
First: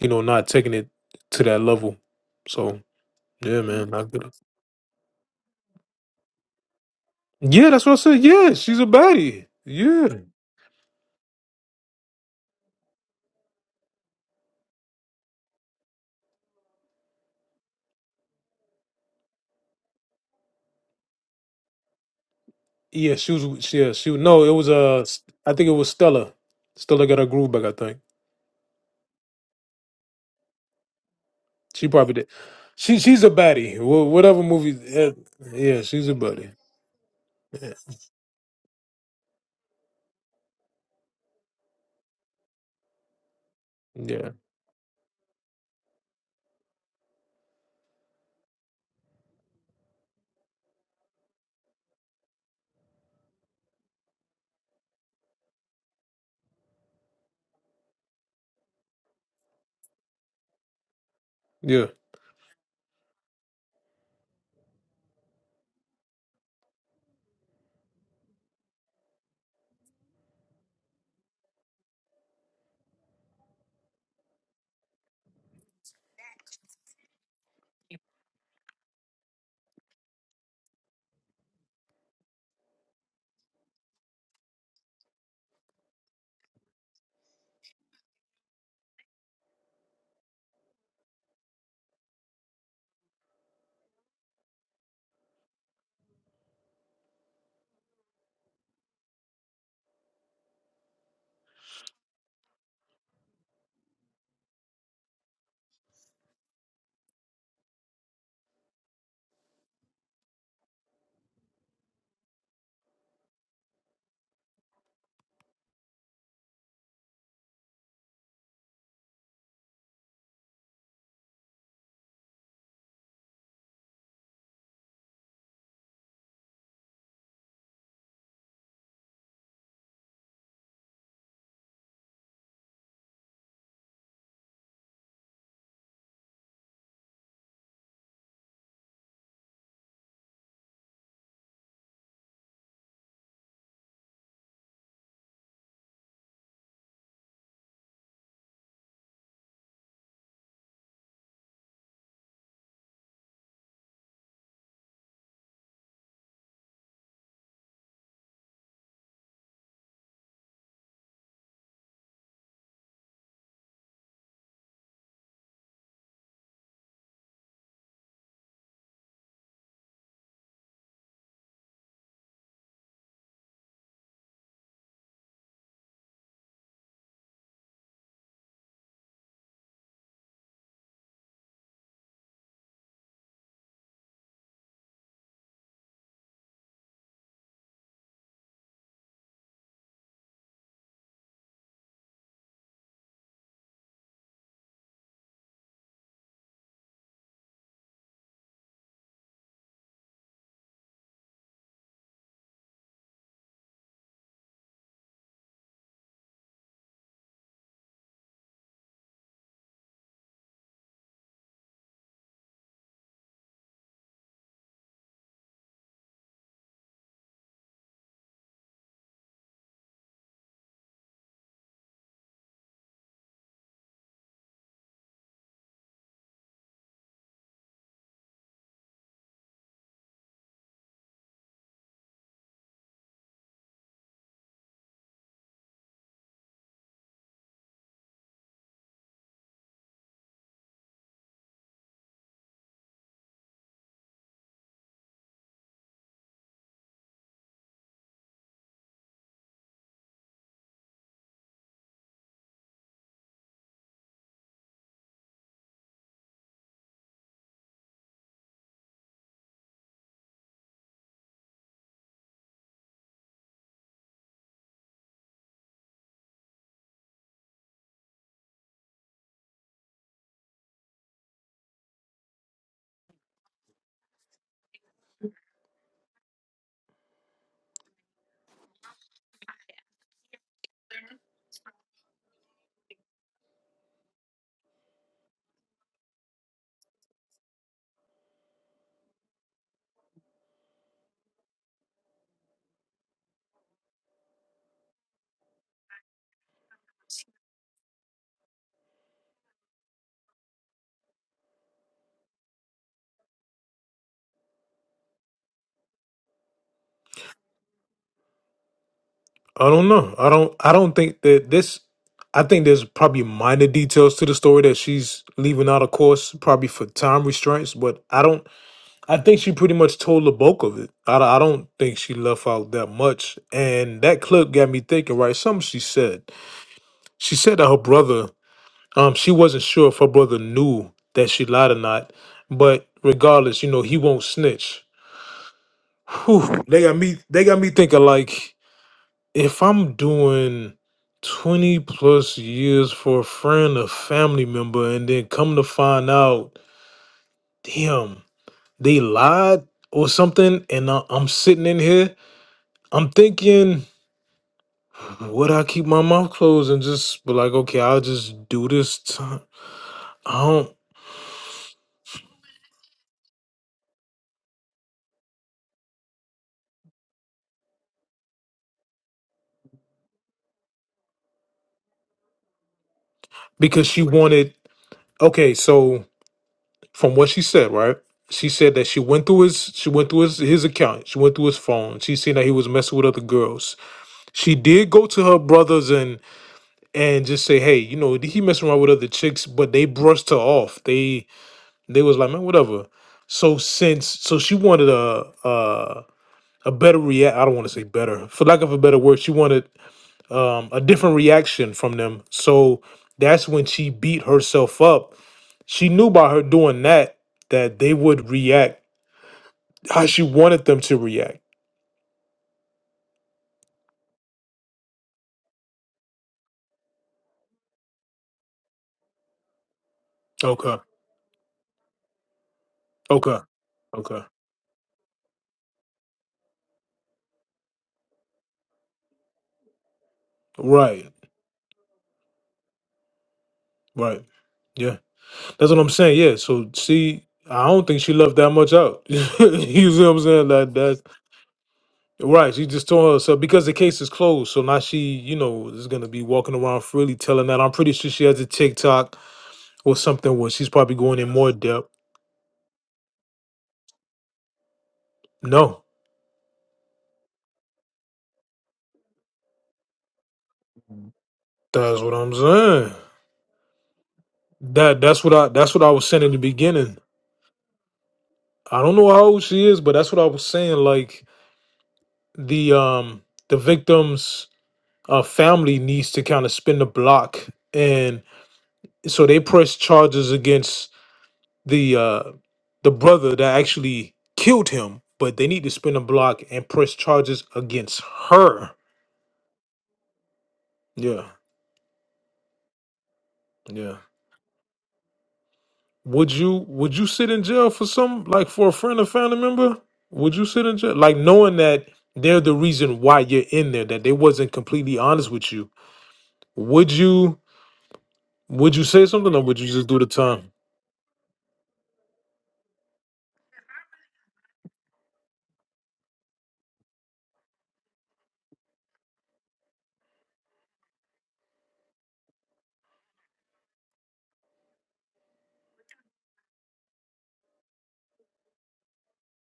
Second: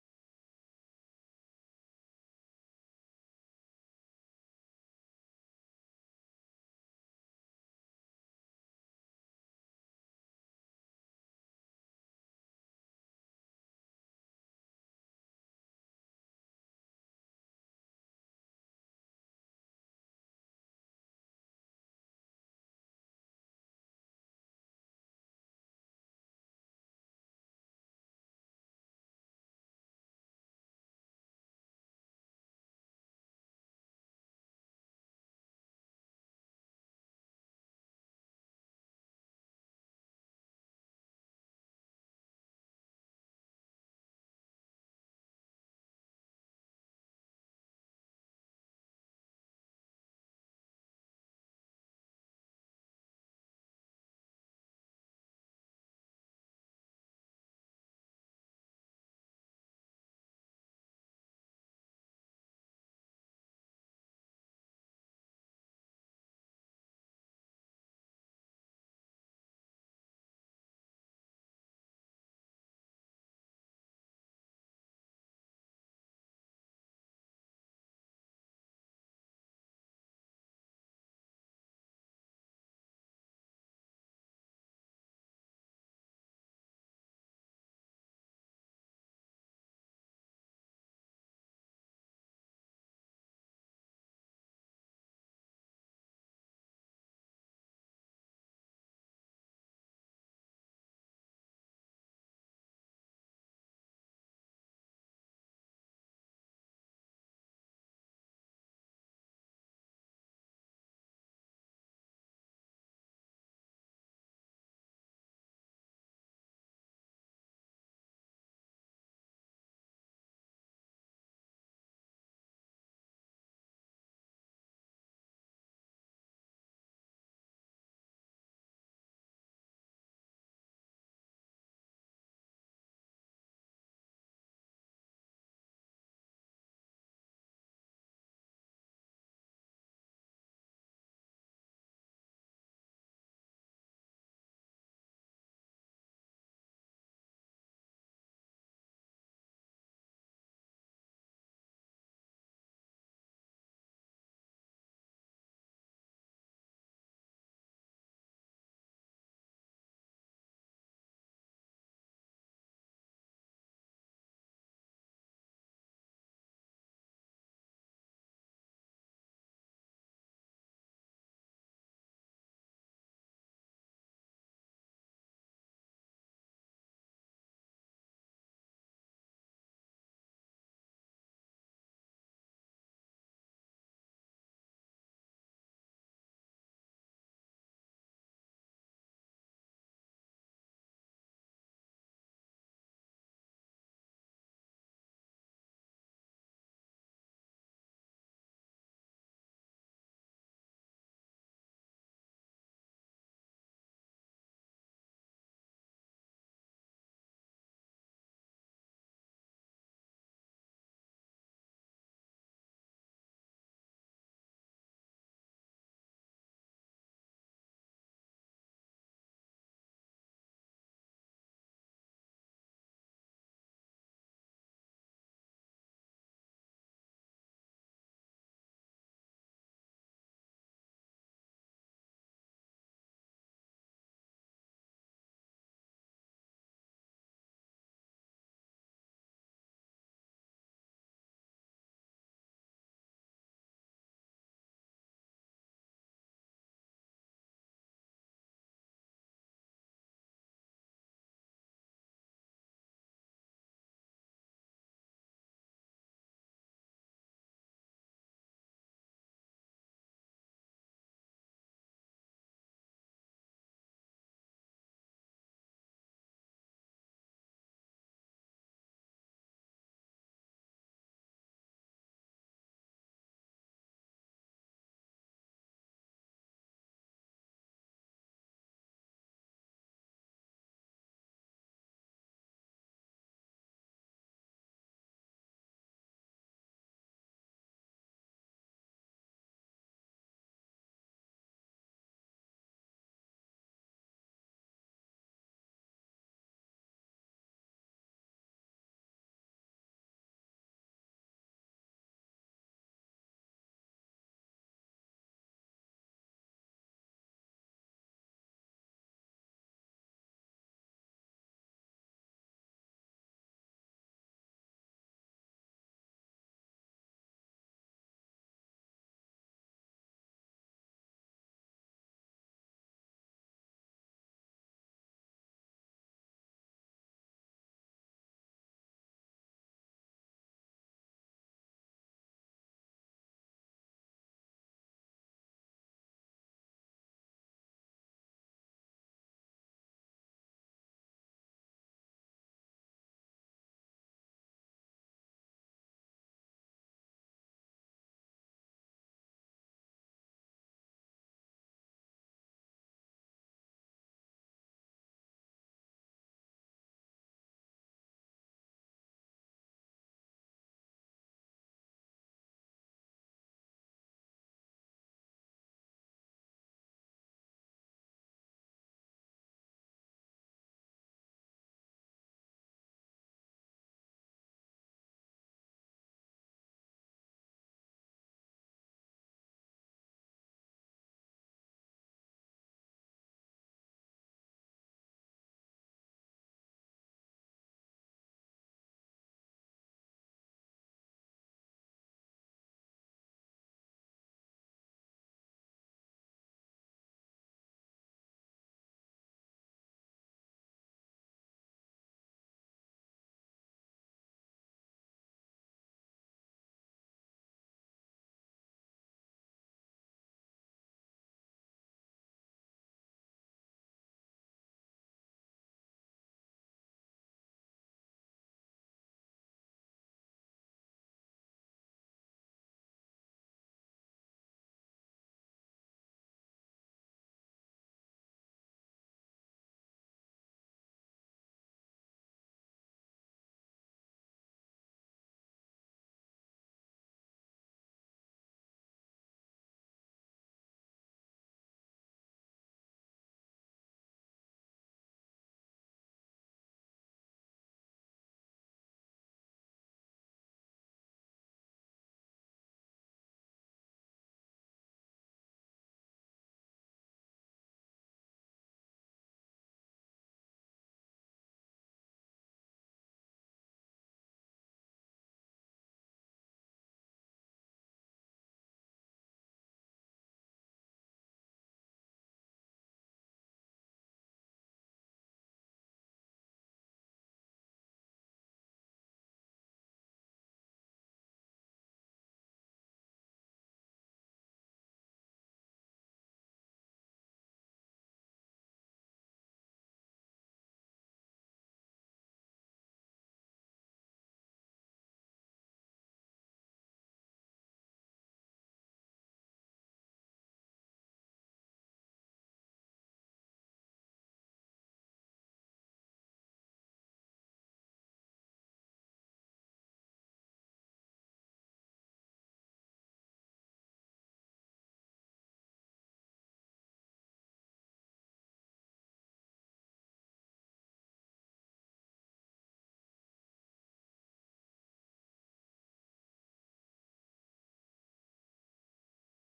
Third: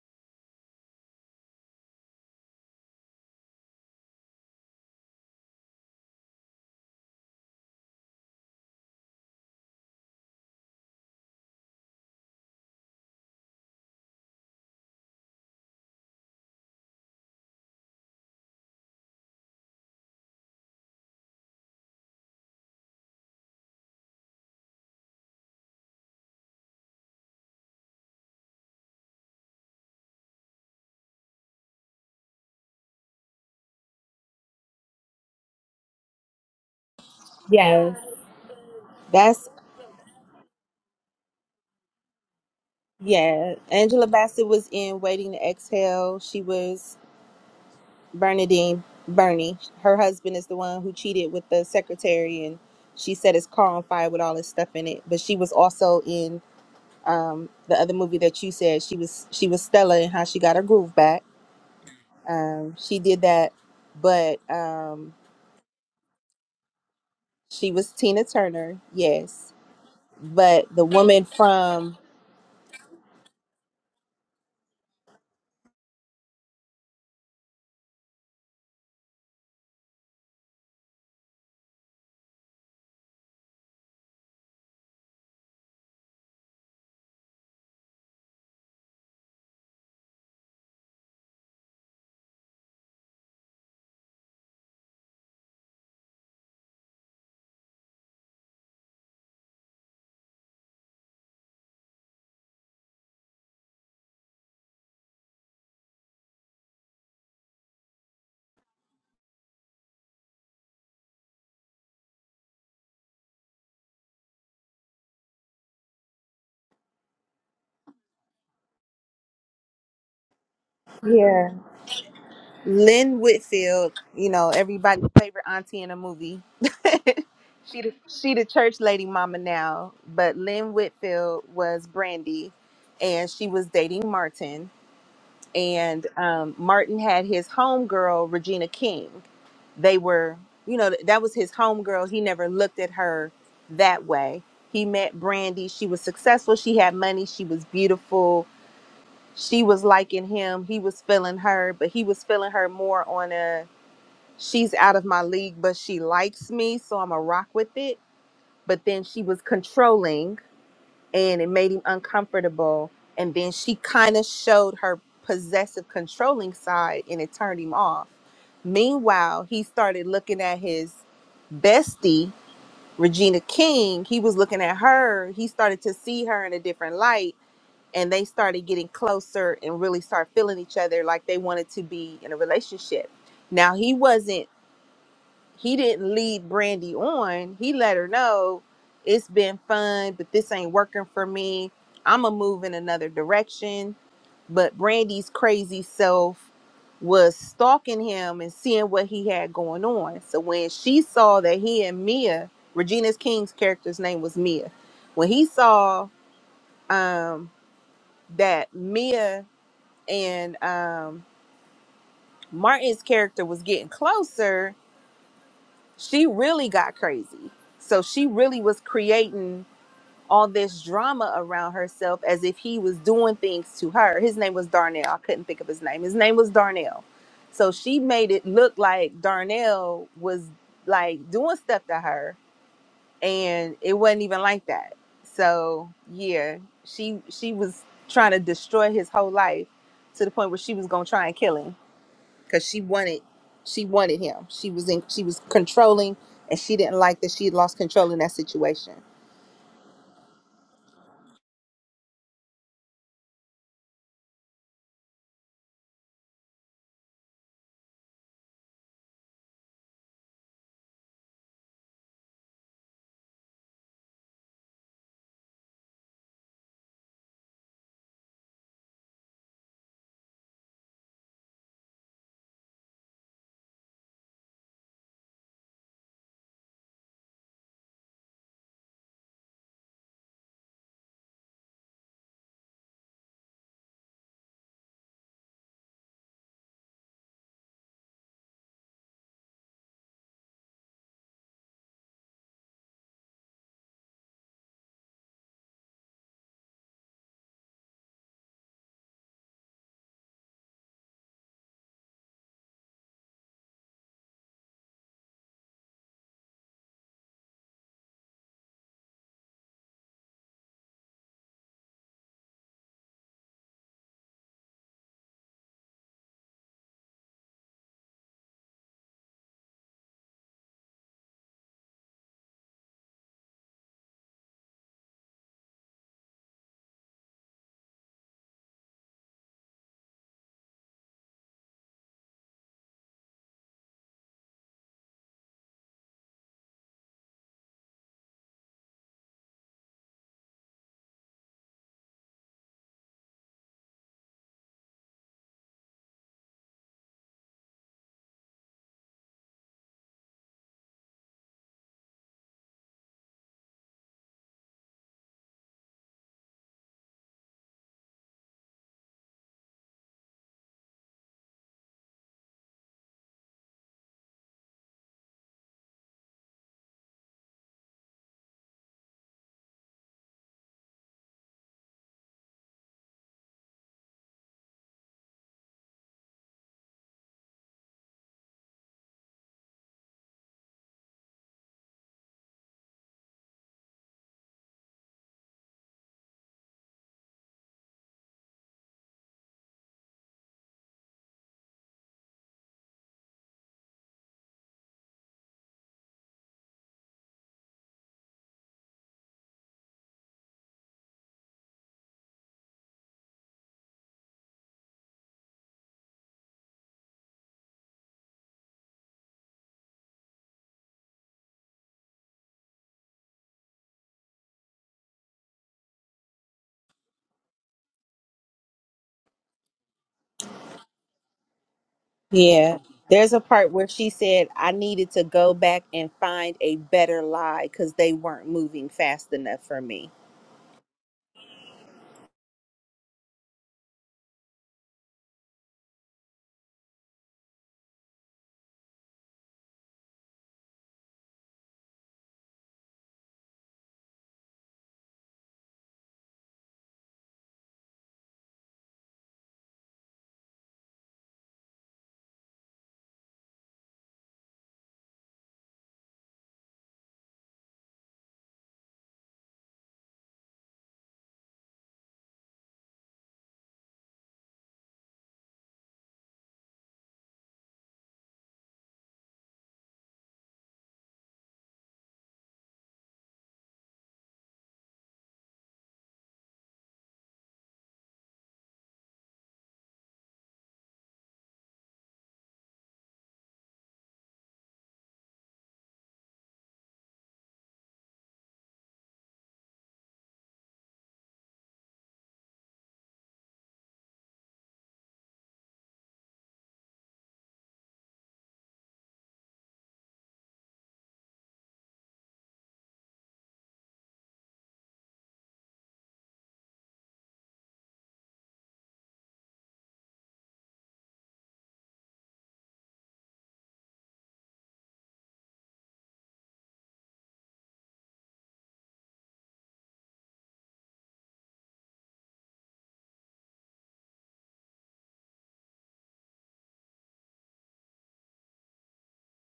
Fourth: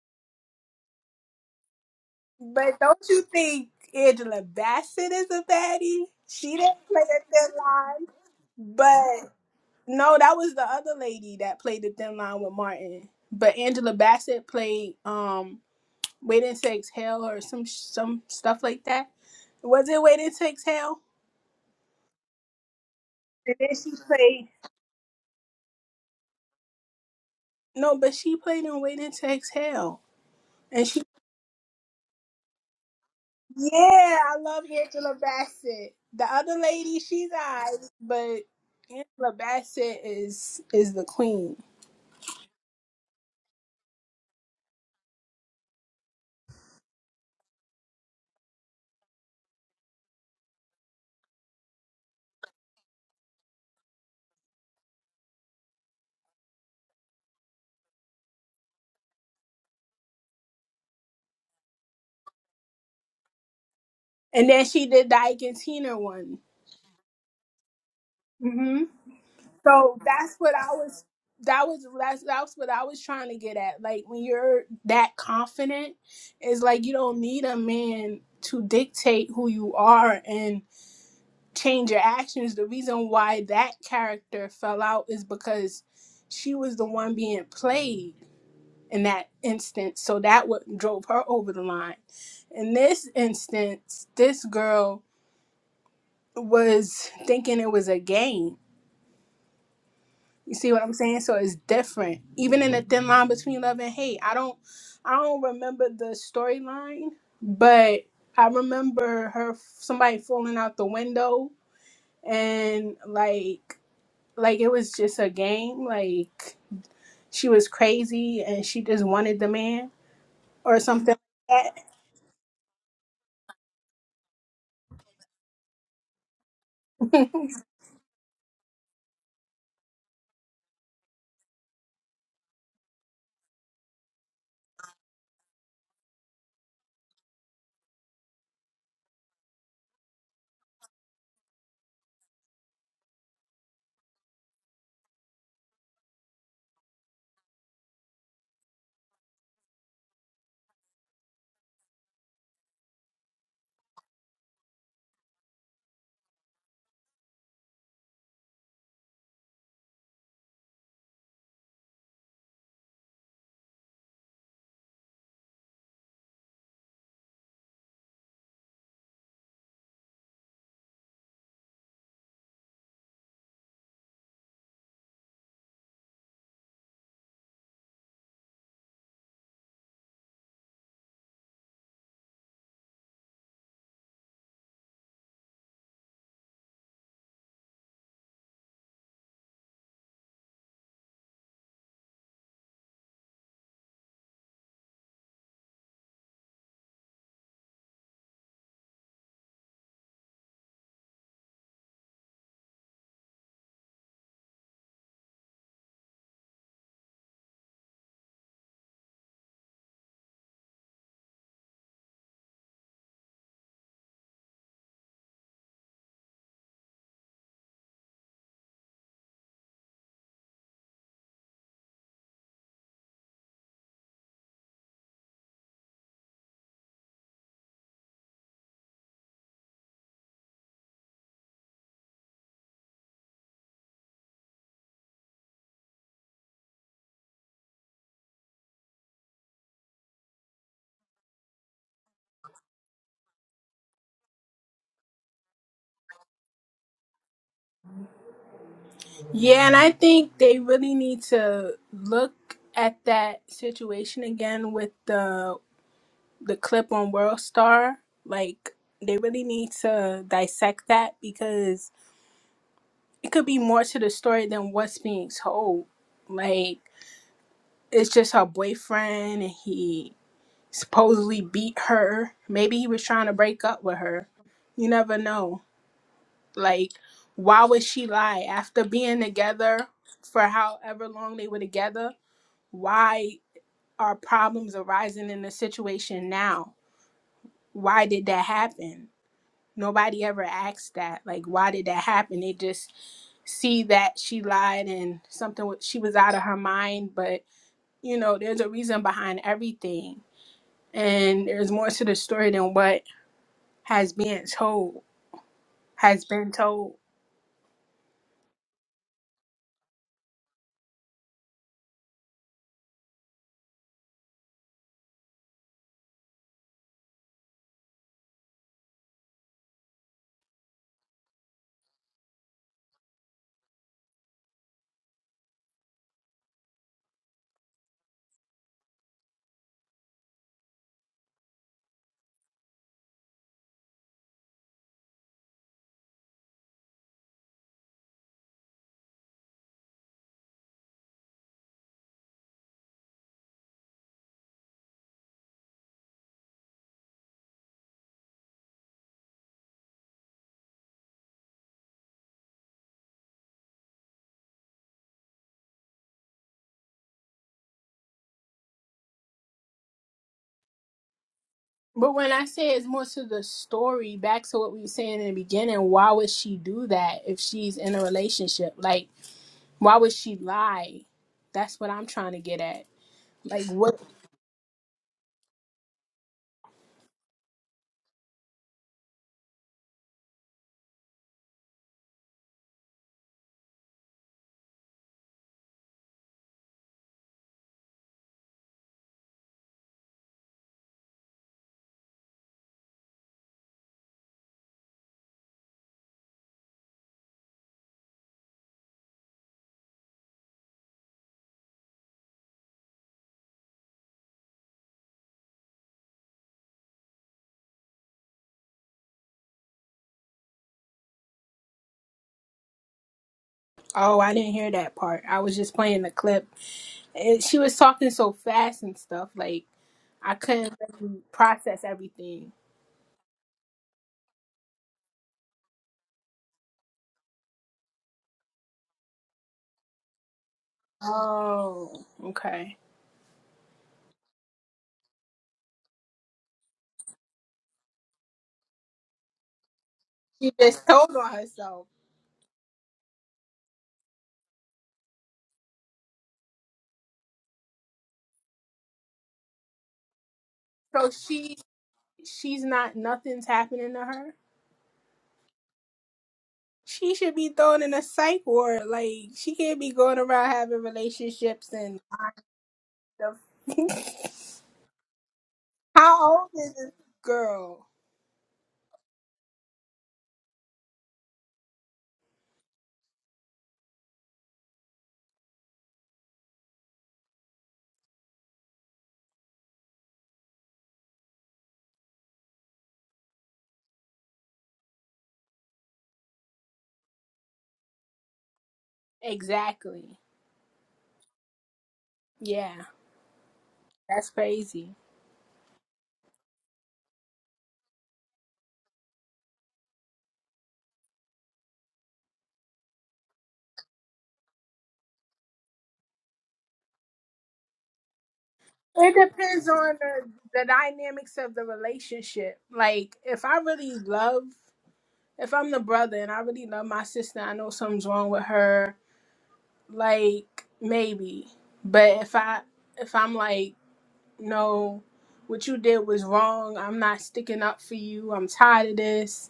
you know not taking it to that level.
But
So
don't you
yeah,
think
man, not good.
Angela Bassett is a baddie? She didn't play the thin
Yeah, that's what I
line.
said. Yeah, she's a
But
baddie. Yeah,
no, that was the other lady that played the thin line with Martin. But Angela Bassett played um Waiting to Exhale or some some stuff like that. Was it Waiting to Exhale?
yeah, she
And then
was.
she
Yeah, she no,
played.
it was uh, I think it was Stella. Stella got her groove back, I think.
No, but she played in Waiting to Exhale. and
She probably did. She she's a baddie. Wh-
Yeah, I
Whatever
love
movie. Yeah,
Angela
yeah,
Bassett.
she's a
The
baddie.
other lady, she's
Yeah,
alright,
Yes.
but Angela
that's
Bassett is is the queen.
Yeah, Angela
yeah,
Bassett was in Waiting to Exhale. She was Bernadine Bernie. Her husband is the one who cheated with the secretary, and she set his car on fire with all his stuff in it. But she was also in um, the other movie that you said she was. She was Stella and how she got her groove back.
yeah.
Um, she did that, but
And then she did
um,
the Ike and Tina one.
she was Tina Turner.
hmm
Yes,
So that's what
but
I
the
was.
woman
That was
from
that's that's what I was trying to get at. Like when you're that confident, it's like you don't need a man to dictate who you are and change your actions. The reason why that character fell out is because she was the one being played in that instance. So that what drove her over the line. In this instance, this girl was thinking it was a game. You see what I'm saying? So it's different. Even in the thin line between love and hate. I don't I don't remember the storyline, but I remember her somebody falling out the window and like like it was just a game, like she was crazy and she just wanted the man or something
yeah Lynn Whitfield, you know, everybody's favorite auntie in a movie. she the, she the church lady mama now, but Lynn Whitfield was Brandy and she was dating Martin and um, Martin had his homegirl Regina King. They were, you know, that was his homegirl. He never looked at her that way. He met Brandy. She was successful. She had money. She was beautiful. She was liking him. He was feeling her, but he was feeling her more on a she's out of my league, but she likes me, so I'm a rock with it. But then she was controlling and it made him uncomfortable. And then she kind of showed her possessive controlling side and it turned him off. Meanwhile, he started looking at his bestie, Regina King. He was looking at her. He started to see her in a different light. And they started getting closer and really start feeling each other like they wanted to be in a relationship. Now he wasn't he didn't lead Brandy on. He let her know it's been fun, but this ain't working for me. I'm gonna move in another direction. But Brandy's crazy self was stalking him and seeing what he had going on. So when she saw that he and Mia, Regina's King's character's name was Mia, when he saw um, that Mia and um, Martin's character was getting closer, she really got crazy. So she really was creating all this drama around herself as if he was doing things to her. His name was Darnell. I couldn't think of his name. His name was Darnell. So she made it look like Darnell was like doing stuff to her and it wasn't even like that. So, yeah, she she was trying to destroy his whole life to the point where she was going to try and kill him because she wanted she wanted him. She was in she was controlling and she didn't like that she had lost control in that situation.
Yeah, and I think they really need to look at that situation again with the the clip on World Star. Like they really need to dissect that because it could be more to the story than what's being told. Like it's just her boyfriend and he supposedly beat her. Maybe he was trying to break up with her. You never know. Like why would she lie after being together for however long they were together? why are problems arising in the situation now? Why did that happen? Nobody ever asked that. Like, why did that happen? They just see that she lied and something wa- she was out of her mind. But you know, there's a reason behind everything, and there's more to the story than what has been told. Has been told.
I don't know. I don't. I don't think that this. I think there's probably minor details to the story that she's leaving out, of course, probably for time restraints. But I don't. I think she pretty much told the bulk of it. I, I don't think she left out that much. And that clip got me thinking. Right, something she said. She said that her brother Um, she wasn't sure if her brother knew that she lied or not, but regardless, you know, he won't snitch. Whew, they got me. They got me thinking like, if I'm doing twenty plus years for a friend or family member, and then come to find out, damn, they lied or something, and I, I'm sitting in here, I'm thinking, would I keep my mouth closed and just be like, okay, I'll just do this? Time? I don't
But when I say it's more to the story, back to what we were saying in the beginning, why would she do that if she's in a relationship? Like Why would she lie? That's what I'm trying to get at. Like
because
what?
she wanted. Okay, so. from what she said, right? She said that she went through his she went through his, his account. She went through his phone. She seen that he was messing with other girls. She did go to her brothers and and just say, hey, you know, he messing around with other chicks, but they brushed her off. They they was like, man, whatever. So since so she wanted a a, a better react. I don't want to say better, for lack of a better word, she wanted um, a different reaction from them. So that's when she beat herself up. She knew by her doing that that they would react how she wanted them to react.
Oh, I didn't hear that part. I was just playing the clip. And she was talking so fast and stuff. Like I couldn't
Okay.
really process everything.
Yeah. There's
Okay.
a part where she
Okay.
said, I needed to go back and find a better lie because they weren't moving fast enough for me.
Right.
Oh, okay.
Right. Yeah. That's what I'm saying. Yeah. So she I don't think she left that much out. you see what I'm saying?
She just
Like
told on herself.
Right, she just told herself because the case is closed. So now she, you know, is gonna be walking around freely telling that. I'm pretty sure she has a TikTok or something where she's probably
So
going in more
she
depth.
she's not nothing's happening to her.
No,
She should be thrown in a psych ward. Like she can't be going around having relationships and
that's what I'm saying.
lying stuff.
That that's what I that's what I was saying in the
How old is this
beginning.
girl?
I don't know how old she is, but that's what I was saying. Like the um the victim's uh, family needs to kind of spin the block, and so they press charges against the uh the brother that actually killed him, but they need to spin a block and press charges against her.
Exactly.
Yeah,
Yeah,
yeah.
that's crazy.
Would you would you sit in jail for some like for a friend or family member? Would you sit in jail like knowing that they're the reason why you're in there, that they wasn't completely honest with you? Would you would you say
It
something or would you
depends
just
on
do the
the,
time?
the dynamics of the relationship. Like, if I really love, if I'm the brother and I really love my sister, I know something's wrong with her. Like, maybe. But if I, if I'm like, no, what you did was wrong. I'm not sticking up for you. I'm tired of this.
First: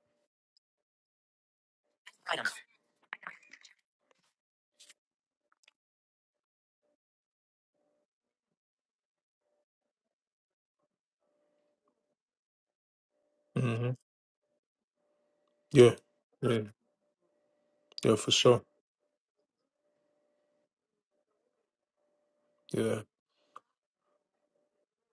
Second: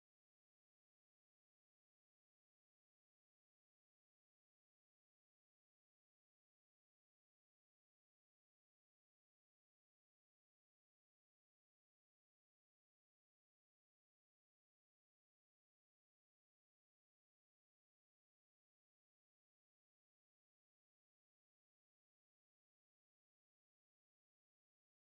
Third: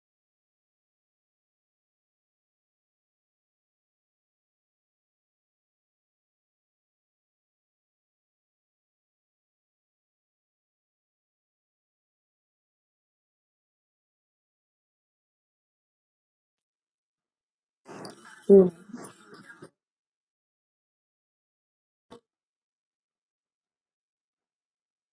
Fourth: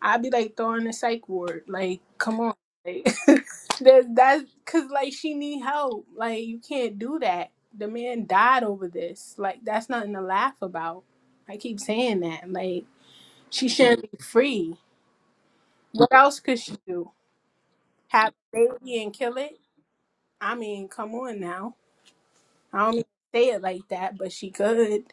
I'd be like throwing a psych ward. Like, come on. Like, that, that's because, like, she need help. Like, you can't do that. The man died over this. Like, that's nothing to laugh about. I keep saying that. Like, she
hmm
shouldn't be free.
Yeah,
What else could
yeah,
she do?
yeah, for
Have a
sure.
baby and kill it? I mean, come on now. I don't
Yeah,
mean say it like that, but she could.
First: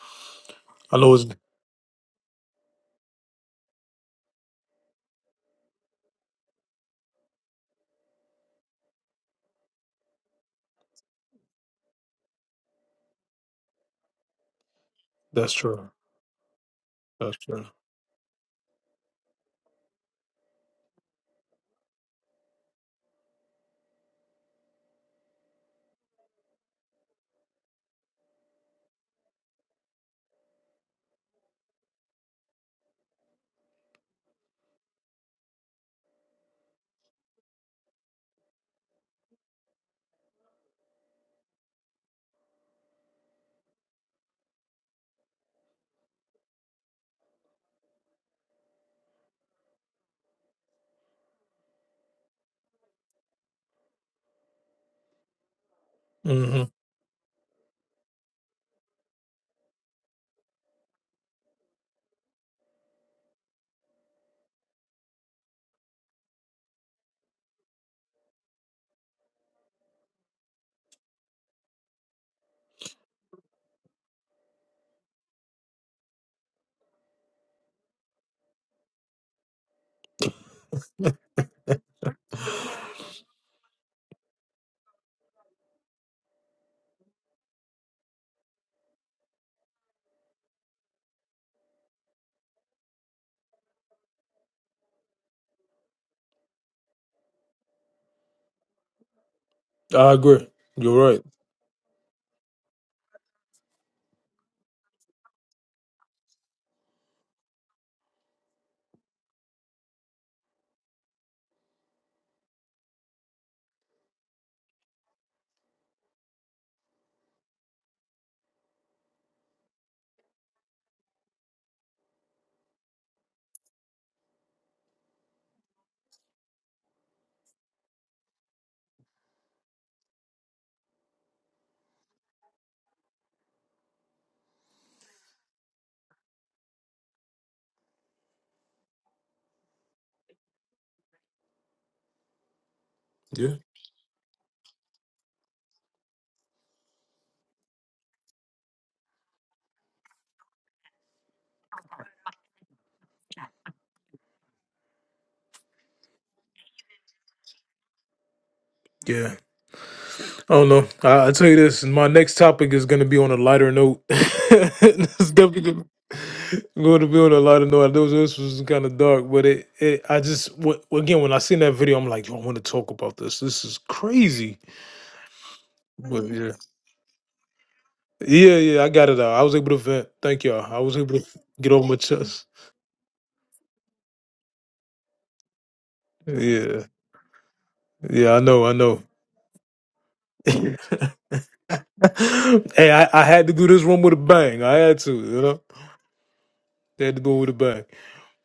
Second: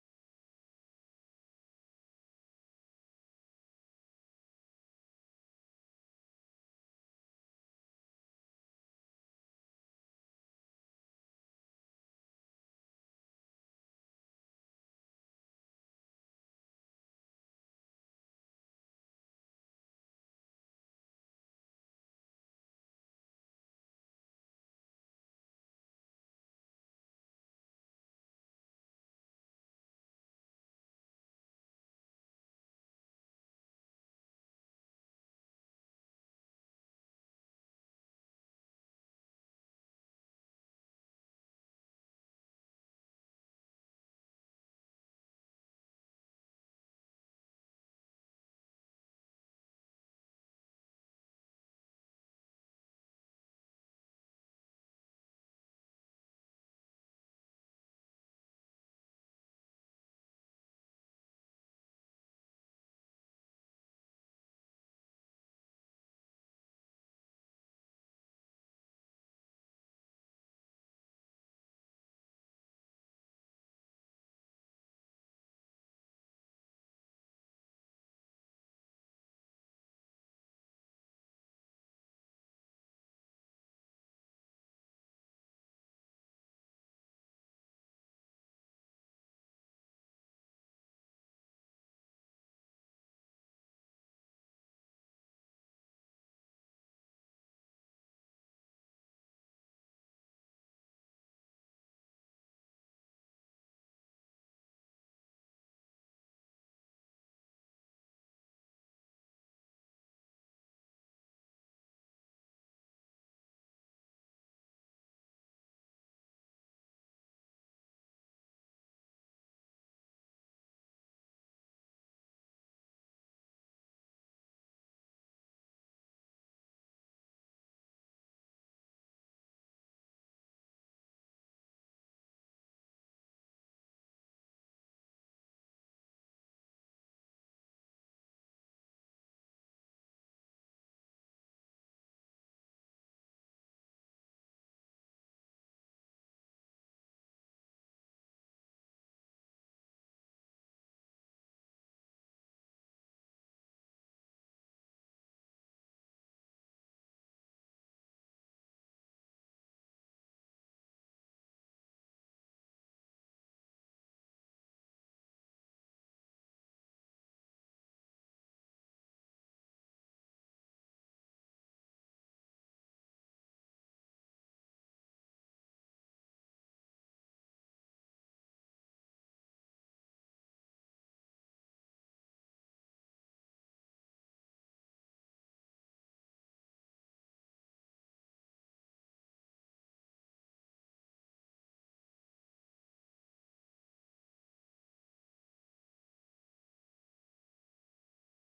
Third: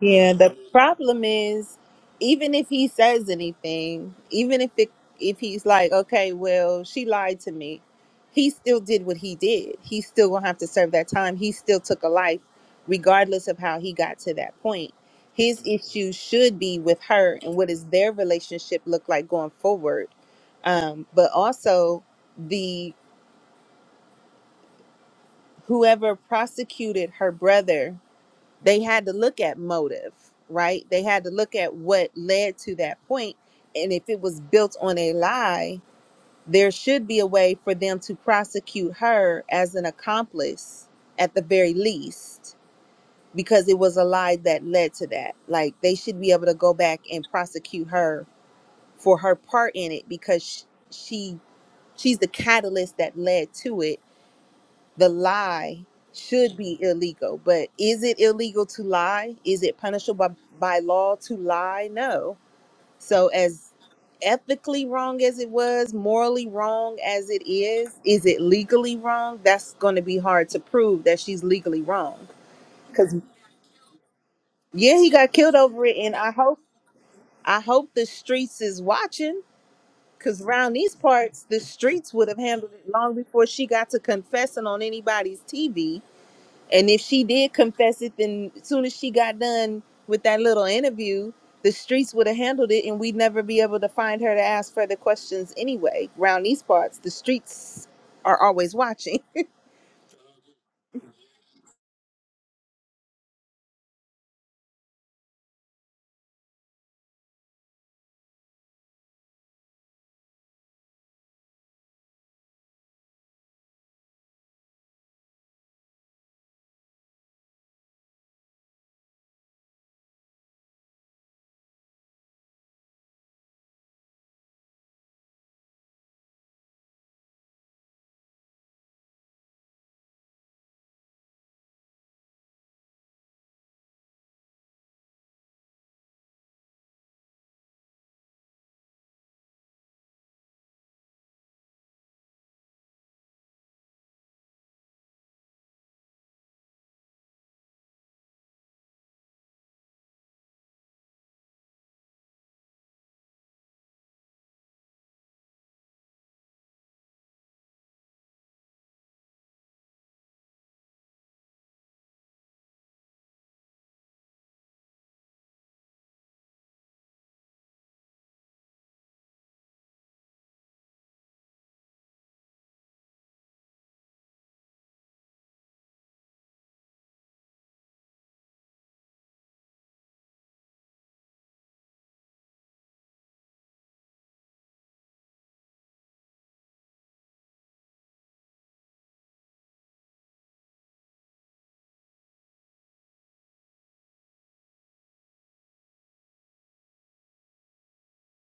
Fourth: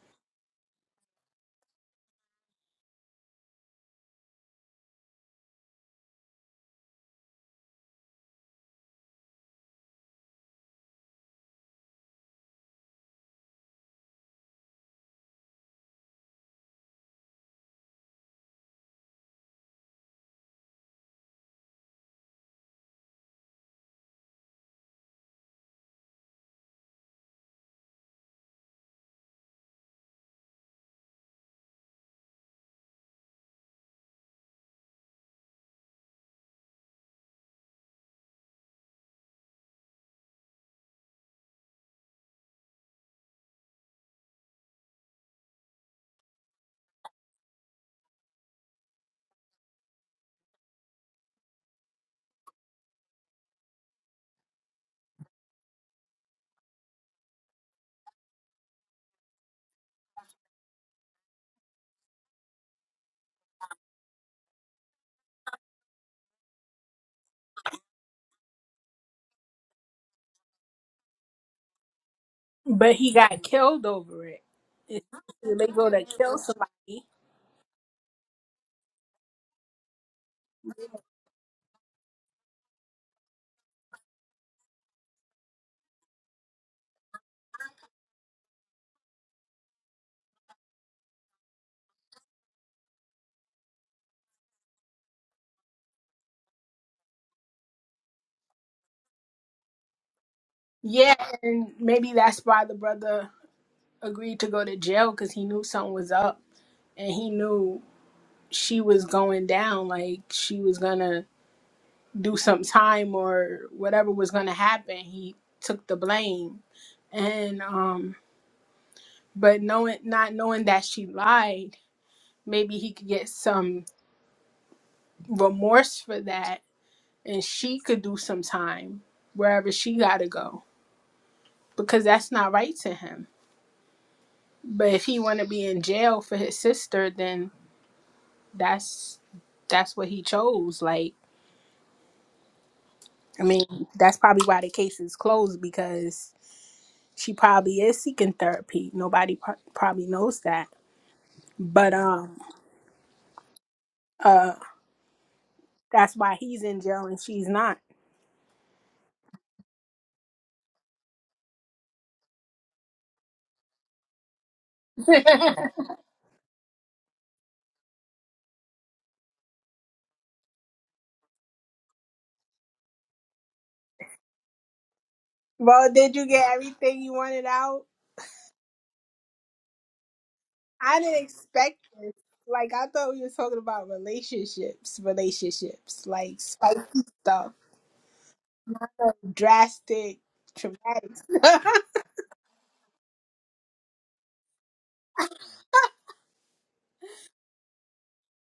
Yeah, the
I know
problem
it's
is even if he says anything, even if it if he's like, okay, well, she lied to me, he still did what he did. He's still gonna have to serve that time. He still took a life, regardless of how he got to that point.
that's
His
true.
issue should be with her
That's
and what
true.
does their relationship look like going forward. Um, but also the whoever prosecuted her brother they had to look at motive, right? They had to look at what led to that point, And if it was built on a lie, there should be a way for them to prosecute her as an accomplice at the very least, because it was a lie that led to that. Like they should be able to go back and prosecute her for her part in it because sh- she she's the catalyst that led to it the lie should
Mm-hmm.
be illegal but is it illegal to lie is it punishable by, by law to lie no so as ethically wrong as it was morally wrong as it is is it legally wrong that's going to be hard to prove that she's legally wrong
But he got killed over it.
yeah
It's
he got killed over
illegal
it
to
and i
kill
hope
somebody.
i hope the streets is watching because around these parts the streets would have handled it long before she got to confessing on anybody's tv And if she did confess it, then as soon as she got done with that little interview, the streets would have handled it and we'd never be able to find her to ask further questions anyway. Round these parts, the streets are always watching.
I agree. You're
Yeah,
right.
and maybe that's why the brother agreed to go to jail because he knew something was up and he knew she was going down like she was gonna do some time or whatever was gonna happen he took the blame and um but knowing not knowing that she lied maybe he could get some remorse for that and she could do some time wherever she gotta go because that's not right to him but if he want to be in jail for his sister then that's that's what he chose. Like, I
Yeah.
mean, that's probably why the case is closed because she probably is seeking therapy. Nobody pro- probably knows that, but um, uh, that's why he's in jail and she's not.
Yeah. I don't know. I, I tell you this, my next topic is gonna be on a lighter note. it's definitely gonna, be on a lighter note. I know this was kind of dark, but it, it I just wh- again when I seen that video, I'm like, yo, I want to talk about this. This is crazy.
Well, did
But
you get
yeah.
everything you wanted out?
Yeah, yeah, I got it out. I was able to vent. Thank y'all. I was
I
able
didn't
to get
expect
off my
this.
chest.
Like, I thought we were talking about relationships, relationships, like spicy
Yeah.
stuff,
Yeah, I know, I know.
drastic, traumatic.
hey, I, I had to do this one with a bang. I had to, you know. They had to do it with a bang.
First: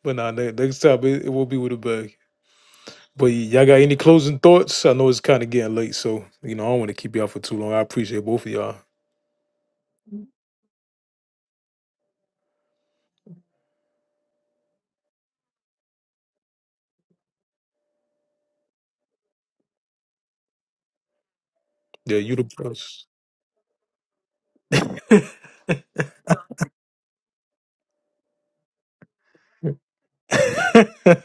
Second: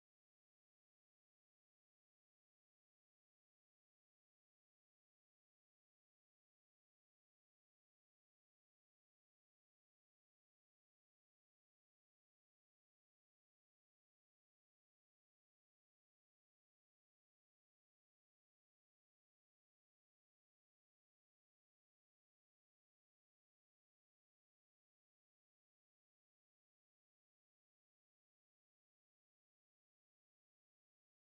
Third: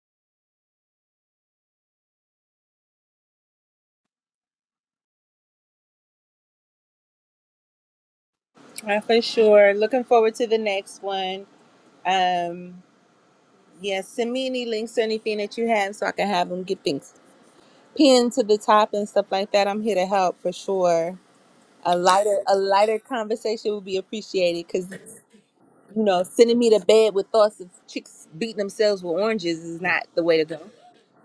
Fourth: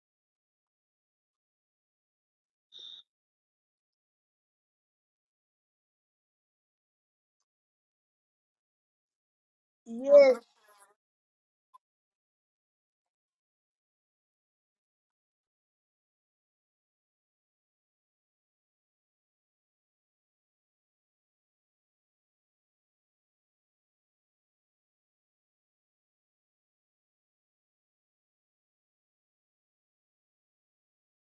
But nah, ne- next time it, it will be with a bag. But y- y'all got any closing thoughts? I know it's kind of getting late, so you know I don't want to keep y'all for too long. I appreciate both of y'all.
Uh, for sure. Looking
yeah,
forward to the next one. Um, yeah, send me any links or anything that you have so I can have them get things pinned to the top and stuff like that. I'm here to help for sure. A
Yeah, you
lighter,
the
a lighter
best.
conversation would be appreciated because. you know, sending me to bed with thoughts of chicks beating themselves with oranges is not the way to go.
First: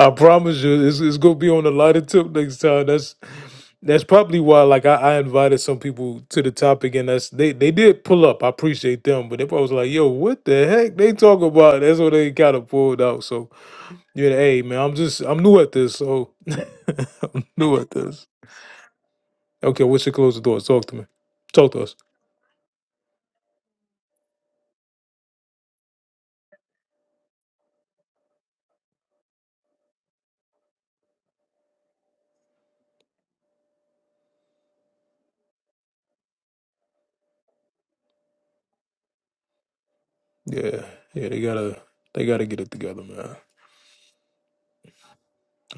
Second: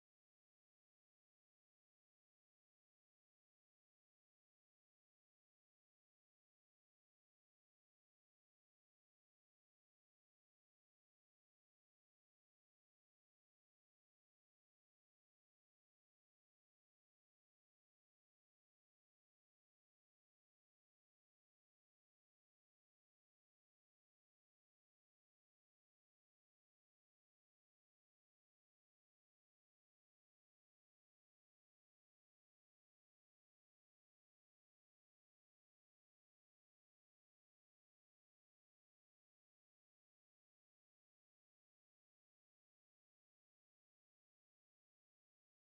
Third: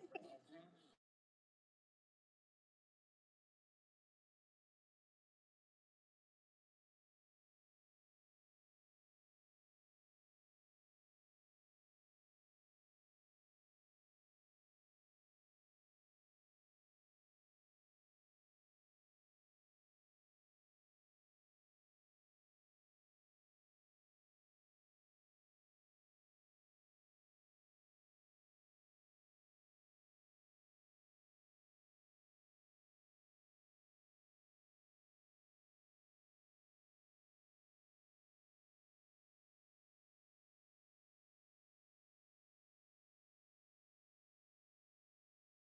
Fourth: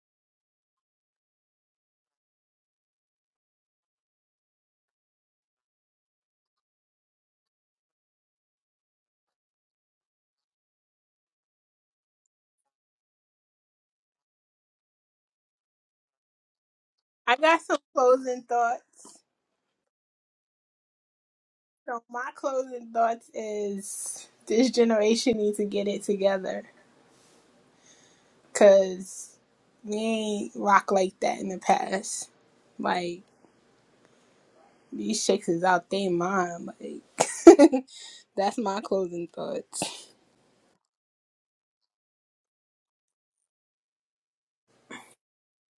I promise you, it's, it's gonna be on a lighter tip next time. That's that's probably why, like, I, I invited some people to the topic, and that's they they did pull up. I appreciate them, but they probably was like, "Yo, what the heck they talk about?" That's what they kind of pulled out. So, yeah, hey man, I'm just I'm new at this, so
I
I'm
got
new
some
at this.
closing thoughts.
Okay, we should close the door? Talk to me. Talk to us.
So my closing thoughts is this generation needs to get it together because we ain't rock like that in the past. Like these chicks is out they mind. Like that's my closing thoughts.
Yeah, yeah, they gotta they gotta get it together, man.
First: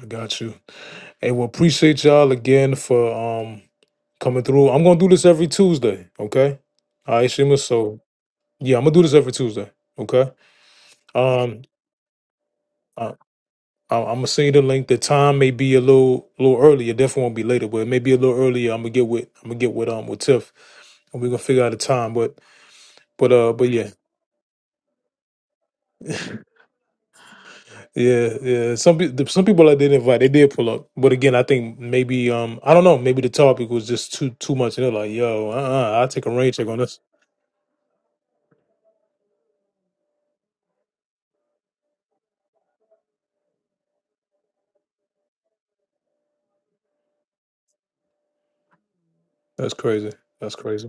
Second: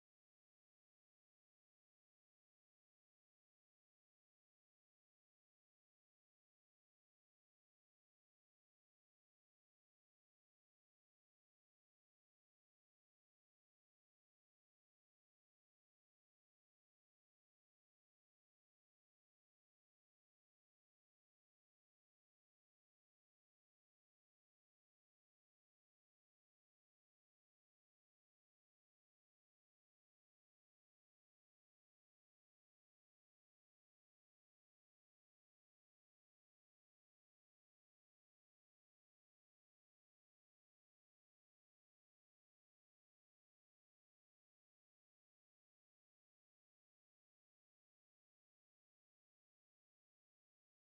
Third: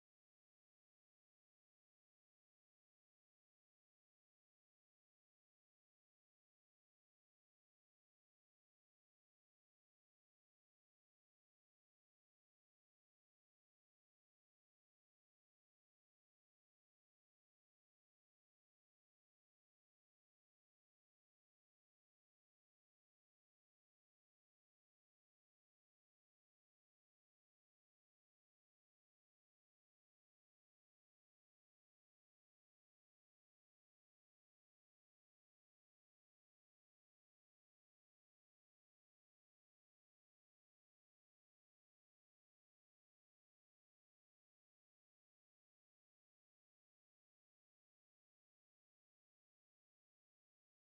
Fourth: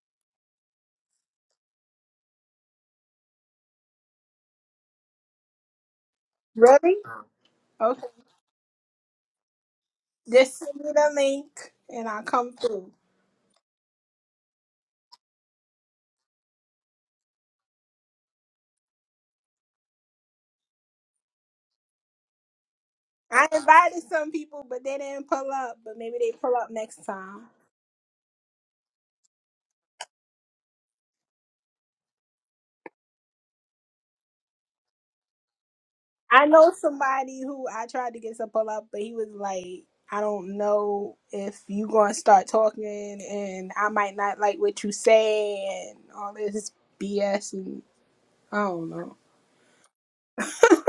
I got you. Hey, well, appreciate y'all again for um coming through. I'm gonna do this every Tuesday, okay?
Really?
All right, Shima. So
Okay.
yeah, I'm gonna do this every Tuesday, okay?
Just send me the
Um,
link and I'll come through.
uh, I'm, I'm gonna send you the link. The time may be a little, little earlier. Definitely won't be later, but it may be a little earlier. I'm gonna get with, I'm gonna get with um with Tiff, and we're gonna figure out a time. But, but
I
uh, but yeah,
invited some people, but they didn't pull up. But maybe they pull up next time.
Yeah, yeah. Some people, some people I did invite, they did pull up. But again, I think maybe, um, I don't know. Maybe the topic was just too too much. And they're like, "Yo, uh, uh I'll take a
I
rain check
know
on this."
somebody who I tried to get to pull up, but he was like, I don't know if you gonna start talking and I might not like what you say and all this BS and I don't know.
That's crazy. That's crazy.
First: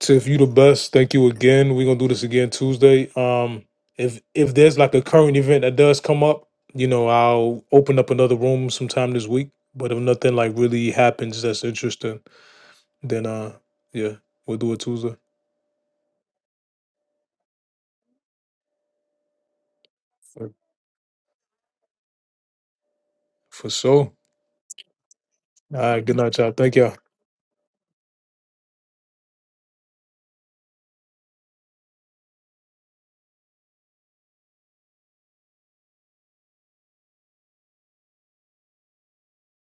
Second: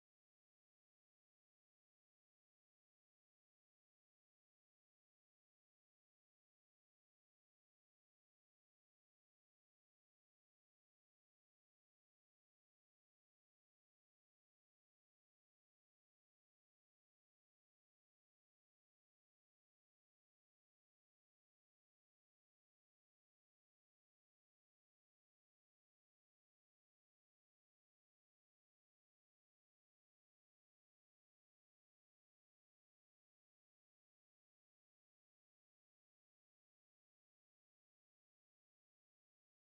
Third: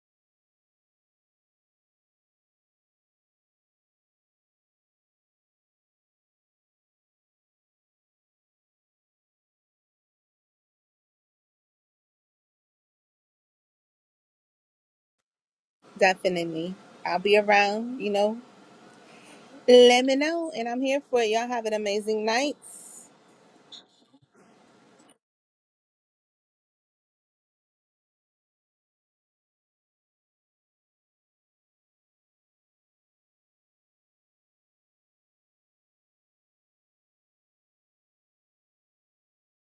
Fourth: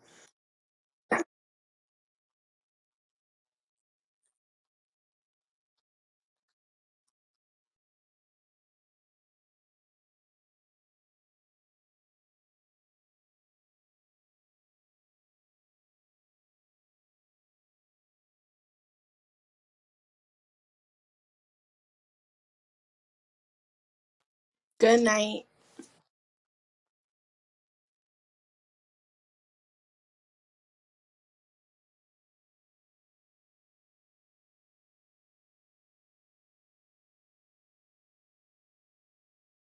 Tiff, you the best. Thank you again. We're gonna do this again Tuesday. Um, if if there's like a current event that does come up, you know, I'll open up another room sometime this week. But if nothing like really happens that's interesting, then uh, yeah, we'll do it Tuesday
Definitely. I'll be around, you know. Let me
for,
know, and I'm here for it. Y'all have an amazing night.
for sure.
Good night.
All right, good night, y'all. Thank y'all.